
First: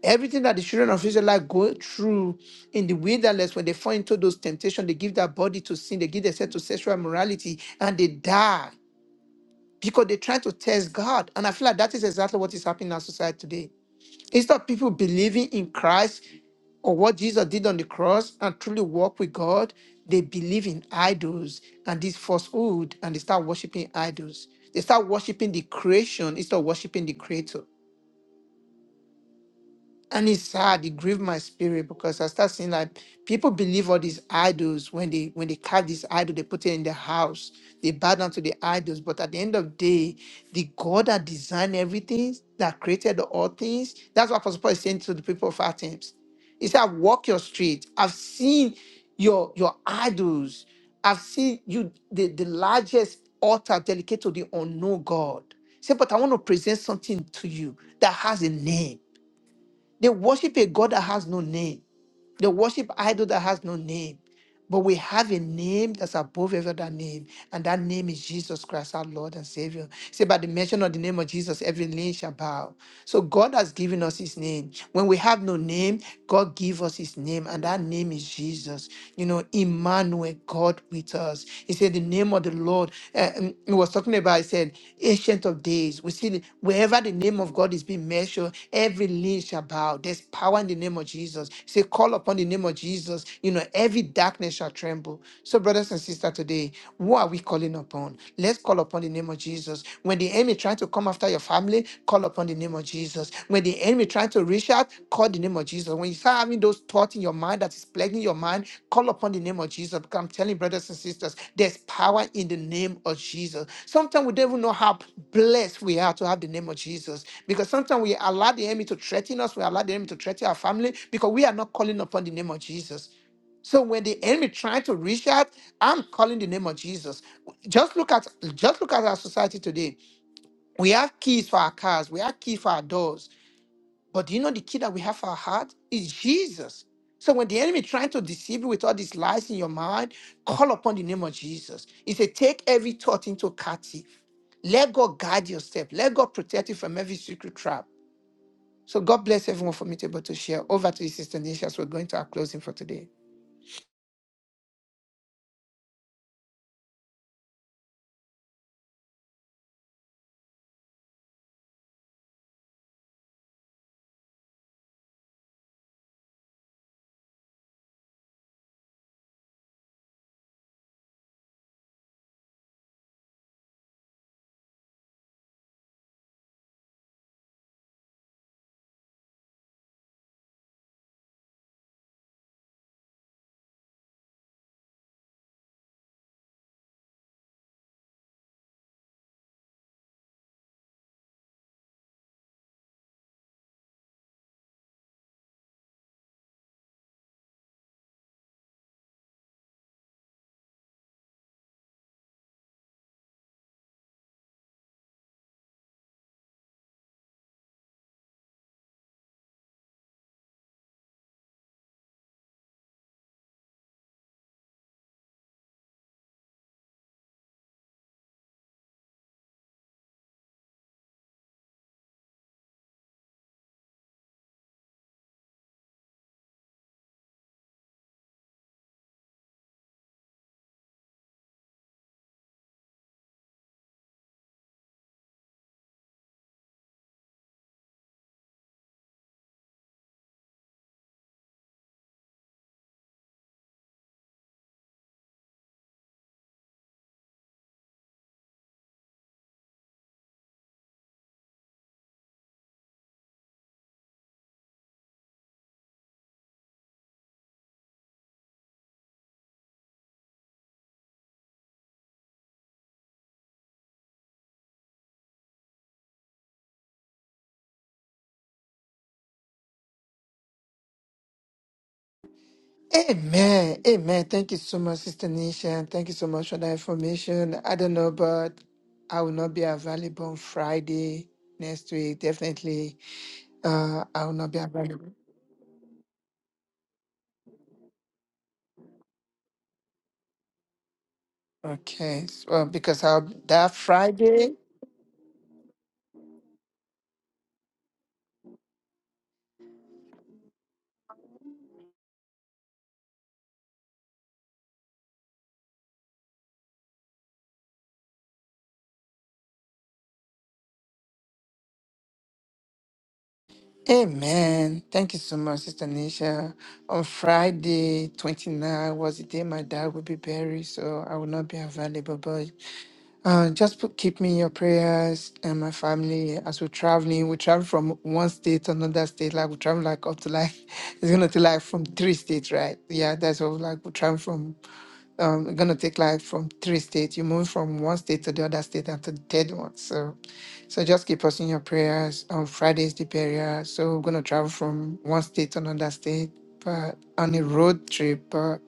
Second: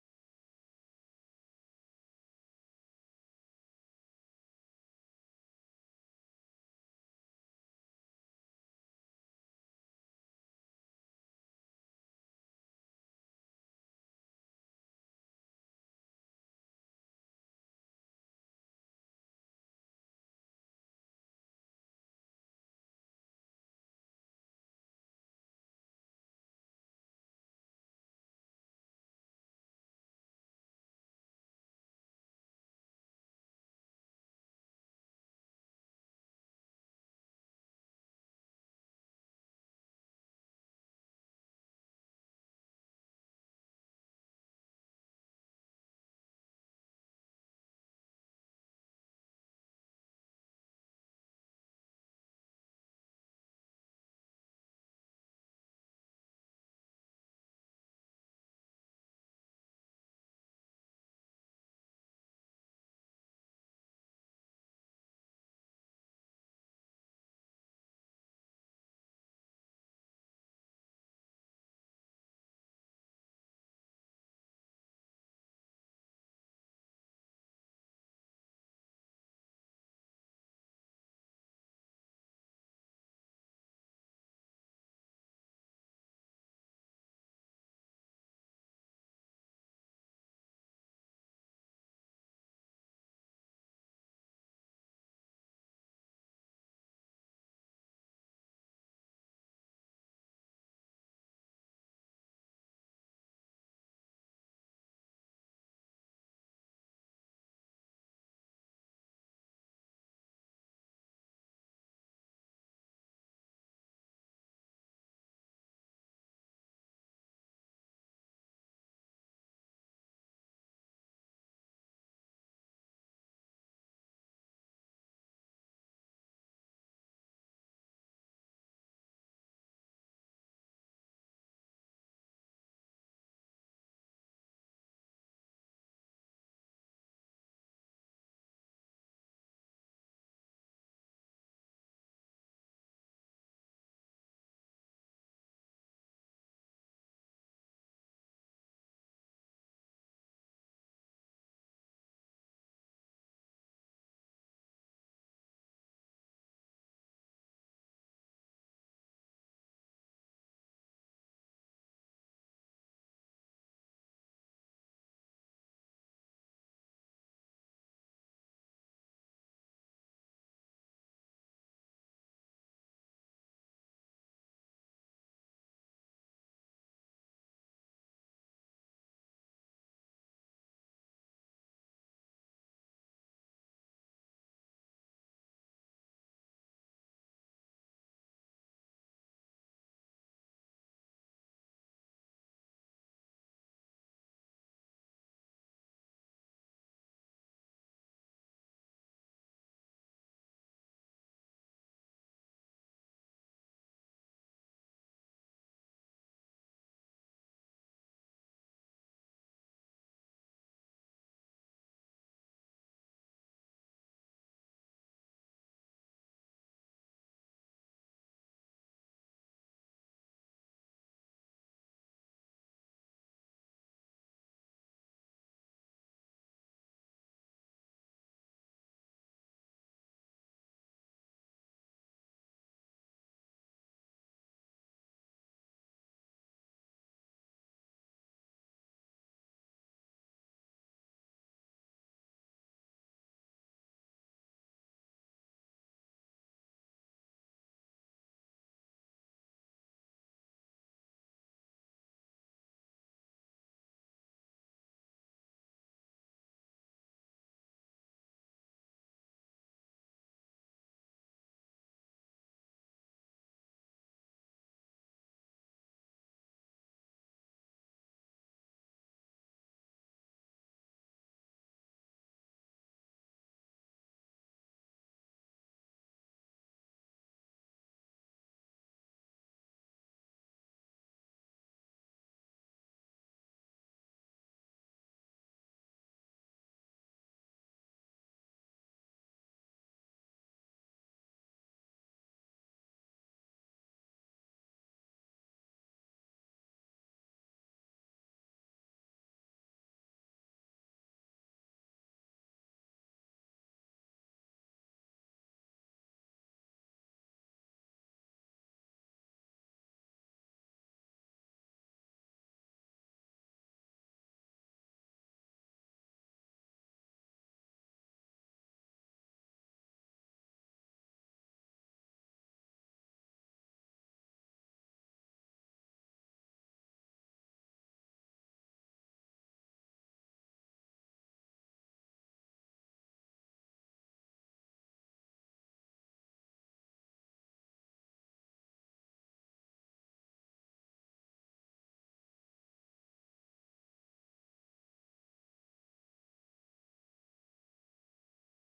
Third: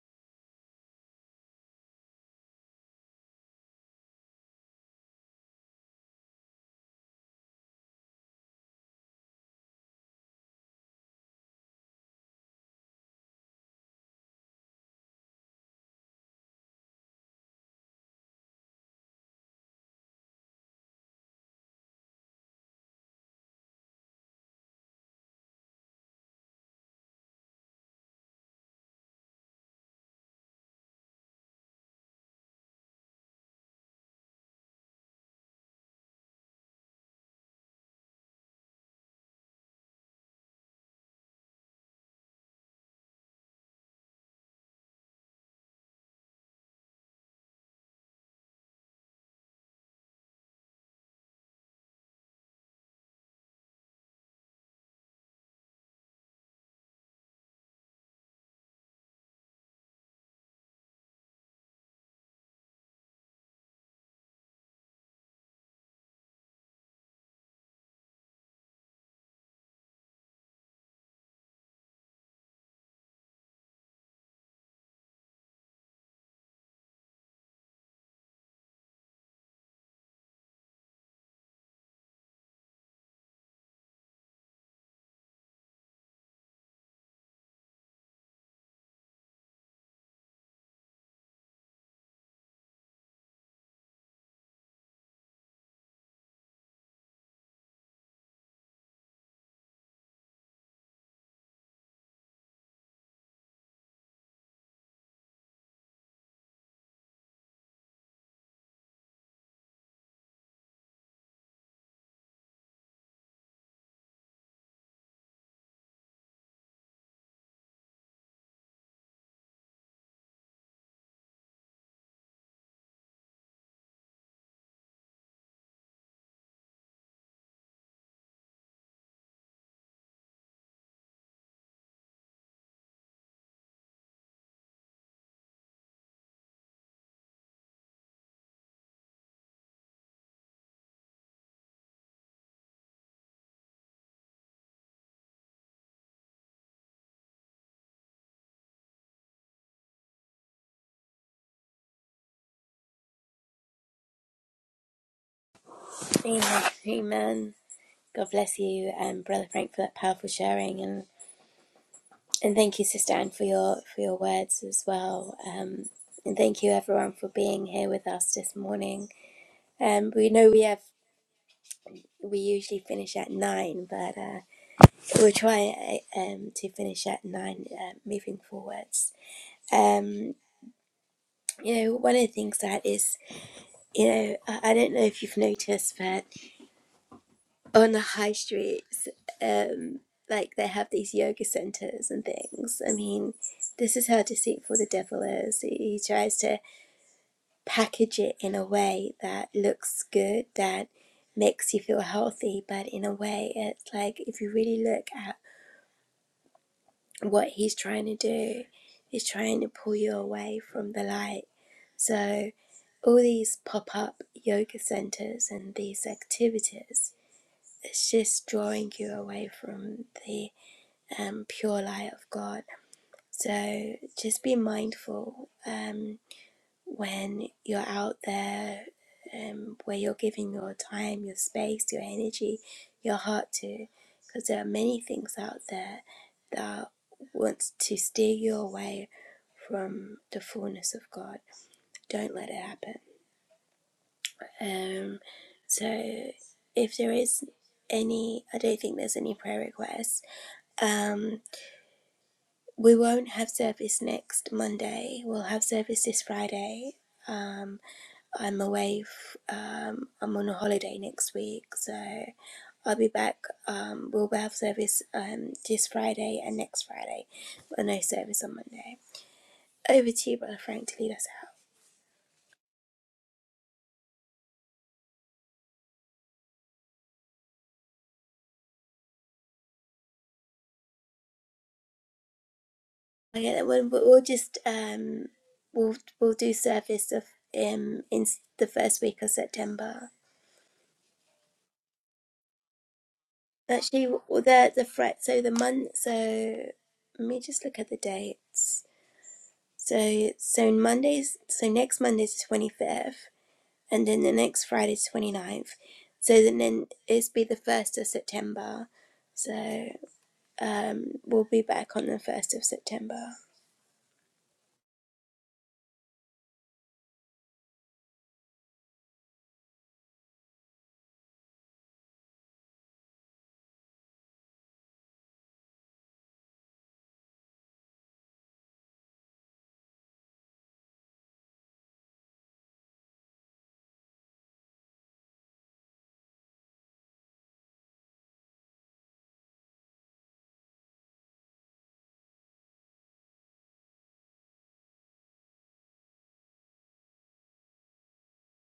Everything that the children of Israel go through in the wilderness when they fall into those temptations, they give their body to sin, they give themselves to sexual immorality, and they die because they try to test God. And I feel like that is exactly what is happening in our society today. Instead of people believing in Christ or what Jesus did on the cross and truly walk with God, they believe in idols and this falsehood and they start worshiping idols. They start worshiping the creation instead of worshiping the creator. And it's sad, it grieved my spirit because I start seeing like people believe all these idols when they when they carve this idol, they put it in their house, they bow down to the idols. But at the end of the day, the God that designed everything, that created all things, that's what Apostle Paul is saying to the people of Athens. He said, I walk your street. I've seen your your idols. I've seen you the, the largest altar dedicated to the unknown God. He said, but I want to present something to you that has a name. They worship a God that has no name. They worship idol that has no name. But we have a name that's above every other name, and that name is Jesus Christ, our Lord and Savior. Say, by the mention of the name of Jesus, every knee shall bow. So God has given us His name. When we have no name, God give us His name, and that name is Jesus. You know, Emmanuel, God with us. He said, the name of the Lord. Uh, um, he was talking about. He said, Ancient of Days. We see the- wherever the name of God is being mentioned, every knee shall bow bow. There's power in the name of Jesus. Say, call upon the name of Jesus. You know, every darkness shall tremble. So, brothers and sisters, today, what are we calling upon? Let's call upon the name of Jesus. When the enemy trying to come after your family, call upon the name of Jesus. When the enemy trying to reach out, call the name of Jesus. When you start having those thoughts in your mind that is plaguing your mind, call upon the name of Jesus. Because I'm telling you, brothers and sisters, there's power in the name of Jesus. Sometimes we don't even know how blessed we are to have the name of Jesus. Because sometimes we allow the enemy to threaten us, we allow the enemy to threaten our family because we are not calling upon the name of Jesus. So when the enemy trying to reach out, I'm calling the name of Jesus. Just look at just look at our society today. We have keys for our cars, we have keys for our doors. But do you know the key that we have for our heart is Jesus. So when the enemy trying to deceive you with all these lies in your mind, call upon the name of Jesus. He said, take every thought into captive. Let God guide your step. Let God protect you from every secret trap. So God bless everyone for being able to share. Over to you, Sister Nisha. So we're going to our closing for today.
Amen. Amen. God bless you, um, Brother Frank, for that powerful sharing. and. And thank you, Sister Anne, for your for your words as well. Um, and thank you everyone for being here with us this morning. Um, we know we have we usually finish at nine, but uh, we'll try uh, um, to finish at nine uh, moving forwards. Um, you know, one of the things that is, you know, I, I don't know if you've noticed, but on the high streets, um, like they have these yoga centers and things. I mean, this is how deceitful the devil is. He, he tries to package it in a way that looks good, that makes you feel healthy, but in a way, it's like if you really look at what he's trying to do, he's trying to pull you away from the light. So, all these pop up yoga centers and these activities, it's just drawing you away from the um, pure light of God. So, just be mindful. Um, when you're out there um, where you're giving your time, your space, your energy, your heart to. Because there are many things out there that want to steer you away from the fullness of God. Don't let it happen. Um, so, if there is any, I don't think there's any prayer requests. Um, we won't have service next Monday. We'll have service this Friday. Um, I'm away. F- um, I'm on a holiday next week, so I'll be back. Um, we'll have service um, this Friday and next Friday, but no service on Monday. Over to you, brother Frank, to lead us out.
Amen. Amen. Thank you so much, Sister Nisha. Thank you so much for that information. I don't know, but I will not be available on Friday next week. Definitely,
Okay, then we'll,
uh,
we'll
I will not
just
be available.
um, we'll we'll do service of um in s- the first week of September.
Okay. So, uh, because I'll that
Actually, w-
Friday.
the the fret. So the month. So let me just look at the dates. So so Monday's so next Monday's the twenty fifth. and then the next Friday twenty ninth, So then, then it's be the 1st of September. So um, we'll be back on the 1st of September.
Amen. Thank you so much, Sister Nisha. On Friday, 29 was the day my dad will be buried, so I will not be available. But Uh, just put, keep me in your prayers and my family as we're traveling. We travel from one state to another state. Like we travel like up to like it's gonna take like from three states, right? Yeah, that's what like we travel from. Um, gonna take like from three states. You move from one state to the other state after the third one. So, so just keep us in your prayers. On Friday's the burial, so we're gonna travel from one state to another state, but on a road trip.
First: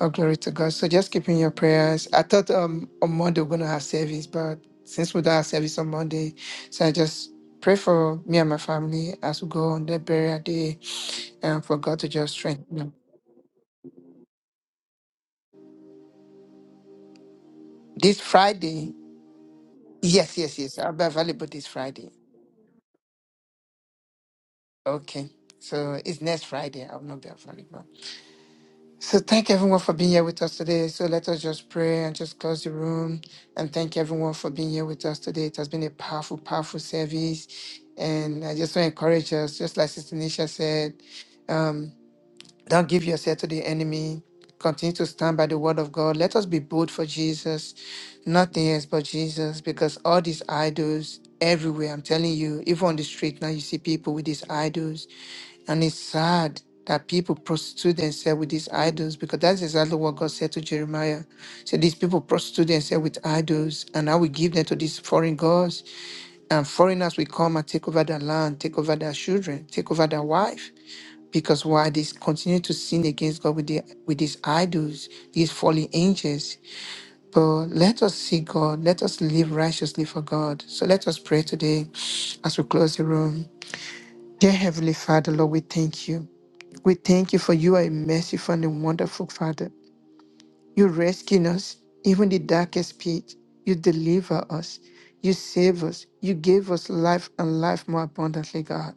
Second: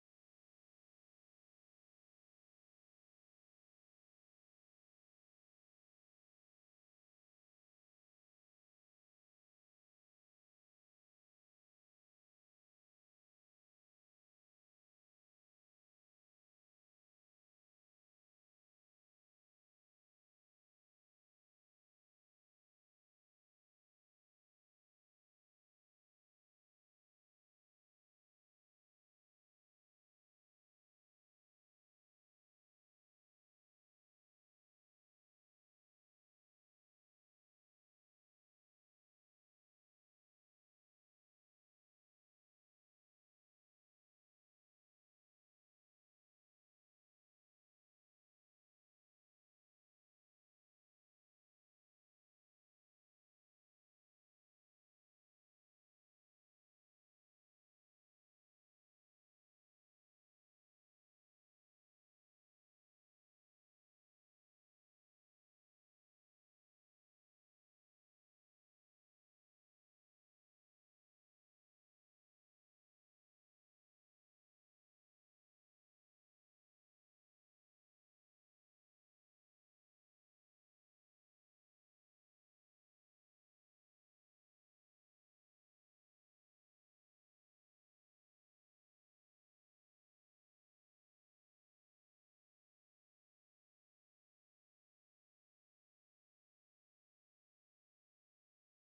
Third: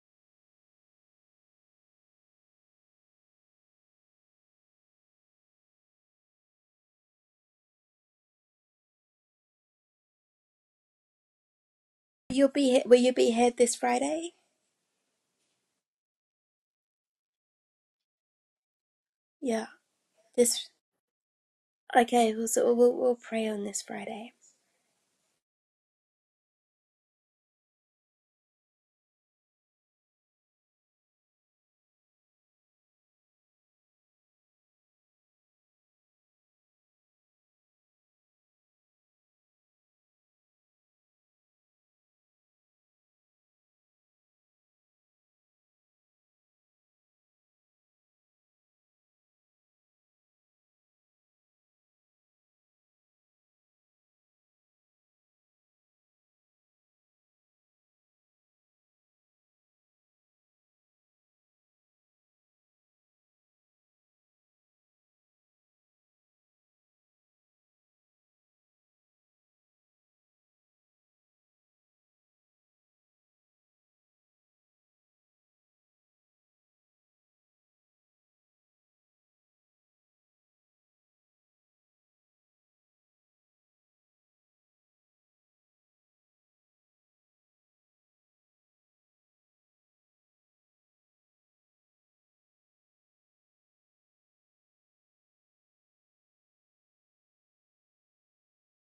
Oh, glory to God. So just keep in your prayers. I thought um on Monday we're gonna have service, but since we don't have service on Monday, so I just pray for me and my family as we go on that burial day and for God to just
You'll be
strengthen
here,
them.
will you be here this Friday?
This Friday.
Yeah.
Yes, yes,
This
yes. I'll be available this Friday.
okay, we'll, so we'll, we'll pray on this Friday.
Okay. So it's next Friday. I'll not be available. So thank everyone for being here with us today. So let us just pray and just close the room and thank everyone for being here with us today. It has been a powerful, powerful service. And I just want to encourage us, just like Sister Nisha said, um, don't give yourself to the enemy. Continue to stand by the word of God. Let us be bold for Jesus, nothing else but Jesus, because all these idols everywhere, I'm telling you, even on the street now, you see people with these idols and it's sad that people prostitute themselves with these idols because that's exactly what God said to Jeremiah. He said, These people prostitute themselves with idols, and I will give them to these foreign gods. And foreigners will come and take over their land, take over their children, take over their wife. Because why they continue to sin against God with, the, with these idols, these fallen angels. But let us see God. Let us live righteously for God. So let us pray today as we close the room. Dear Heavenly Father, Lord, we thank you. We thank you for you are a merciful and wonderful Father. You rescue us, even the darkest pit. You deliver us. You save us. You gave us life and life more abundantly, God.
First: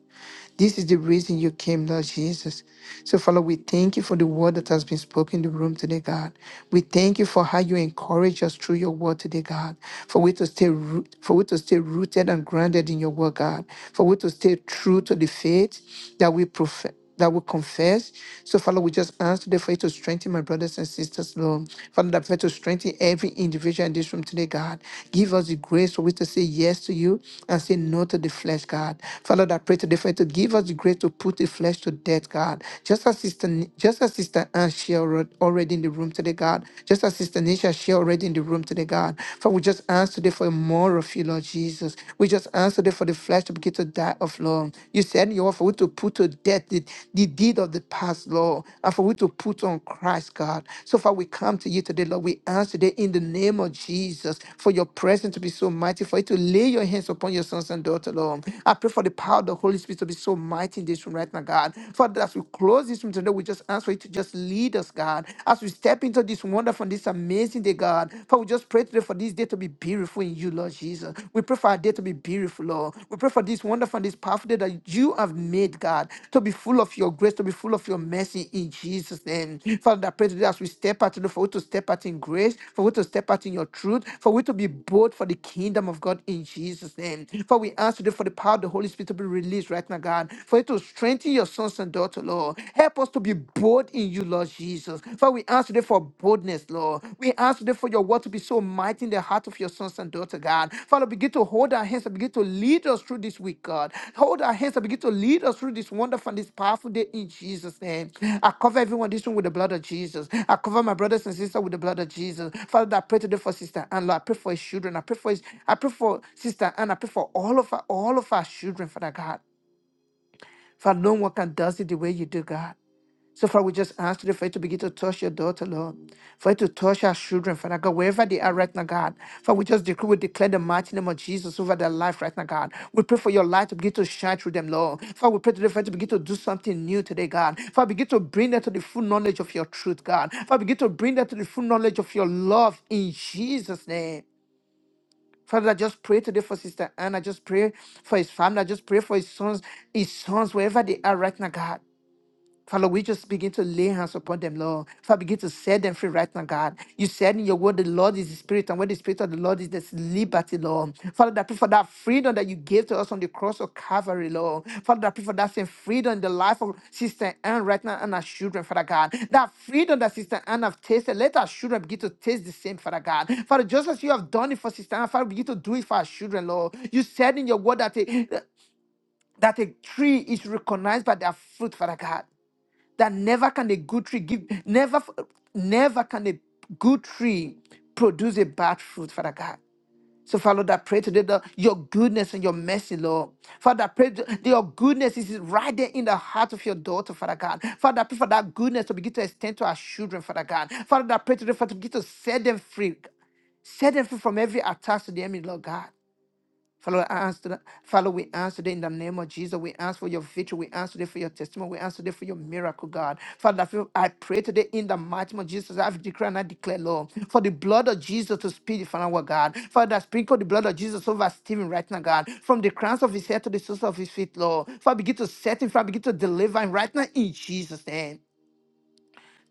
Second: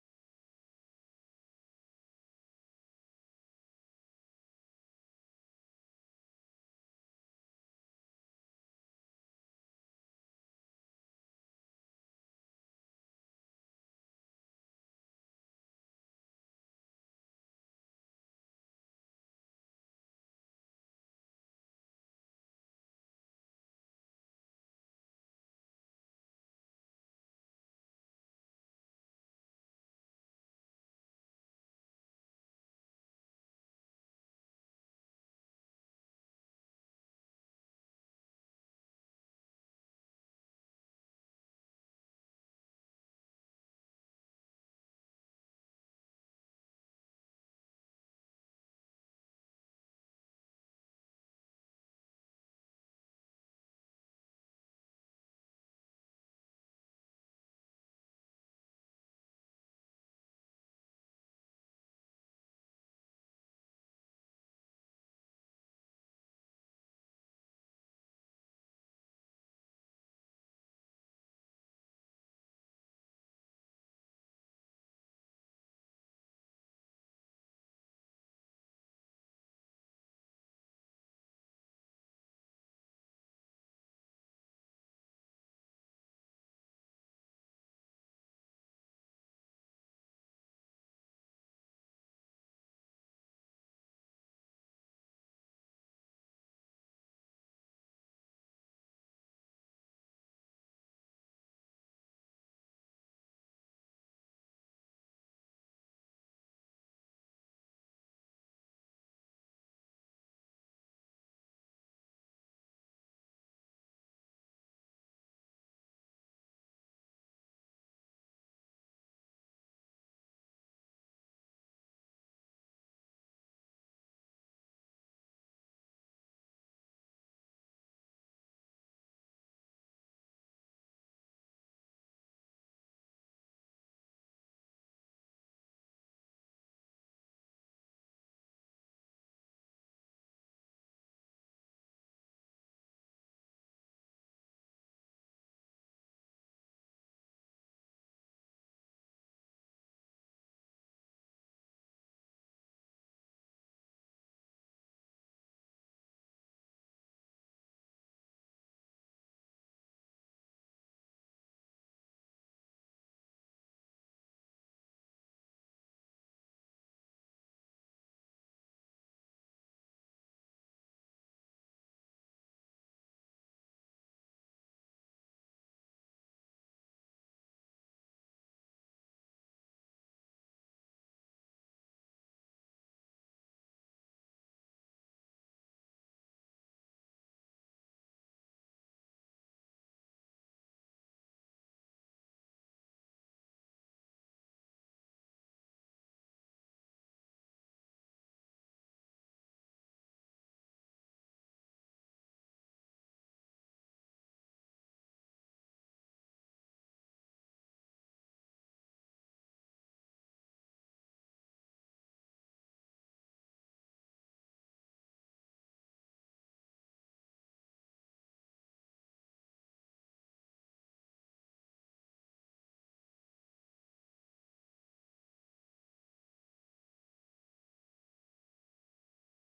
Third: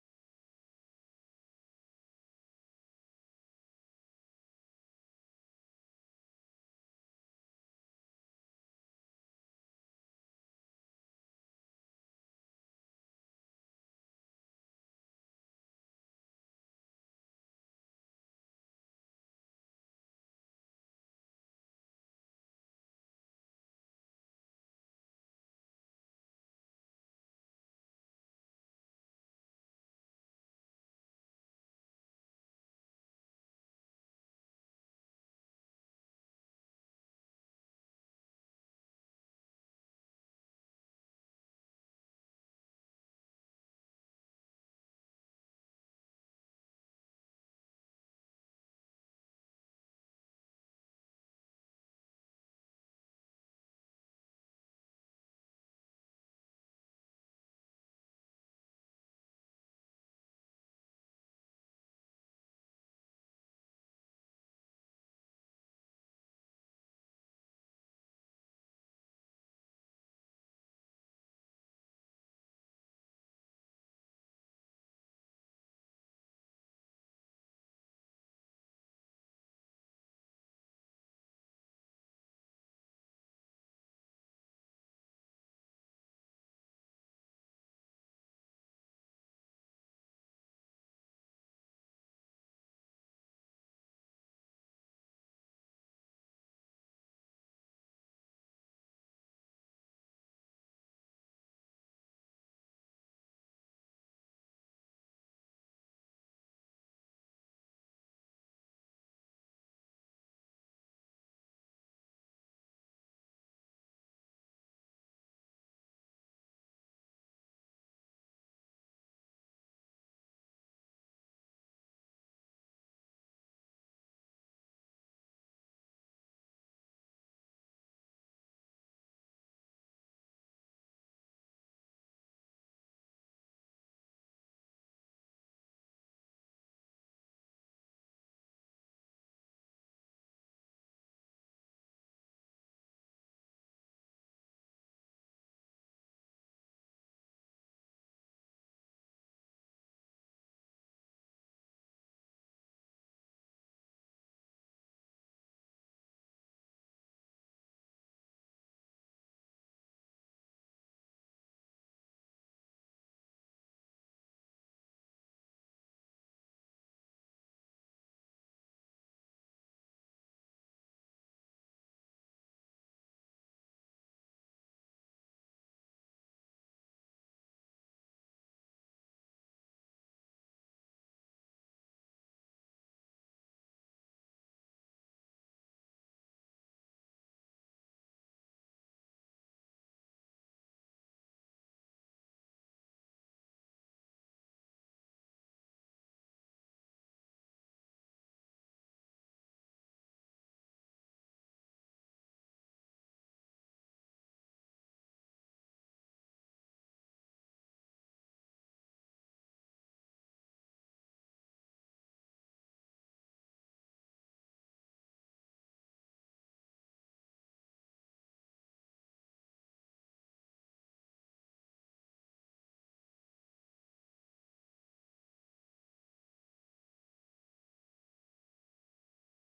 This is the reason you came, Lord Jesus. So, Father, we thank you for the word that has been spoken in the room today, God. We thank you for how you encourage us through your word today, God. For we to stay root, for we to stay rooted and grounded in your word, God. For we to stay true to the faith that we profess that will confess. So, Father, we just ask today for you to strengthen my brothers and sisters, Lord. Father, that for you to strengthen every individual in this room today, God. Give us the grace for we to say yes to you and say no to the flesh, God. Father, that I pray today for you to give us the grace to put the flesh to death, God. Just as Sister, just as Sister Anne shared alre- already in the room today, God. Just as Sister Nisha shared already in the room today, God. Father, we just ask today for more of you, Lord Jesus. We just ask answer that for the flesh to begin to die of Lord. You said you want for we to put to death the, the deed of the past, Lord, and for we to put on Christ, God. So far we come to you today, Lord. We ask today in the name of Jesus for your presence to be so mighty, for you to lay your hands upon your sons and daughters, Lord. I pray for the power of the Holy Spirit to be so mighty in this room right now, God. Father, as we close this room today, we just ask for you to just lead us, God, as we step into this wonderful, this amazing day, God. Father, we just pray today for this day to be beautiful in you, Lord Jesus. We pray for our day to be beautiful, Lord. We pray for this wonderful and this powerful day that you have made, God, to be full of your grace, to be full of your mercy in Jesus' name. Father, I pray today as we step out today, for we to step out in grace, for we to step out in your truth, for we to be bold for the kingdom of God in Jesus' name. For we ask today for the power of the Holy Spirit to be released right now, God, for it to strengthen your sons and daughters, Lord. Help us to be bold in you, Lord Jesus. Father, we ask today for boldness, Lord. We ask today for your word to be so mighty in the heart of your sons and daughters, God. Father, begin to hold our hands and begin to lead us through this week, God. Hold our hands and begin to lead us through this wonderful and this powerful day in Jesus' name. I cover everyone in this room with the blood of Jesus. I cover my brothers and sisters with the blood of Jesus. Father, I pray today for Sister Anne, Lord. I pray for his children. I pray for his, I pray for Sister Anne. I pray for all of our, all of our children, Father God. Father, no one can does it the way you do, God. So, Father, we just ask today for you to begin to touch your daughter, Lord. For you to touch our children, Father God, wherever they are right now, God. Father, we just decree, we declare the mighty name of Jesus over their life right now, God. We pray for your light to begin to shine through them, Lord. Father, we pray today for you to begin to do something new today, God. Father, begin to bring them to the full knowledge of your truth, God. Father, begin to bring them to the full knowledge of your love in Jesus' name. Father, I just pray today for Sister Anna. I just pray for his family. I just pray for his sons, his sons, wherever they are right now, God. Father, we just begin to lay hands upon them, Lord. Father, begin to set them free right now, God. You said in your word, the Lord is the Spirit, and where the Spirit of the Lord is, there's liberty, Lord. Father, I pray for that freedom that you gave to us on the cross of Calvary, Lord. Father, I pray for that same freedom in the life of Sister Anne right now and our children, Father God. That freedom that Sister Anne have tasted, let our children begin to taste the same, Father God. Father, just as you have done it for Sister Anne, Father, begin to do it for our children, Lord. You said in your word that a, that a tree is recognized by their fruit, Father God that never can a good tree give never never can a good tree produce a bad fruit father god so father Lord, I pray today that your goodness and your mercy lord father I pray that your goodness is right there in the heart of your daughter father god father I pray for that goodness to begin to extend to our children father god father I pray today for to begin to set them free Set them free from every attack to the enemy, Lord God. Father, I ask that, Father, we ask today in the name of Jesus. We ask for your victory. We ask today for your testimony. We ask today for your miracle, God. Father, I feel- I pray today in the mighty name of Jesus. i declare and I declare, Lord, for the blood of Jesus to speak for our God. Father, sprinkle the blood of Jesus over Stephen right now, God. From the crowns of his head to the soles of his feet, Lord. Father, begin to set him, Father, begin to deliver him right now in Jesus' name.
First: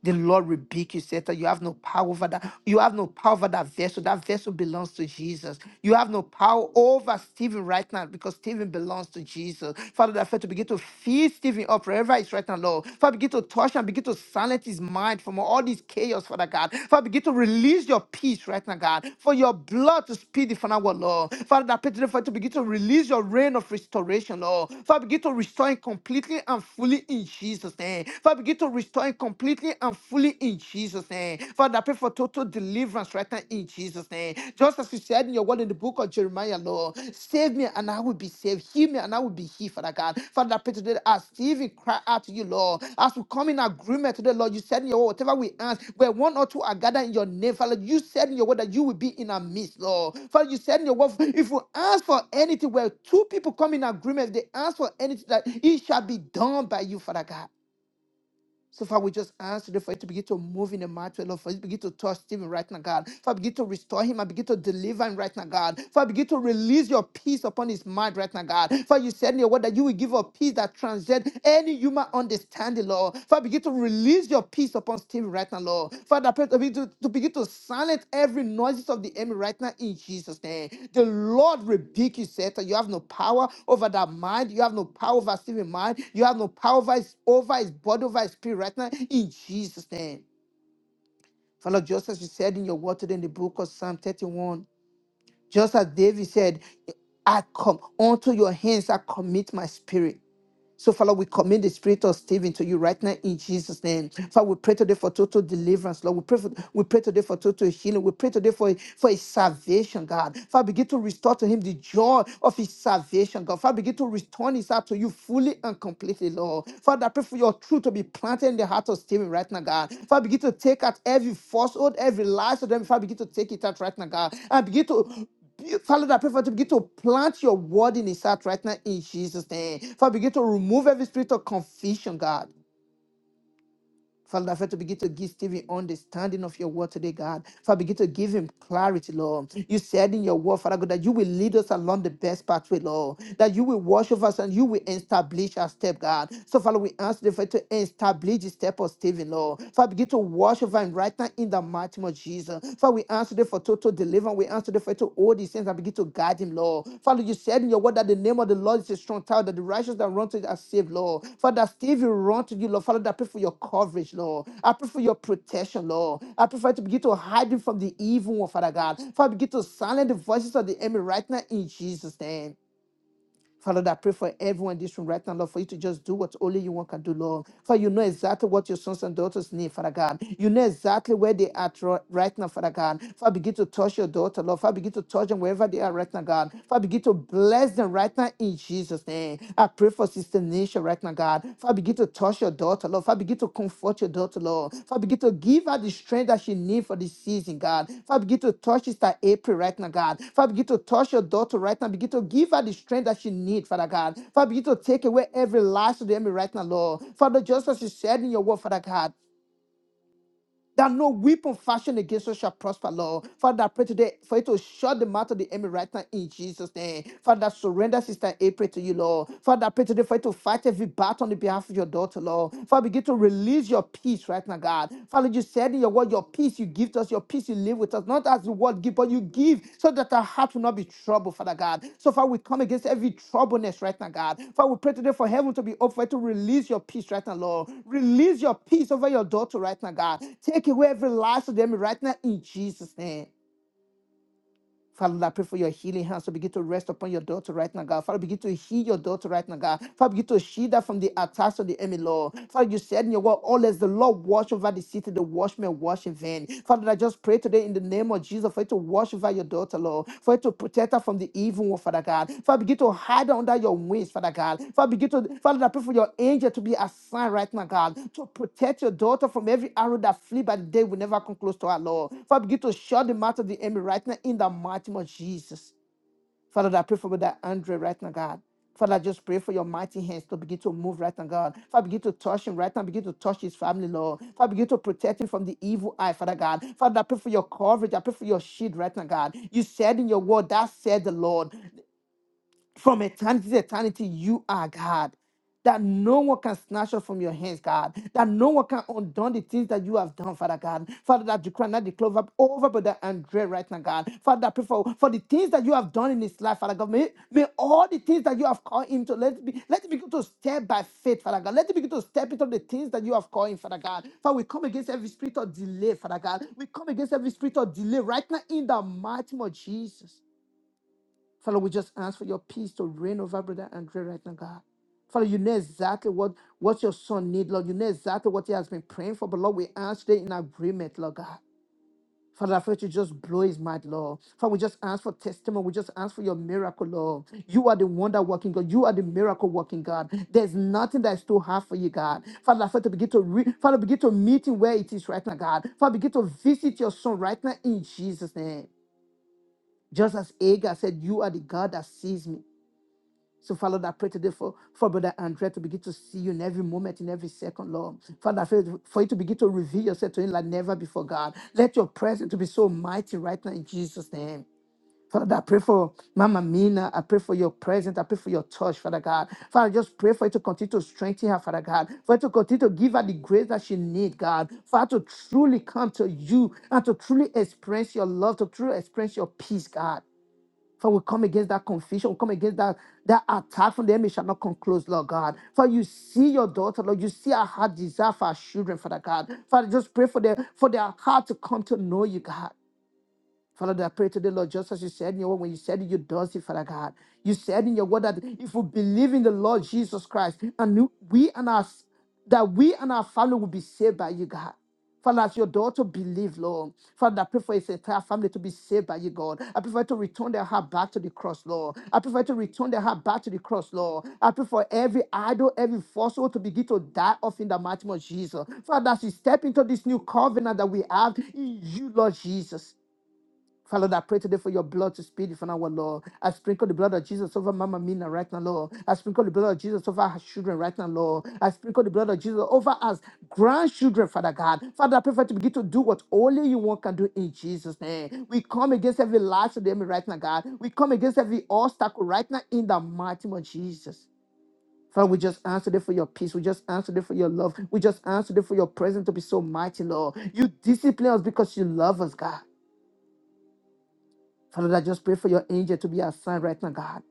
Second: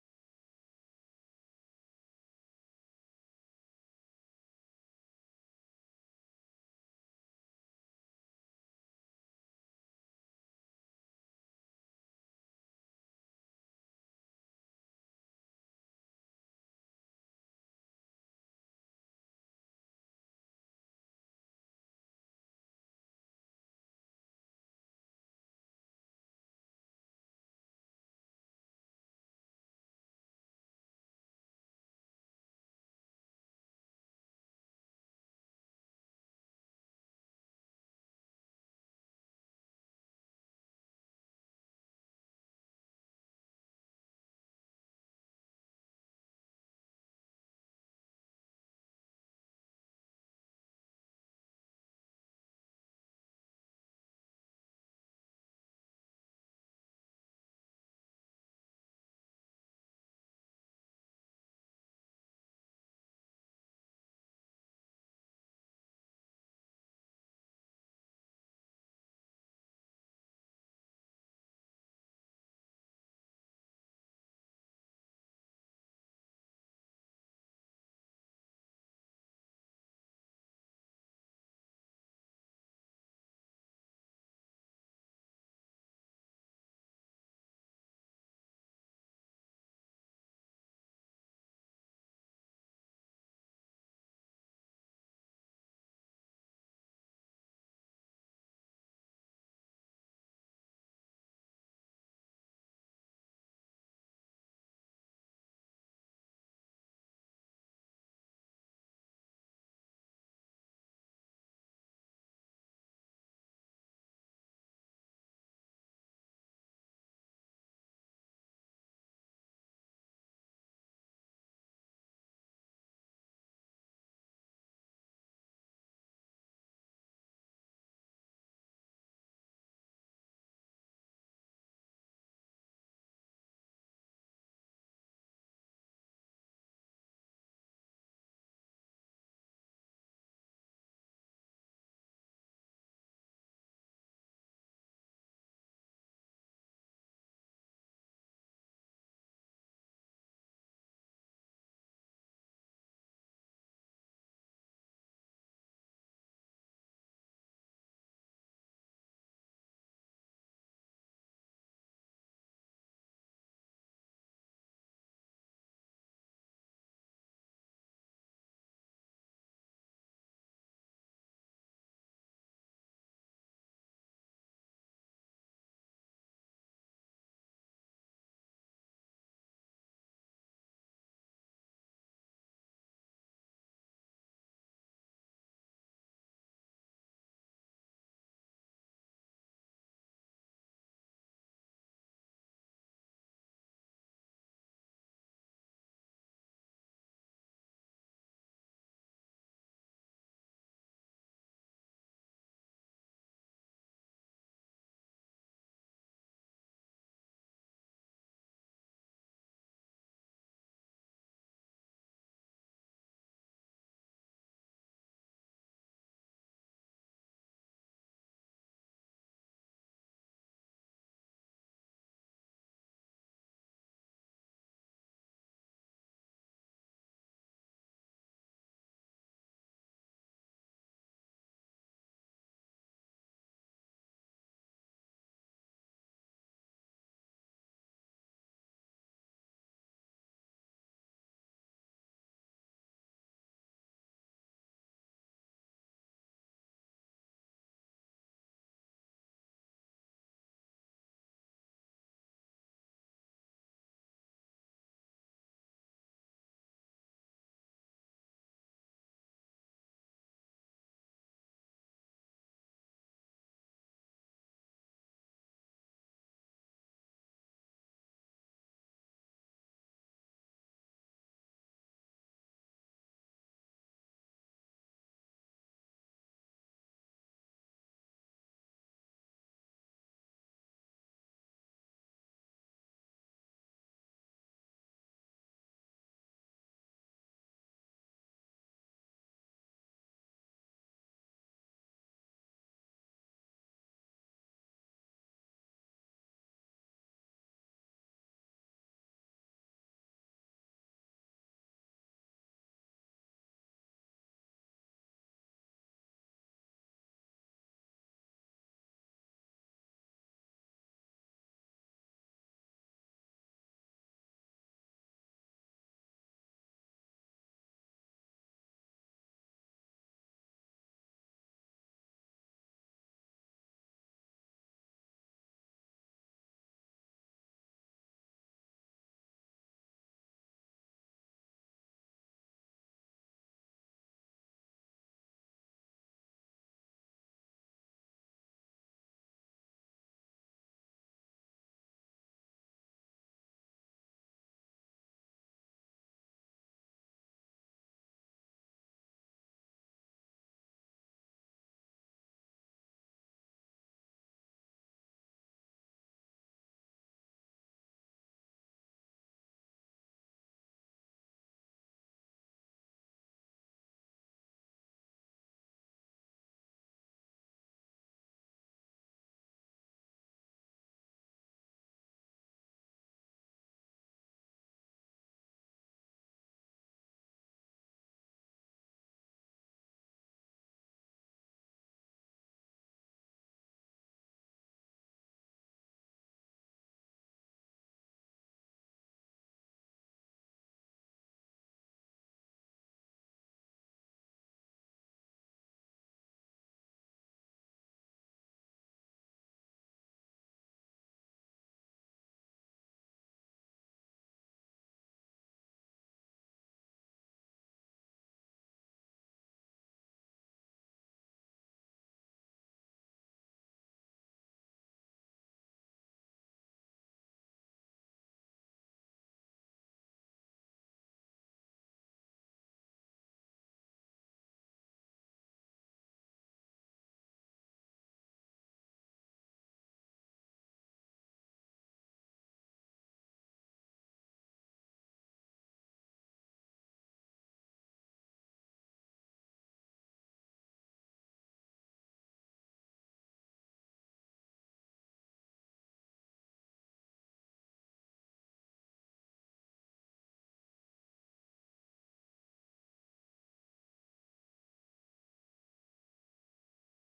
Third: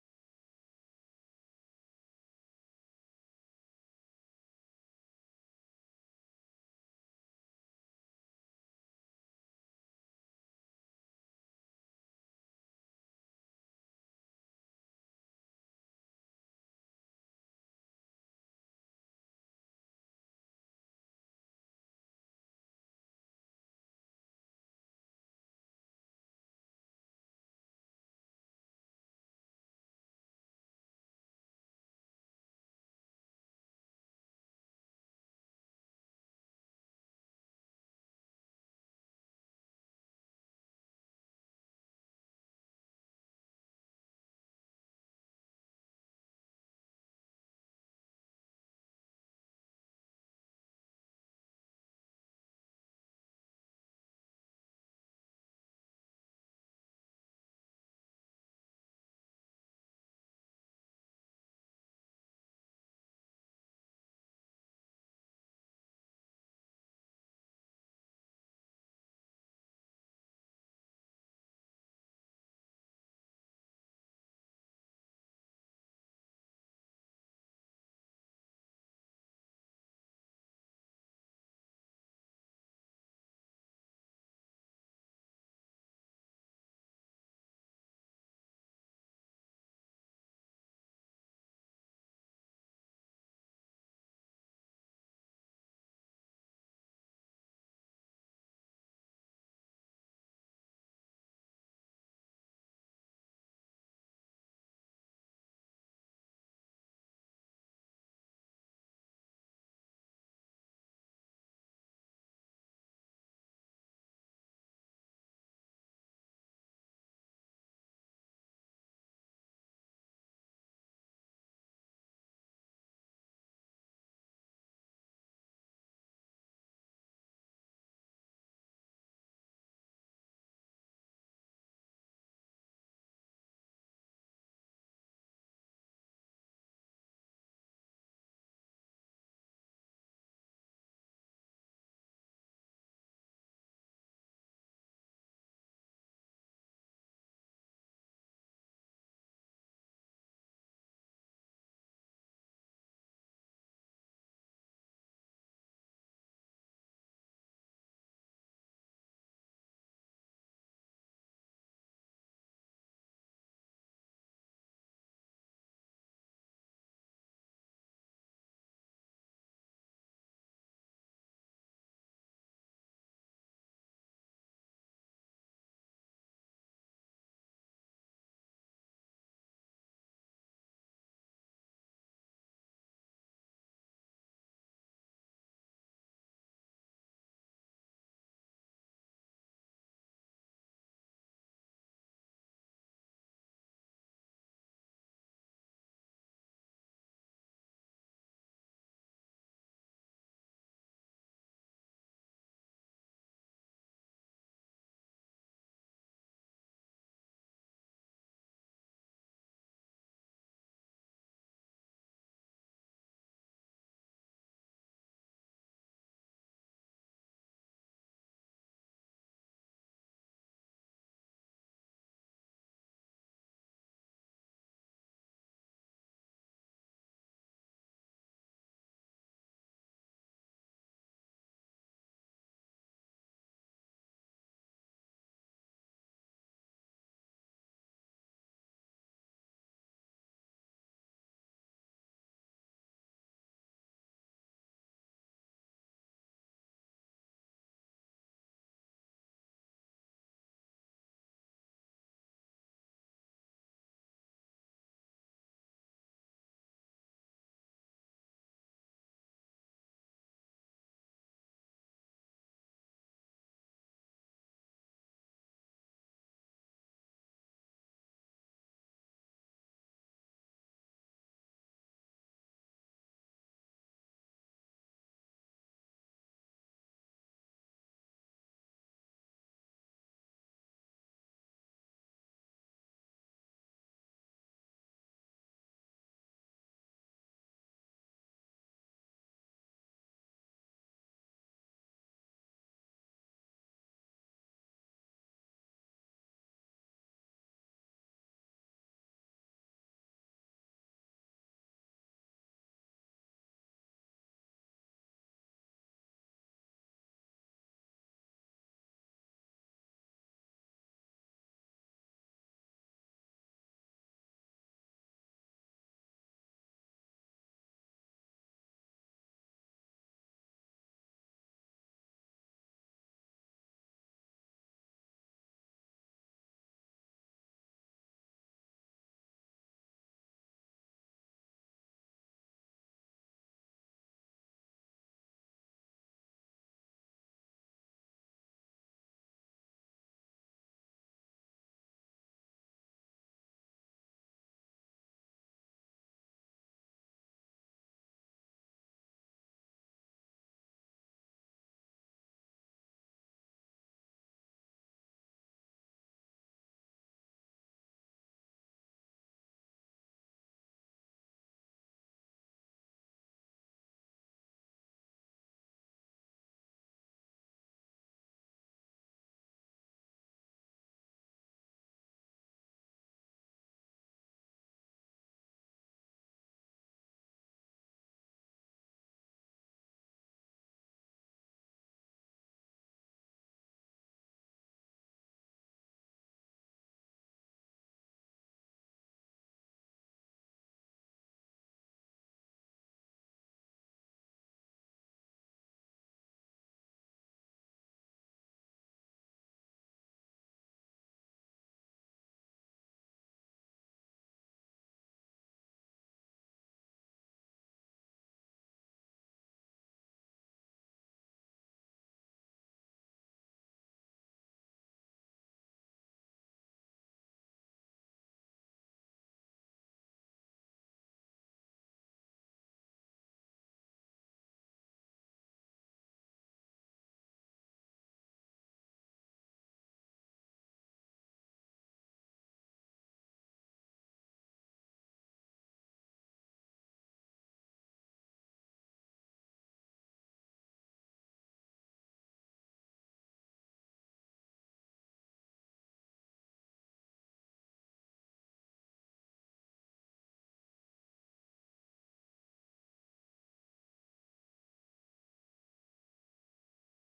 The Lord rebuke you, Satan. You have no power over that. You have no power over that vessel. That vessel belongs to Jesus. You have no power over Stephen right now because Stephen belongs to Jesus. Father, that faith to begin to feed Stephen up wherever he's right now, Lord. Father, begin to touch and begin to silence his mind from all this chaos, Father God. Father, begin to release your peace right now, God. For your blood to speed the final word, Lord. Father, that pray today, Father, to begin to release your reign of restoration, Lord. Father, begin to restore him completely and fully in Jesus' name. Father, begin to total restoring completely and fully in Jesus' name. Father, I pray for total deliverance right now in Jesus' name. Just as you said in your word in the book of Jeremiah, Lord, save me and I will be saved. Heal me and I will be healed, Father God. Father, I pray today that as Stephen cry out to you, Lord, as we come in agreement today, Lord, you said in your word, whatever we ask, where one or two are gathered in your name, Father, you said in your word that you will be in our midst, Lord. Father, you said in your word, if we ask for anything, where two people come in agreement, if they ask for anything, that it shall be done by you, Father God. So, Father, we just ask today for you to begin to move in the matter, Lord. For you to begin to touch Stephen right now, God. Father, begin to restore him and begin to deliver him right now, God. Father, begin to release your peace upon his mind right now, God. Father, you said in your word that you will give a peace that transcends any human understanding, Lord. Father, begin to release your peace upon Stephen right now, Lord. Father, I pray to, be- to, to begin to silence every noises of the enemy right now in Jesus' name. The Lord rebuke you, Satan. You have no power over that mind. You have no power over Stephen's mind. You have no power over his, over his body, over his spirit right now in Jesus' name. Father, just as you said in your word today in the book of Psalm 31, just as David said, I come unto your hands, I commit my spirit. So, Father, we commit the spirit of Stephen to you right now in Jesus' name. Father, we pray today for total deliverance, Lord. We pray, for, we pray today for total healing. We pray today for, for his salvation, God. Father, begin to restore to him the joy of his salvation, God. Father, begin to return his heart to you fully and completely, Lord. Father, I pray for your truth to be planted in the heart of Stephen right now, God. Father, begin to take out every falsehood, every lie, so then, Father, begin to take it out right now, God. And begin to you- Father, I pray for you to begin to plant your word in his heart right now in Jesus' name. Father, begin to remove every spirit of confusion, God. Father, I pray to begin to give Stephen understanding of your word today, God. Father, begin to give him clarity, Lord. You said in your word, Father God, that you will lead us along the best pathway, Lord. That you will wash over us and you will establish our step, God. So, Father, we ask the Father to establish the step of Stephen, Lord. Father, begin to wash over him right now in the mighty name of Jesus. Father, we ask today for total deliverance. We ask today for to all these things and begin to guide him, Lord. Father, you said in your word that the name of the Lord is a strong tower, that the righteous that run to it are saved, Lord. Father, Steve, you run to you, Lord. Father, I pray for your coverage, Lord. I pray for your protection, Lord. I pray for you to begin to hide him from the evil one, Father God. Father, begin to silence the voices of the enemy right now in Jesus' name. Father, I pray for everyone in this room right now, Lord, for you to just do what only you want can do, Lord. For you know exactly what your sons and daughters need, Father God. You know exactly where they are tro- right now, Father God. Father, begin to touch your daughter, Lord. Father, begin to touch them wherever they are right now, God. Father, begin to bless them right now in Jesus' name. I pray for Sister Nisha right now, God. God. Father, begin to touch your daughter, Lord. Father, begin to comfort your daughter, Lord. Father, begin to give her the strength that she needs for this season, God. Father, begin to touch Sister April right now, God. Father, begin to touch your daughter right now. Begin to give her the strength that she needs, Father God. Father, begin to take away every last of the enemy right now, Lord. Father, just as you said in your word, Father God that no weapon fashioned against us shall prosper, Lord. Father, I pray today for you to shut the mouth of the enemy right now in Jesus' name. Father, surrender Sister April to you, Lord. Father, I pray today for you to fight every battle on the behalf of your daughter, Lord. Father, begin to release your peace right now, God. Father, you said in your word, your peace you give to us us. Your peace you live with us, not as the world give, but you give so that our heart will not be troubled, Father God. So far, we come against every troubleness right now, God. Father, we pray today for heaven to be open to release your peace right now, Lord. Release your peace over your daughter right now, God. Take away every lies of the enemy right now in Jesus' name. Father, Lord, I pray for your healing hands to begin to rest upon your daughter right now, God. Father, begin to heal your daughter right now, God. Father, begin to shield her from the attacks of the enemy, Lord. Father, you said in your word, all as the Lord watch over the city, the watchman watch in vain. Father, I just pray today in the name of Jesus for you to watch over your daughter, Lord. For you for it to protect her from the evil one, Father God. Father, begin to hide her under your wings, Father God. Father, begin to, Father, I pray for your angel to be assigned right now, God, to protect your daughter from every arrow that flee by the day will never come close to her, Lord. Father, begin to shut the mouth of the enemy right now in the mighty name of Jesus. Father, I pray for that Andre right now, God. Father, I just pray for your mighty hands to begin to move right now, God. Father, begin to touch him right now. Begin to touch his family, Lord. Father, begin to protect him from the evil eye, Father God. Father, I pray for your coverage. I pray for your shield right now, God. You said in your word, that said the Lord from eternity to eternity, you are God. That no one can snatch us from your hands, God. That no one can undo the things that you have done, Father God. Father, that you cannot declare over over Brother Andre right now, God. Father, I pray for, for the things that you have done in his life, Father God. May, may all the things that you have called him to let it be let it begin to step by faith, Father God. Let it begin to step into the things that you have called him, Father God. Father, we come against every spirit of delay, Father God. We come against every spirit of delay right now in the mighty name of Jesus. Father, we just ask for your peace to reign over Brother Andre right now, God. Father, you know exactly what, what your son needs, Lord. You know exactly what he has been praying for. But Lord, we ask today in agreement, Lord God. Father, I pray to just blow his mind, Lord. Father, we just ask for testimony. We just ask for your miracle, Lord. You are the wonder working God. You are the miracle working God. There's nothing that is too hard for you, God. Father, I pray to begin to re- Father, begin to meet him where it is right now, God. Father, begin to visit your son right now in Jesus' name. Just as Agar said, You are the God that sees me. So, Father, Lord, I pray today for, for Brother Andrea to begin to see you in every moment, in every second, Lord. Father, I pray for you to begin to reveal yourself to him like never before, God. Let your presence to be so mighty right now in Jesus' name. Father, I pray for Mama Mina. I pray for your presence. I pray for your touch, Father God. Father, I just pray for you to continue to strengthen her, Father God. For you to continue to give her the grace that she needs, God. Father, to truly come to you and to truly experience your love, to truly experience your peace, God. For we come against that confusion, we come against that, that attack from the enemy shall not come close, Lord God. For you see your daughter, Lord, you see our heart desire for our children, Father God. Father, just pray for their for their heart to come to know you, God. Father, Lord, I pray today, Lord, just as you said in your word, when you said it, you does it, Father God. You said in your word that if we believe in the Lord Jesus Christ, and we and our that we and our family will be saved by you, God. Father, as your daughter believe, Lord. Father, I pray for his entire family to be saved by you, God. I pray for you to return their heart back to the cross, Lord. I pray for you to return their heart back to the cross, Lord. I pray for every idol, every fossil to begin to die off in the mighty name of Jesus. Father, as we step into this new covenant that we have in you, Lord Jesus. Father, I pray today for your blood to speed for now, Lord. I sprinkle the blood of Jesus over Mama Mina right now, Lord. I sprinkle the blood of Jesus over her children right now, Lord. I sprinkle the blood of Jesus over us, grandchildren, Father God. Father, I pray for you to begin to do what only you want can do in Jesus' name. We come against every lie to the enemy right now, God. We come against every obstacle right now in the mighty name of Jesus. Father, we just answer it for your peace. We just answer it for your love. We just answer it for your presence to be so mighty, Lord. You discipline us because you love us, God. Father, I just pray for your angel to be assigned right now, God.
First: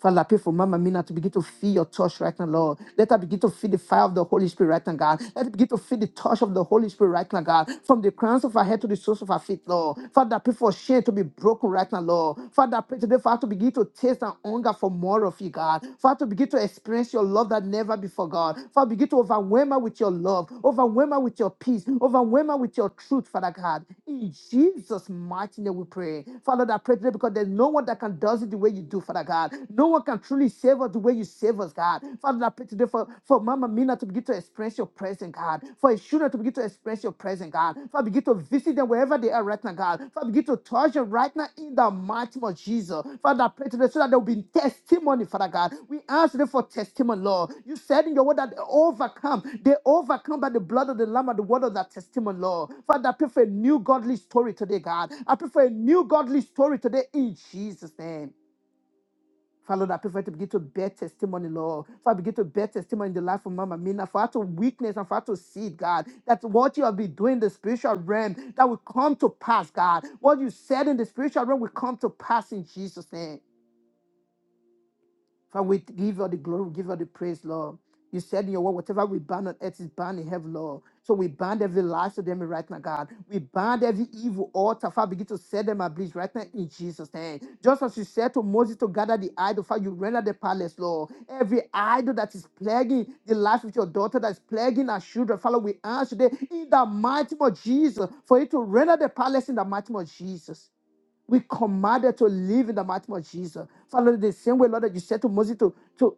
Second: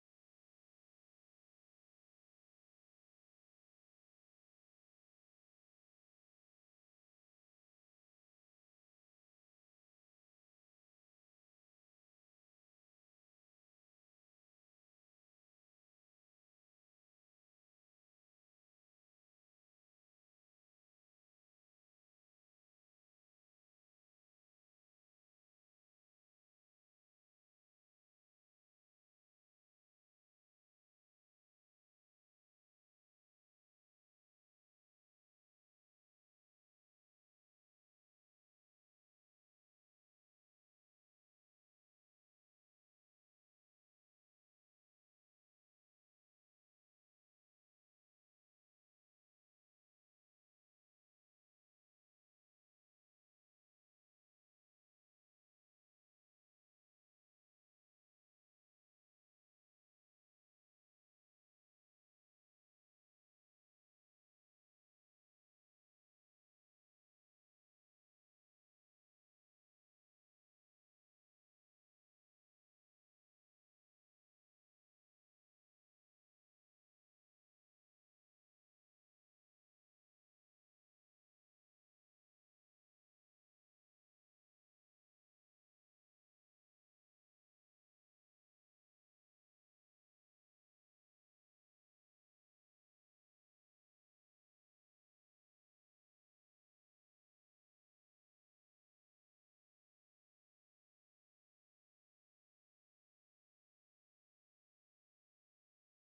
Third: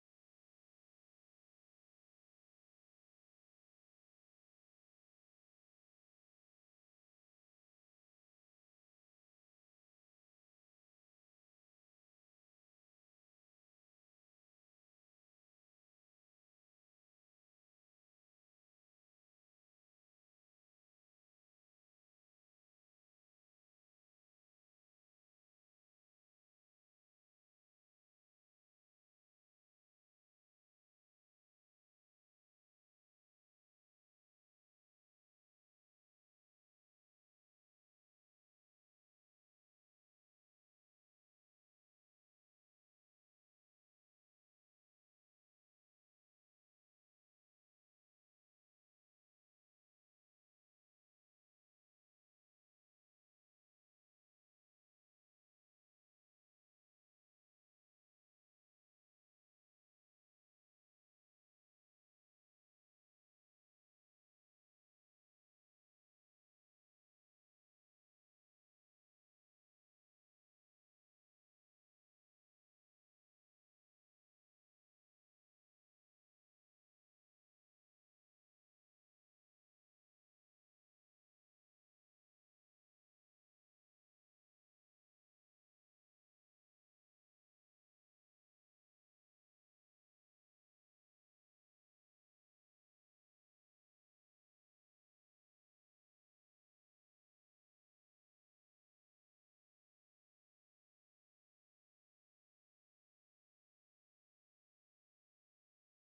Father, I pray for Mama Mina to begin to feel your touch right now, Lord. Let her begin to feel the fire of the Holy Spirit right now, God. Let her begin to feel the touch of the Holy Spirit right now, God. From the crowns of her head to the soles of her feet, Lord. Father, I pray for shame to be broken right now, Lord. Father, I pray today for her to begin to taste and hunger for more of you, God. For her to begin to experience your love that never before, God. Father, begin to overwhelm her with your love, overwhelm her with your peace, overwhelm her with your truth, Father God. In Jesus' mighty name we pray. Father, I pray today because there's no one that can does it the way you do, Father. Father God. No one can truly save us the way you save us, God. Father, I pray today for, for Mama Mina to begin to express your presence, God. For his children to begin to express your presence, God. Father, begin to visit them wherever they are right now, God. Father, begin to touch them right now in the mighty name of Jesus. Father, I pray today so that there will be testimony, Father God. We ask them for testimony, Lord. You said in your word that they overcome. They overcome by the blood of the Lamb and the word of that testimony, Lord. Father, I pray for a new godly story today, God. I pray for a new godly story today in Jesus' name. Father, Lord, I pray for her to begin to bear testimony, Lord. Father, begin to bear testimony in the life of Mama Mina, for her to witness and for her to see, God, that what you have been doing in the spiritual realm, that will come to pass, God. What you said in the spiritual realm will come to pass in Jesus' name. Father, we give you all the glory, we give you all the praise, Lord. You said in your word, whatever we bind on earth is bound in heaven, Lord. So we bind every lie to them right now, God. We bind every evil altar, Father, begin to set them ablaze right now in Jesus' name. Just as you said to Moses to gather the idol, Father, you render the palace, Lord. Every idol that is plaguing the life of your daughter, that is plaguing our children, Father, we ask today in the mighty name of Jesus for you to render the palace in the mighty name of Jesus. We commanded to live in the mighty name of Jesus. Father, the same way, Lord, that you said to Moses to, to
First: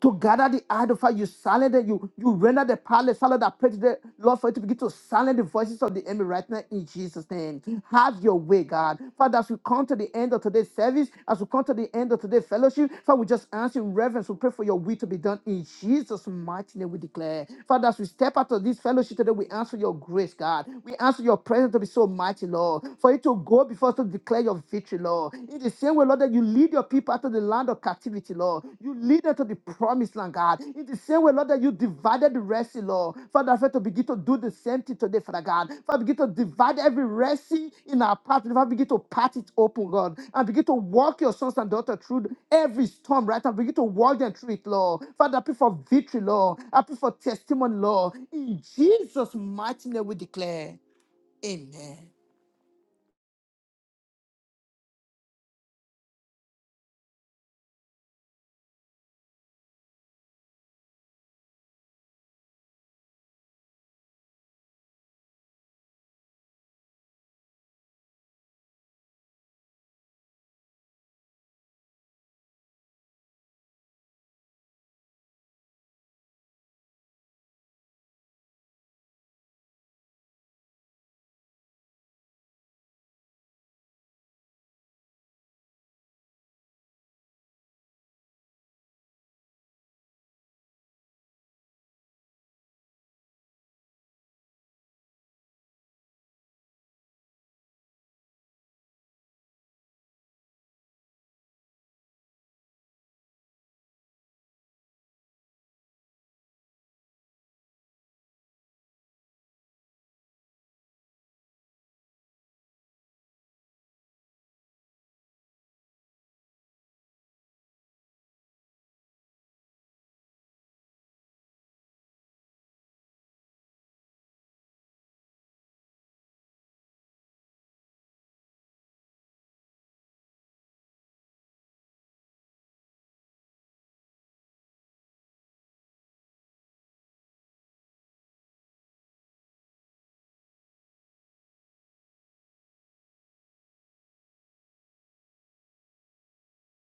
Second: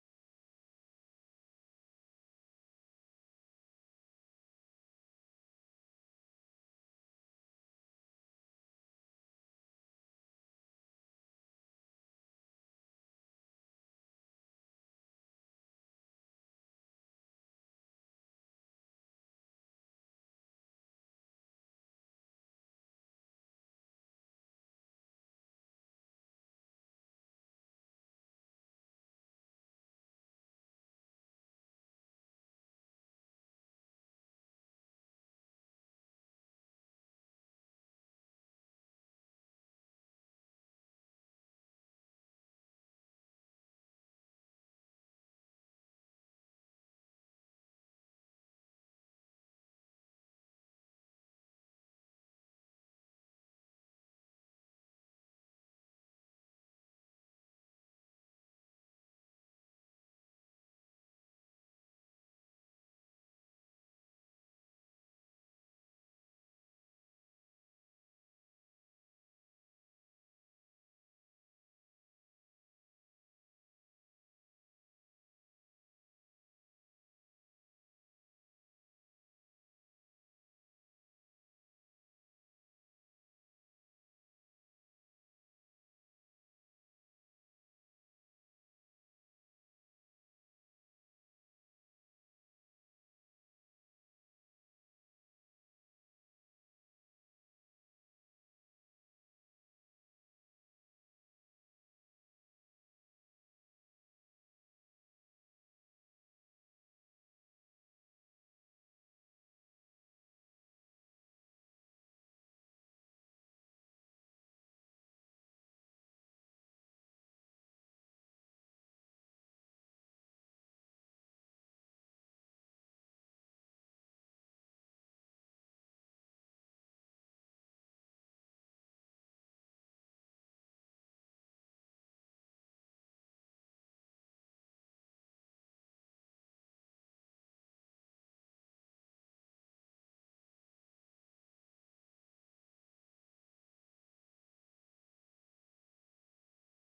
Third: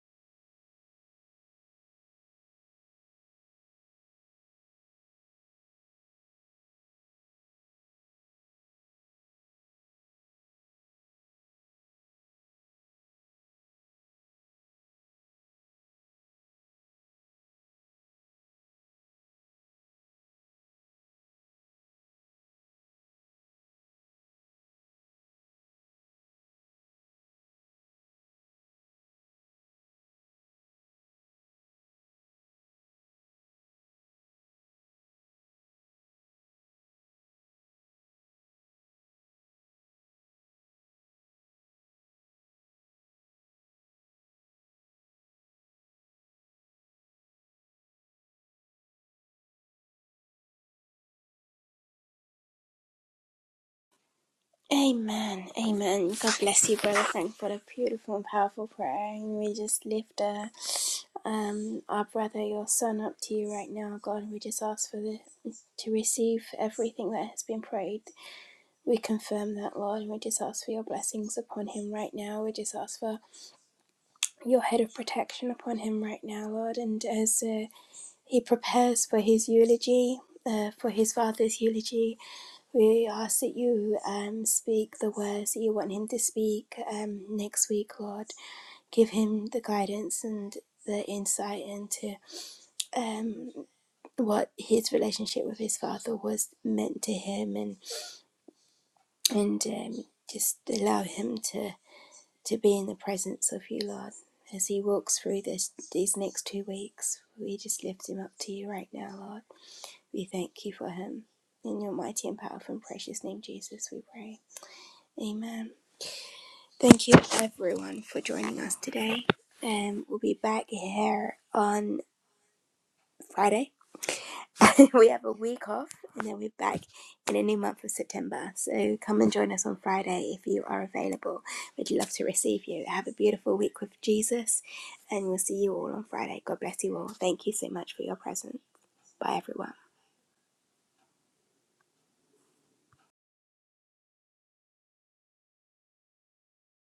to gather the idol You silent it. You, you render the palace. Silent that pray to Lord for you to begin to silence the voices of the enemy right now in Jesus' name. Have your way, God. Father, as we come to the end of today's service, as we come to the end of today's fellowship, Father, we just ask in reverence. We pray for your will to be done in Jesus' mighty name. We declare. Father, as we step out of this fellowship today, we ask for your grace, God. We ask for your presence to be so mighty, Lord. For you to go before us to declare your victory, Lord. In the same way, Lord, that you lead your people out of the land of captivity, Lord. You lead them to the promised land, God. In the same way, Lord, that you divided the rest, Lord. Father, I pray to begin to do the same thing today, Father God. Father, begin to divide every rest in our path. Father, begin to part it open, God. And begin to walk your sons and daughters through every storm, right? And begin to walk them through it, Lord. Father, I pray for victory, Lord. I pray for testimony, Lord. In Jesus' mighty name we declare. Amen.
Amen. Amen. God bless you, Brother Frank, for a beautiful and powerful prayer. And we just lift uh, um, our brother, your son, up to you right now, God. We just ask for the to receive everything that has been prayed We confirm that, Lord, and we just ask for your blessings upon him right now. We just ask for your head of protection upon him right now, Lord. And as uh, he prepares for his eulogy, uh, for his father's eulogy, we ask that you um, speak the words that you want him to speak um, next week, Lord. Give him the guidance and the insight into um, what his relationship with his father was meant to him and and um, just allow him to to be in the presence of you, Lord. As he walks through this these next two weeks, we just lift him up to you right now, Lord. We thank you for him. In your mighty and powerful and precious name, Jesus, we pray. Amen. Thank you, everyone, for joining us today. Um, we'll be back here on Friday we have a week off and then we're back in a new month of September. So come and join us on Friday if you are available. We'd love to receive you. Have a beautiful week with Jesus and we'll see you all on Friday. God bless you all. Thank you so much for your presence. Bye, everyone.